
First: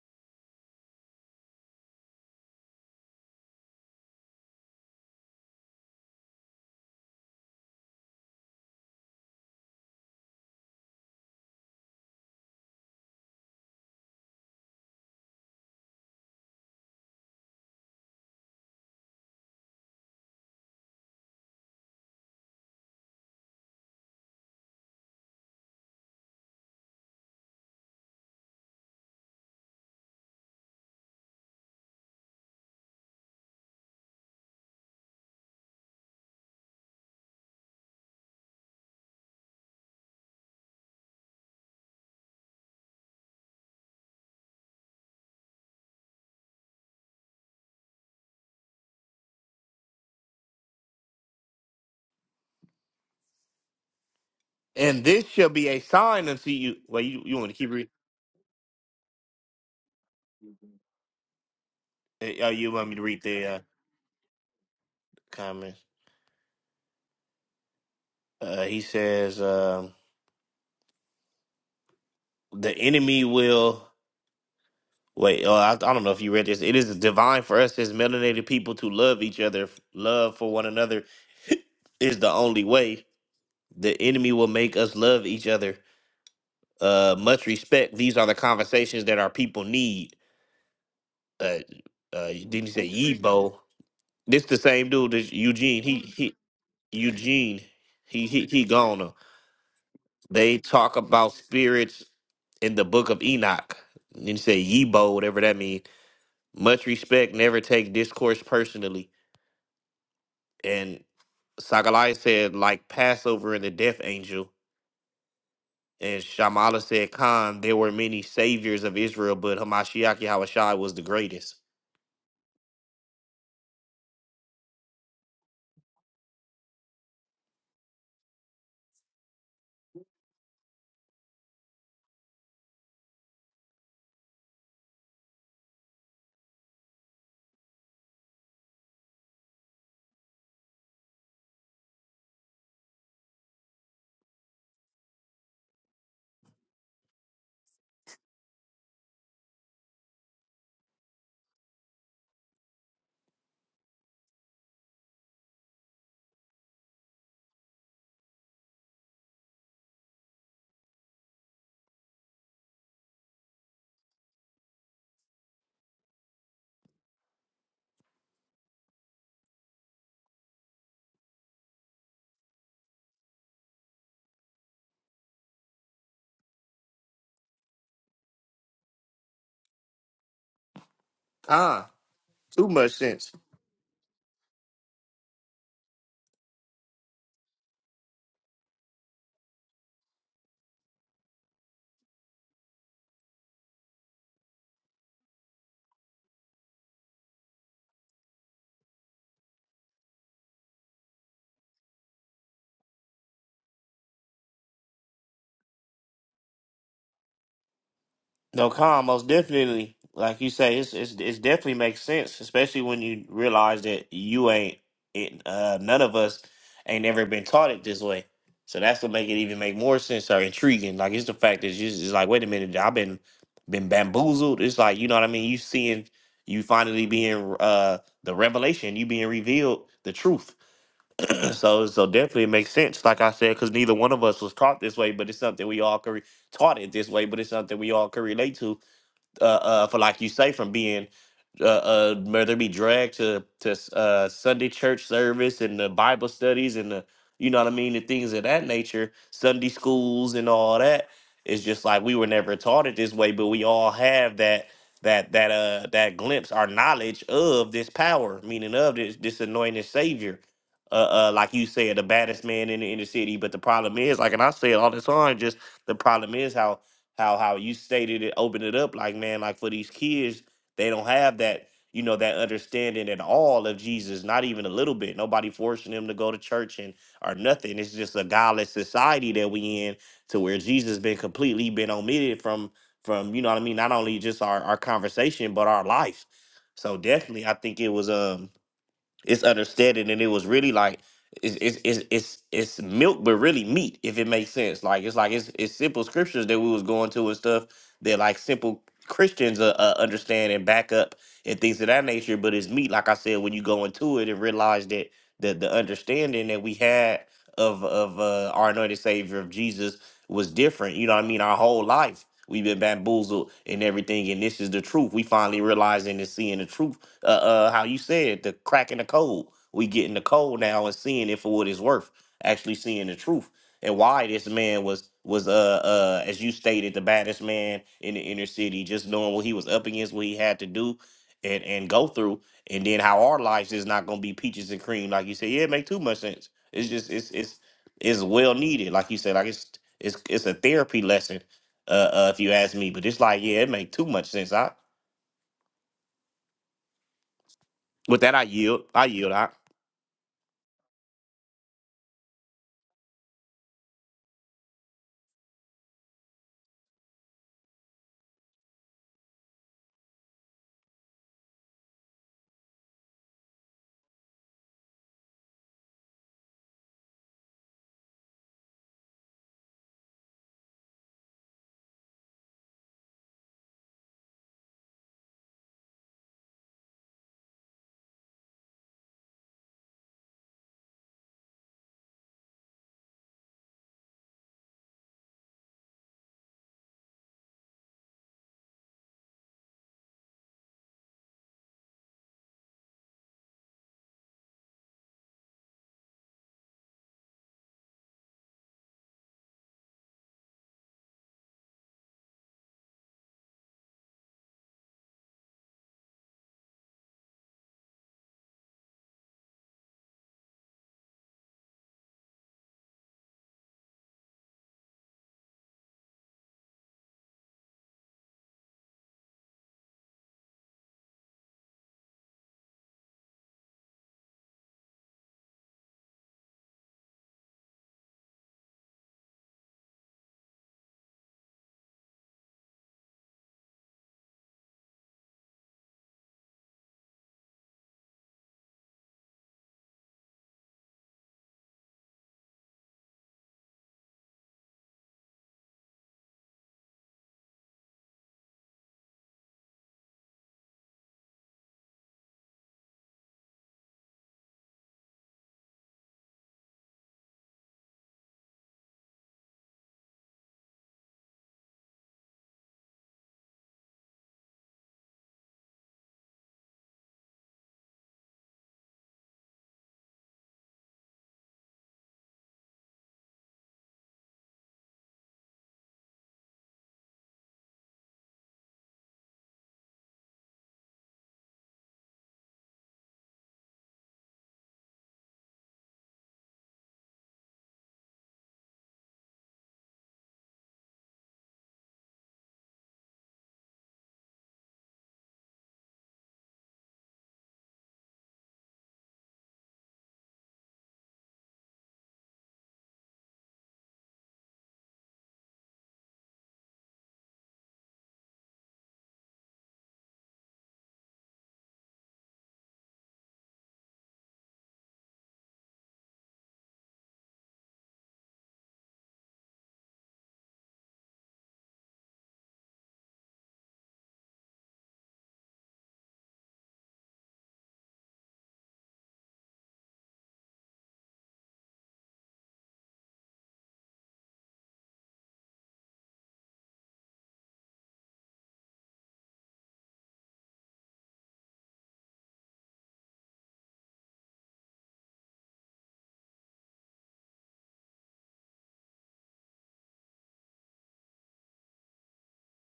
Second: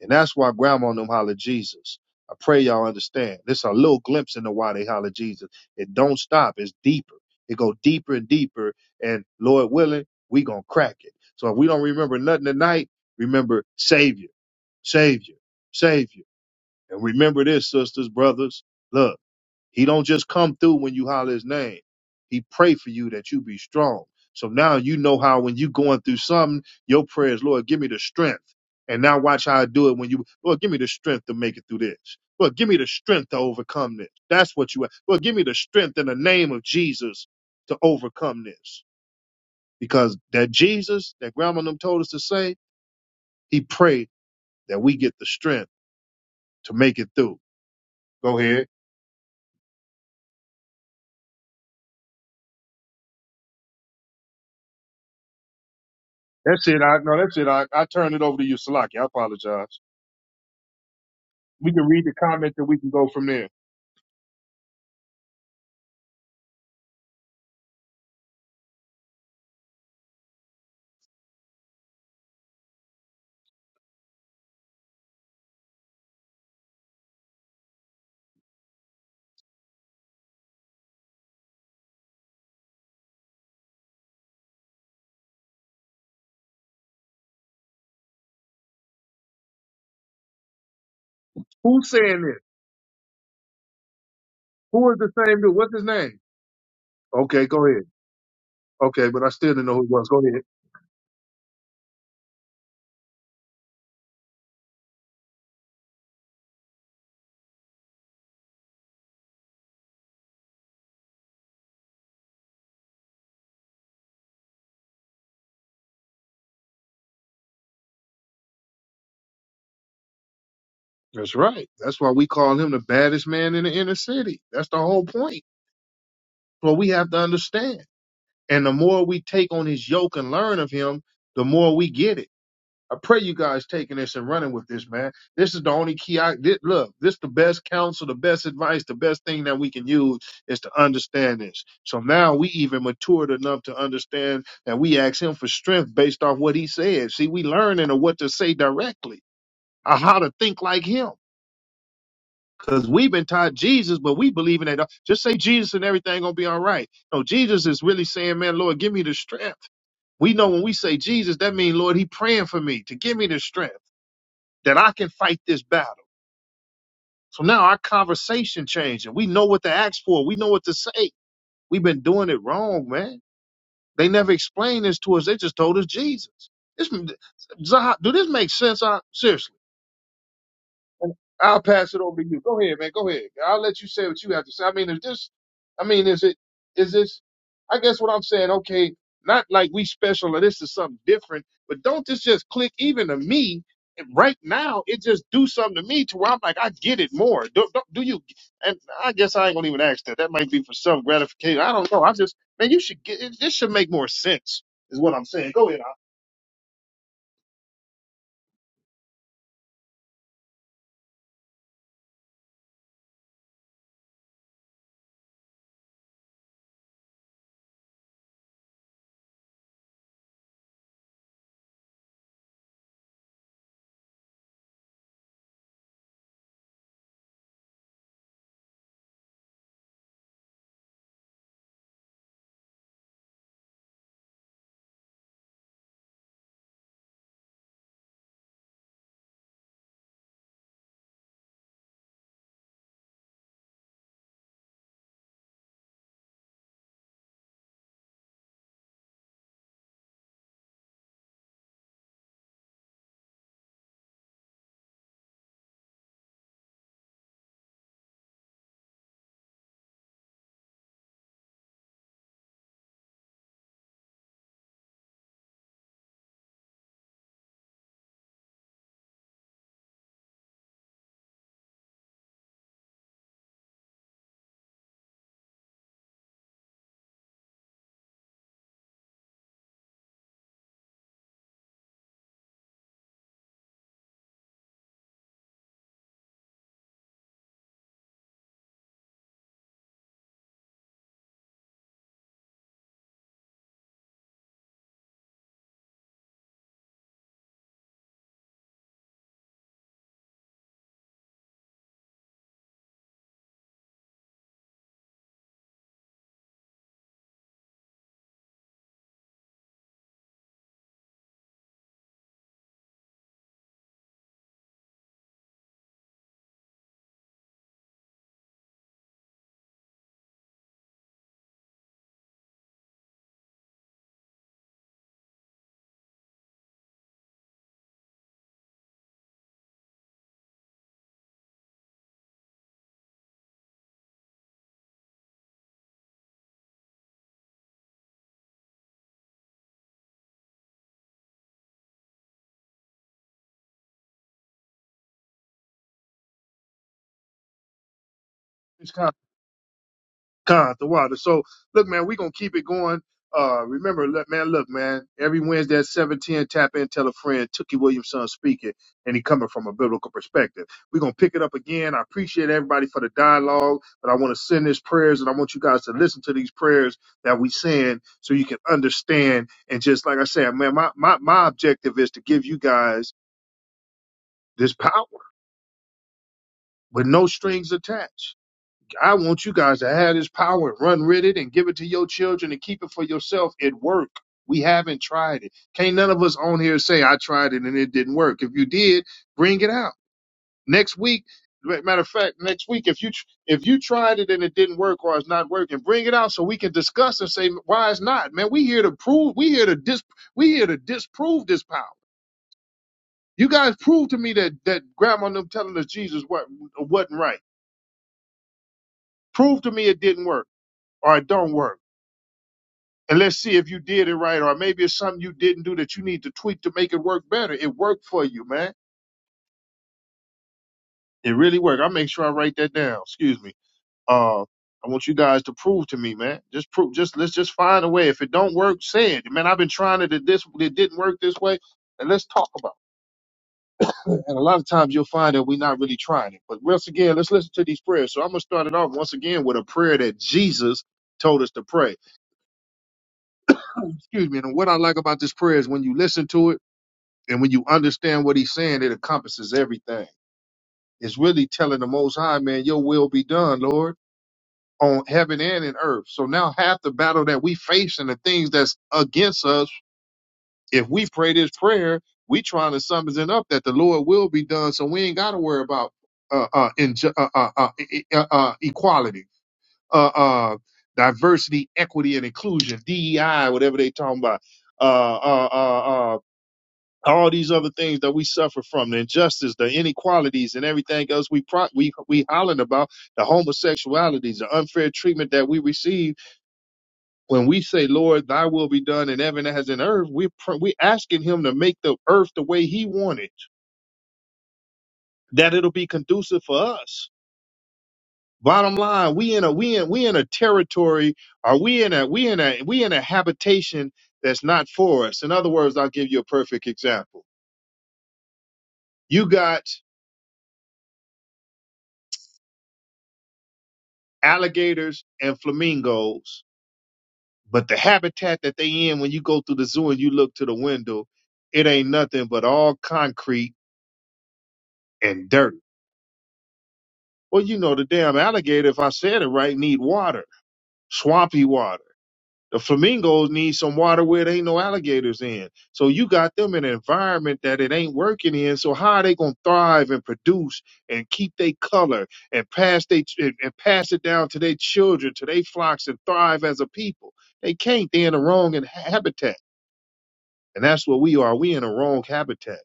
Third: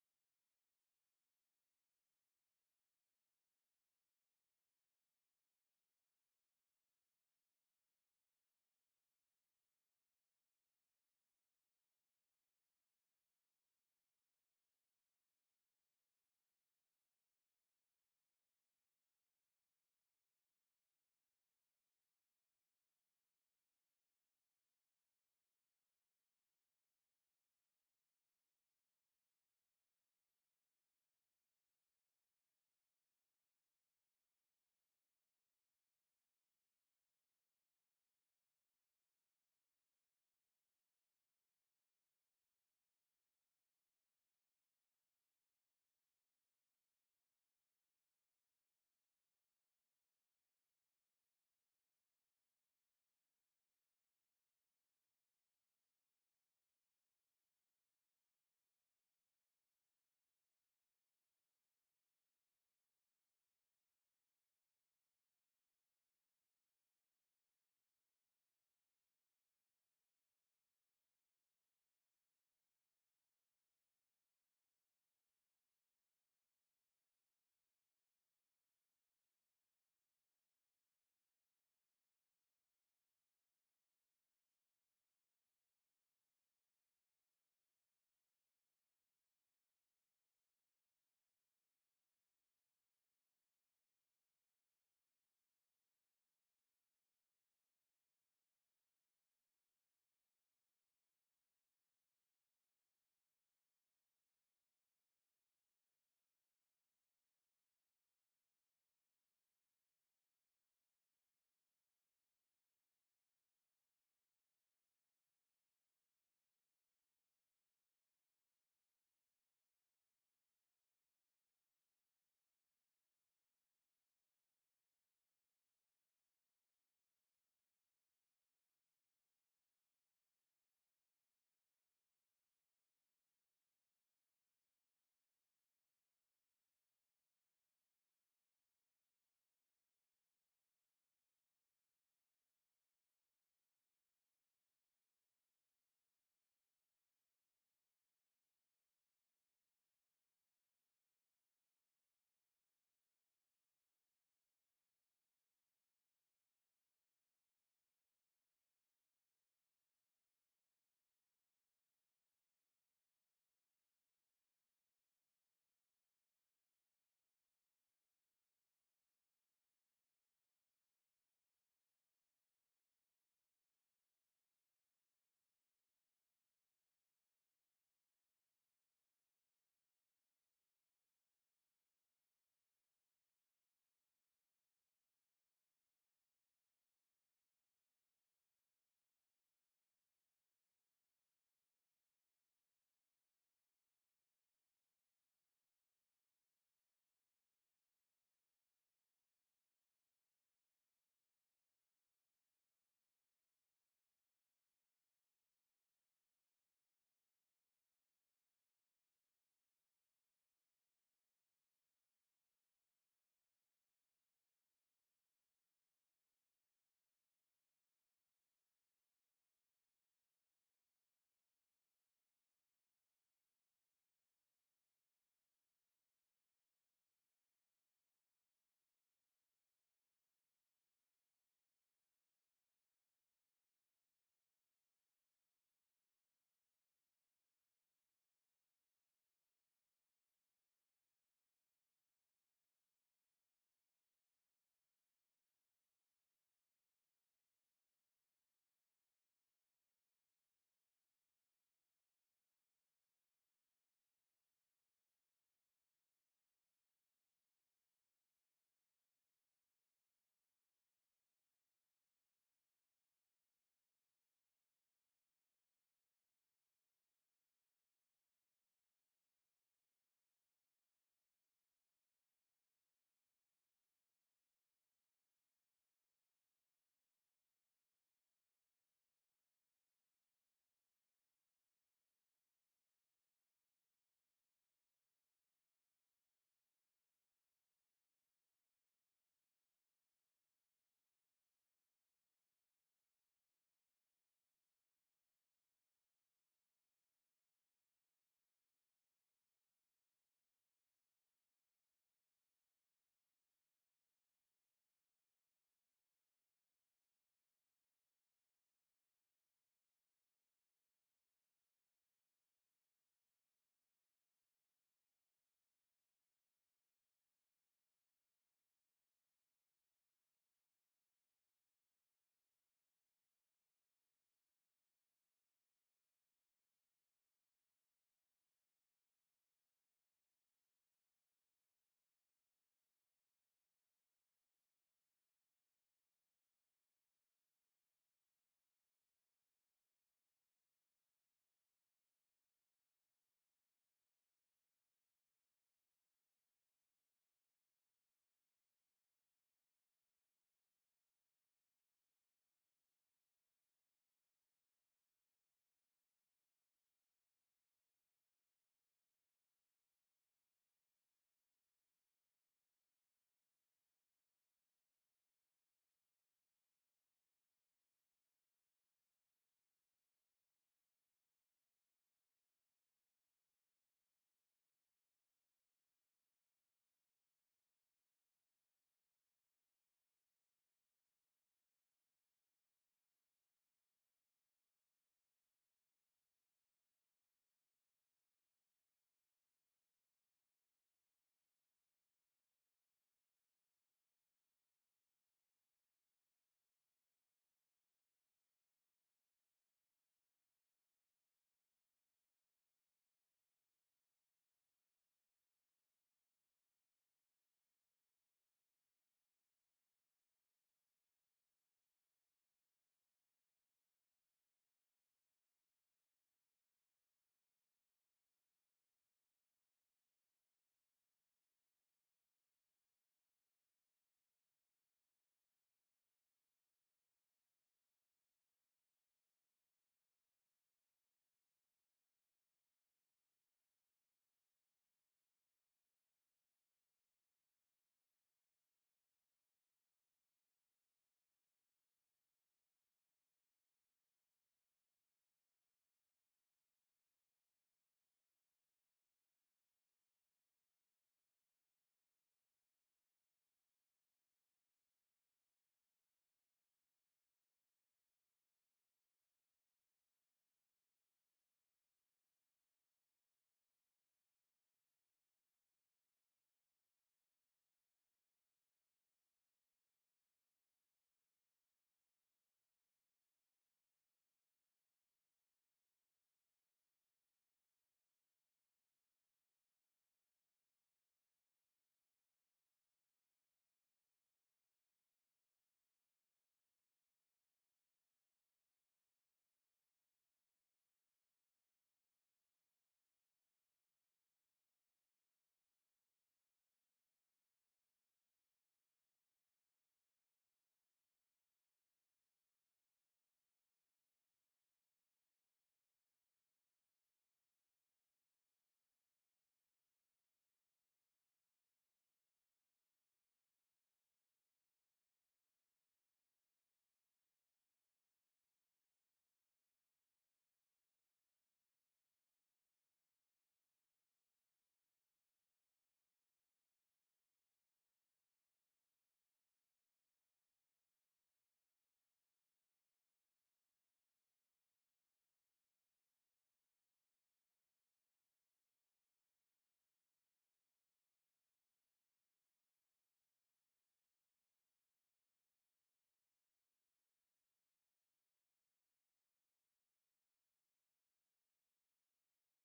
[SPEAKER 1] And that's why grandma and them holler Jesus. I pray y'all understand. This a little glimpse into why they holler Jesus. It don't stop. It's deeper. It go deeper and deeper. And Lord willing, we gonna crack it. So if we don't remember nothing tonight, remember Savior, Savior, Savior. And remember this, sisters, brothers. Look. He don't just come through when you holler his name. He pray for you that you be strong. So now you know how when you going through something, your prayers, Lord, give me the strength. And now watch how I do it when you, Lord, give me the strength to make it through this. Lord, give me the strength to overcome this. That's what you, Lord, give me the strength in the name of Jesus to overcome this. Because that Jesus that grandma and them told us to say, he prayed that we get the strength to make it through. Go ahead.
[SPEAKER 3] And this shall be a sign unto
[SPEAKER 1] That's
[SPEAKER 3] you.
[SPEAKER 1] it. I
[SPEAKER 3] Well,
[SPEAKER 1] no,
[SPEAKER 3] you, you
[SPEAKER 1] that's it.
[SPEAKER 3] want me to
[SPEAKER 1] I,
[SPEAKER 3] keep
[SPEAKER 1] I
[SPEAKER 3] reading?
[SPEAKER 1] turn it over to you, Salaki. I apologize. We can read the
[SPEAKER 3] Uh, oh,
[SPEAKER 1] comment and
[SPEAKER 3] you
[SPEAKER 1] we
[SPEAKER 3] want
[SPEAKER 1] can
[SPEAKER 3] me to
[SPEAKER 1] go
[SPEAKER 3] read
[SPEAKER 1] from
[SPEAKER 3] the
[SPEAKER 1] there.
[SPEAKER 3] uh, comments? Uh, he says, um, the enemy will. Wait, oh, I, I don't know if you read this. It is divine for us as melanated people to love each other. Love for one another is the only way. The enemy will make us love each other. Uh, much respect. These are the conversations that our people need. Uh,
[SPEAKER 1] Who's saying
[SPEAKER 3] uh,
[SPEAKER 1] this?
[SPEAKER 3] didn't he say Yibo? This the same
[SPEAKER 1] Who is the
[SPEAKER 3] dude as
[SPEAKER 1] same dude? What's
[SPEAKER 3] Eugene.
[SPEAKER 1] his
[SPEAKER 3] He
[SPEAKER 1] name?
[SPEAKER 3] he
[SPEAKER 1] Okay,
[SPEAKER 3] Eugene,
[SPEAKER 1] go ahead.
[SPEAKER 3] he he he gone.
[SPEAKER 1] Okay,
[SPEAKER 3] now.
[SPEAKER 1] but I still didn't know who it was. Go ahead.
[SPEAKER 3] They talk about spirits in the book of Enoch. And you say Yibo, whatever that means. Much respect, never take discourse personally. And Sakalai said, like Passover and the death angel. And Shamala said, Khan, there were many saviors of Israel, but Hamashiach Yahushai was the
[SPEAKER 1] That's
[SPEAKER 3] greatest.
[SPEAKER 1] right. That's why we call him the baddest man in the inner city. That's the whole point. What we have to understand. And the more we take on his yoke and learn of him, the more we get it. I pray you guys taking this and running with this, man. This is the only key I did. Look, this the best counsel, the best advice, the best thing that we can use is to understand this. So now we even matured enough to understand that we ask him for strength based off what he said. See, we learning of what to say directly or how to think like him. Cause we've been taught Jesus, but we believe in that. Just say Jesus and everything gonna be all right. No, Jesus is really saying, man, Lord, give me the strength. We know when we say Jesus, that means, Lord, he praying for me to give me the strength that I can fight this battle. So now our conversation changed, and We know what to ask for. We know what to say. We've been doing it wrong, man. They never explained this to us. They just told us Jesus. This, Zaha, do this make sense? I, seriously. And I'll
[SPEAKER 3] Khan,
[SPEAKER 1] pass it over to you. Go
[SPEAKER 3] too
[SPEAKER 1] ahead, man.
[SPEAKER 3] much
[SPEAKER 1] Go
[SPEAKER 3] sense.
[SPEAKER 1] ahead. I'll let you say what you have to say. I mean, is this, I mean, is it, is this, I guess what I'm saying, okay, not like we special or this is something different, but don't this just click even to me and right now? It just do something to me to where I'm like, I get it more. Do, do, do you, and I guess I ain't gonna even ask that. That might be for self gratification. I don't know. I just, man, you should get, it, this should make more sense, is what I'm saying. Go ahead.
[SPEAKER 3] No, Khan, most definitely, like you say, it's it's it's definitely makes sense, especially when you realize that you ain't it, uh none of us ain't ever been taught it this way. So that's what make it even make more sense or intriguing. Like it's the fact that you just it's like, wait a minute, I've been been bamboozled. It's like, you know what I mean? You seeing you finally being uh the revelation, you being revealed the truth. so so definitely it makes sense, like I said, because neither one of us was taught this way, but it's something we all could re- taught it this way, but it's something we all could relate to uh, uh, for like you say, from being uh, uh whether it be dragged to to uh Sunday church service and the Bible studies and the you know what I mean, the things of that nature, Sunday schools and all that. It's just like we were never taught it this way, but we all have that that that uh that glimpse, our knowledge of this power, meaning of this this anointed savior. Uh, uh, like you said, the baddest man in the inner city. But the problem is, like, and I say it all the time, just the problem is how how how you stated it, opened it up, like, man, like for these kids, they don't have that, you know, that understanding at all of Jesus, not even a little bit. Nobody forcing them to go to church and or nothing. It's just a godless society that we in to where Jesus been completely been omitted from from, you know what I mean, not only just our, our conversation, but our life. So definitely I think it was um it's understanding and it was really like it's it's it's it's, it's milk but really meat if it makes sense like it's like it's, it's simple scriptures that we was going to and stuff that like simple christians uh, uh, understand and back up and things of that nature but it's meat like i said when you go into it and realize that the, the understanding that we had of of uh, our anointed savior of jesus was different you know what i mean our whole life we've been bamboozled and everything and this is the truth we finally realizing and seeing the truth uh, uh how you said the cracking the code. We getting the code now and seeing it for what it's worth, actually seeing the truth and why this man was was uh uh as you stated the baddest man in the inner city, just knowing what he was up against, what he had to do and and go through, and then how our lives is not gonna be peaches and cream, like you said. Yeah, it make too much sense. It's just it's it's it's well needed, like you said. Like it's it's it's a therapy lesson, uh, uh if you ask me. But it's like yeah, it make too much sense. I with that I yield. I
[SPEAKER 1] Al.
[SPEAKER 3] yield. I.
[SPEAKER 1] Con, the water. So look, man, we're gonna keep it going. Uh remember, look, man, look, man, every Wednesday at 710, tap in, tell a friend, Tookie Williamson speaking, and he coming from a biblical perspective. We're gonna pick it up again. I appreciate everybody for the dialogue, but I want to send these prayers and I want you guys to listen to these prayers that we send so you can understand. And just like I said, man, my my, my objective is to give you guys this power with no strings attached I want you guys to have this power and run with it and give it to your children and keep it for yourself. It worked. We haven't tried it. Can't none of us on here say I tried it and it didn't work. If you did, bring it out next week. Matter of fact, next week, if you tr- if you tried it and it didn't work or it's not working, bring it out so we can discuss and say why it's not. Man, we here to prove. We here to dis. We here to disprove this power. You guys prove to me that that grandma and them telling us Jesus what wasn't right. Prove to me it didn't work or it don't work. and let's see if you did it right, or maybe it's something you didn't do that you need to tweak to make it work better. It worked for you, man. It really worked. I will make sure I write that down. Excuse me. Uh, I want you guys to prove to me, man. Just prove. Just let's just find a way. If it don't work, say it, man. I've been trying it. It this it didn't work this way, and let's talk about it. And a lot of times you'll find that we're not really trying it. But once again, let's listen to these prayers. So I'm gonna start it off once again with a prayer that Jesus told us to pray. Excuse me. And what I like about this prayer is when you listen to it. And when you understand what he's saying, it encompasses everything. It's really telling the Most High, man, your will be done, Lord, on heaven and in earth. So now half the battle that we face and the things that's against us, if we pray this prayer, we trying to summons it up that the Lord will be done. So we ain't got to worry about uh, uh, inju- uh, uh, uh, e- e, uh, uh, equality, uh, uh, diversity, equity, and inclusion, DEI, whatever they talking about. Uh, uh, uh, uh, all these other things that we suffer from, the injustice, the inequalities, and everything else we pro- we we hollering about, the homosexualities, the unfair treatment that we receive when we say, "Lord, Thy will be done in heaven as in earth." We pr- we asking Him to make the earth the way He wanted, that it'll be conducive for us. Bottom line, we in a we in we in a territory, or we in a we in a we in a habitation that's not for us. In other words, I'll give you a perfect example. You got alligators and flamingos. But the habitat that they in when you go through the zoo and you look to the window, it ain't nothing but all concrete and dirt. Well, you know the damn alligator, if I said it right, need water, swampy water. The flamingos need some water where there ain't no alligators in. So you got them in an environment that it ain't working in. So how are they gonna thrive and produce and keep their color and pass they and, and pass it down to their children, to their flocks, and thrive as a people? They can't. They're in the wrong in- habitat, and that's what we are. We in the wrong habitat.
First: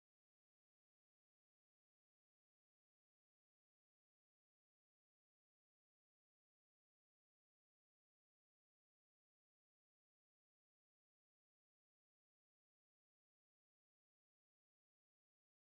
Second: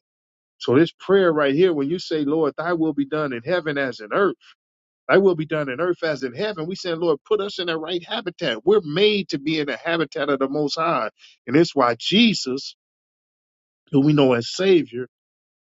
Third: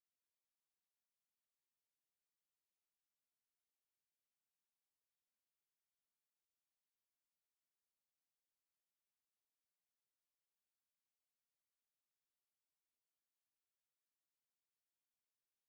[SPEAKER 1] So this prayer right here, when you say, "Lord, Thy will be done in heaven as in earth." Thy will be done in earth as in heaven. We saying, Lord, put us in the right habitat. We're made to be in the habitat of the Most High. And it's why Jesus, who we know as Savior,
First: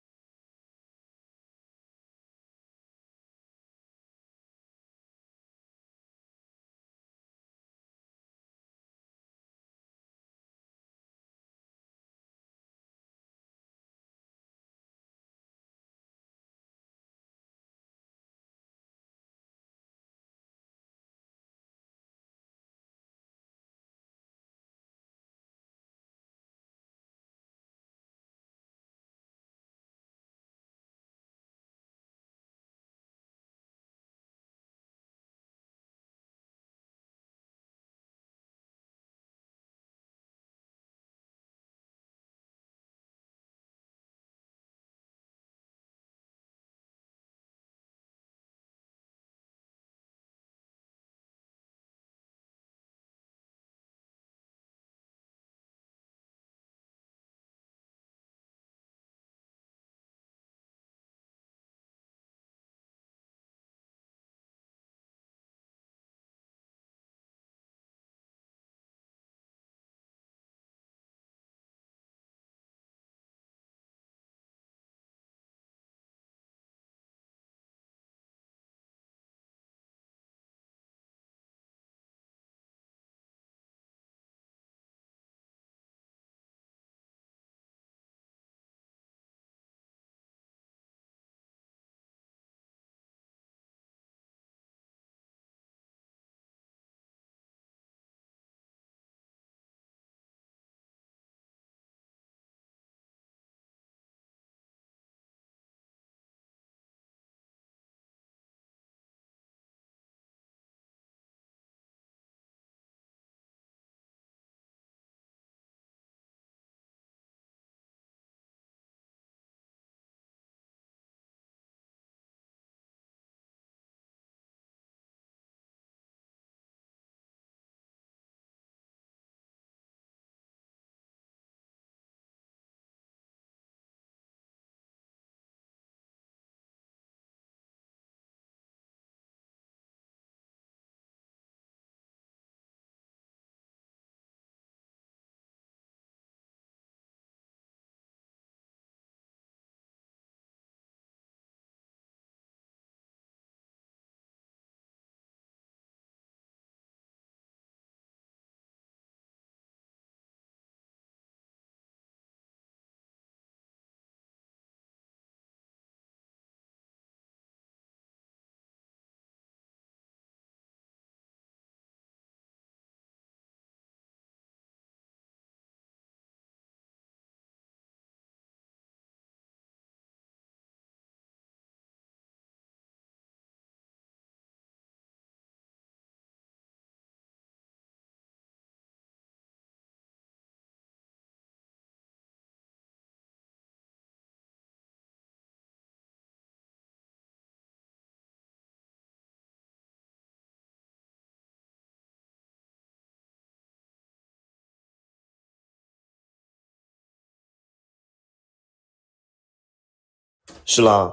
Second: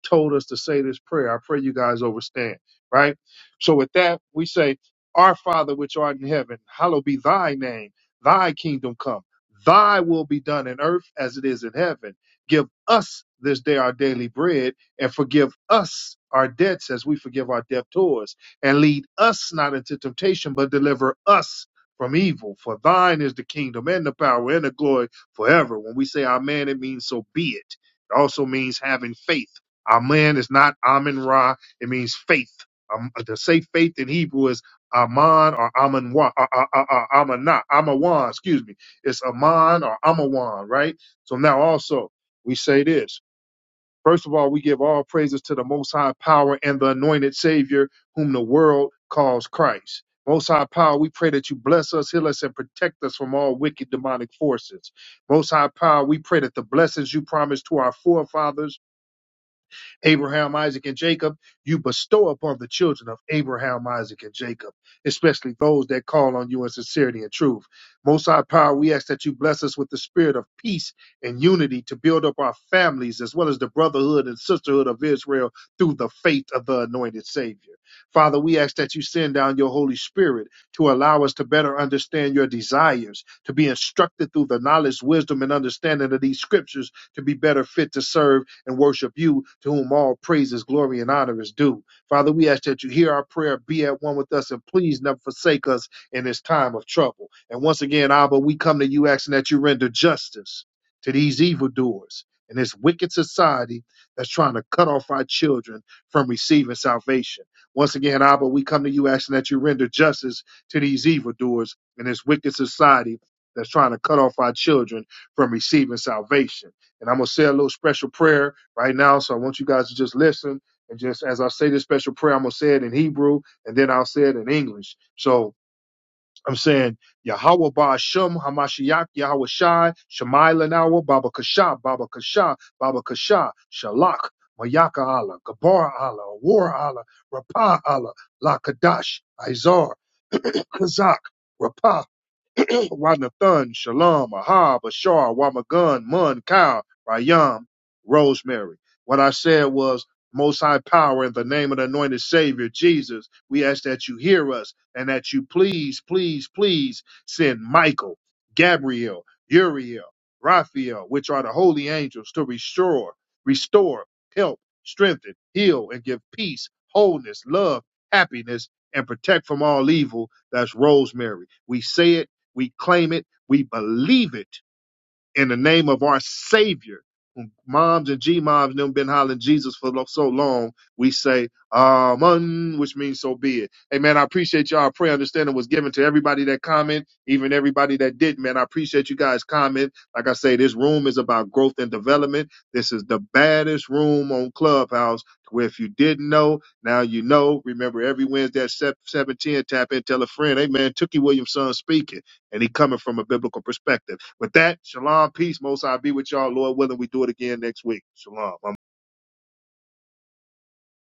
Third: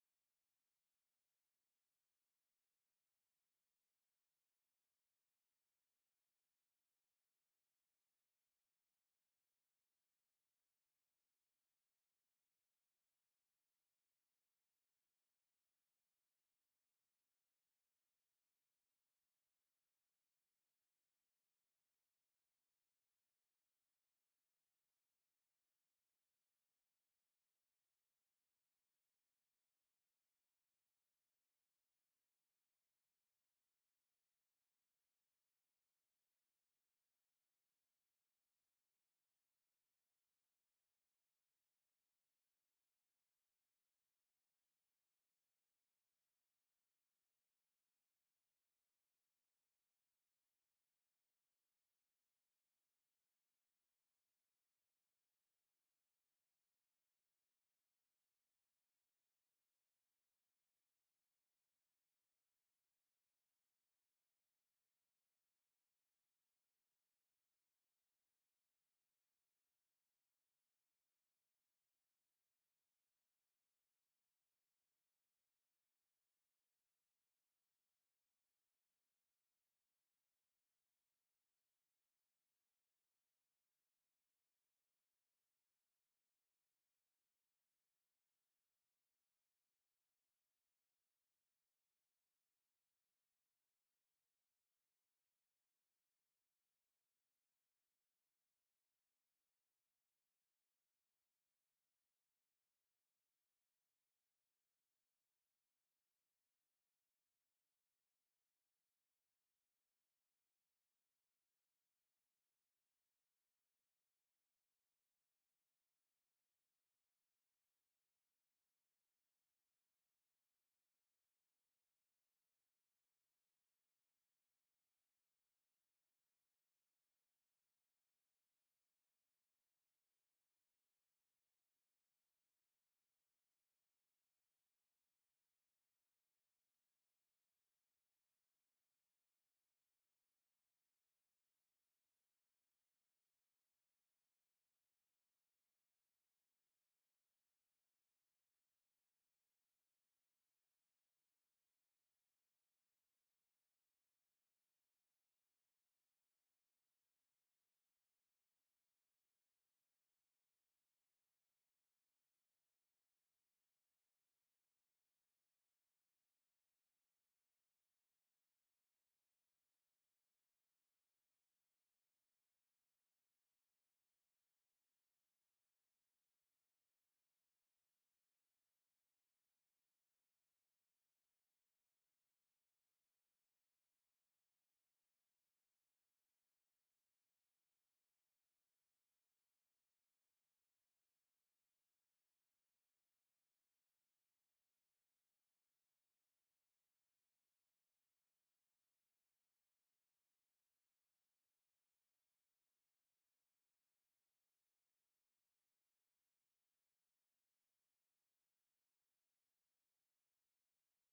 [SPEAKER 1] told us to say this prayer. I pray you guys overstand, right? So with that, we say, Our Father which art in heaven, hallowed be thy name, thy kingdom come, thy will be done in earth as it is in heaven. Give us this day our daily bread, and forgive us our debts as we forgive our debtors, and lead us not into temptation, but deliver us from evil. For thine is the kingdom and the power and the glory forever. When we say amen, it means so be it. It also means having faith Amen is not Amen Ra. It means faith. Um, uh, to say faith in Hebrew is Aman or Aman Wa, uh, uh, uh, uh, Amana, Amawan, excuse me. It's Aman or Amawan, right? So now also we say this. First of all, we give all praises to the Most High Power and the anointed Savior, whom the world calls Christ. Most High Power, we pray that you bless us, heal us, and protect us from all wicked demonic forces. Most High Power, we pray that the blessings you promised to our forefathers Abraham, Isaac, and Jacob, you bestow upon the children of Abraham, Isaac, and Jacob, especially those that call on you in sincerity and truth. Most High Power, we ask that you bless us with the spirit of peace and unity to build up our families as well as the brotherhood and sisterhood of Israel through the faith of the anointed Savior. Father, we ask that you send down your Holy Spirit to allow us to better understand your desires, to be instructed through the knowledge, wisdom, and understanding of these scriptures to be better fit to serve and worship you, to whom all praises, glory, and honor is due. Father, we ask that you hear our prayer, be at one with us, and please never forsake us in this time of trouble. And once again, Abba, we come to you asking that you render justice to these evildoers and this wicked society that's trying to cut off our children from receiving salvation. Once again, Abba, we come to you asking that you render justice to these evildoers and this wicked society that's trying to cut off our children from receiving salvation. And I'm going to say a little special prayer right now. So I want you guys to just listen. And just as I say this special prayer, I'm going to say it in Hebrew and then I'll say it in English. So I'm saying, Yahweh Ba'ashem Hamashiach Yahweh Shai Shemai Lanawa Baba Kasha Baba Kasha Baba Kasha Shalak Mayaka Allah Gabar Allah War Allah Rapah Allah Lakadash Izar Kazak Rapah Wanathan, Shalom, Ahab, Ashar, Wamagun, Mun, Kyle, Rayam, Rosemary. What I said was, Most High Power, in the name of the anointed Savior, Jesus, we ask that you hear us and that you please, please, please send Michael, Gabriel, Uriel, Raphael, which are the holy angels, to restore, restore, help, strengthen, heal, and give peace, wholeness, love, happiness, and protect from all evil. That's Rosemary. We say it we claim it. We believe it in the name of our Savior. When Moms and G moms them been hollering Jesus for lo- so long. We say Amen, which means so be it. Hey man, I appreciate y'all. I pray understanding was given to everybody that comment, even everybody that didn't. Man, I appreciate you guys comment. Like I say, this room is about growth and development. This is the baddest room on Clubhouse. Where if you didn't know, now you know. Remember every Wednesday at seven ten. Tap in, tell a friend. Hey man, Tookie Williamson speaking and he coming from a biblical perspective. With that, shalom, peace, most I be with y'all. Lord willing, we do it again next week. Shalom.
[SPEAKER 3] Shalom.